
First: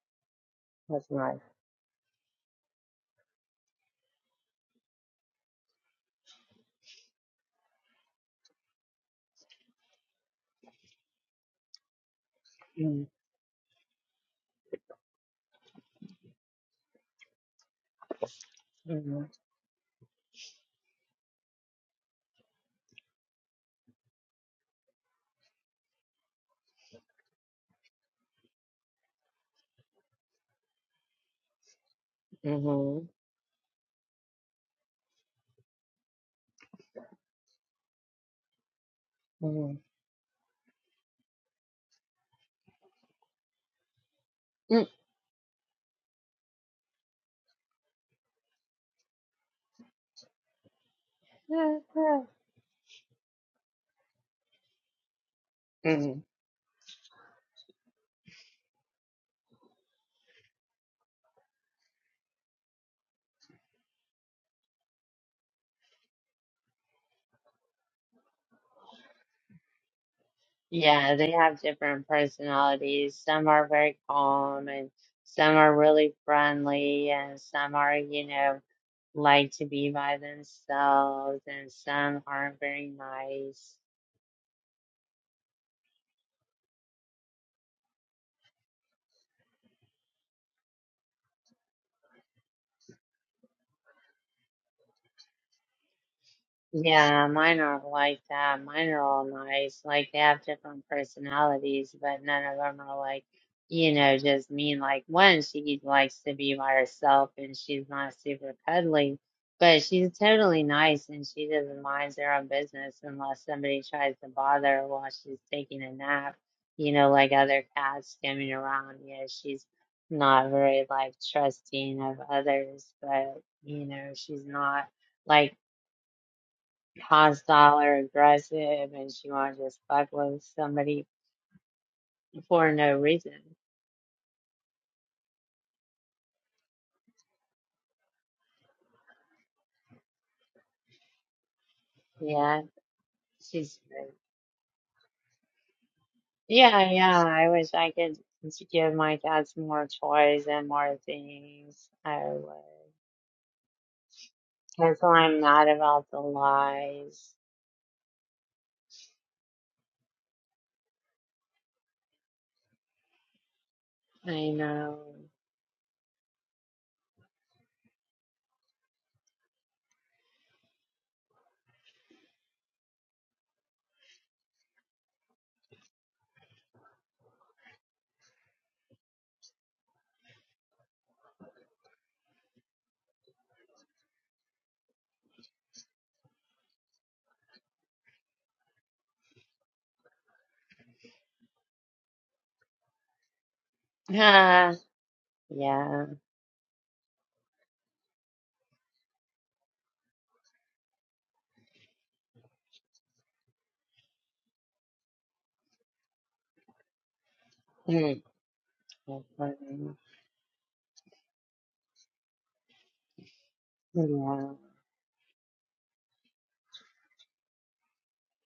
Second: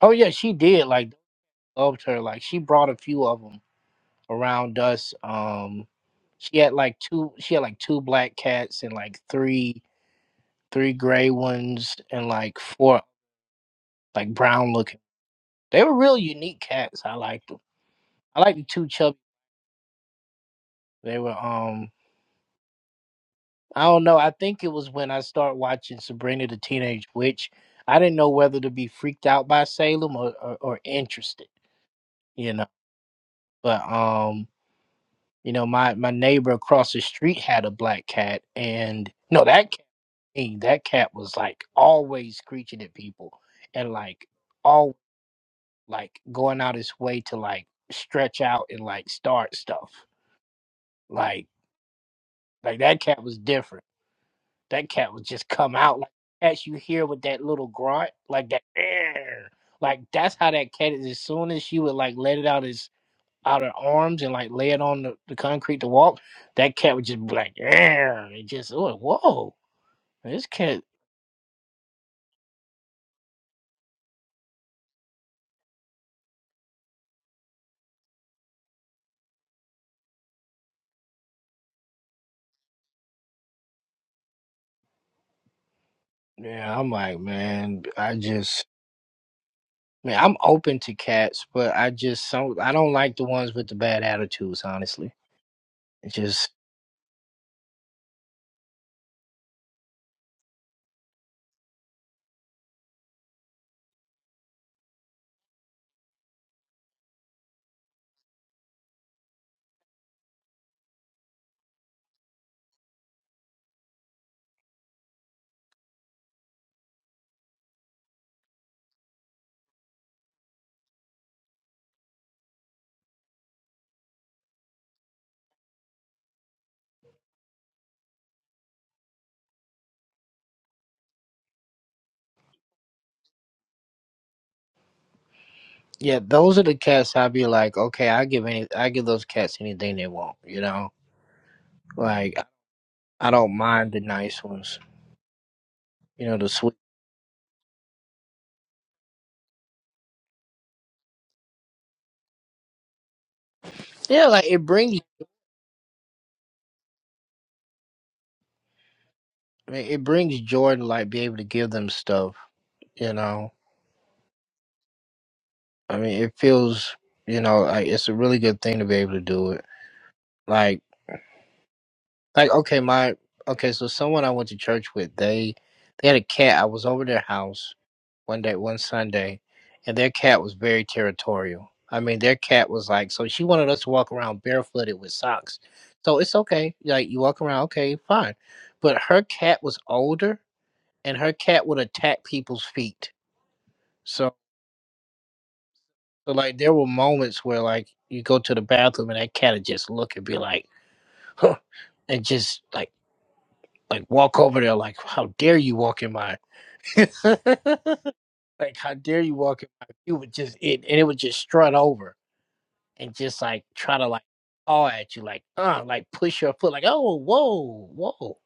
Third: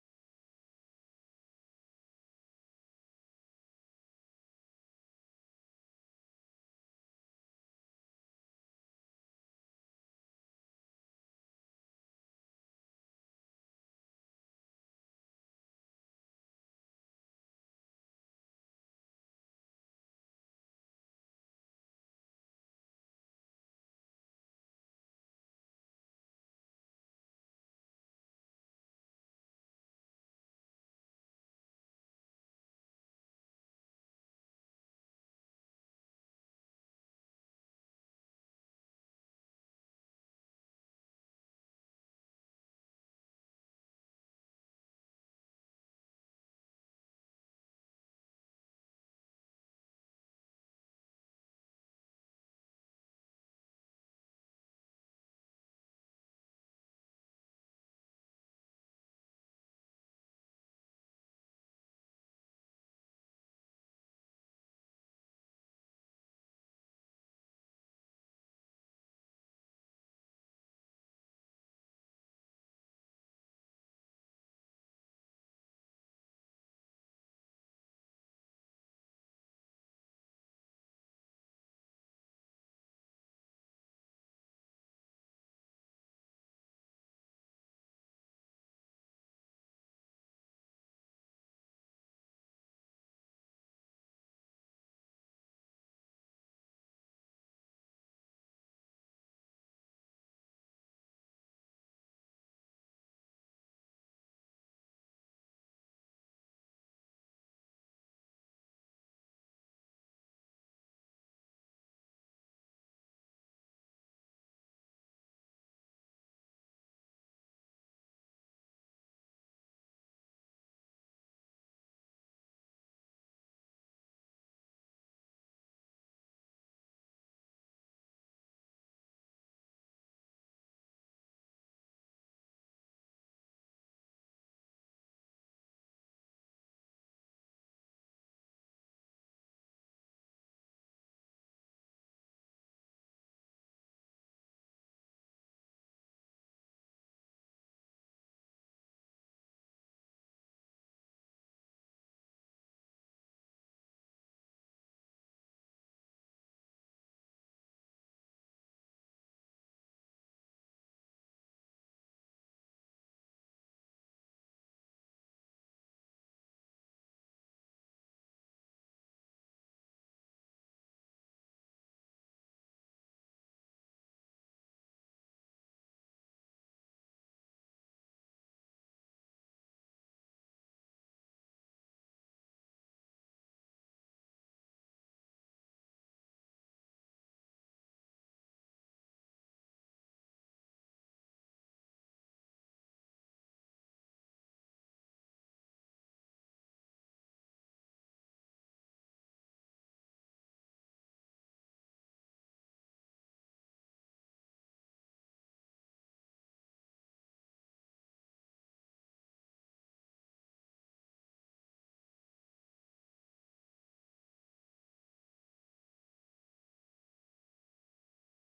oh yeah, she did That's like nice. loved her. Like she brought a few of them around us. Um, she had like two. She had like two black cats and like three three gray ones and like four Mm-hmm. like brown looking. They were real unique cats. I liked them. I liked the two chubby. Mm-hmm. They were um. I don't know. I think it was when I started watching Sabrina the Teenage Witch. I didn't know whether to be freaked out by Salem or, or, or interested. You know, Mm-hmm. but um, you know, my my neighbor across the street had a black cat, and no, that mm Hey, that cat was like always screeching at people and like all like going out his way to like stretch out and like start stuff. Like Yeah, like that cat was different. That cat would just come out like Mm-hmm. as you hear with that little grunt, like that "Arr!" like that's how that cat is as soon as she would like let it out his out her arms and like lay it on the, the concrete to walk, that cat would just be like "Arr!" and just oh whoa. This cat Yeah, they have different personalities. Some are very calm, and some are really friendly, and some are, you know, like to be by themselves, and some aren't very nice. yeah, I'm like, man, I just Man, I'm open to cats, but I just some I don't like the ones with the bad attitudes. Honestly, it's just Yeah, mine are like that. Mine are all nice. Like they have different personalities, but none of them are like, you know, just mean. Like one, she likes to be by herself and she's not super cuddly, but she's totally nice and she doesn't mind her own business unless somebody tries to bother her while she's taking a nap. You know, like other cats skimming around. You know, she's not very like trusting of others, but you know, she's not. like hostile or aggressive and she wanna just fuck with somebody for no reason. yeah, those are the cats I'd be like, okay, I give any, I give those cats anything they want. You know, like Yeah. I don't She's mind the nice ones. You know, the sweet. yeah, yeah. I wish I could give my dad some more toys and more things. I would. Yeah, like it brings That's why I'm not about the lies. it brings joy to like be able to give them stuff. You know, I know. I mean, it feels you know like it's a really good thing to be able to do it. Like. Like okay, my okay, so someone I went to church with, they they had a cat. I was over their house one day, one Sunday, and their cat was very territorial. I mean, their cat was like, so she wanted us to walk around barefooted with socks. So it's okay, like you walk around, okay, fine. But her cat was older, and her cat would attack people's feet. So, yeah. so like there were moments where like you go to the bathroom and that cat would just look and be like, and just like like walk over there like how dare you walk in my Hmm. like how dare That's you walk in my funny. you would just it and it would just strut over and just like try to like Yeah. paw at you like uh like push your foot like oh whoa whoa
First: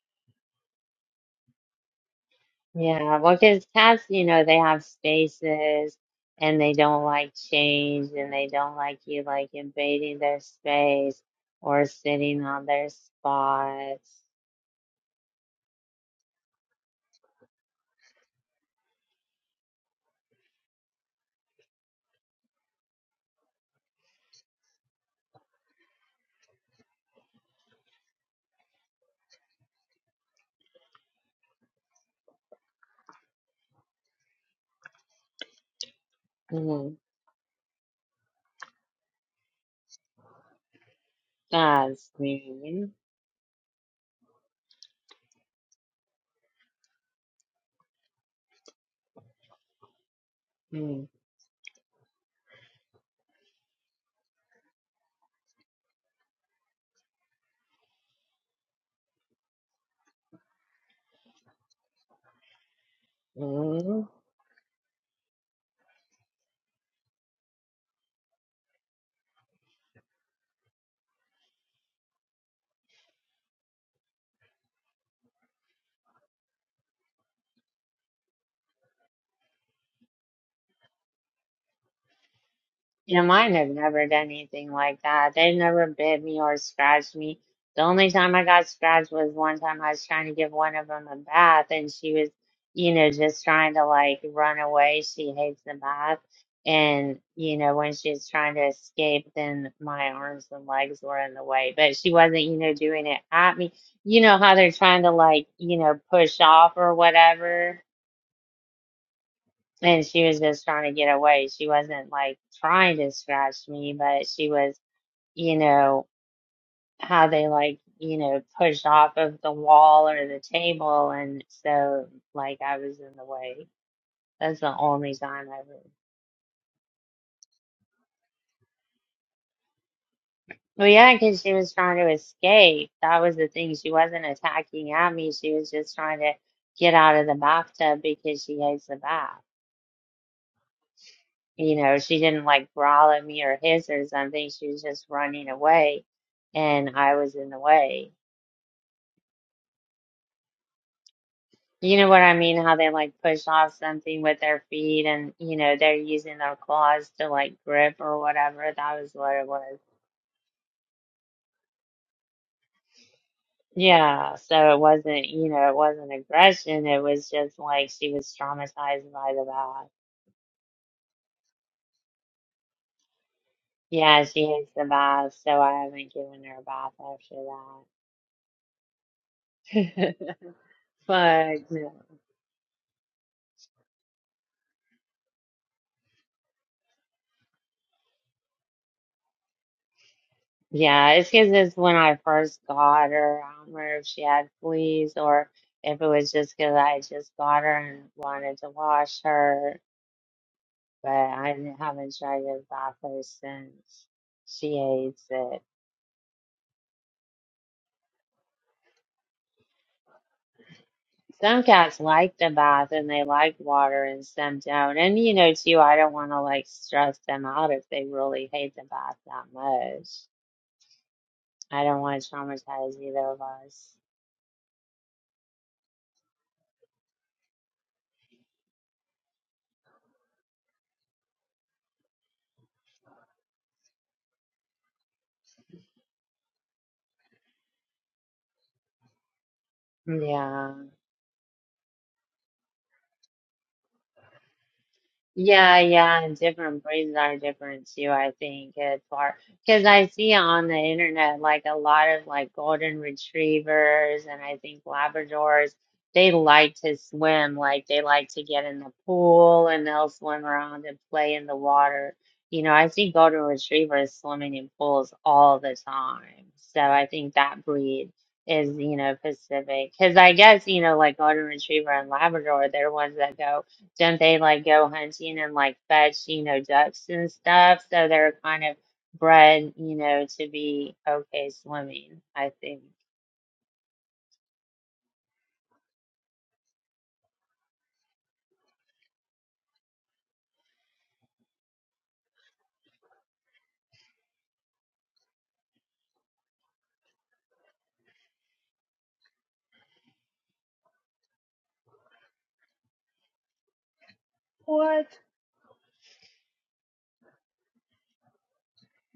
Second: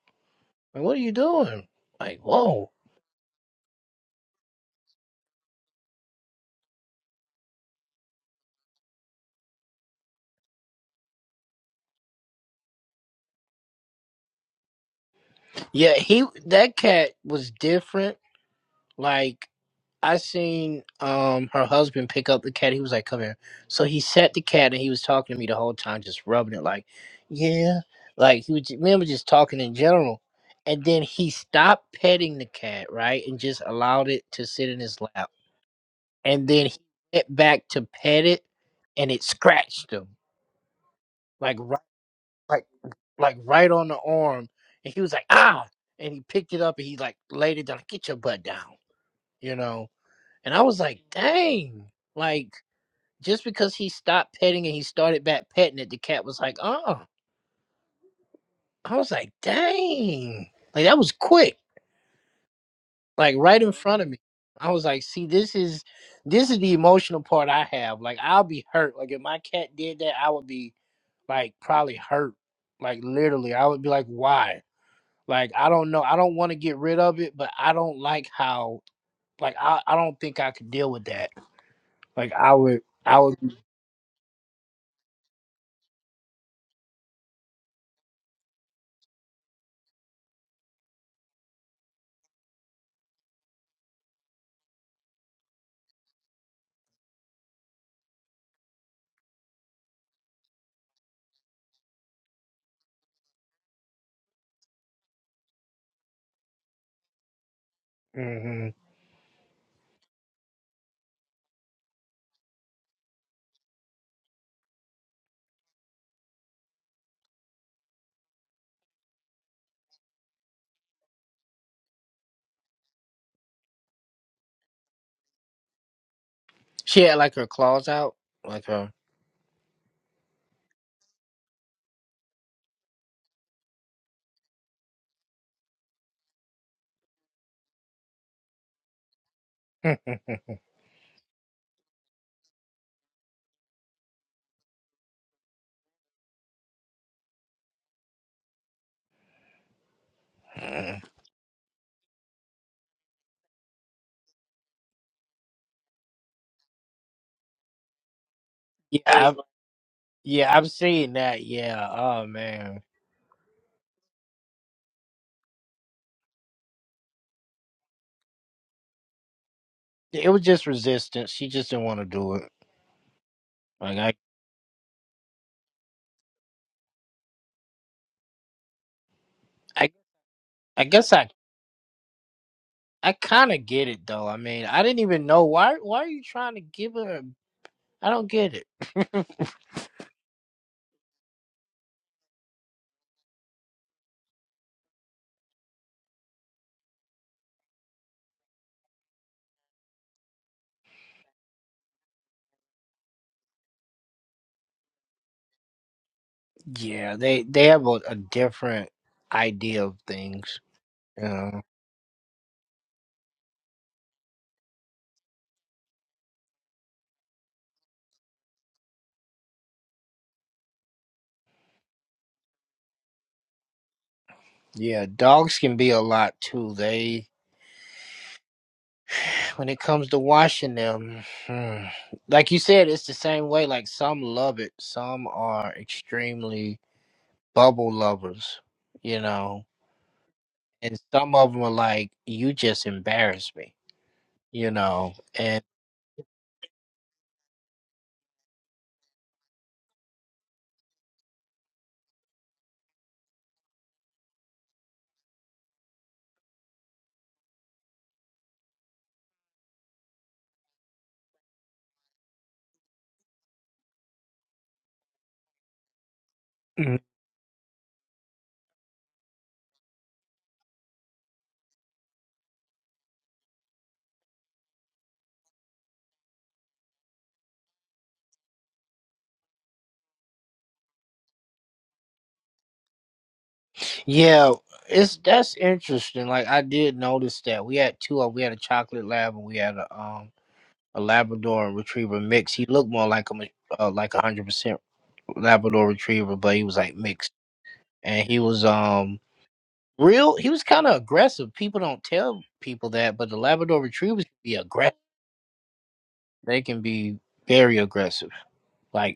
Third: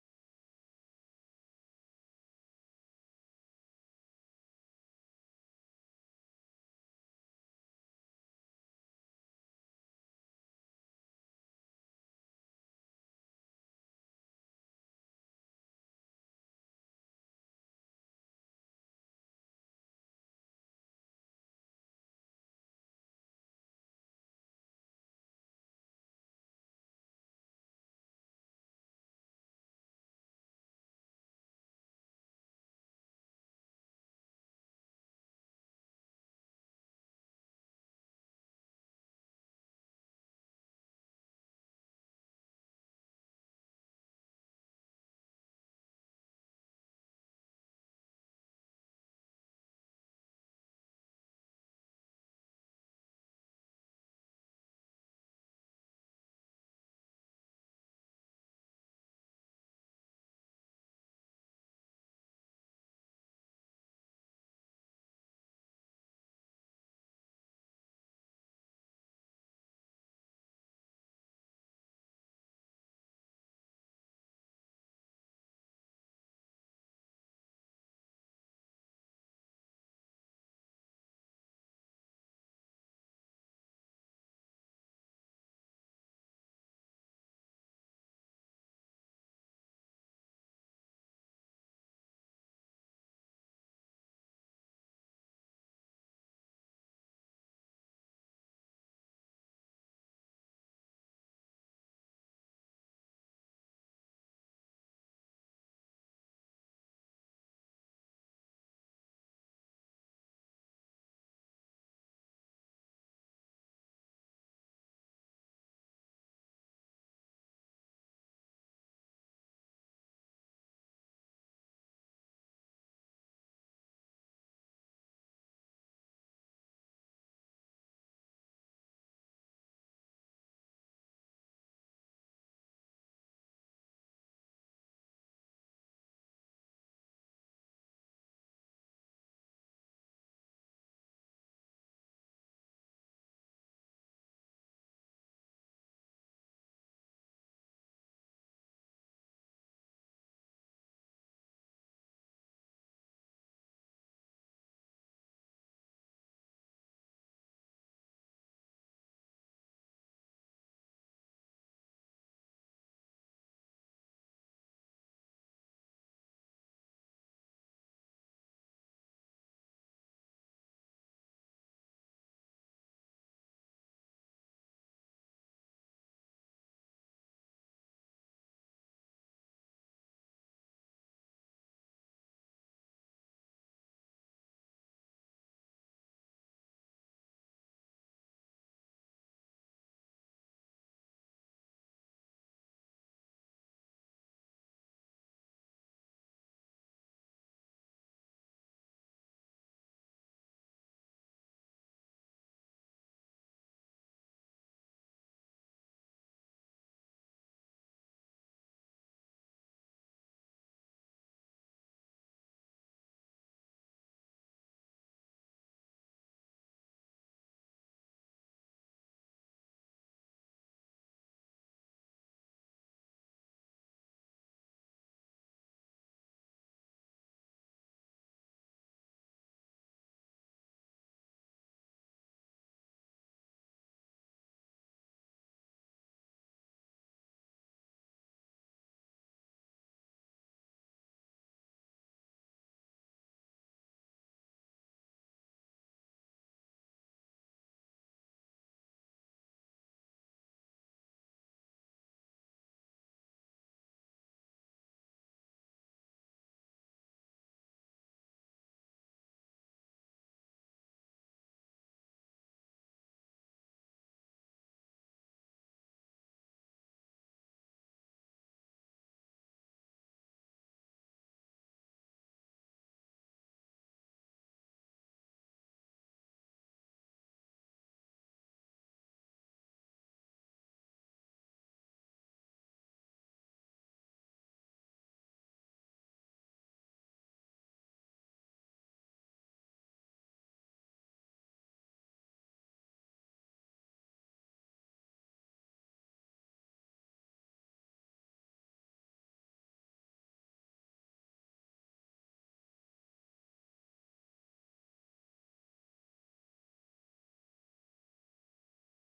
like, what are you doing like whoa Yeah, well, because cats, you know, they have spaces and they don't like change and they don't like you like invading their space or sitting on their spots. yeah he that cat was different like. I seen um her husband pick up the cat. He was like, "Come here." So he set the cat, and he was talking to me the whole time, just rubbing it, like, "Yeah," like he was. ju- Me and him was just talking in general, and then he stopped petting the cat, right, and just allowed it to sit in his lap. And then he Mm, went back to pet it, and it scratched him, like right, that's like mean. like right on the arm. And he was like, "Ah!" And he picked it up, and he like laid it down, like, "Get your butt down," you know. And I was like, "Dang!" Like. just because he stopped petting and he started back petting it, the cat was like, oh. I was like, dang. Like that was quick. Like right in front Mm-hmm. of me. I was like, see, this is this is the emotional part I have. Like I'll be hurt. Like if my cat did that, I would be like probably hurt. Like literally. I would be like, why? Like I don't know. I don't want to get rid of it, but I don't like how like I, I don't think I could deal with that. Like I would I Yeah, would mine have never done anything like that. They've never bit me or scratched me. The only time I got scratched was one time I was trying to give one of them a bath, and she was, you know, just trying to like run away. She hates the bath. And, you know, when she was trying to escape, then my arms and legs were in the way. But she wasn't, you know, doing it at me. You know how they're trying to like, you know, push off or whatever. hmm And she was just trying to get away. She wasn't like trying to scratch me, but she was, you know, how they like, you know, push off of the wall or the table. And so, like, I was in the way. That's the only time I ever. she had like her claws out. Like her Well, yeah, because she was trying to escape. That was the thing. She wasn't attacking at me. She was just trying to get out of the bathtub because she hates the bath. you know, she didn't like growl at me or hiss or something. She was just running away, and I was in the way. Mm. You know what I mean? How they like push off something with their feet and, you know, they're using their claws to like grip or whatever. That Yeah, was what I've, it was. yeah, I've seen that. Yeah. Oh man, Yeah. So it wasn't, you know, it wasn't aggression. It was just like she was traumatized by the bath. it was just resistance. She just didn't want to do it. Like I, Yeah, she hates the bath, so I haven't given her a bath after I, that. I guess I, But no. I kind of get it though. I mean, I didn't even know why. Why are you trying to give her? a- I don't get it. Yeah, it's because it's when I first got her. I don't remember if she had fleas or if it was just because I just got her and wanted to wash her, but I n- haven't tried to bath her since. She hates it. yeah, they they have a, a different idea of things. You know? Some cats like the bath and they like water and some don't. And you know, too, I don't want to like stress them out if they really hate the bath that much. I don't want to traumatize either of us. Yeah, dogs can be a lot too. They when it comes to washing them, hmm, like you said, it's the same way. Like some love it, some are extremely bubble lovers, you know, Yeah. and some of them are like, you just embarrass me, you know, and Yeah, yeah, and different breeds are different too, I think, it's far because I see on the internet like a lot of like golden retrievers and I think Labradors, they like to swim, like they like to get in the pool and they'll swim around and play in the water. You know, I see golden retrievers swimming in pools all the time. So Mm. I think that breed is, you know, Pacific. Because I guess, you know, like golden retriever and Labrador, they're ones that go. Don't they like go hunting and like fetch, you know, ducks and stuff? So they're kind of bred, you know, to be okay swimming, I think. yeah, it's that's interesting. Like I did notice that we had two of we had a chocolate lab and we had a um a Labrador and retriever mix. He looked more like a ma- uh, like a hundred percent Labrador retriever, but he was like mixed, and he was um real. He was kind of aggressive. People don't tell people that, but the Labrador retrievers can be aggressive. They can be very aggressive. Like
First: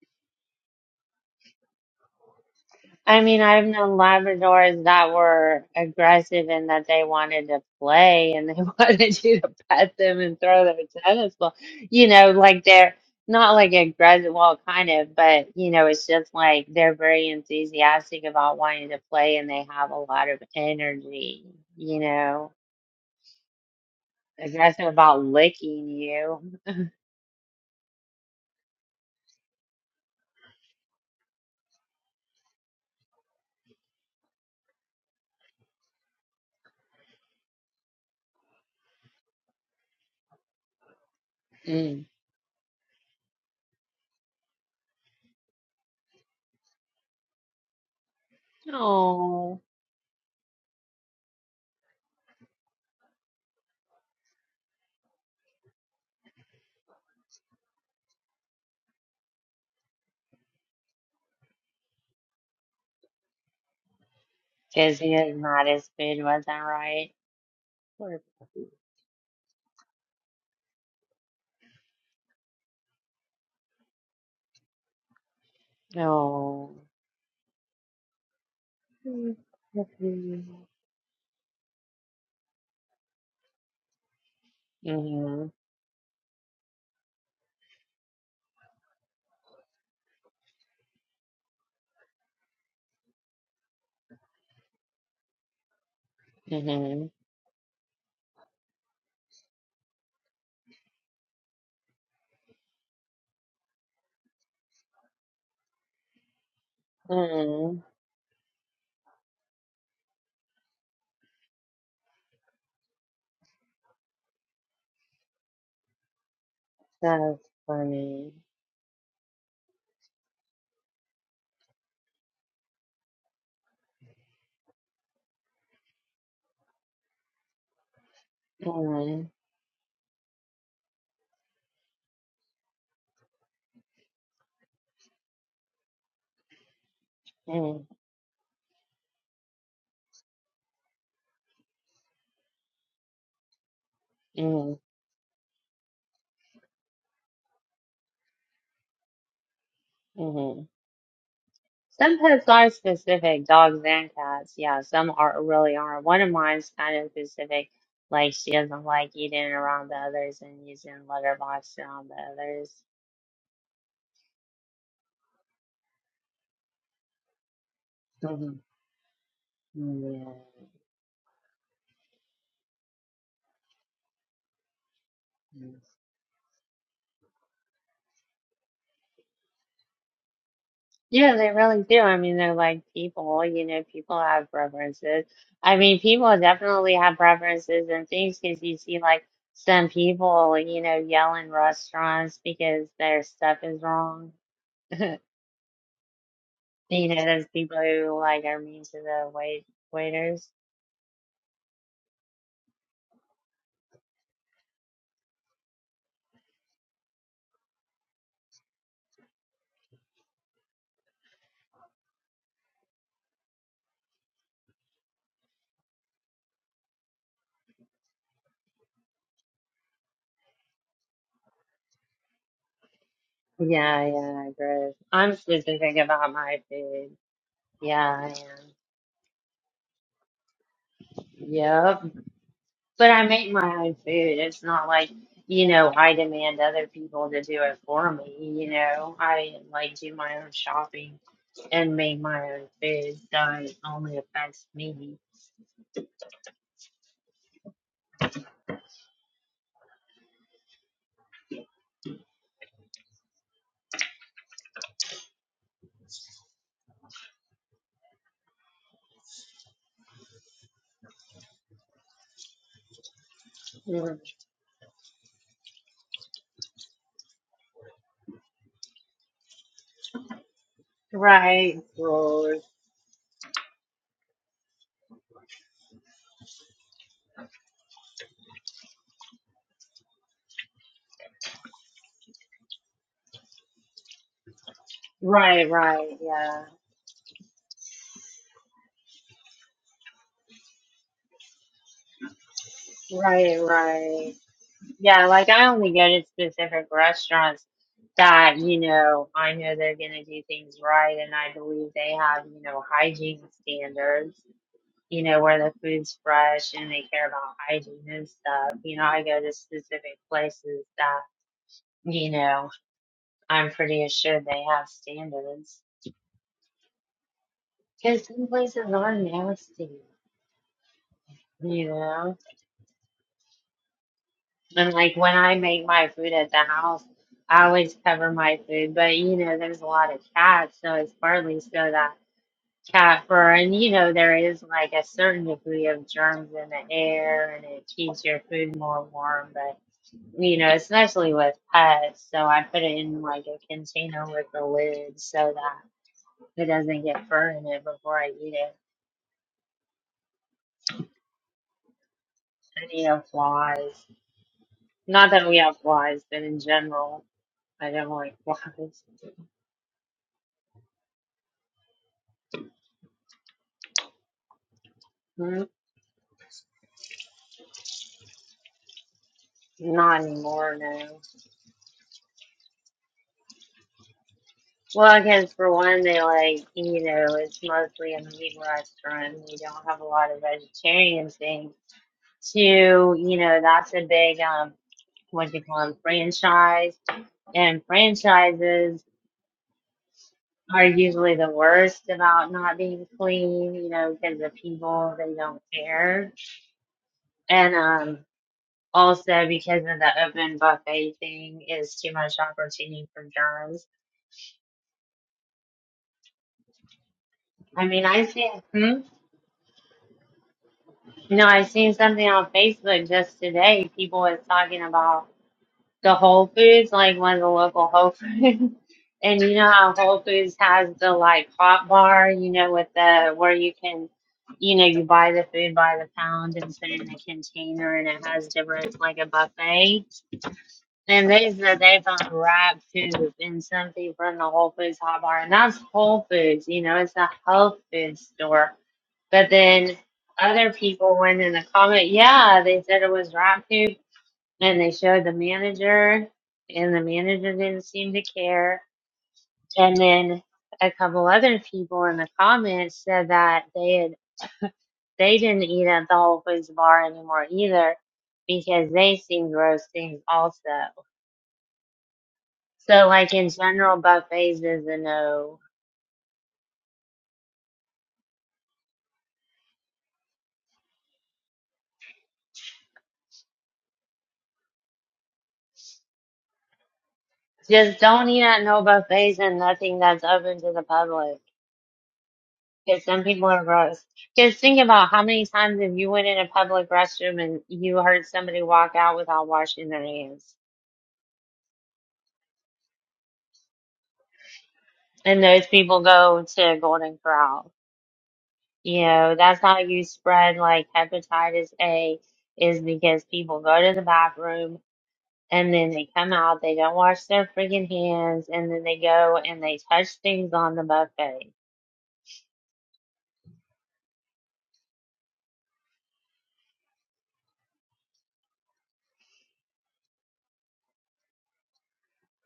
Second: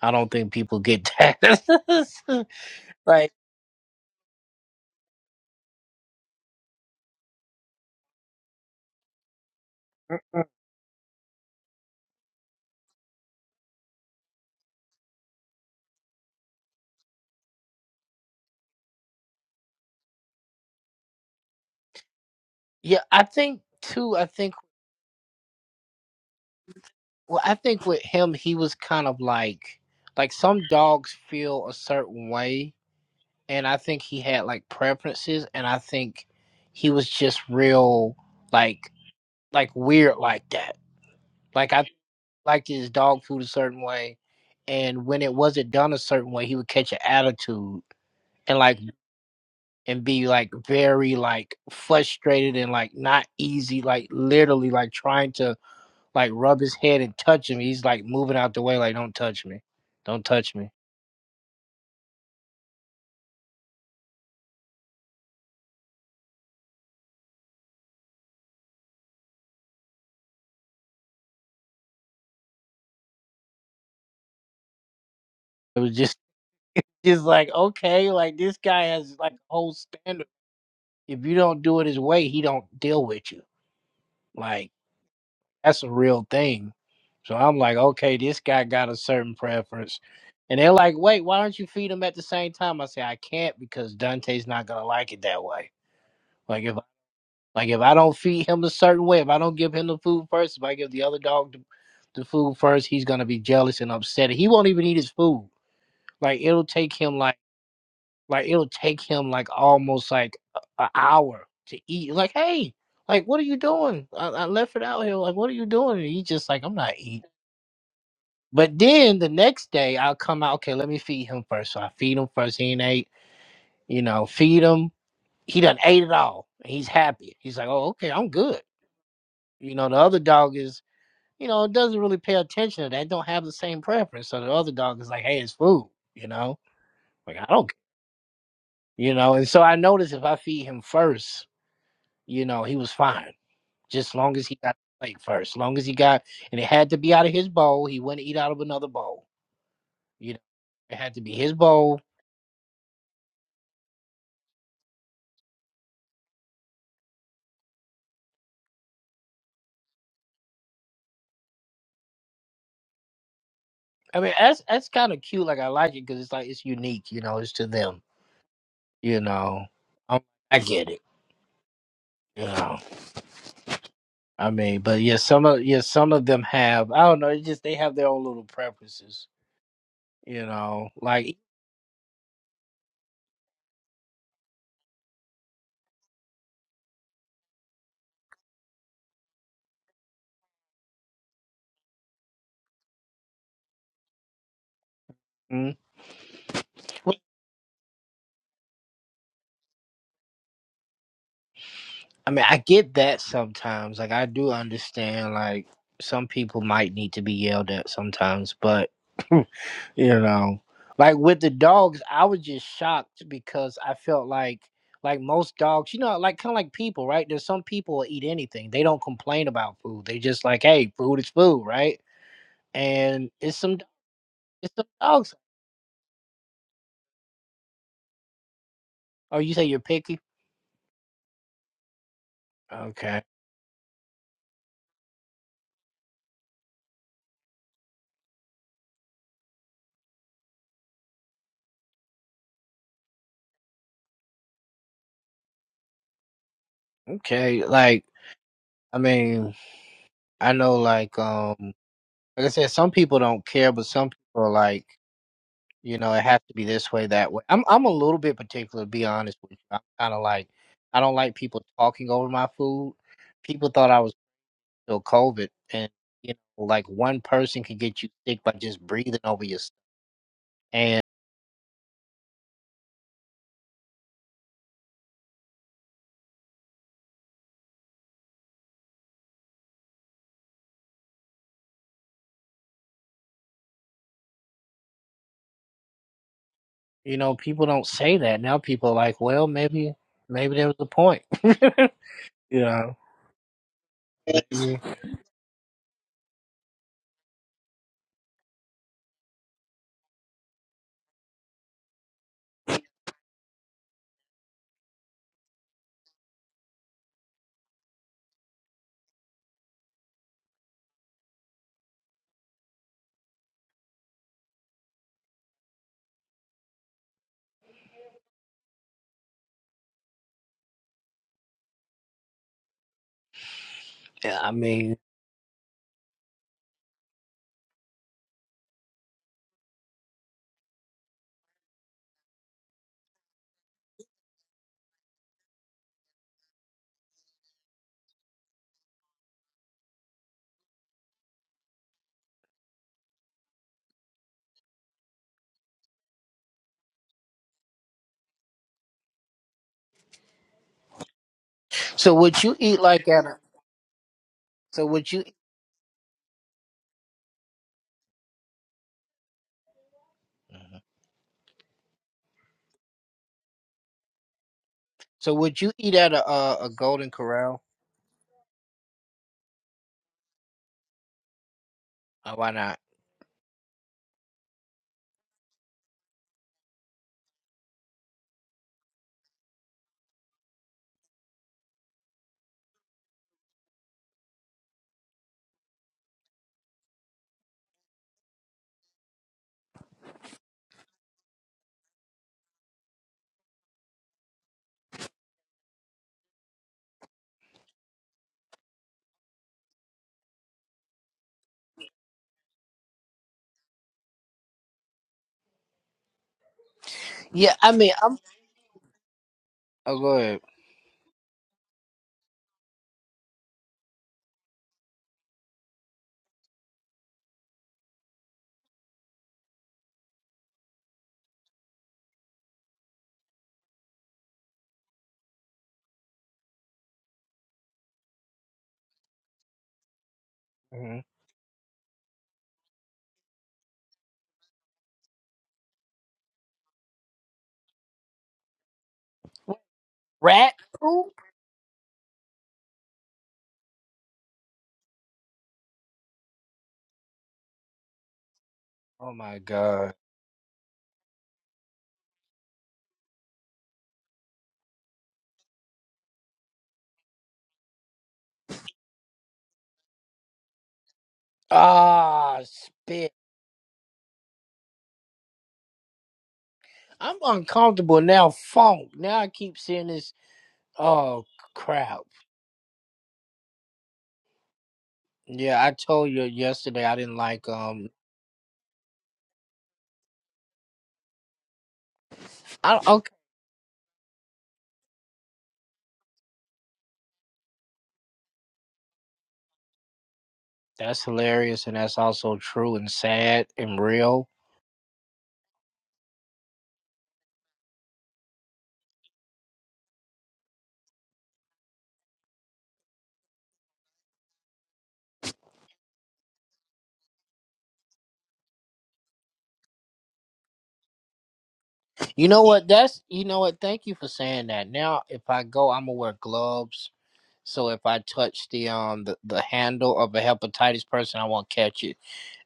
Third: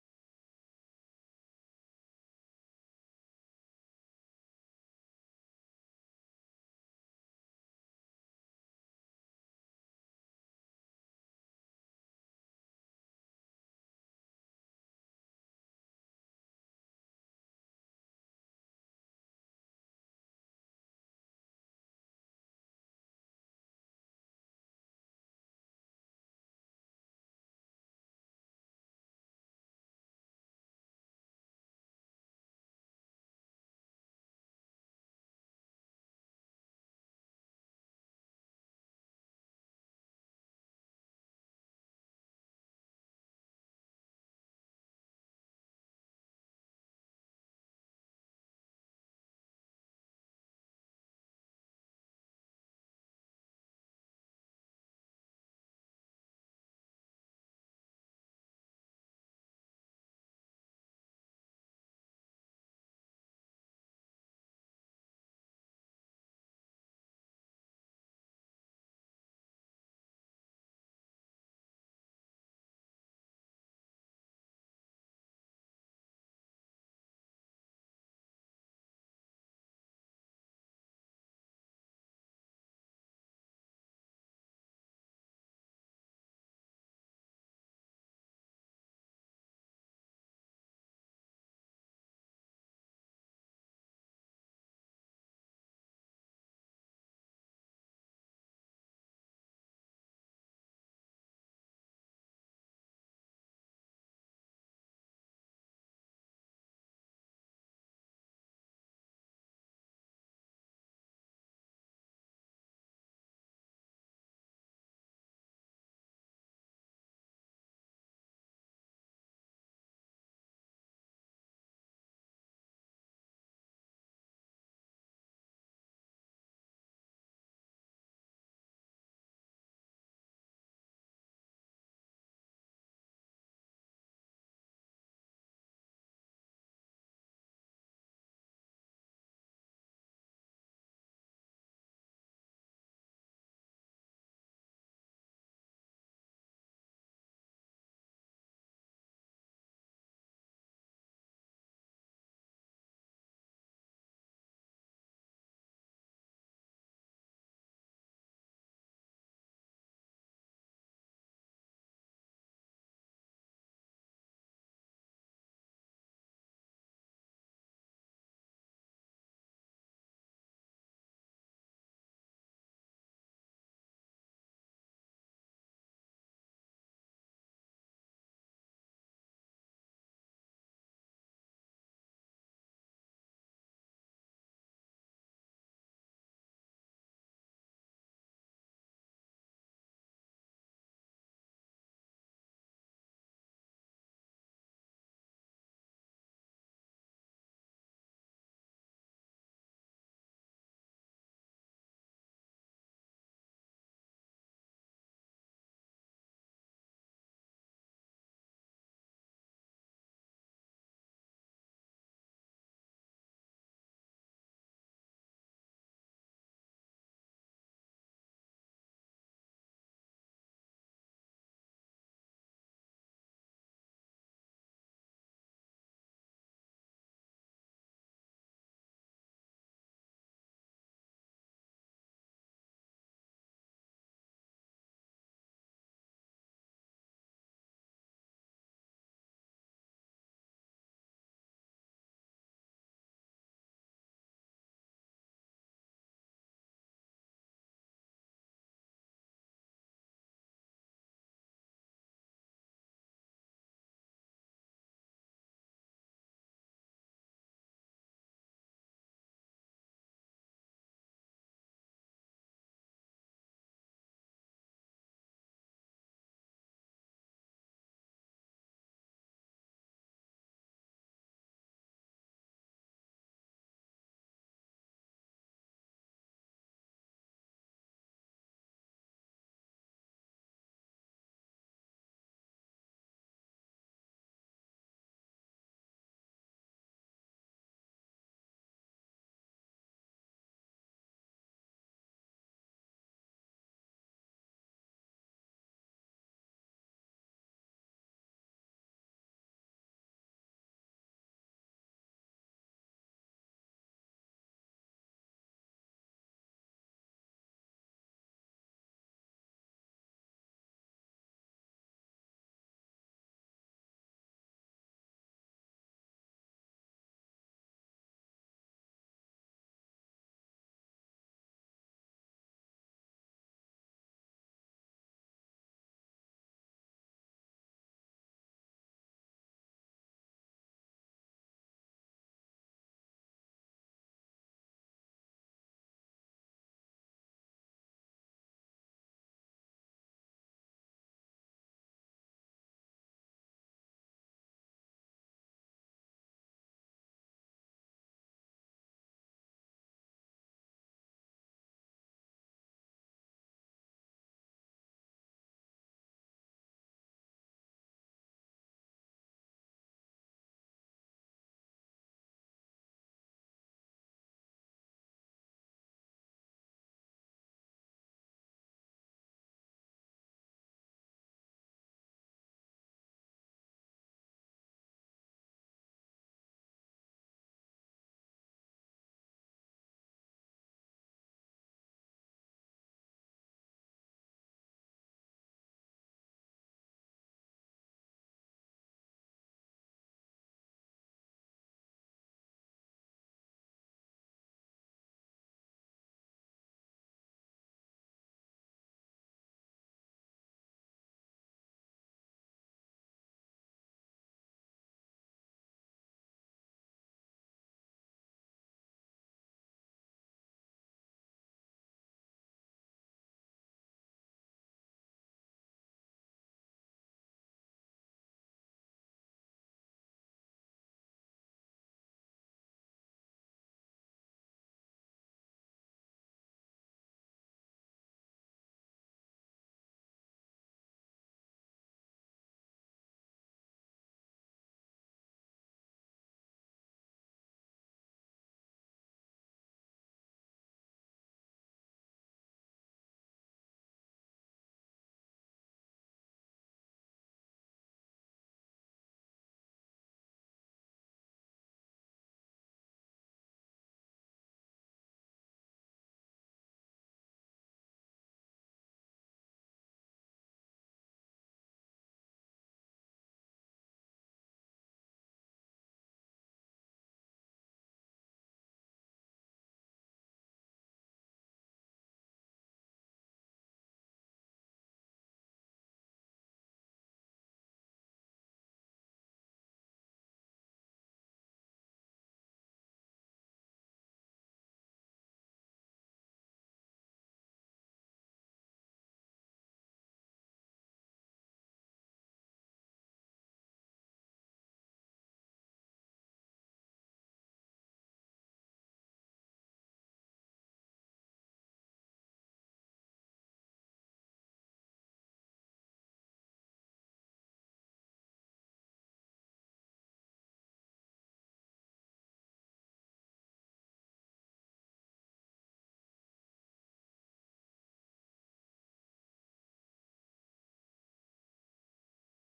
I don't think people get that. I like, mean, I've known Labradors that were aggressive in that they wanted to play and they wanted you to pet them and throw their tennis ball. You know, like they're not like aggressive, well, kind of, but you know, it's just like they're very enthusiastic about wanting to play and they have a lot of energy, you know. yeah, I think too. I think aggressive about licking you well, I think with him, he was kind of like like some dogs feel a certain way, and I think he had like preferences, and I think he was just real like like weird like that. Like I because liked his dog food a certain way, and when it wasn't done a certain way, he would catch an attitude. and like. and be like very like frustrated and like not easy, like literally like trying to like rub his head and touch him. He's like moving out the way, like, don't touch me. Don't touch me. his not his food wasn't right. Poor- It was just Oh. just like, okay, like this guy has like a whole standard. Mm-hmm. If you don't do it his way, he don't deal with you. Like Mm-hmm. that's a real thing. So I'm like, okay, this guy got a certain preference. And they're like, wait, why don't you feed him at the same time? I say, I can't because Dante's not gonna like it that way. Like if Mm-hmm. Like if I don't feed him a certain way, if I don't give him the food first, if I give the other dog the, the food first, he's gonna be jealous and upset. He won't even eat his food. Like it'll take him like Mm-hmm. like it'll take him like almost like a- an hour to eat. Like hey, like what are you doing? I, I left it out here. Like what are you doing? And he just like I'm not eating. That's funny. But then the next day I'll come out. Okay, let me feed him first. So I feed him first. He ain't ate. You know, feed him. He done ate it all. He's happy. He's like, oh okay, I'm good. Mm-hmm. You know, the other dog is you know, it doesn't really pay attention to that. Don't have the same preference. So the other dog is like, hey, it's food, you know? Like, I don't, c- you know? And so I noticed if I feed him first, you know, he was fine. Just long as he got Mm-hmm. the plate first. long as he got, and it had to be out of his bowl. He wouldn't eat out of another bowl. You know, Mm-hmm. it had to be his bowl. Some pets are specific, dogs and cats. Yeah, some are really are. One of mine's kind of specific. Like she doesn't like eating around the others and using litter box around the others. I mean, that's that's kind of cute. Like, I like it because it's like, it's unique, you know, it's to them, mm you know? Um, hmm I get it, you know? I mean, but yeah, some of Yeah. yeah, some of them have. I don't know. It's just they have their own little preferences, you know. Yeah, Like, they really do. I mean, they're like people, you know, people have preferences. I mean, people definitely have preferences and things because you see like some people, you know, yell in restaurants because their stuff is wrong. mm, You know, those people who like are mean to the wait waiters. I mean, I get that sometimes. Like, I do understand. Like, some people might need to be yelled at sometimes, but you know, like with the dogs, I was just shocked because I felt like. Like most dogs, you know, like kind of like people, right? There's some people will eat anything. They don't complain about food. They just like, hey, food is food, right? And it's some Yeah, yeah, I it's some agree. dogs. I'm specific about my food. Yeah, I am. Oh, you say you're picky? Yep. But Okay. I make my own food. It's not like, you know, I demand other people to do it for me, you know. I like do my own shopping and make my own food, so it only affects me. Okay. Like, I mean, I know, like, um, like I said, some people don't care, but some people are like, you know, it has to be this way, that way. I'm, I'm a little bit particular, to be honest with you. I'm kind of like, I don't like people talking over my food. People thought I was Mm. still COVID, and you know, like one person could get you sick by just breathing over your. stuff. And Right. Lord. Right, right, yeah. you know, people don't say that now. People are like, well, maybe, maybe there was a point. you know. Right, right. Yeah, like I only go to specific restaurants that, you know, I know they're gonna do things right and I believe they have, you know, hygiene standards you know, where the food's fresh and they care about hygiene and stuff. You know, I go to specific places that, you know, I'm pretty assured they have standards. Because some places are nasty, you know? Yeah, I And mean, like when I make my food at the house, I always cover my food, but you know, there's a lot of cats, so it's partly so that cat fur, and you know, there is like a certain degree of germs in the air and it keeps your food more warm, but. you know, especially with pets. So I put it in like a container with a lid so that it doesn't get fur in it before I eat it. so would you eat I need like no at a? flies. So would you? Not that we have flies, but in general, I don't like flies. So would Mm, you eat at a a, a Golden Corral? Not anymore, no. Uh, why not? Well, because for one, they like, you know, it's mostly a meat restaurant. We don't have a lot of vegetarian things. Two, you know, that's a big, um, what do you call them, franchise and franchises. are usually the worst about not being clean, you know, because the people they don't care. And um also because of the open buffet thing is too much opportunity for germs. Yeah, I I mean, mean I'm. I seen hmm? Oh, go ahead. no, I seen something on Facebook just today. People was talking about the Whole Foods, like one of the local Whole Foods. And you know how Whole Foods has the like hot bar, you know, with the where you can, you know, you buy the food by the pound and put it in a container and it has different, like a buffet. hmm And they said they found wrapped food in something from the Whole Foods hot bar. And that's Whole Foods, you know, it's a health food store. But then Rat other poop. people went in the comment, yeah, they said it was wrapped food and they showed the manager, and the manager didn't seem to care. Oh my god. And then a couple other people in the comments said that they had they didn't eat at the Whole Foods bar anymore either because they seemed roasting also. Ah, So spit. like in general, buffets is a no. I'm uncomfortable now. Funk. Now I keep seeing this. Oh crap. Yeah, I told you yesterday I didn't like um Just don't eat at no buffets and nothing that's open to the public. I, Because okay, some people are gross. Just think about how many times if you went in a public restroom and you heard somebody walk out without washing their hands. that's hilarious, and that's also true and sad and real. And those people go to Golden Corral. You know, that's how you spread like hepatitis A is because people go to the bathroom and then they come out, they don't wash their freaking hands, and then they go and they touch things on the buffet. You know what? That's you know what. Thank you for saying that. Now, if I go, I'm gonna wear gloves. So if I touch the um the, the handle of a hepatitis person, I won't catch it.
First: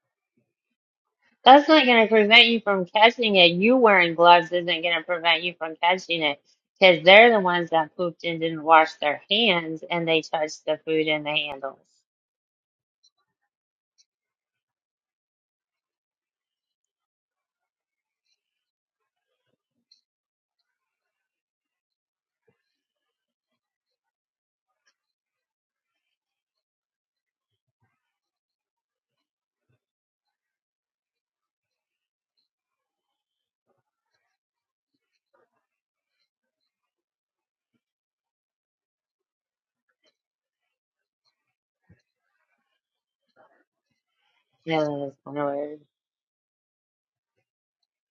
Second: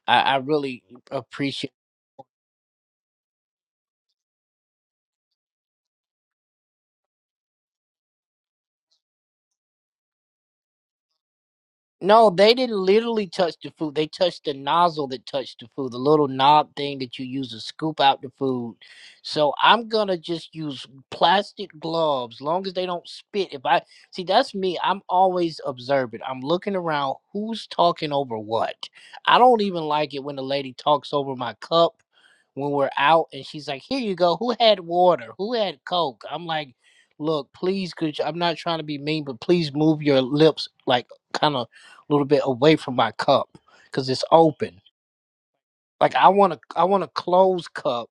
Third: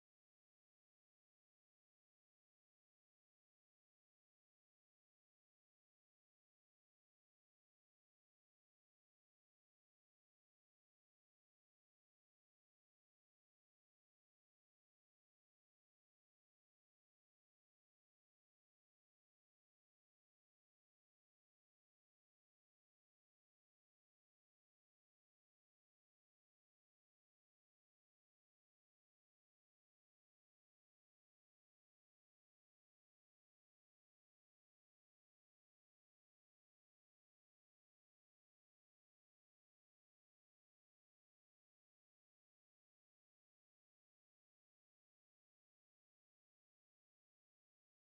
I, I really appreciate. That's not going to prevent you from catching it. You wearing gloves isn't going to prevent you from catching it because they're the ones that pooped and didn't wash their hands and they touched the food and the handles. No, they didn't literally touch the food. They touched the nozzle that touched the food, the little knob thing that you use to scoop out the food. So I'm gonna just use plastic gloves, long as they don't spit. If I see, that's me. I'm always observant. I'm looking around. Who's talking over what? I don't even like it when the lady talks over my cup when we're out, and she's like, "Here you go. Who had water? Who had Coke?" I'm like, "Look, please, could you, I'm not trying to be mean, but please move your lips like." Kind of a little bit away from my cup because it's Yeah, open. that's kind of weird. Like I want to, I want a closed cup.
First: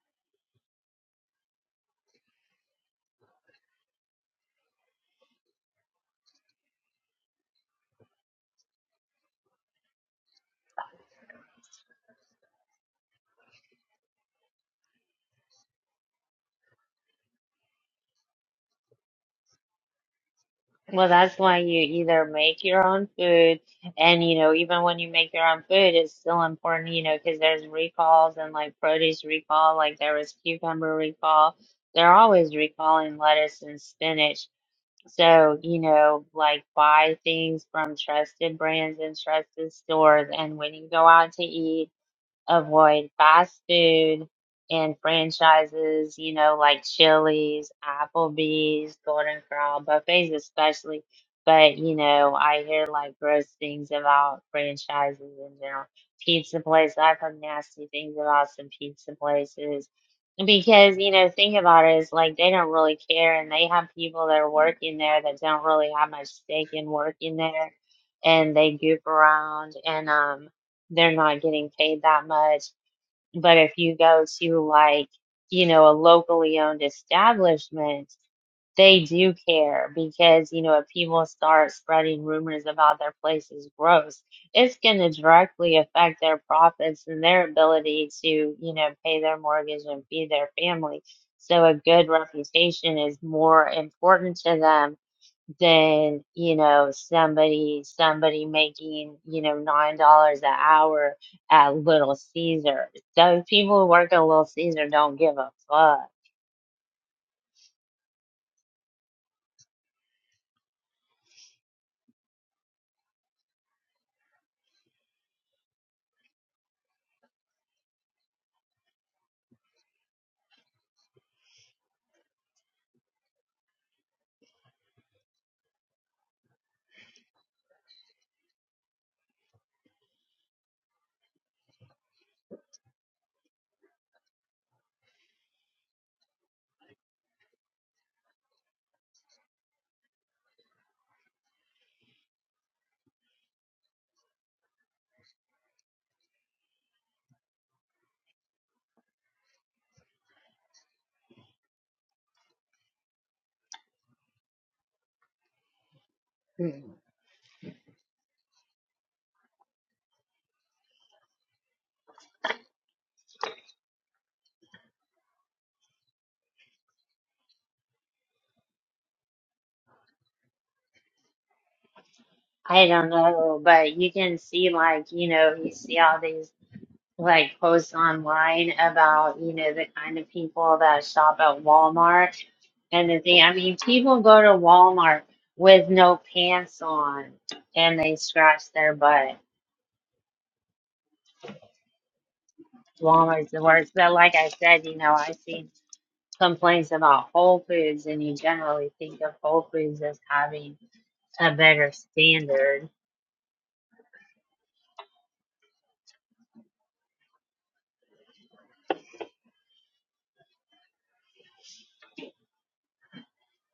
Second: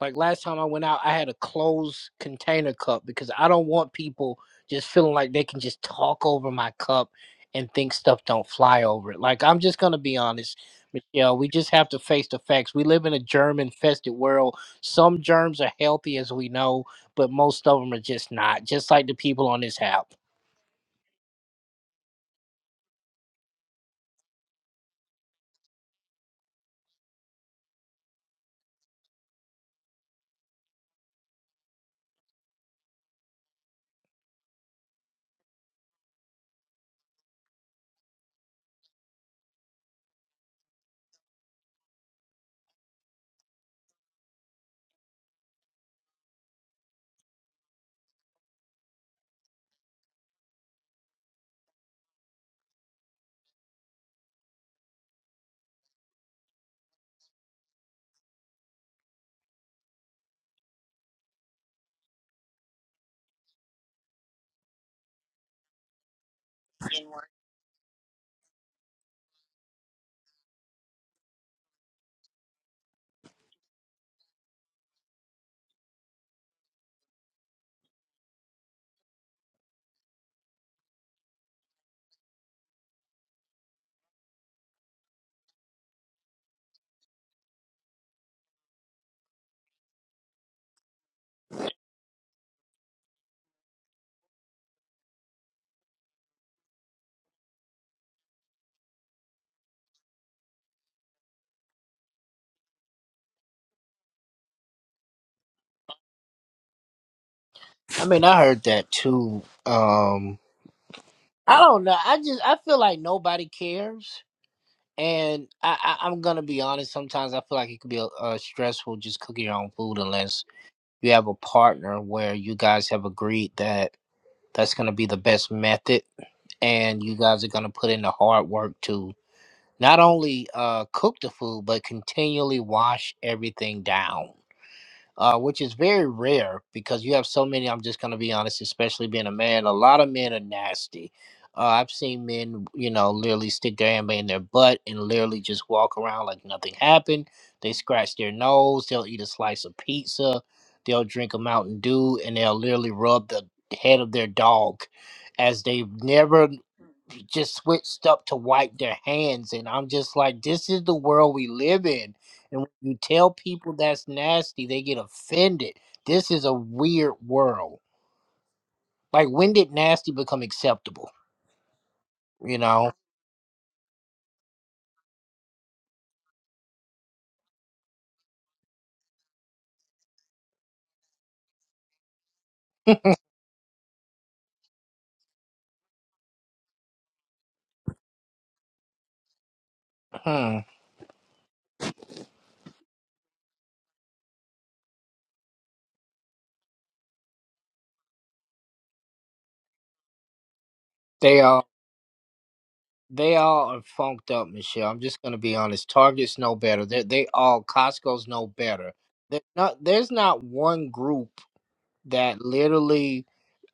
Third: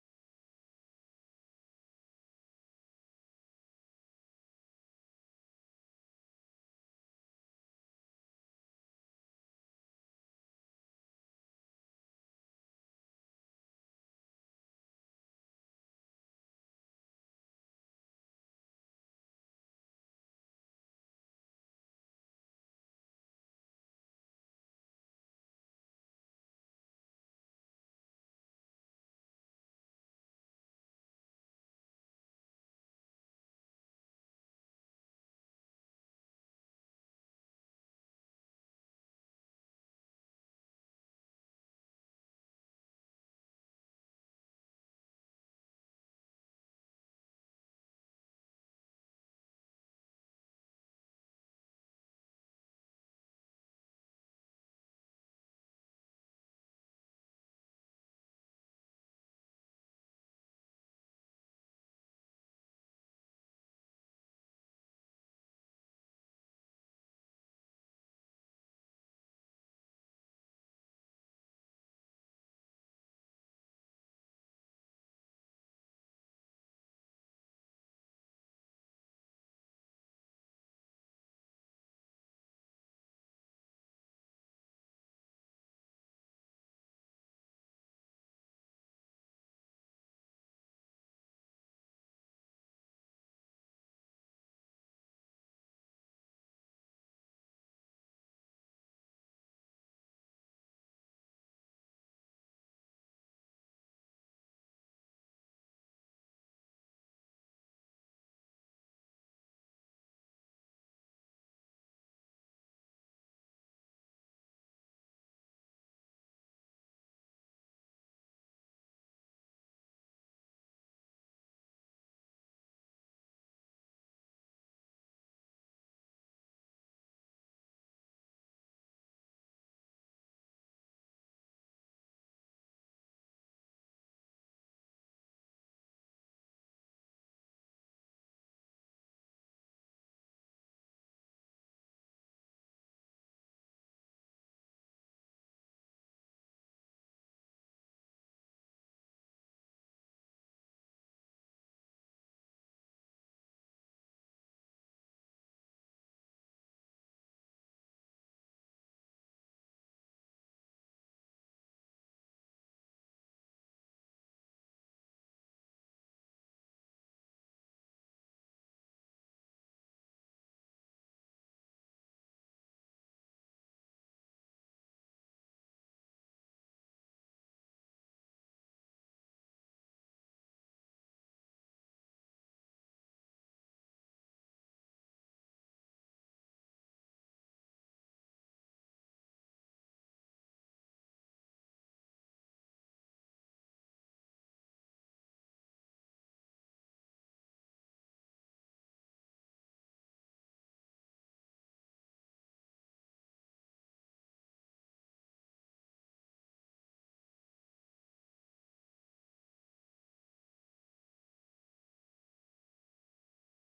Like last time I went out, I had a closed container cup because I don't want people just feeling like they can just talk over my cup and think stuff don't fly over it. Like I'm just gonna be honest, Michelle. We just have to face the facts. We live in a germ-infested world. Some germs are healthy, as we know, but most of them are just not. Just like the people on this app. Well, that's why you either make your own food and, you know, even when you make your own food, it's still important, you know, because there's recalls and like produce recall, like there was cucumber recall. They're always recalling lettuce and spinach So, you know, like buy things from trusted brands and trusted stores. And when you go out to eat, avoid fast food and franchises, you know, like Chili's, Applebee's, Golden Corral, buffets especially. But, you know, I hear like gross things about franchises in general. Pizza places, I've heard nasty things about some pizza places. Because, you know, think about it, it's like they don't really care and they have people that are working there that don't really have much stake in working there and they goof around. And um they're not getting paid that much. But if you go to like, you know, a locally owned establishment, they do care because, you know, if people start spreading rumors about their place's gross, it's going to directly affect their profits and their ability to, you know, pay their mortgage and feed their family. So a good reputation is more important to them than you know somebody somebody making you know nine dollars an hour at Little Caesars. Those people who work at Little Caesar don't give a fuck. I mean, I heard that too. Um, I don't know. I just I feel like nobody cares, and I, I I'm gonna be honest. Sometimes I feel like it could be a, uh stressful just cooking your own food unless you have a partner where you guys have agreed that that's gonna be the best method, and you guys are gonna put in the hard work to not only uh cook the food but continually wash everything down. uh, which is very rare because you have so many. I'm just going to be honest, especially being a man, a lot of men are nasty. Uh, I've seen men, you know, literally stick their hand in their butt and literally just walk around like nothing happened. They scratch their nose, they'll eat a slice of pizza, they'll drink a Mountain Dew, and they'll literally rub the head of their dog as they've never Mm. just switched up to wipe their hands and i'm just like this is the world we live in and when you tell people that's nasty they get offended this is a weird world like when did nasty become acceptable you I know don't know, but you can see like you know you see all these like posts online about you know the kind of people that shop at Walmart and the thing. I mean, people go to Walmart with no pants on and they scratch their butt. hmm. Walmart's the worst. But like I said, you know, I've seen complaints about Whole Foods, and you generally think of Whole Foods as having they a all better standard. they all are funked up michelle i'm just gonna be honest target's no better they they all costco's no better There- not, there's not one group that literally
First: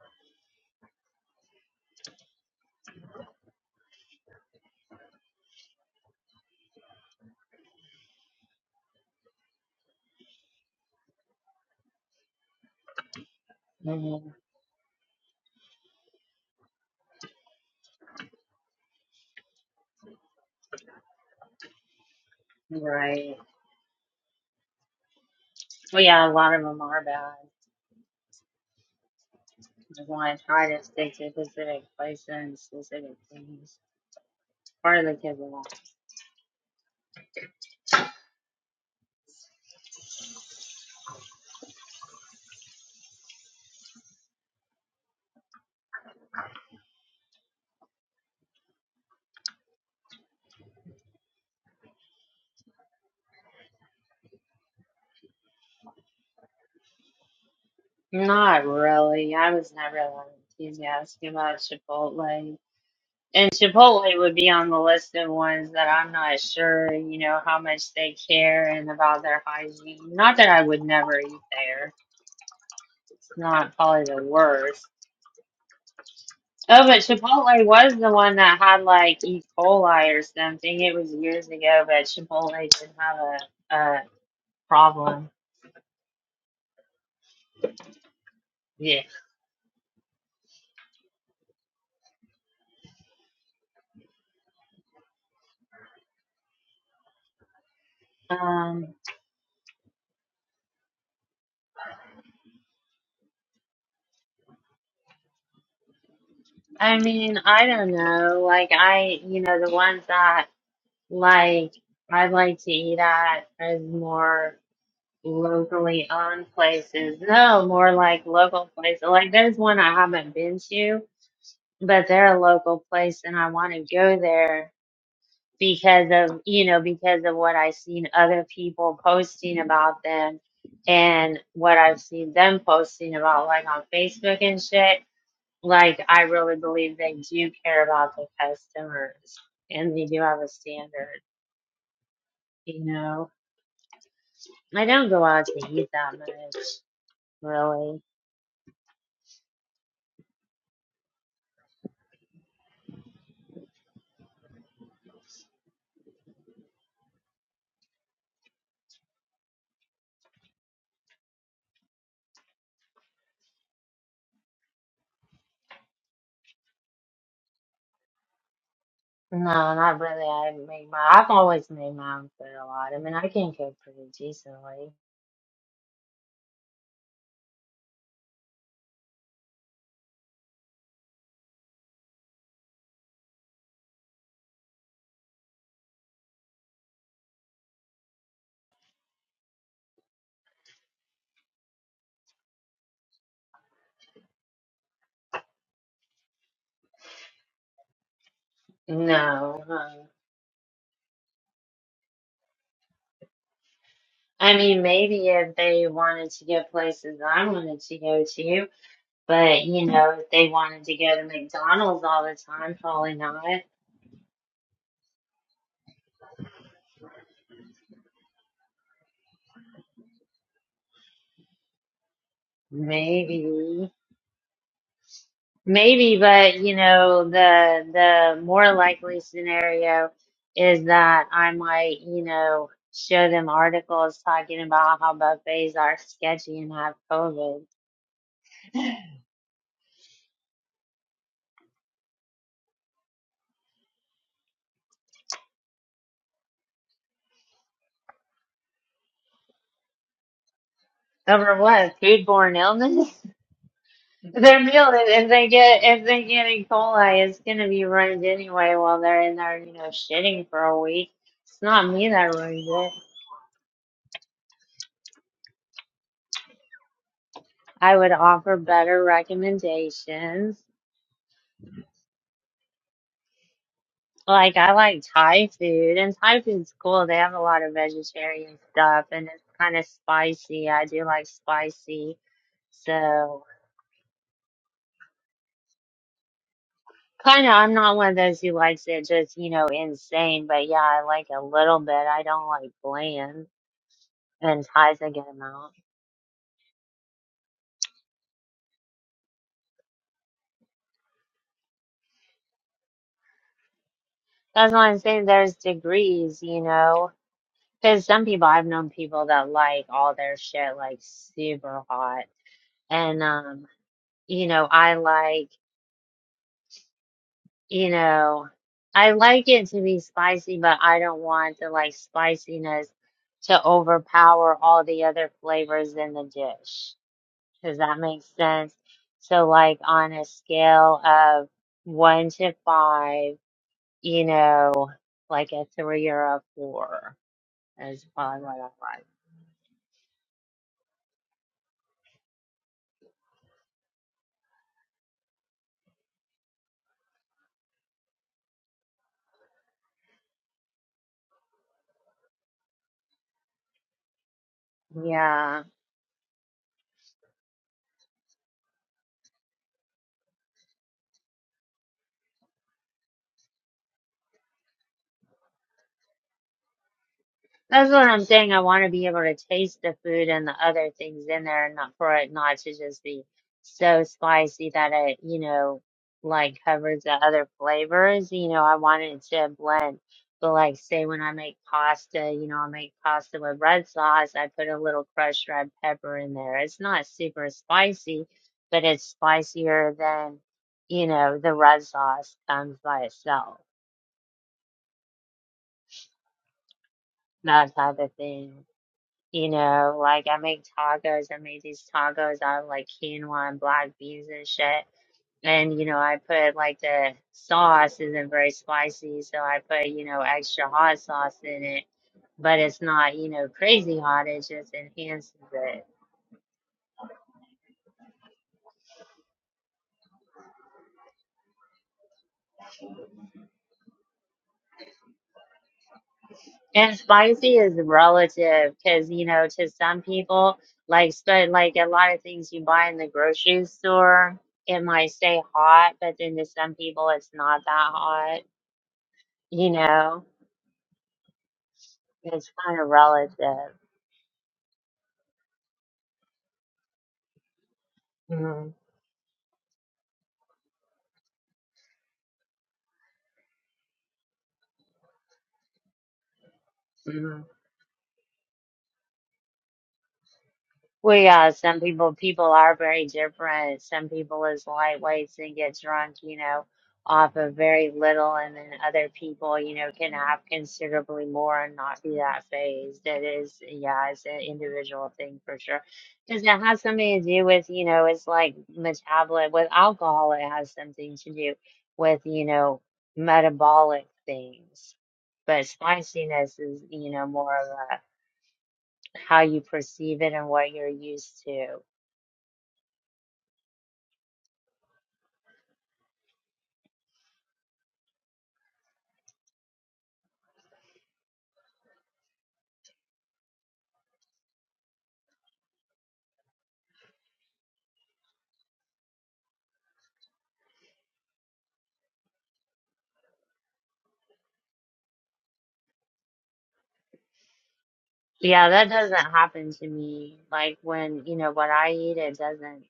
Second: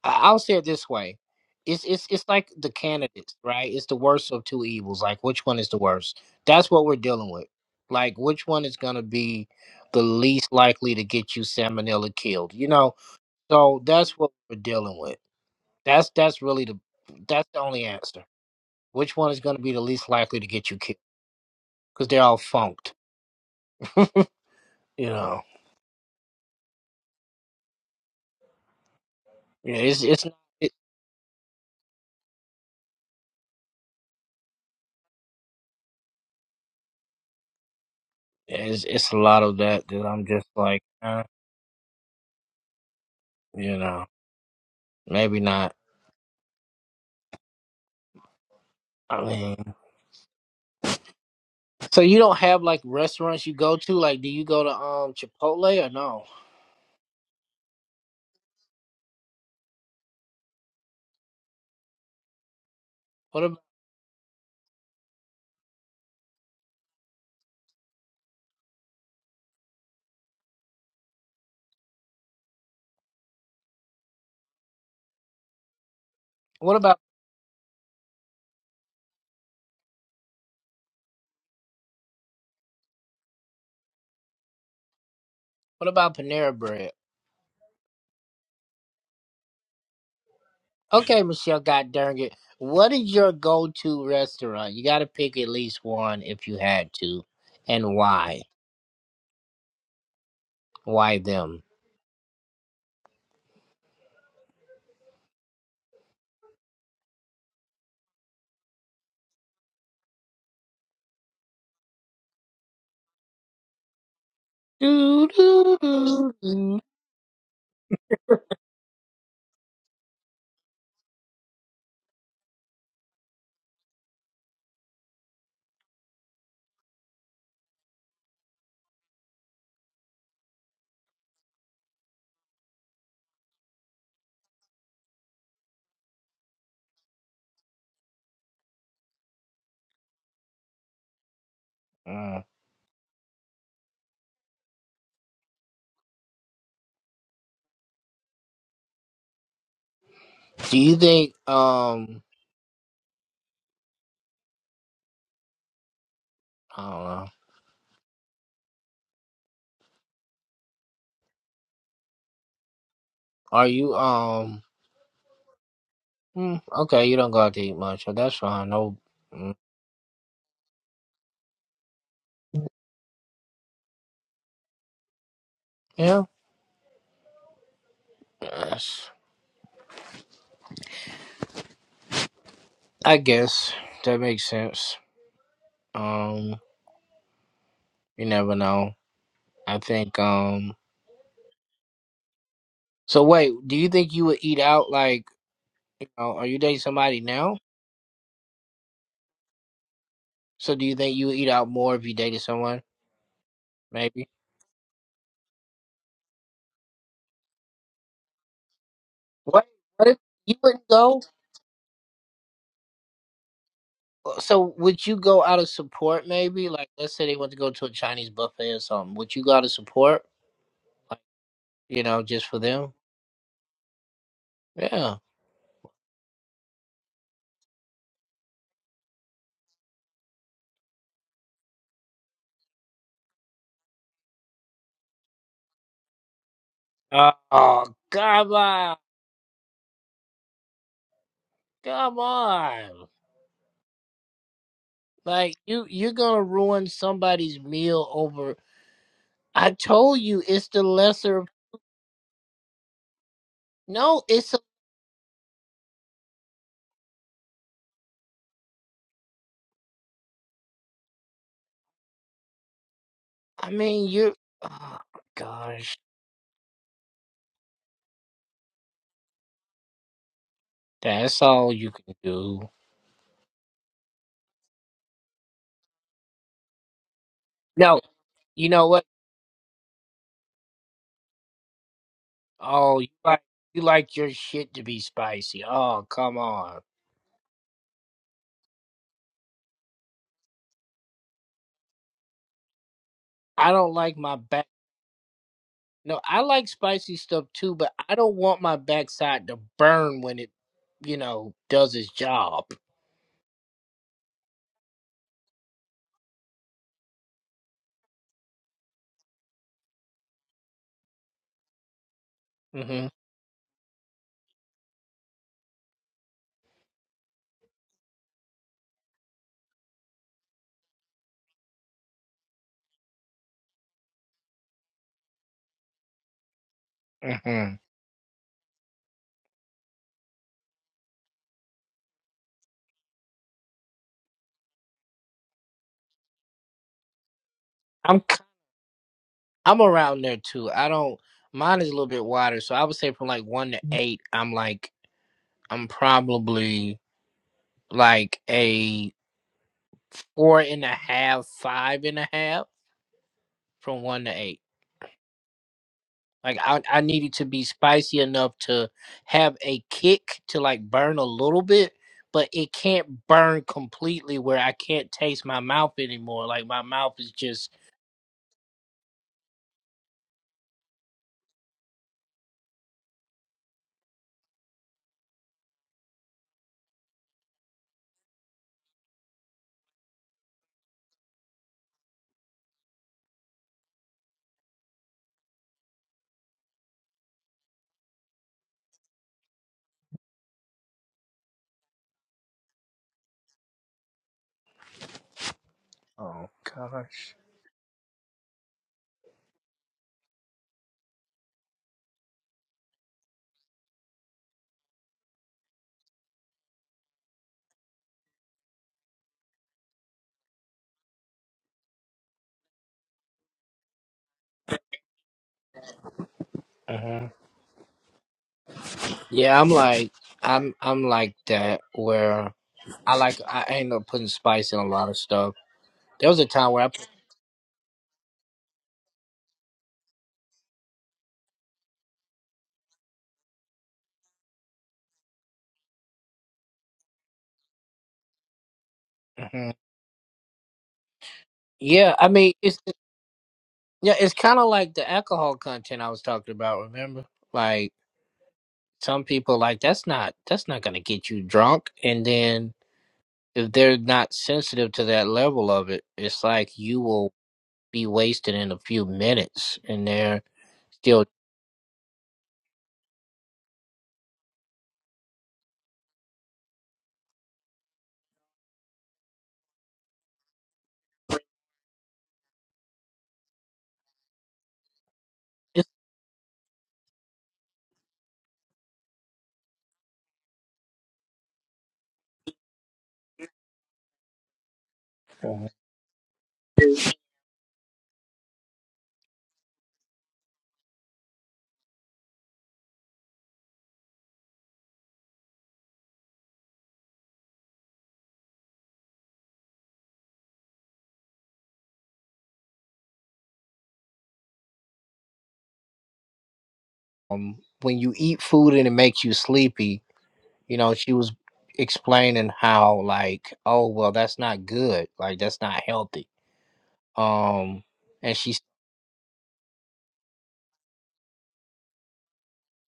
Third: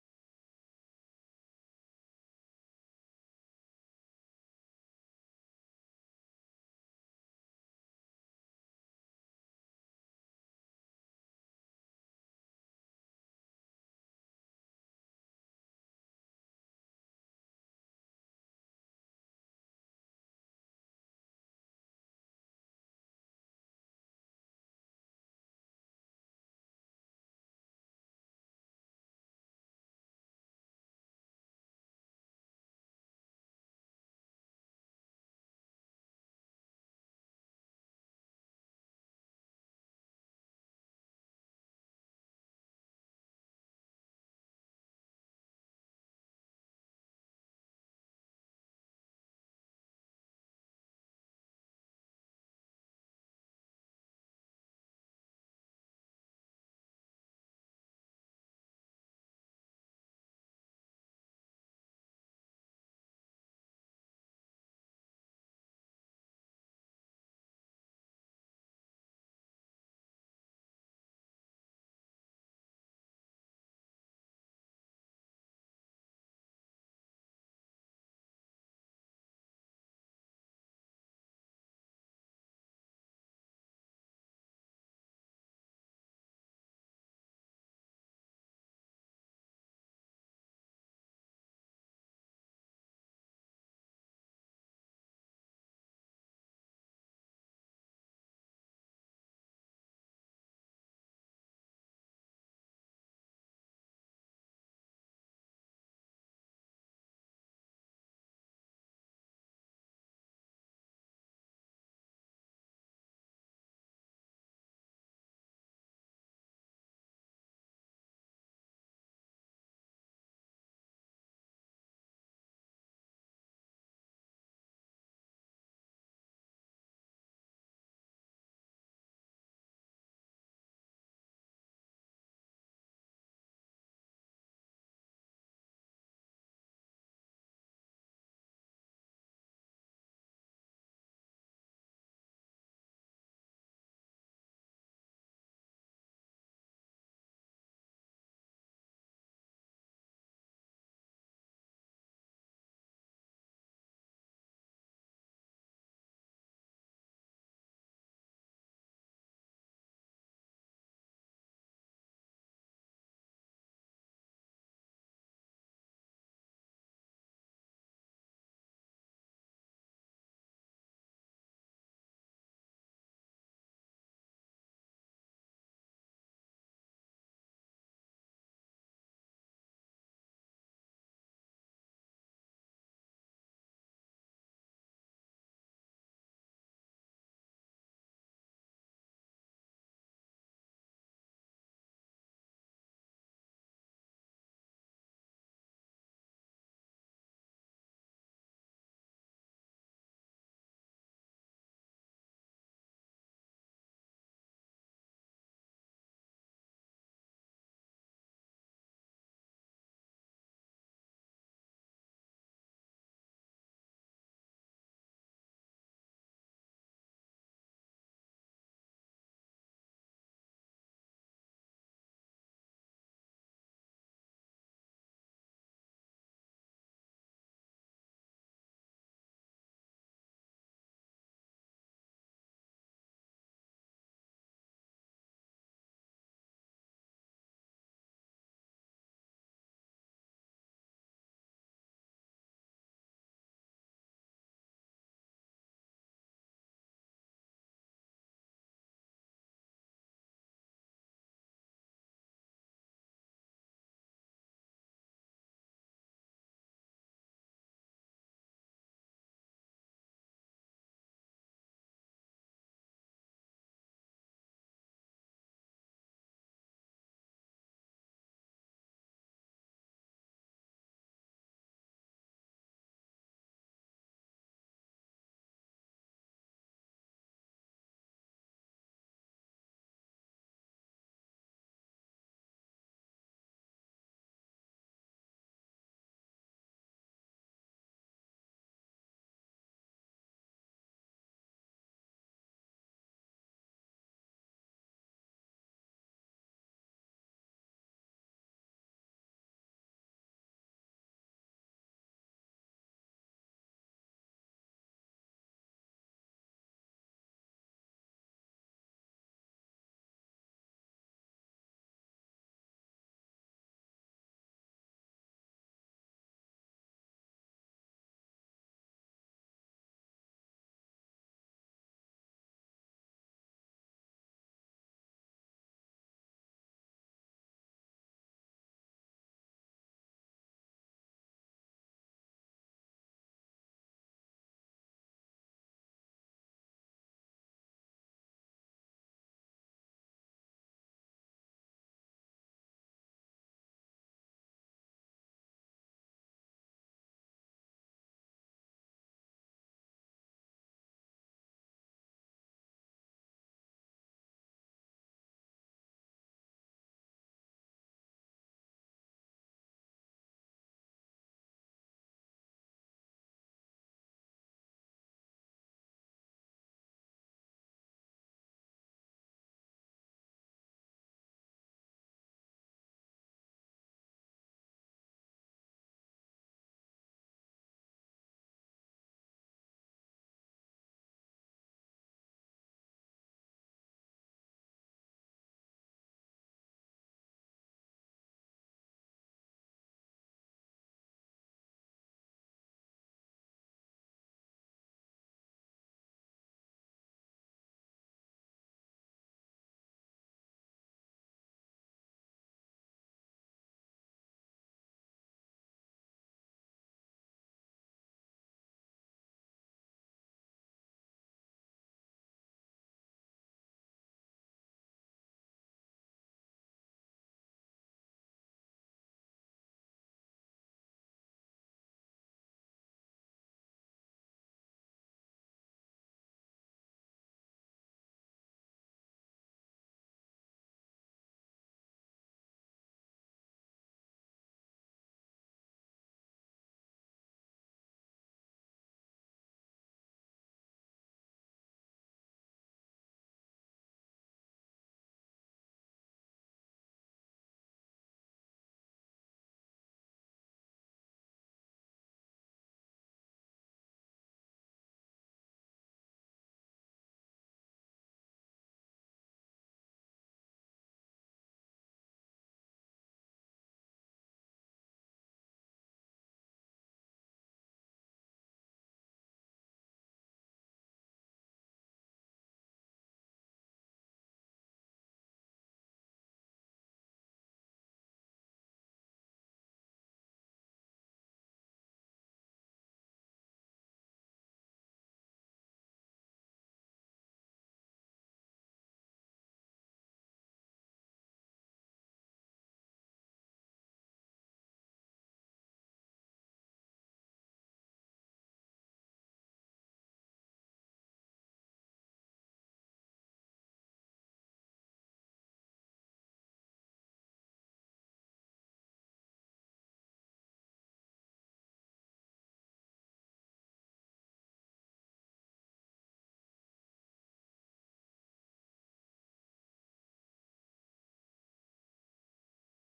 I- I'll say it this way. It's it's it's like the candidates, right? It's the worst of two evils. Like which one is the worst? That's what we're dealing with. Like which one is gonna be the least likely to get you salmonella killed? You know, so that's what Mhm. we're dealing with. That's that's really the that's the only answer. Which one is gonna be the least likely to get you killed? Because they're all funked. Right. You know, Well, yeah, a lot of them are bad. yeah. It's That's it's want to try it, to stick to specific places and specific things. Partly because of that. it's it's a lot of that that I'm just like, eh, you know, maybe not. I mean. So you don't have like restaurants you go to? Like, do you go to um Chipotle or no? Not really. I was never that enthusiastic about Chipotle. What And about Chipotle would be on the list of ones that I'm not sure, you know, how much they care and about their hygiene. Not that I would never eat there. It's not probably the worst. what Oh, but about Chipotle was the one that had like E. coli or something. It was years ago, but Chipotle didn't have a, a problem. what about Panera Bread? Yeah. Okay, Michelle, God darn it. What is your go-to restaurant? You got to pick at least one if you had to, and why? Um, Why them? I mean, I don't know. Like I, you know, the ones that like I'd like to eat at is more. Do, do, Locally do, owned do. places. No, more like local places. Like there's one I haven't been to, but they're a local place and I want to go there because of, you know, because of what I've seen other people posting about them and what I've seen them posting about, like on Facebook and shit. Like I really believe they do care about the customers and they do have a standard, Mm. you know. I don't go out to eat that much, really. Do you think um I don't know. Are you um mm, okay? You don't go out to eat much, so that's fine. No, No, mm, not really. I make my. I've always made my own food a lot. I mean, I can cook pretty decently. yeah, Yes. I guess that makes sense. Um, you never know. I think. Um. So wait, do you think you would eat out? Like, you know, are you dating somebody now? No, huh? So do you think you would eat out more if you dated someone? Maybe. I mean, maybe if they wanted to go places I wanted to go to, but What? you What if know, if they you would wanted not to go go? to McDonald's all the time, probably not. uh, So would you go out of support? Maybe. Like, let's say they want to go to a Chinese buffet or something. Would you go out of support? Like, you know, just for them? Maybe. Yeah. Maybe, but you know, the the more likely scenario is that I might, you know, show them articles talking about how buffets are sketchy and have Uh, COVID. oh, come on, come on. Like you, you're gonna ruin somebody's meal over I told you it's the lesser. Over what? Foodborne illness? No, it's. A, Their meal, if if they get if they get E. coli, it's gonna be ruined anyway while they're in there, you know, shitting for a week. It's not me that ruins it. I mean, you're. Oh, gosh, I would offer better recommendations that's all you can do. Like I like Thai food, and Thai food's cool. They have a lot of No, vegetarian you know stuff, what? and it's kind of spicy. I do like spicy, Oh, you like so you like your shit to be spicy. Oh, come on. kind of. I'm not one of those who likes it just, you know, insane. But yeah, I like a little bit. I don't like bland, I don't like my and back. Thai's a good amount. No, I like spicy stuff too, but I don't want my backside to burn when it, you know, does its job. That's why I'm saying there's degrees, you know, because some people I've known people that like all their shit like super hot, hmm and um, you know, I like. You know, I like it to be spicy, but I don't want the like spiciness to overpower all the other flavors in the dish. hmm Does that make sense? So, like on a scale of one to five, you know, like a three or a four is I'm probably ki- what I I'm around there too. I don't. Mine is a little bit wider, so I would say from like one to eight, I'm like. I'm probably like a four and a half, five and a half from one to eight. like. Yeah. Like I, I needed to be spicy enough to have a kick to like burn a little bit, but it can't burn completely where I can't taste my mouth anymore. Like my mouth is just That's what I'm saying. I want to be able to taste the food and the other things in there and not for it not to just be so spicy that it, you know, like covers the other flavors. You know, I want it to blend. But like say when I make pasta, you know, I make pasta with red sauce, I put a little crushed red pepper in there. It's not super spicy, but it's spicier than, you know, the red sauce comes by itself. Oh gosh. That type of thing. You know, like I make tacos. I made these tacos out of like quinoa and black beans and shit. And you know, I put like the sauce isn't very spicy, so I put, you know, extra hot sauce in it. But it's not, you know, crazy hot. It just enhances it. uh yeah. I'm like I'm I'm like that where I like I end up putting spice in a lot of stuff. There was a time where I And put, spicy is relative because, you know, to some people, like, spe- like a lot of things you buy in the grocery store, it might stay hot, but then to some people, it's not that hot, you Mhm. know? yeah, I It's mean it's kind of relative. yeah, it's kind of like the alcohol content I was talking about. Remember, like hmm some people like that's not that's not gonna get you drunk, and then if they're not sensitive to that level of it, it's like you will hmm be wasted in a few minutes, and they're Well, still yeah, some people people are very different. Some people is lightweights and get drunk, you know, off of very little, and then other people, you know, can have considerably more and not be that phased. It is, yeah, it's an individual thing for sure. Because it has something to do with, you know, it's like metabolism. With alcohol, it has something to do with, you know, metabolic things. But spiciness is, you know, more of a how you perceive it and what you're used to. um, when you eat food and it makes you sleepy. you know, she was explaining how like, oh well, that's not good. Like that's not healthy. Um, and she's Yeah, that doesn't happen to me. Like when, you know, what I eat, it doesn't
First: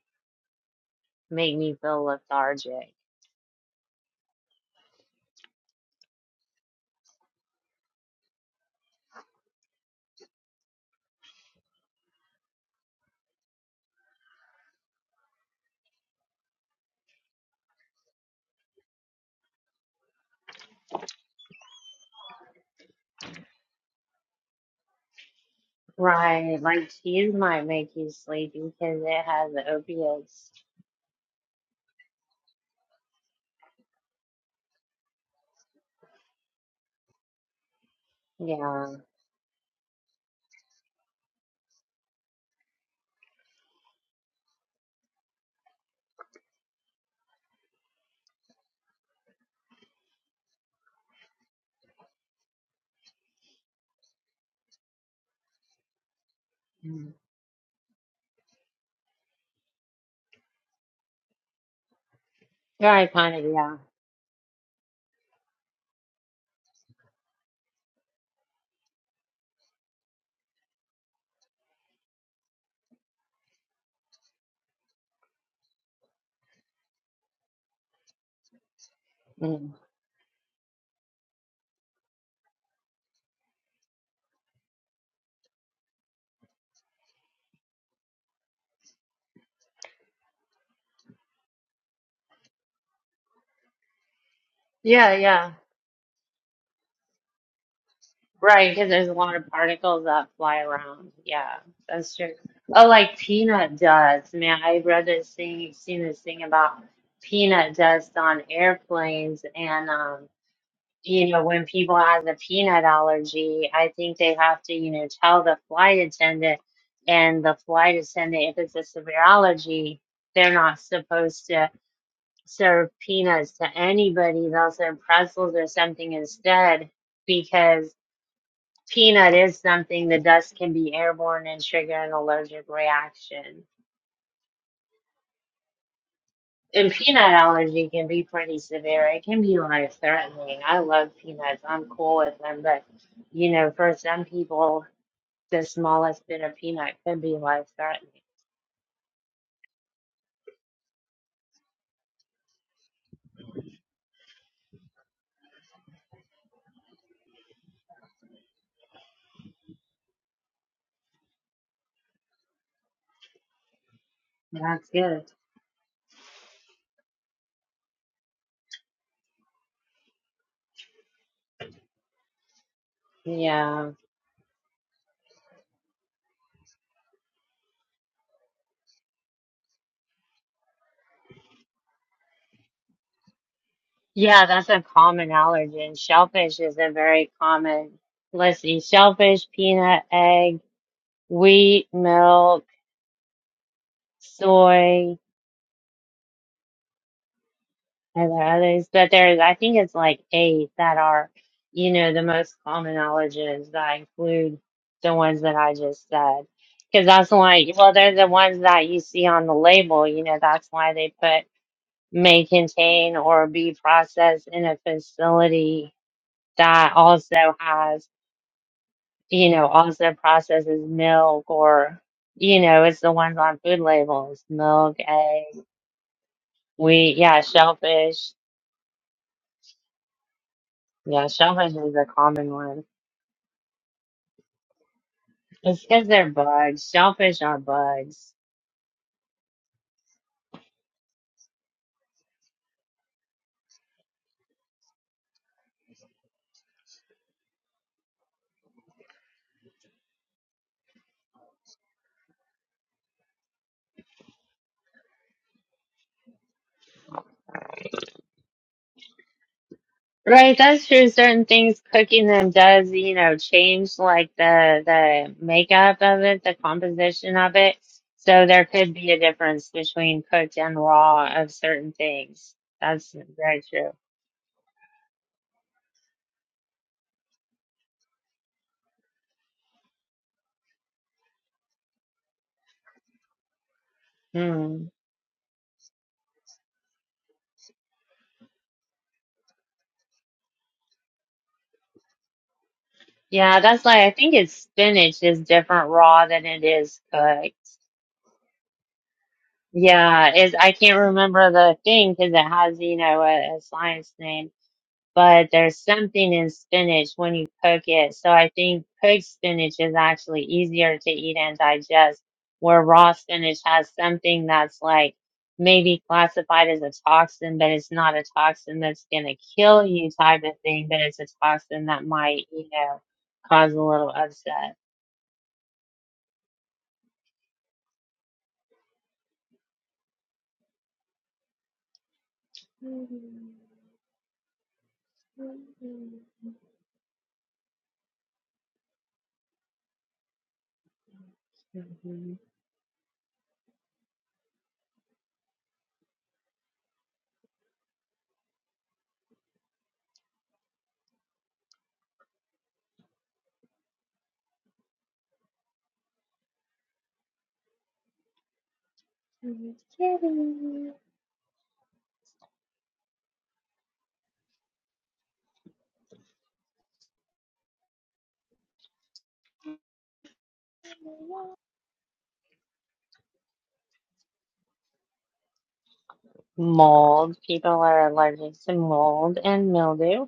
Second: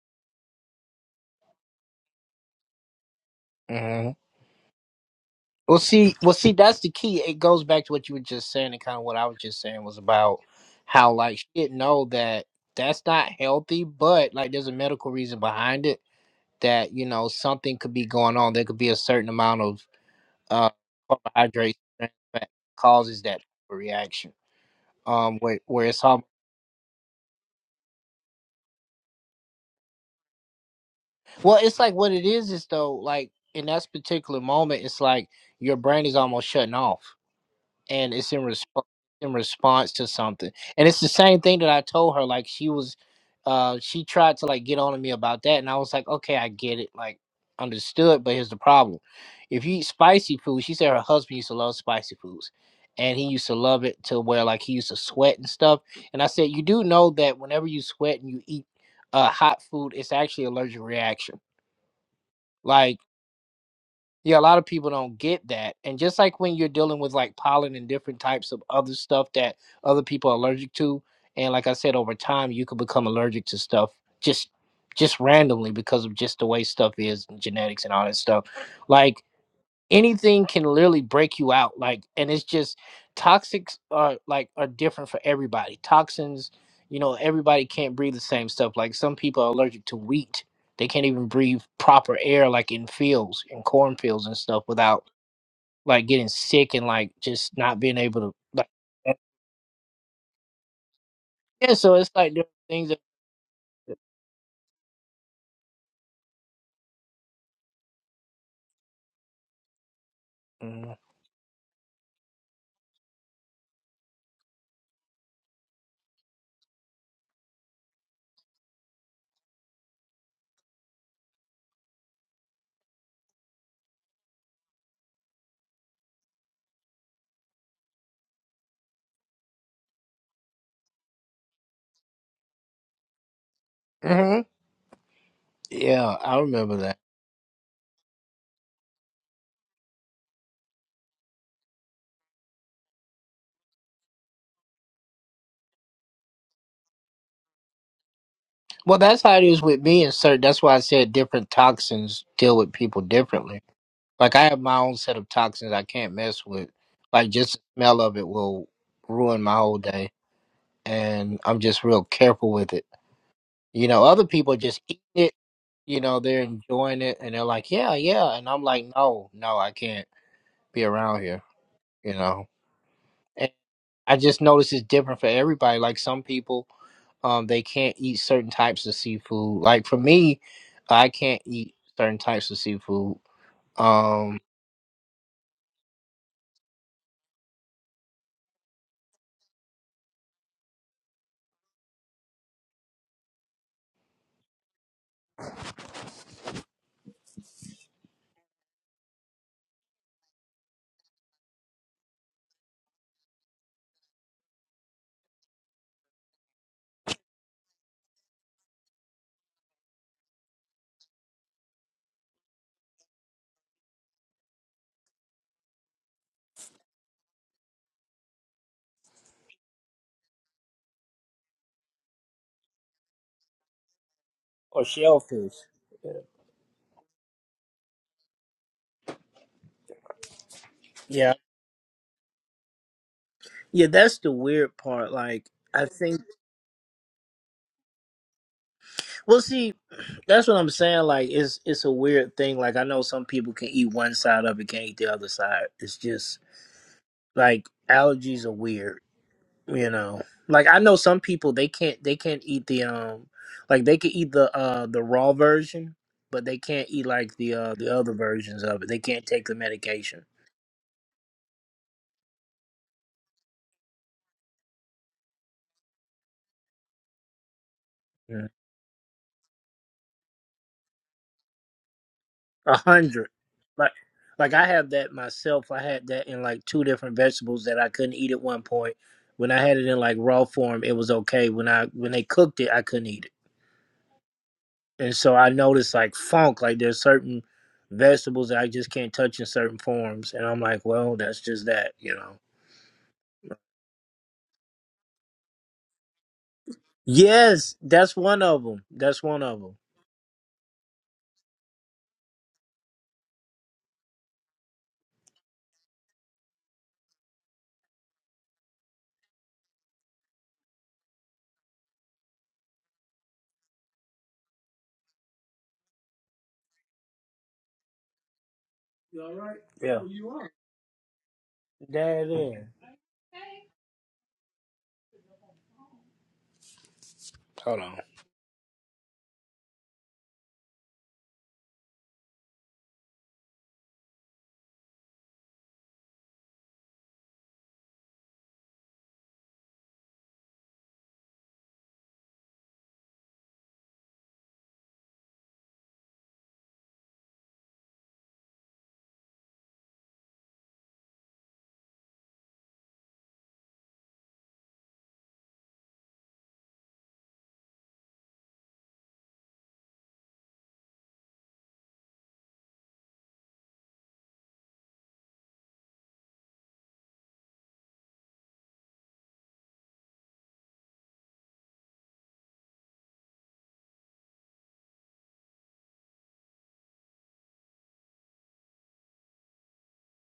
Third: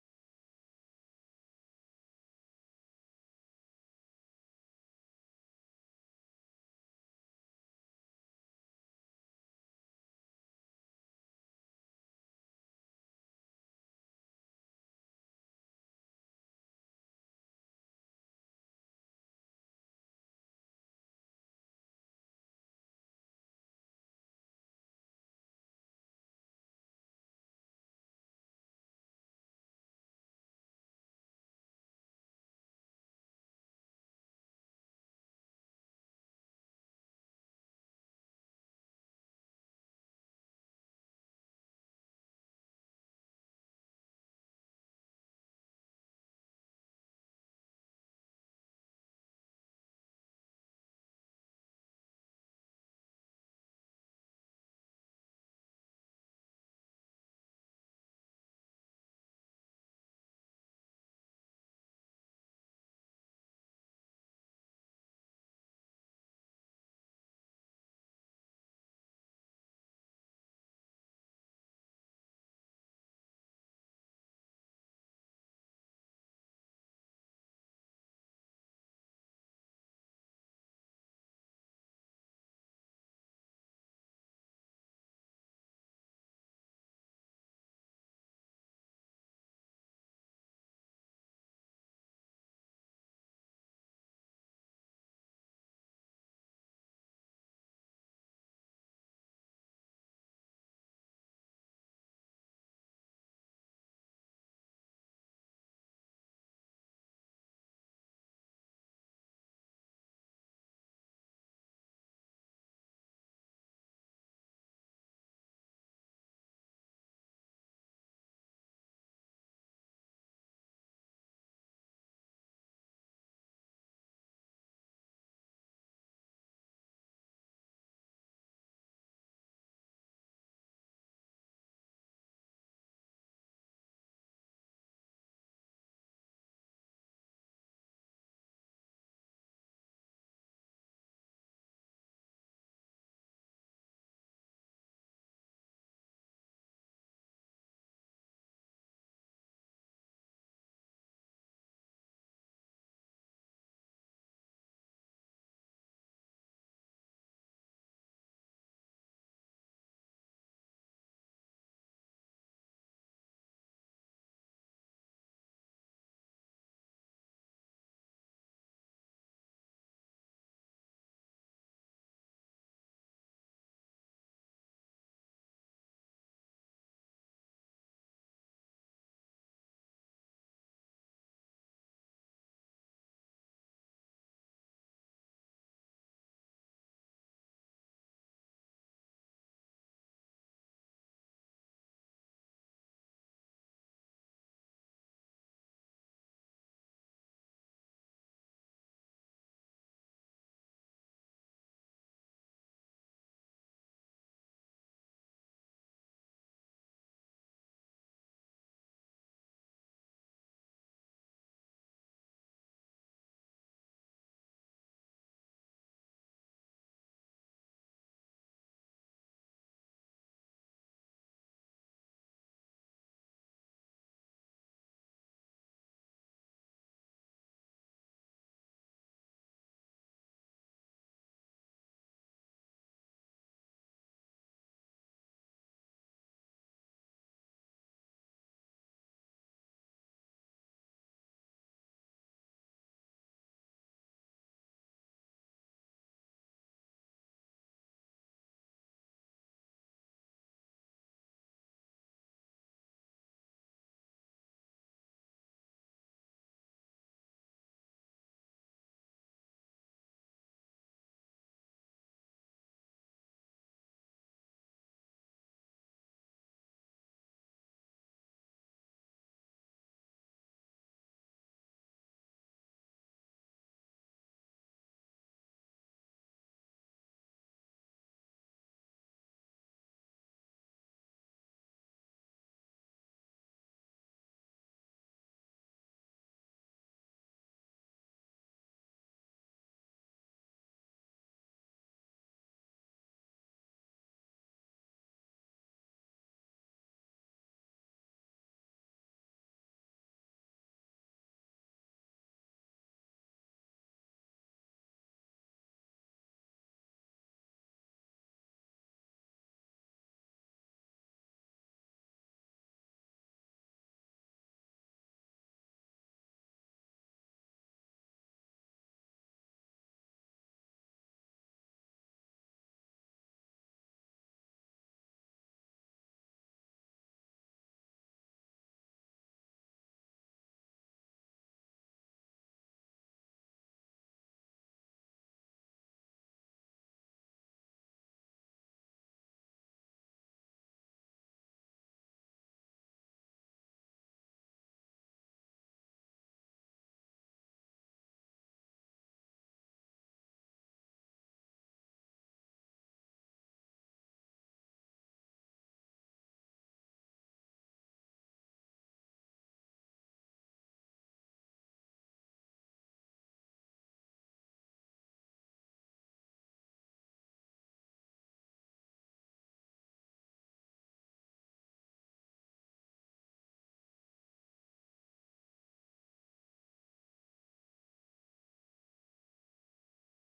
make me feel lethargic. mhm. well, see, well, see, that's the key. It goes back to what you were just saying, and kind of what I was just saying was about how like she didn't know that that's not healthy, but like there's a medical reason behind it. That you know something could be going on. There could be a certain amount of uh carbohydrates that causes that reaction. Um, where where it's almost Right. Like cheese might make you sleepy because it has opiates. Well, it's like what it is is though, like in that particular moment, it's like your brain is almost shutting off, and it's in response Yeah. in response to something. And it's the same thing that I told her. Like she was, uh, she tried to like get on to me about that, and I was like, okay, I get it, like understood. But here's the problem: if you eat spicy food, she said her husband used to love spicy foods. And he used to love it to where like he used to sweat and stuff. And I said, you do know that whenever you sweat and you eat uh, hot food, it's actually allergic reaction like, Right, kind of, yeah. yeah, a lot of people don't get that. And just like when you're dealing with like pollen and different types of other stuff that other people are allergic to, and like I said, over time you could become allergic to stuff just just randomly because of just the way stuff is and genetics and all that stuff. Like anything can literally break you out like and it's just toxics are like are different for everybody toxins you know everybody can't breathe the same stuff like some people are allergic to wheat they can't even breathe proper air like in fields in cornfields and stuff without Yeah, yeah. like getting sick and like just not being able to like Right, because there's a eh, lot of particles that fly around. Yeah, yeah so it's that's true. like different Oh, things that like peanut dust. Man, I read this thing, seen this thing about peanut dust on airplanes and um you know, when people have the peanut allergy, I think they have to, you know, tell the flight attendant, and the flight attendant, if it's a severe allergy, they're not supposed to serve peanuts to anybody. They'll serve pretzels or something instead, because peanut is something the dust can be airborne and trigger an allergic reaction. Mm-hmm. Yeah, I remember And that. peanut allergy can be pretty severe. It can be life threatening. I love peanuts. I'm cool with them, but you know, for some people the smallest bit of peanut could be life-threatening. Well, that's how it is with me and certain. That's why I said different toxins deal with people differently Like I have my own set of toxins I can't mess with. Like just the smell of it will ruin my whole day, and I'm just real careful with it. You know, other people just That's eat good. it. You know, they're enjoying it, and they're like, "Yeah, yeah," and I'm like, "No, no, I can't be around here." You know, and Yeah. I just notice it's different for everybody. Like some people, um, they can't eat certain types of seafood. Like for me, I can't eat certain types of seafood. Um, Yeah, that's a common allergen. Shellfish is a very common. Let's see, shellfish, peanut, egg, wheat, milk, soy, and there are others. But there's, I think it's like eight that are, you know, the most common allergens that include the ones that I just said. Because that's why, well, they're the ones that you see on the label, you know, that's why they put may contain or be processed in a facility that also has, you know, also processes milk or, you know, it's the ones on food labels, or milk, shellfish. egg, wheat, yeah, shellfish. Yeah, shellfish is a common one. Yeah, that's the weird part. Like, It's I because think, they're bugs. Shellfish are bugs. well, see, that's what I'm saying. Like, it's it's a weird thing. Like, I know some people can eat one side of it, can't eat the other side. It's just like allergies are weird, you know. Like, I know some people they can't they can't eat the um, like they can eat the uh the raw version, but they can't eat like the uh the other versions of it. They can't take the medication. Right, that's true. Certain things cooking them does, you know, change like the the makeup of it, the composition of it. So there could be a difference between cooked and raw of certain things. A That's hundred. very true. Like like I have that myself. I had that in like two different vegetables that I couldn't eat at one point. When I had it in like raw form, it was okay. When I when they cooked it, I couldn't eat Hmm. it. And so I noticed like funk, like there's certain vegetables that I just can't touch in certain forms. And I'm like, well, that's just that, you know. Yeah, that's like I think it's spinach is different raw than it is cooked. Yes, that's one of them. That's one of them. Yeah, is I can't remember the thing because it has, you know, a, a science name. but there's something in spinach when you cook it. So I think cooked spinach is actually easier to eat and digest, where raw spinach has something that's like maybe classified as a toxin, but it's not a toxin that's going to kill Yeah. you type of thing, but it's a toxin that That might, is. you know, cause a little upset. Hold on. Mold. People are allergic to mold and mildew.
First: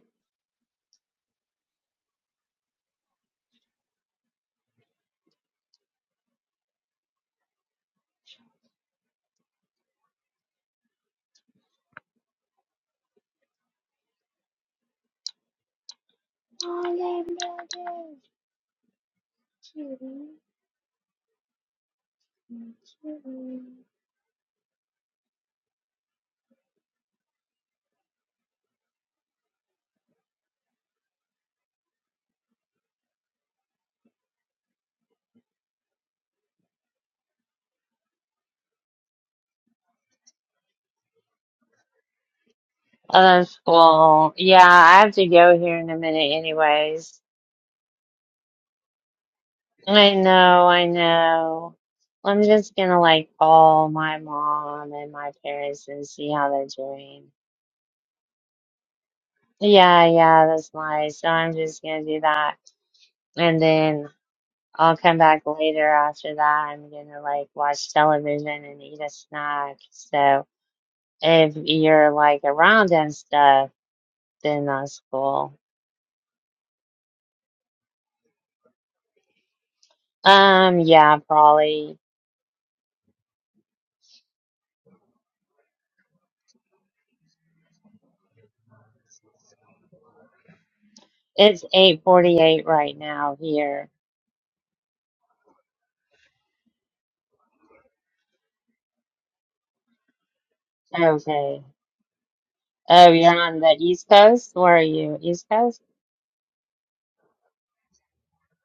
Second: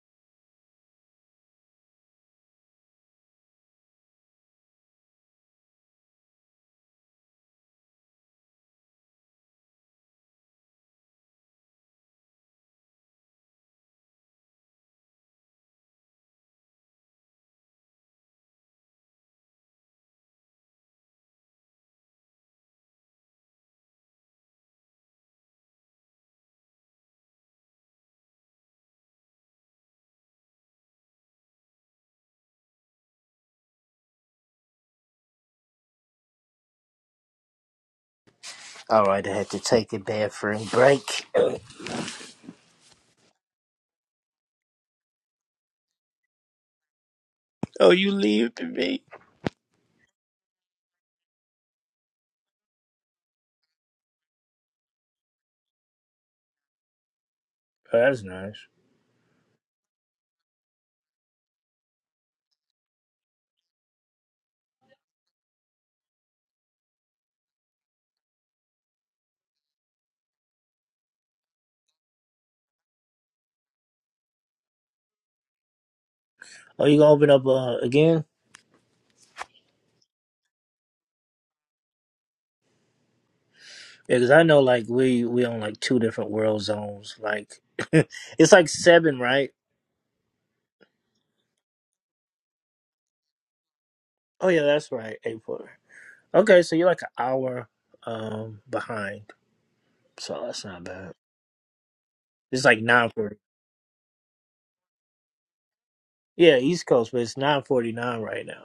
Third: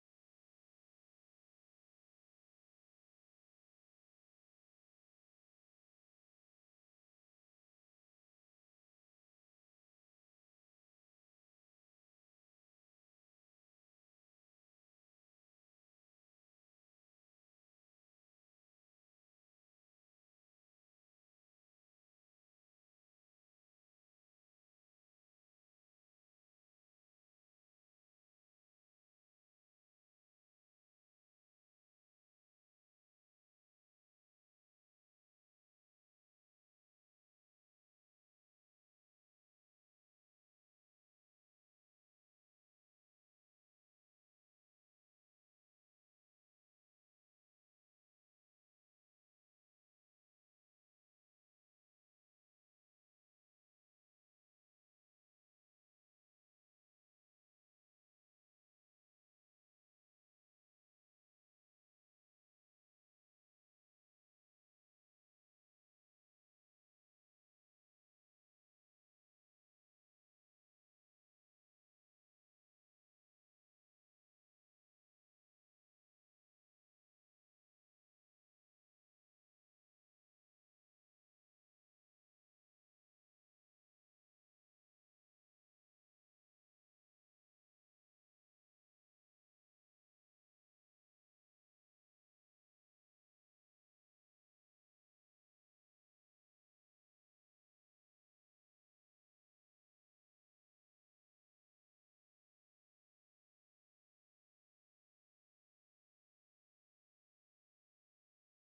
All right, I had to take a bathroom break. Oh, that's cool. Yeah, I have to go here in a minute anyways. oh, you leave to me. I know, I know. I'm just gonna like call my mom and my parents and see how they're doing. Oh, that's nice. Yeah, yeah, that's nice. So I'm just gonna do that. And then I'll come back later after that. I'm gonna like watch television and eat a snack. So if you're like around and stuff, then that's cool. Oh, you gonna open up uh, again? Um, yeah, probably. Yeah, because I know like we we on like two different world zones. Like it's like seven, right? It's 8:48 right now here. Oh yeah, that's right. April. Okay, so you're like an hour um behind, so that's not bad. Okay. It's like Oh, nine you're forty. on the East Coast? Where are you? East Coast? Yeah, East Coast, but it's nine forty nine right now.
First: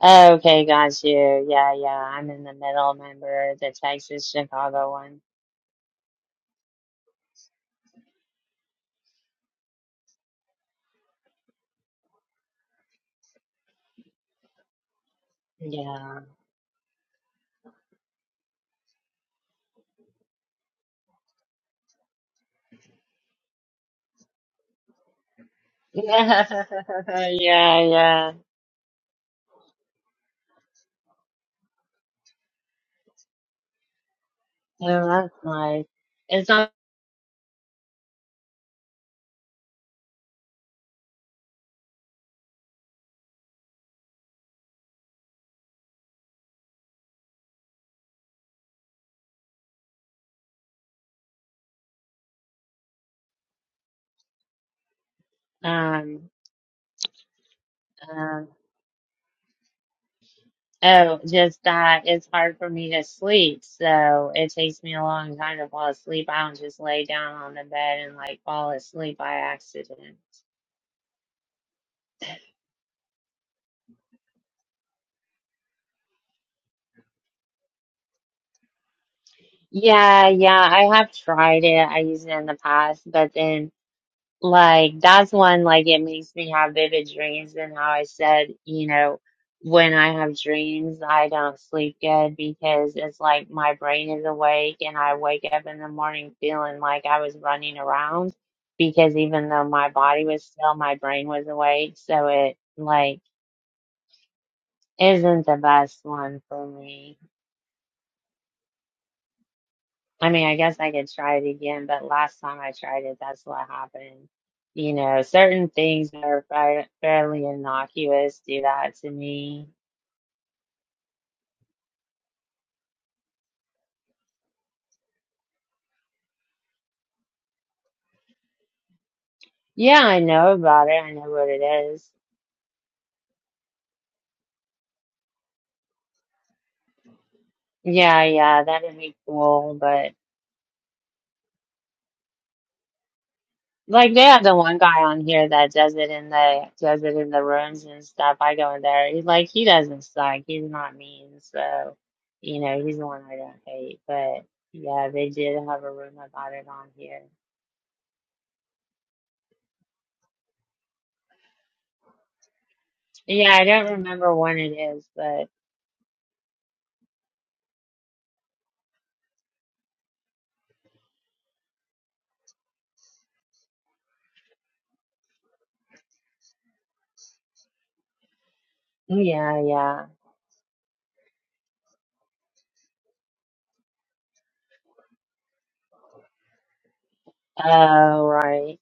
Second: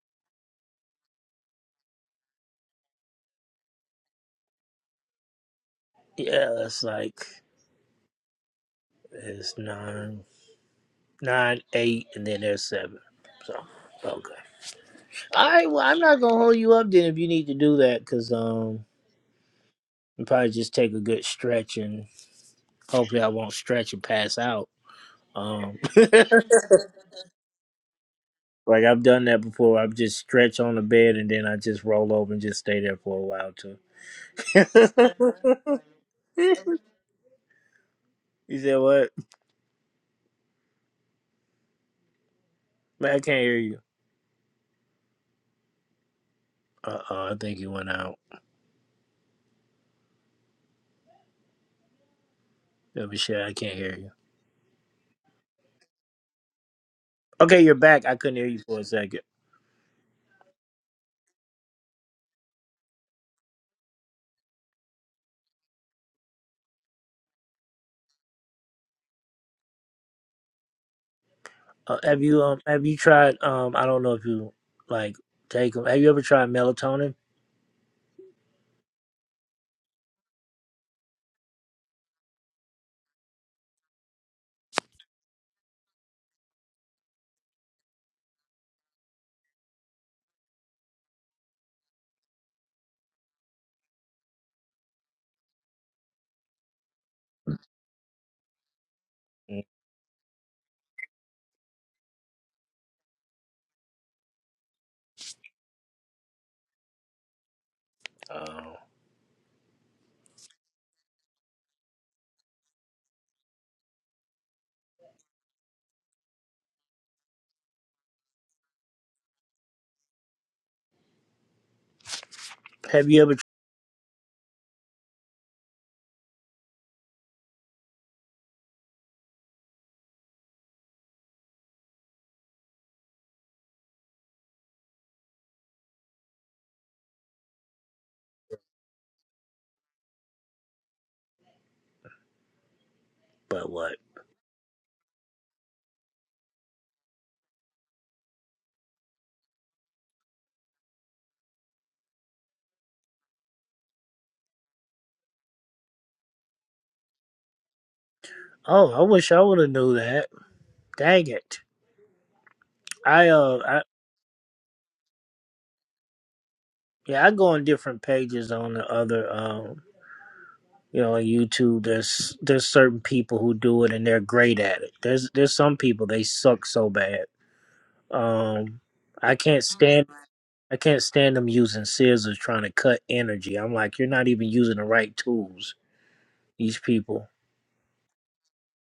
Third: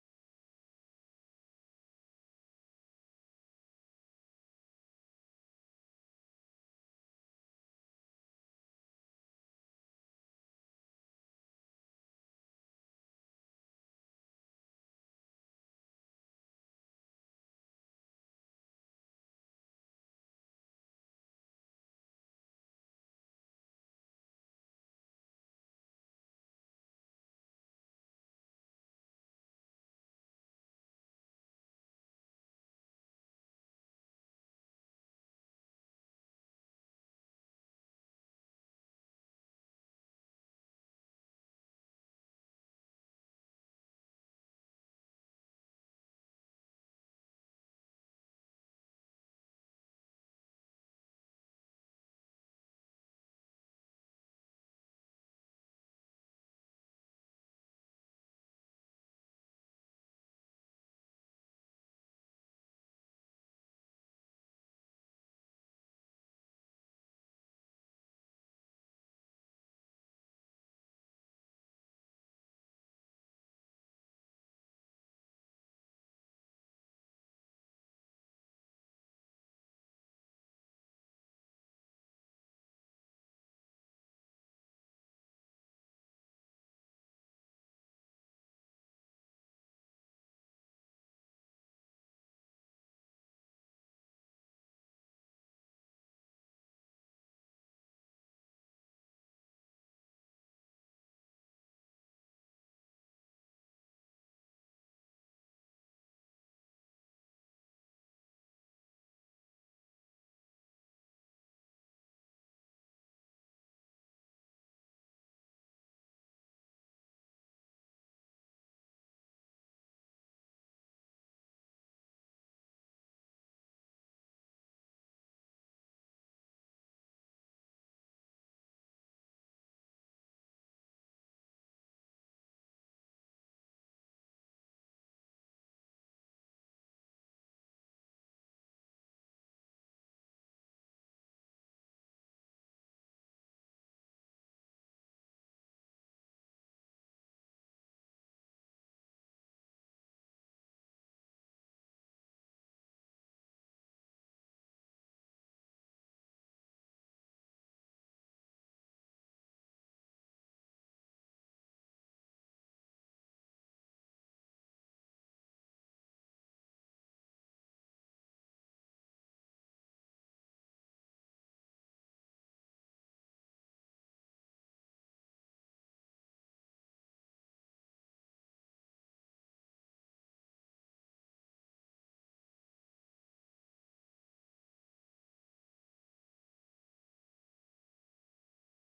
Oh, Okay, got you. Yeah, yeah. I'm in the middle. member, the Texas Chicago one? Yeah, that's like it's nine nine eight, and then there's seven. So okay. All right. Well, I'm Yeah. not gonna hold you up then if you need to do that, because um, you probably just take a good stretch and. Hopefully, I won't stretch and pass out. Um, Yeah, yeah. like I've done that before. I've just stretch on the bed and then I just roll over and just stay there for a while too. Oh, that's nice. It's not, you said what? Man, I can't hear you. Uh oh, I think you went out. Yeah, but shit, I can't hear you. um, Okay, you're back. I couldn't hear um, you for a second. oh, just that it's hard for me to sleep. So it takes me a long time to fall asleep. I don't just lay down on the bed and like fall asleep by accident. Uh, have you um have you tried um I don't know if you like take them. Have you ever tried melatonin? Yeah, yeah, I have tried it. I used it in the past, but then Like that's one like it makes me have vivid dreams and how I said, you know, when I have dreams, I don't sleep good because it's like my brain is awake and I wake up in the morning feeling like I was running around because even Mm, though my body was still, my brain was awake, so it like isn't the best one for me. Oh, I mean, I guess I could try it again, but last time I tried it, that's what happened. You know, certain things that are fa- fairly innocuous do that to me. have you ever? tr- Yeah, I know about it. I know what it is. Yeah, yeah, that'd be cool. But But what? like, they have the one guy on here that does it in the does it in the rooms and stuff. I go in there. He's like, he doesn't suck. He's not mean. So, you know, he's the one I don't hate. But yeah, they did have a room about it on here. Oh, I wish I would have knew that. Dang it. I Yeah, uh I I don't remember when it is, but yeah, I go on different pages on the other um you know, on YouTube there's there's certain people who do it and they're great at it. There's there's some people they suck so bad. Um I yeah, can't yeah. stand I can't stand them using scissors trying to cut energy. I'm like, you're not even using the right tools, these people. Oh, right.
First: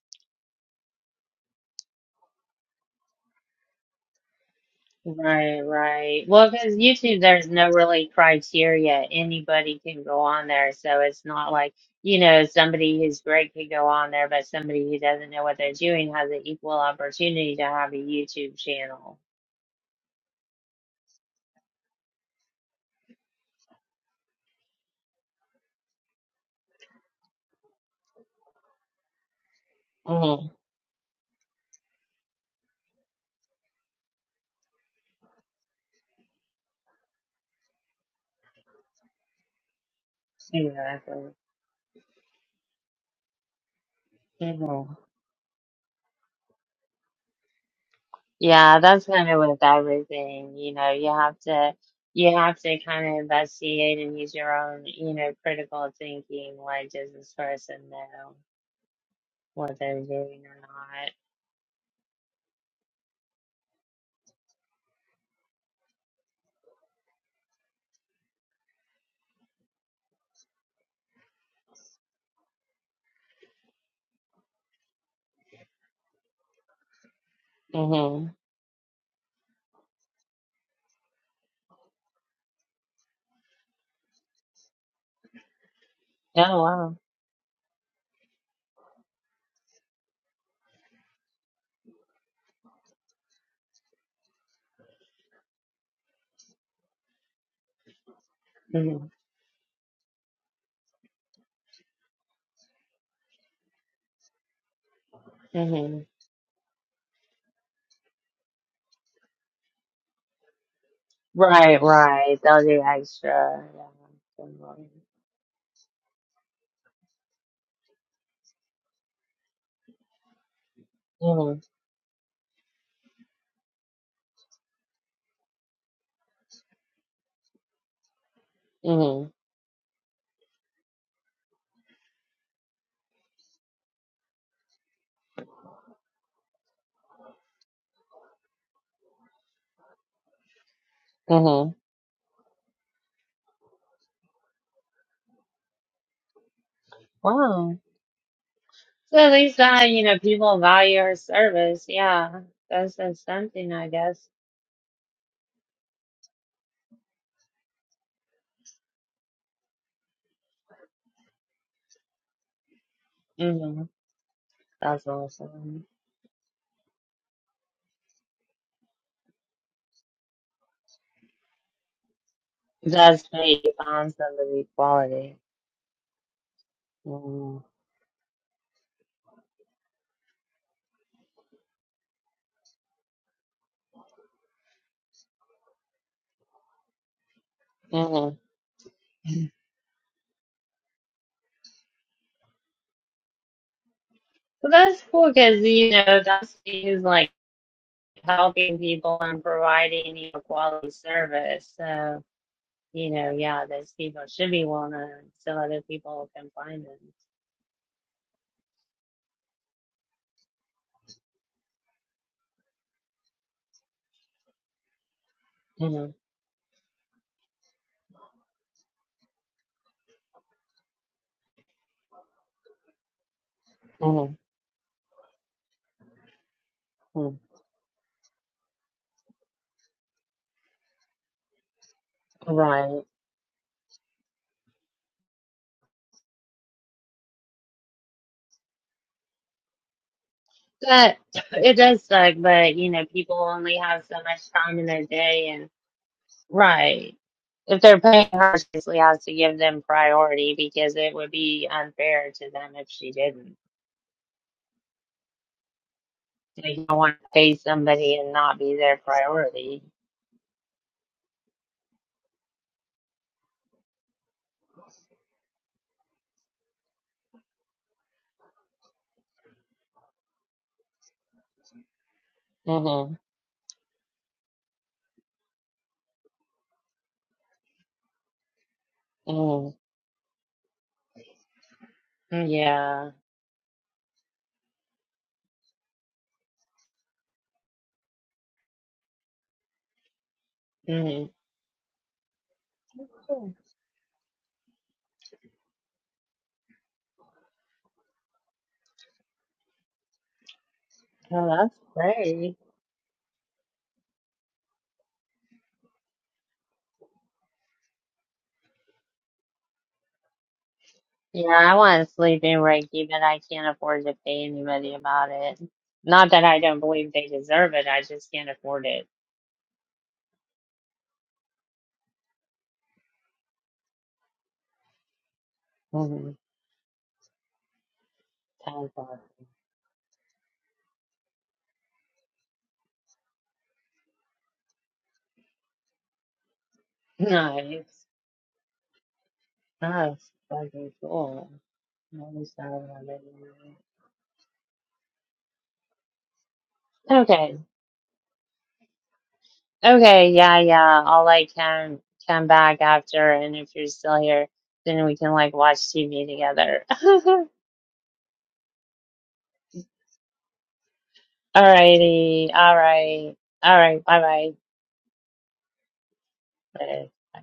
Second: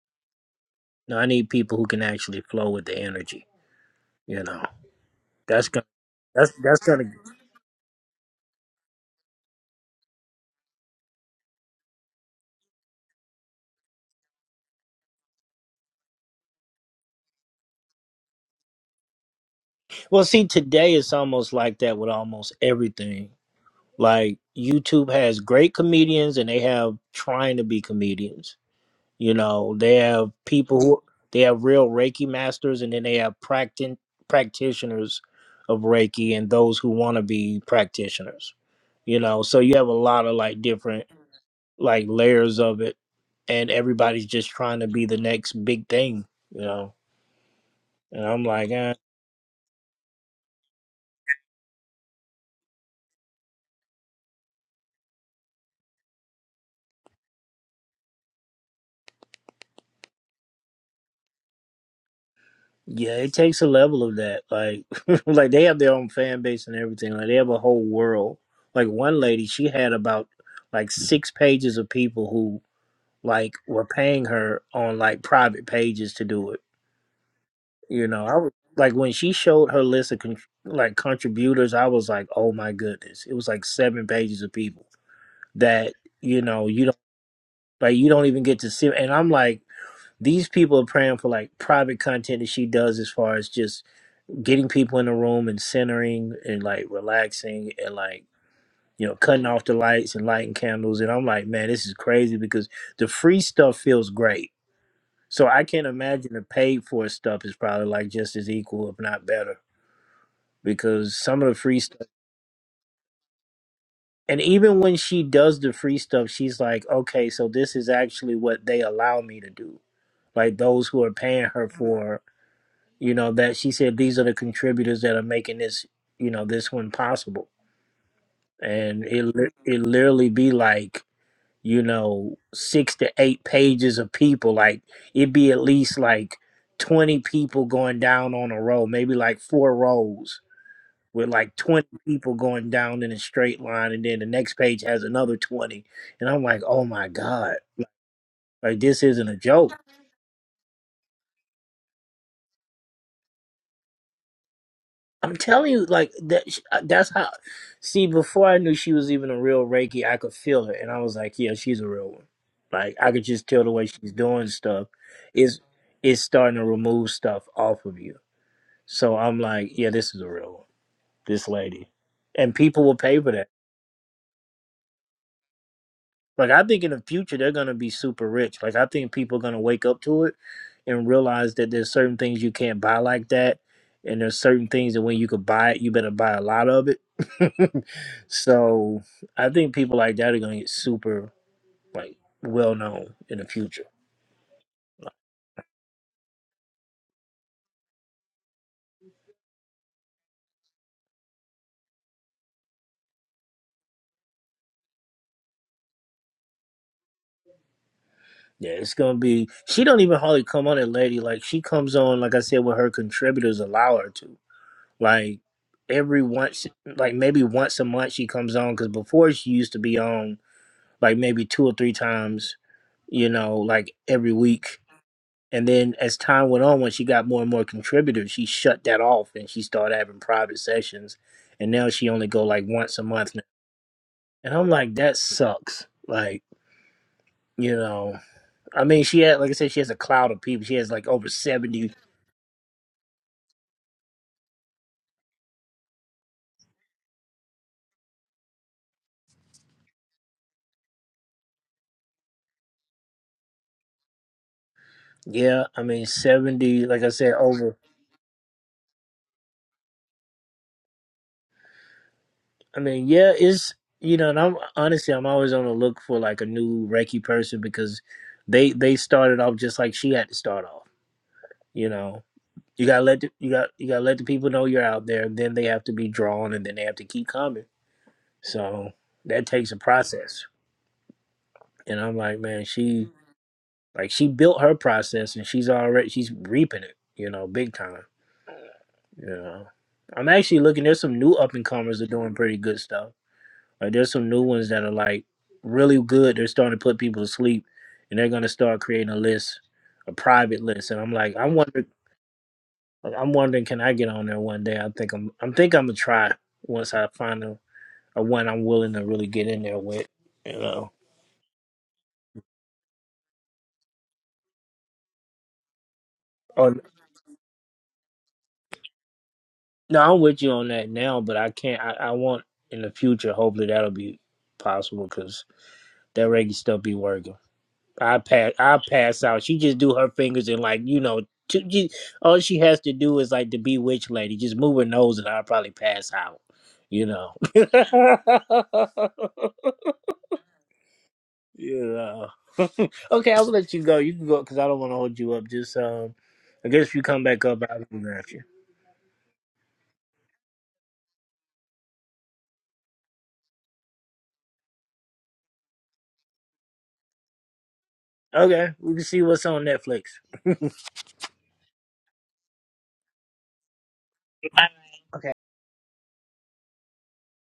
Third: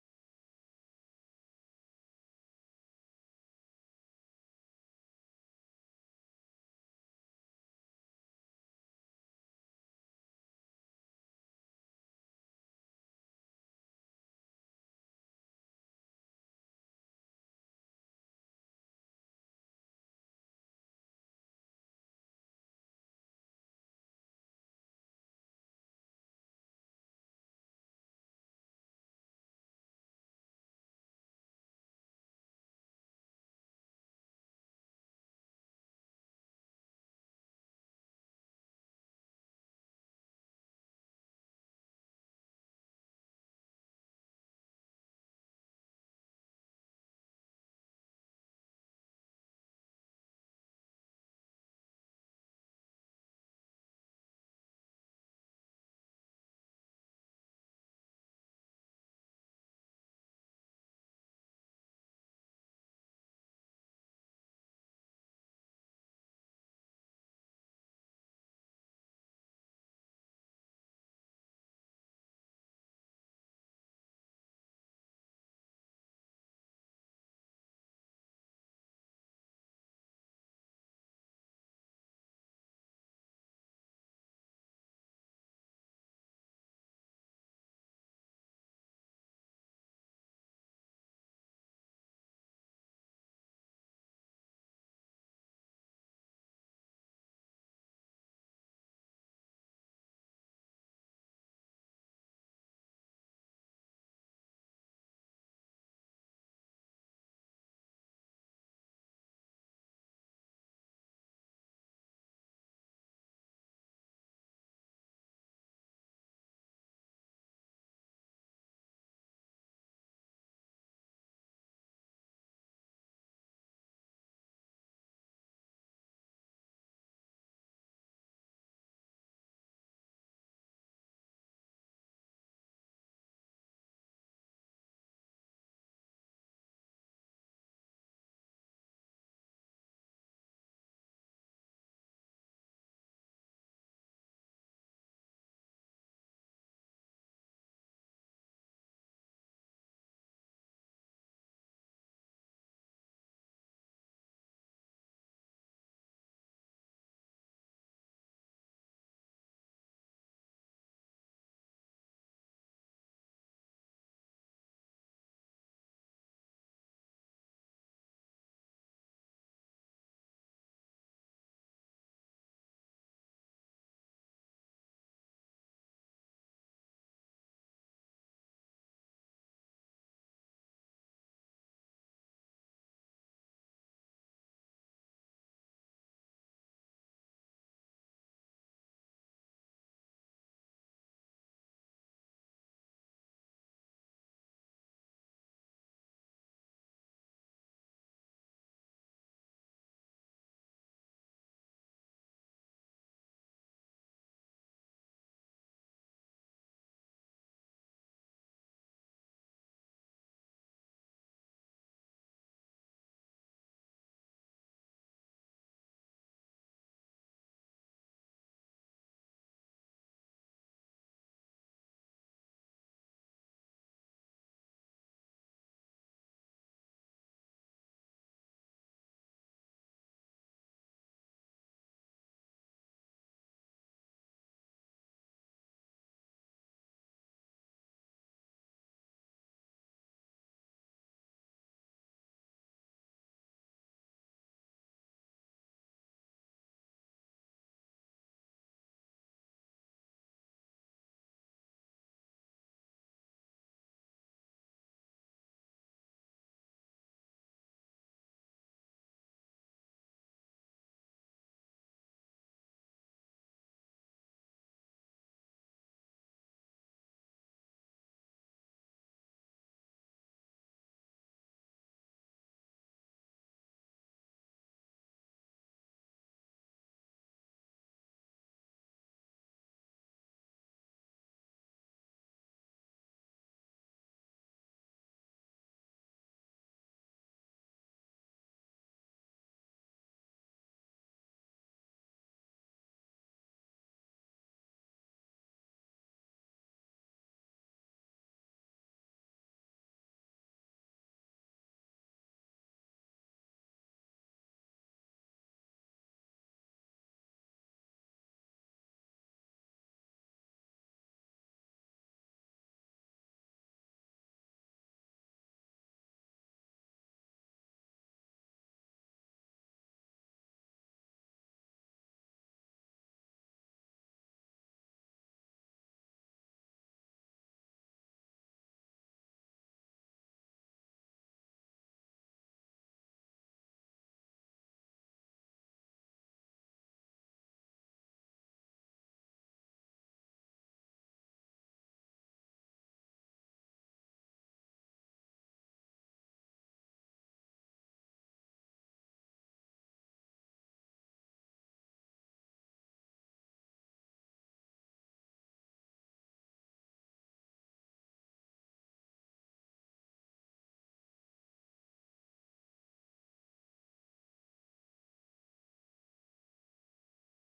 No, I need people who can actually flow with the energy, you know. Right, That's gonna right. Well, that's because that's gonna YouTube, there's no really criteria. Anybody can go on there. So it's not like, you know, somebody who's great could go on there, but somebody who doesn't know what they're doing has an equal opportunity to have a YouTube channel. well see today it's almost like that with almost everything Like YouTube has great comedians and they have trying to be comedians. You know, they have Mhm. people who they have real Reiki masters and then they have practi- practitioners of Reiki and those who want to be practitioners. You know, so you have a lot of like different like layers of it and everybody's just trying Exactly. to be the next big thing, you know. And I'm like, Yeah, eh. that's kind of with everything. You know, you have to you have to kind of investigate and use your own, you know, critical thinking. Like, does this person know what they're doing or not? Yeah, it takes a level of that. Like, like they have their own fan base and everything. Like they have a whole world. Like one lady, she had about like six pages of people who like were paying her on like private pages to do it. You know, Mm-hmm. I was like when she showed her list of con- like contributors, I was like, oh my goodness, it was like seven pages of people that you Oh, know you wow. don't like you don't even get to see. And I'm like, these people are praying for like private content that she does as far as just getting people in the room and centering and like relaxing and like Mm-hmm. you know cutting off the lights and lighting candles and i'm like man this is crazy because the free stuff feels great so i can't Mm-hmm. imagine the paid for stuff is probably like just as equal if not better because some of the free Right, stuff right. They'll do extra. and Yeah. even when she does the free stuff she's like okay so this is actually what they allow me to do like those who are paying Mm-hmm. her for you know that she said these are the contributors that are making this you know this one possible and it Mm-hmm. li- it literally be like you know six to eight pages of people like it'd be at least like 20 people going down on a row maybe like four rows with like Mm-hmm. 20 people going down in a straight line and then the next page has another 20 and i'm like oh my god Wow. like this So isn't at a least joke that, you know, people value our service. Yeah. That's, that's something, I guess. I'm telling you, like that. That's how. See, before I knew she was even a real Reiki, I could feel it, and I was like, "Yeah, she's a real one." Like I could just tell the Mm-hmm. way she's doing stuff That's is awesome. is starting to remove stuff off of you. So I'm like, "Yeah, this is a real one. This lady," and people will pay That's for that. how you find somebody quality. Like I think in the future they're Mm. gonna be super rich. Like I think people are gonna wake up to it and realize that there's certain things you can't buy like that, and there's certain things that when you could buy it, you better buy a lot of it. Mm. so I think people like that are gonna get super like well known in the future. So that's cool because, you know, that's who's like helping people and providing you know, quality service. So, you know, yeah, those people should be well known so other people can find them. Yeah, it's gonna be. She don't even hardly come on it, lady. Like she comes on, like I said, when her contributors allow her to. Like Mm-hmm. every once, like maybe once a month, she comes on because before she used to be on. like maybe two or three times, you know, like every Mm-hmm. week. And then as time went on, when she got more Mm-hmm. and more contributors, she shut that off and she started having private sessions. And now she only go like once Right. a month. now. And I'm like, that sucks. Like, you know, I mean, she had, like I said, she has a cloud of people. She has like But over it 70. does suck, but, you know, people only have so much time in their day Right. If they're paying her, she has to give them priority because it would be unfair to them if she didn't. Yeah. I mean, 70, You don't like I want to said, pay over. somebody and not be their priority. I mean, yeah, it's, you know, and I'm honestly, I'm always on the look for like a new Reiki person because they, they started off just like she had to start off you know you gotta hmm let the, you got you gotta let the people know you're out there then they have to be drawn and then they have to keep coming so that hmm takes a process and i'm like man she Yeah. like she built her process and she's already she's reaping it you know big time you know i'm actually looking there's some hmm new up and comers that are doing pretty good stuff like there's some new ones that are like really good they're starting to put people to sleep and they're going to start creating a list a private list and i'm like i Oh, that's wonder great. Like, I'm wondering, can I get on there one day? I think I'm, i think I'm gonna try once I find a, a one I'm willing to really get in there with. You know, Yeah, I want to sleep in Reiki, but I can't afford to pay anybody about it. Not that I or don't believe they deserve it, I just can't afford it. no, I'm with you on that now, but I can't. I, I want in the future. Hopefully, that'll be possible because that Mm-hmm. reggae stuff be working. I pass, I Time for pass out. She just do her fingers and like you know, to, she, all she has to do is like the bewitched lady, just move her nose, and I'll probably pass out. You it. know. Nice. That's fucking cool. I Yeah. wish I would have okay, I'll it. let you go. You can go because I don't want to hold you up. Just um, I guess if you come back Okay. up, I'll be back you. Okay. Yeah. Yeah. I'll like come come back after, and if you're still here, then we can like watch TV together. Okay, we can see what's on Netflix. Alrighty. All right. All right. Bye Okay. bye.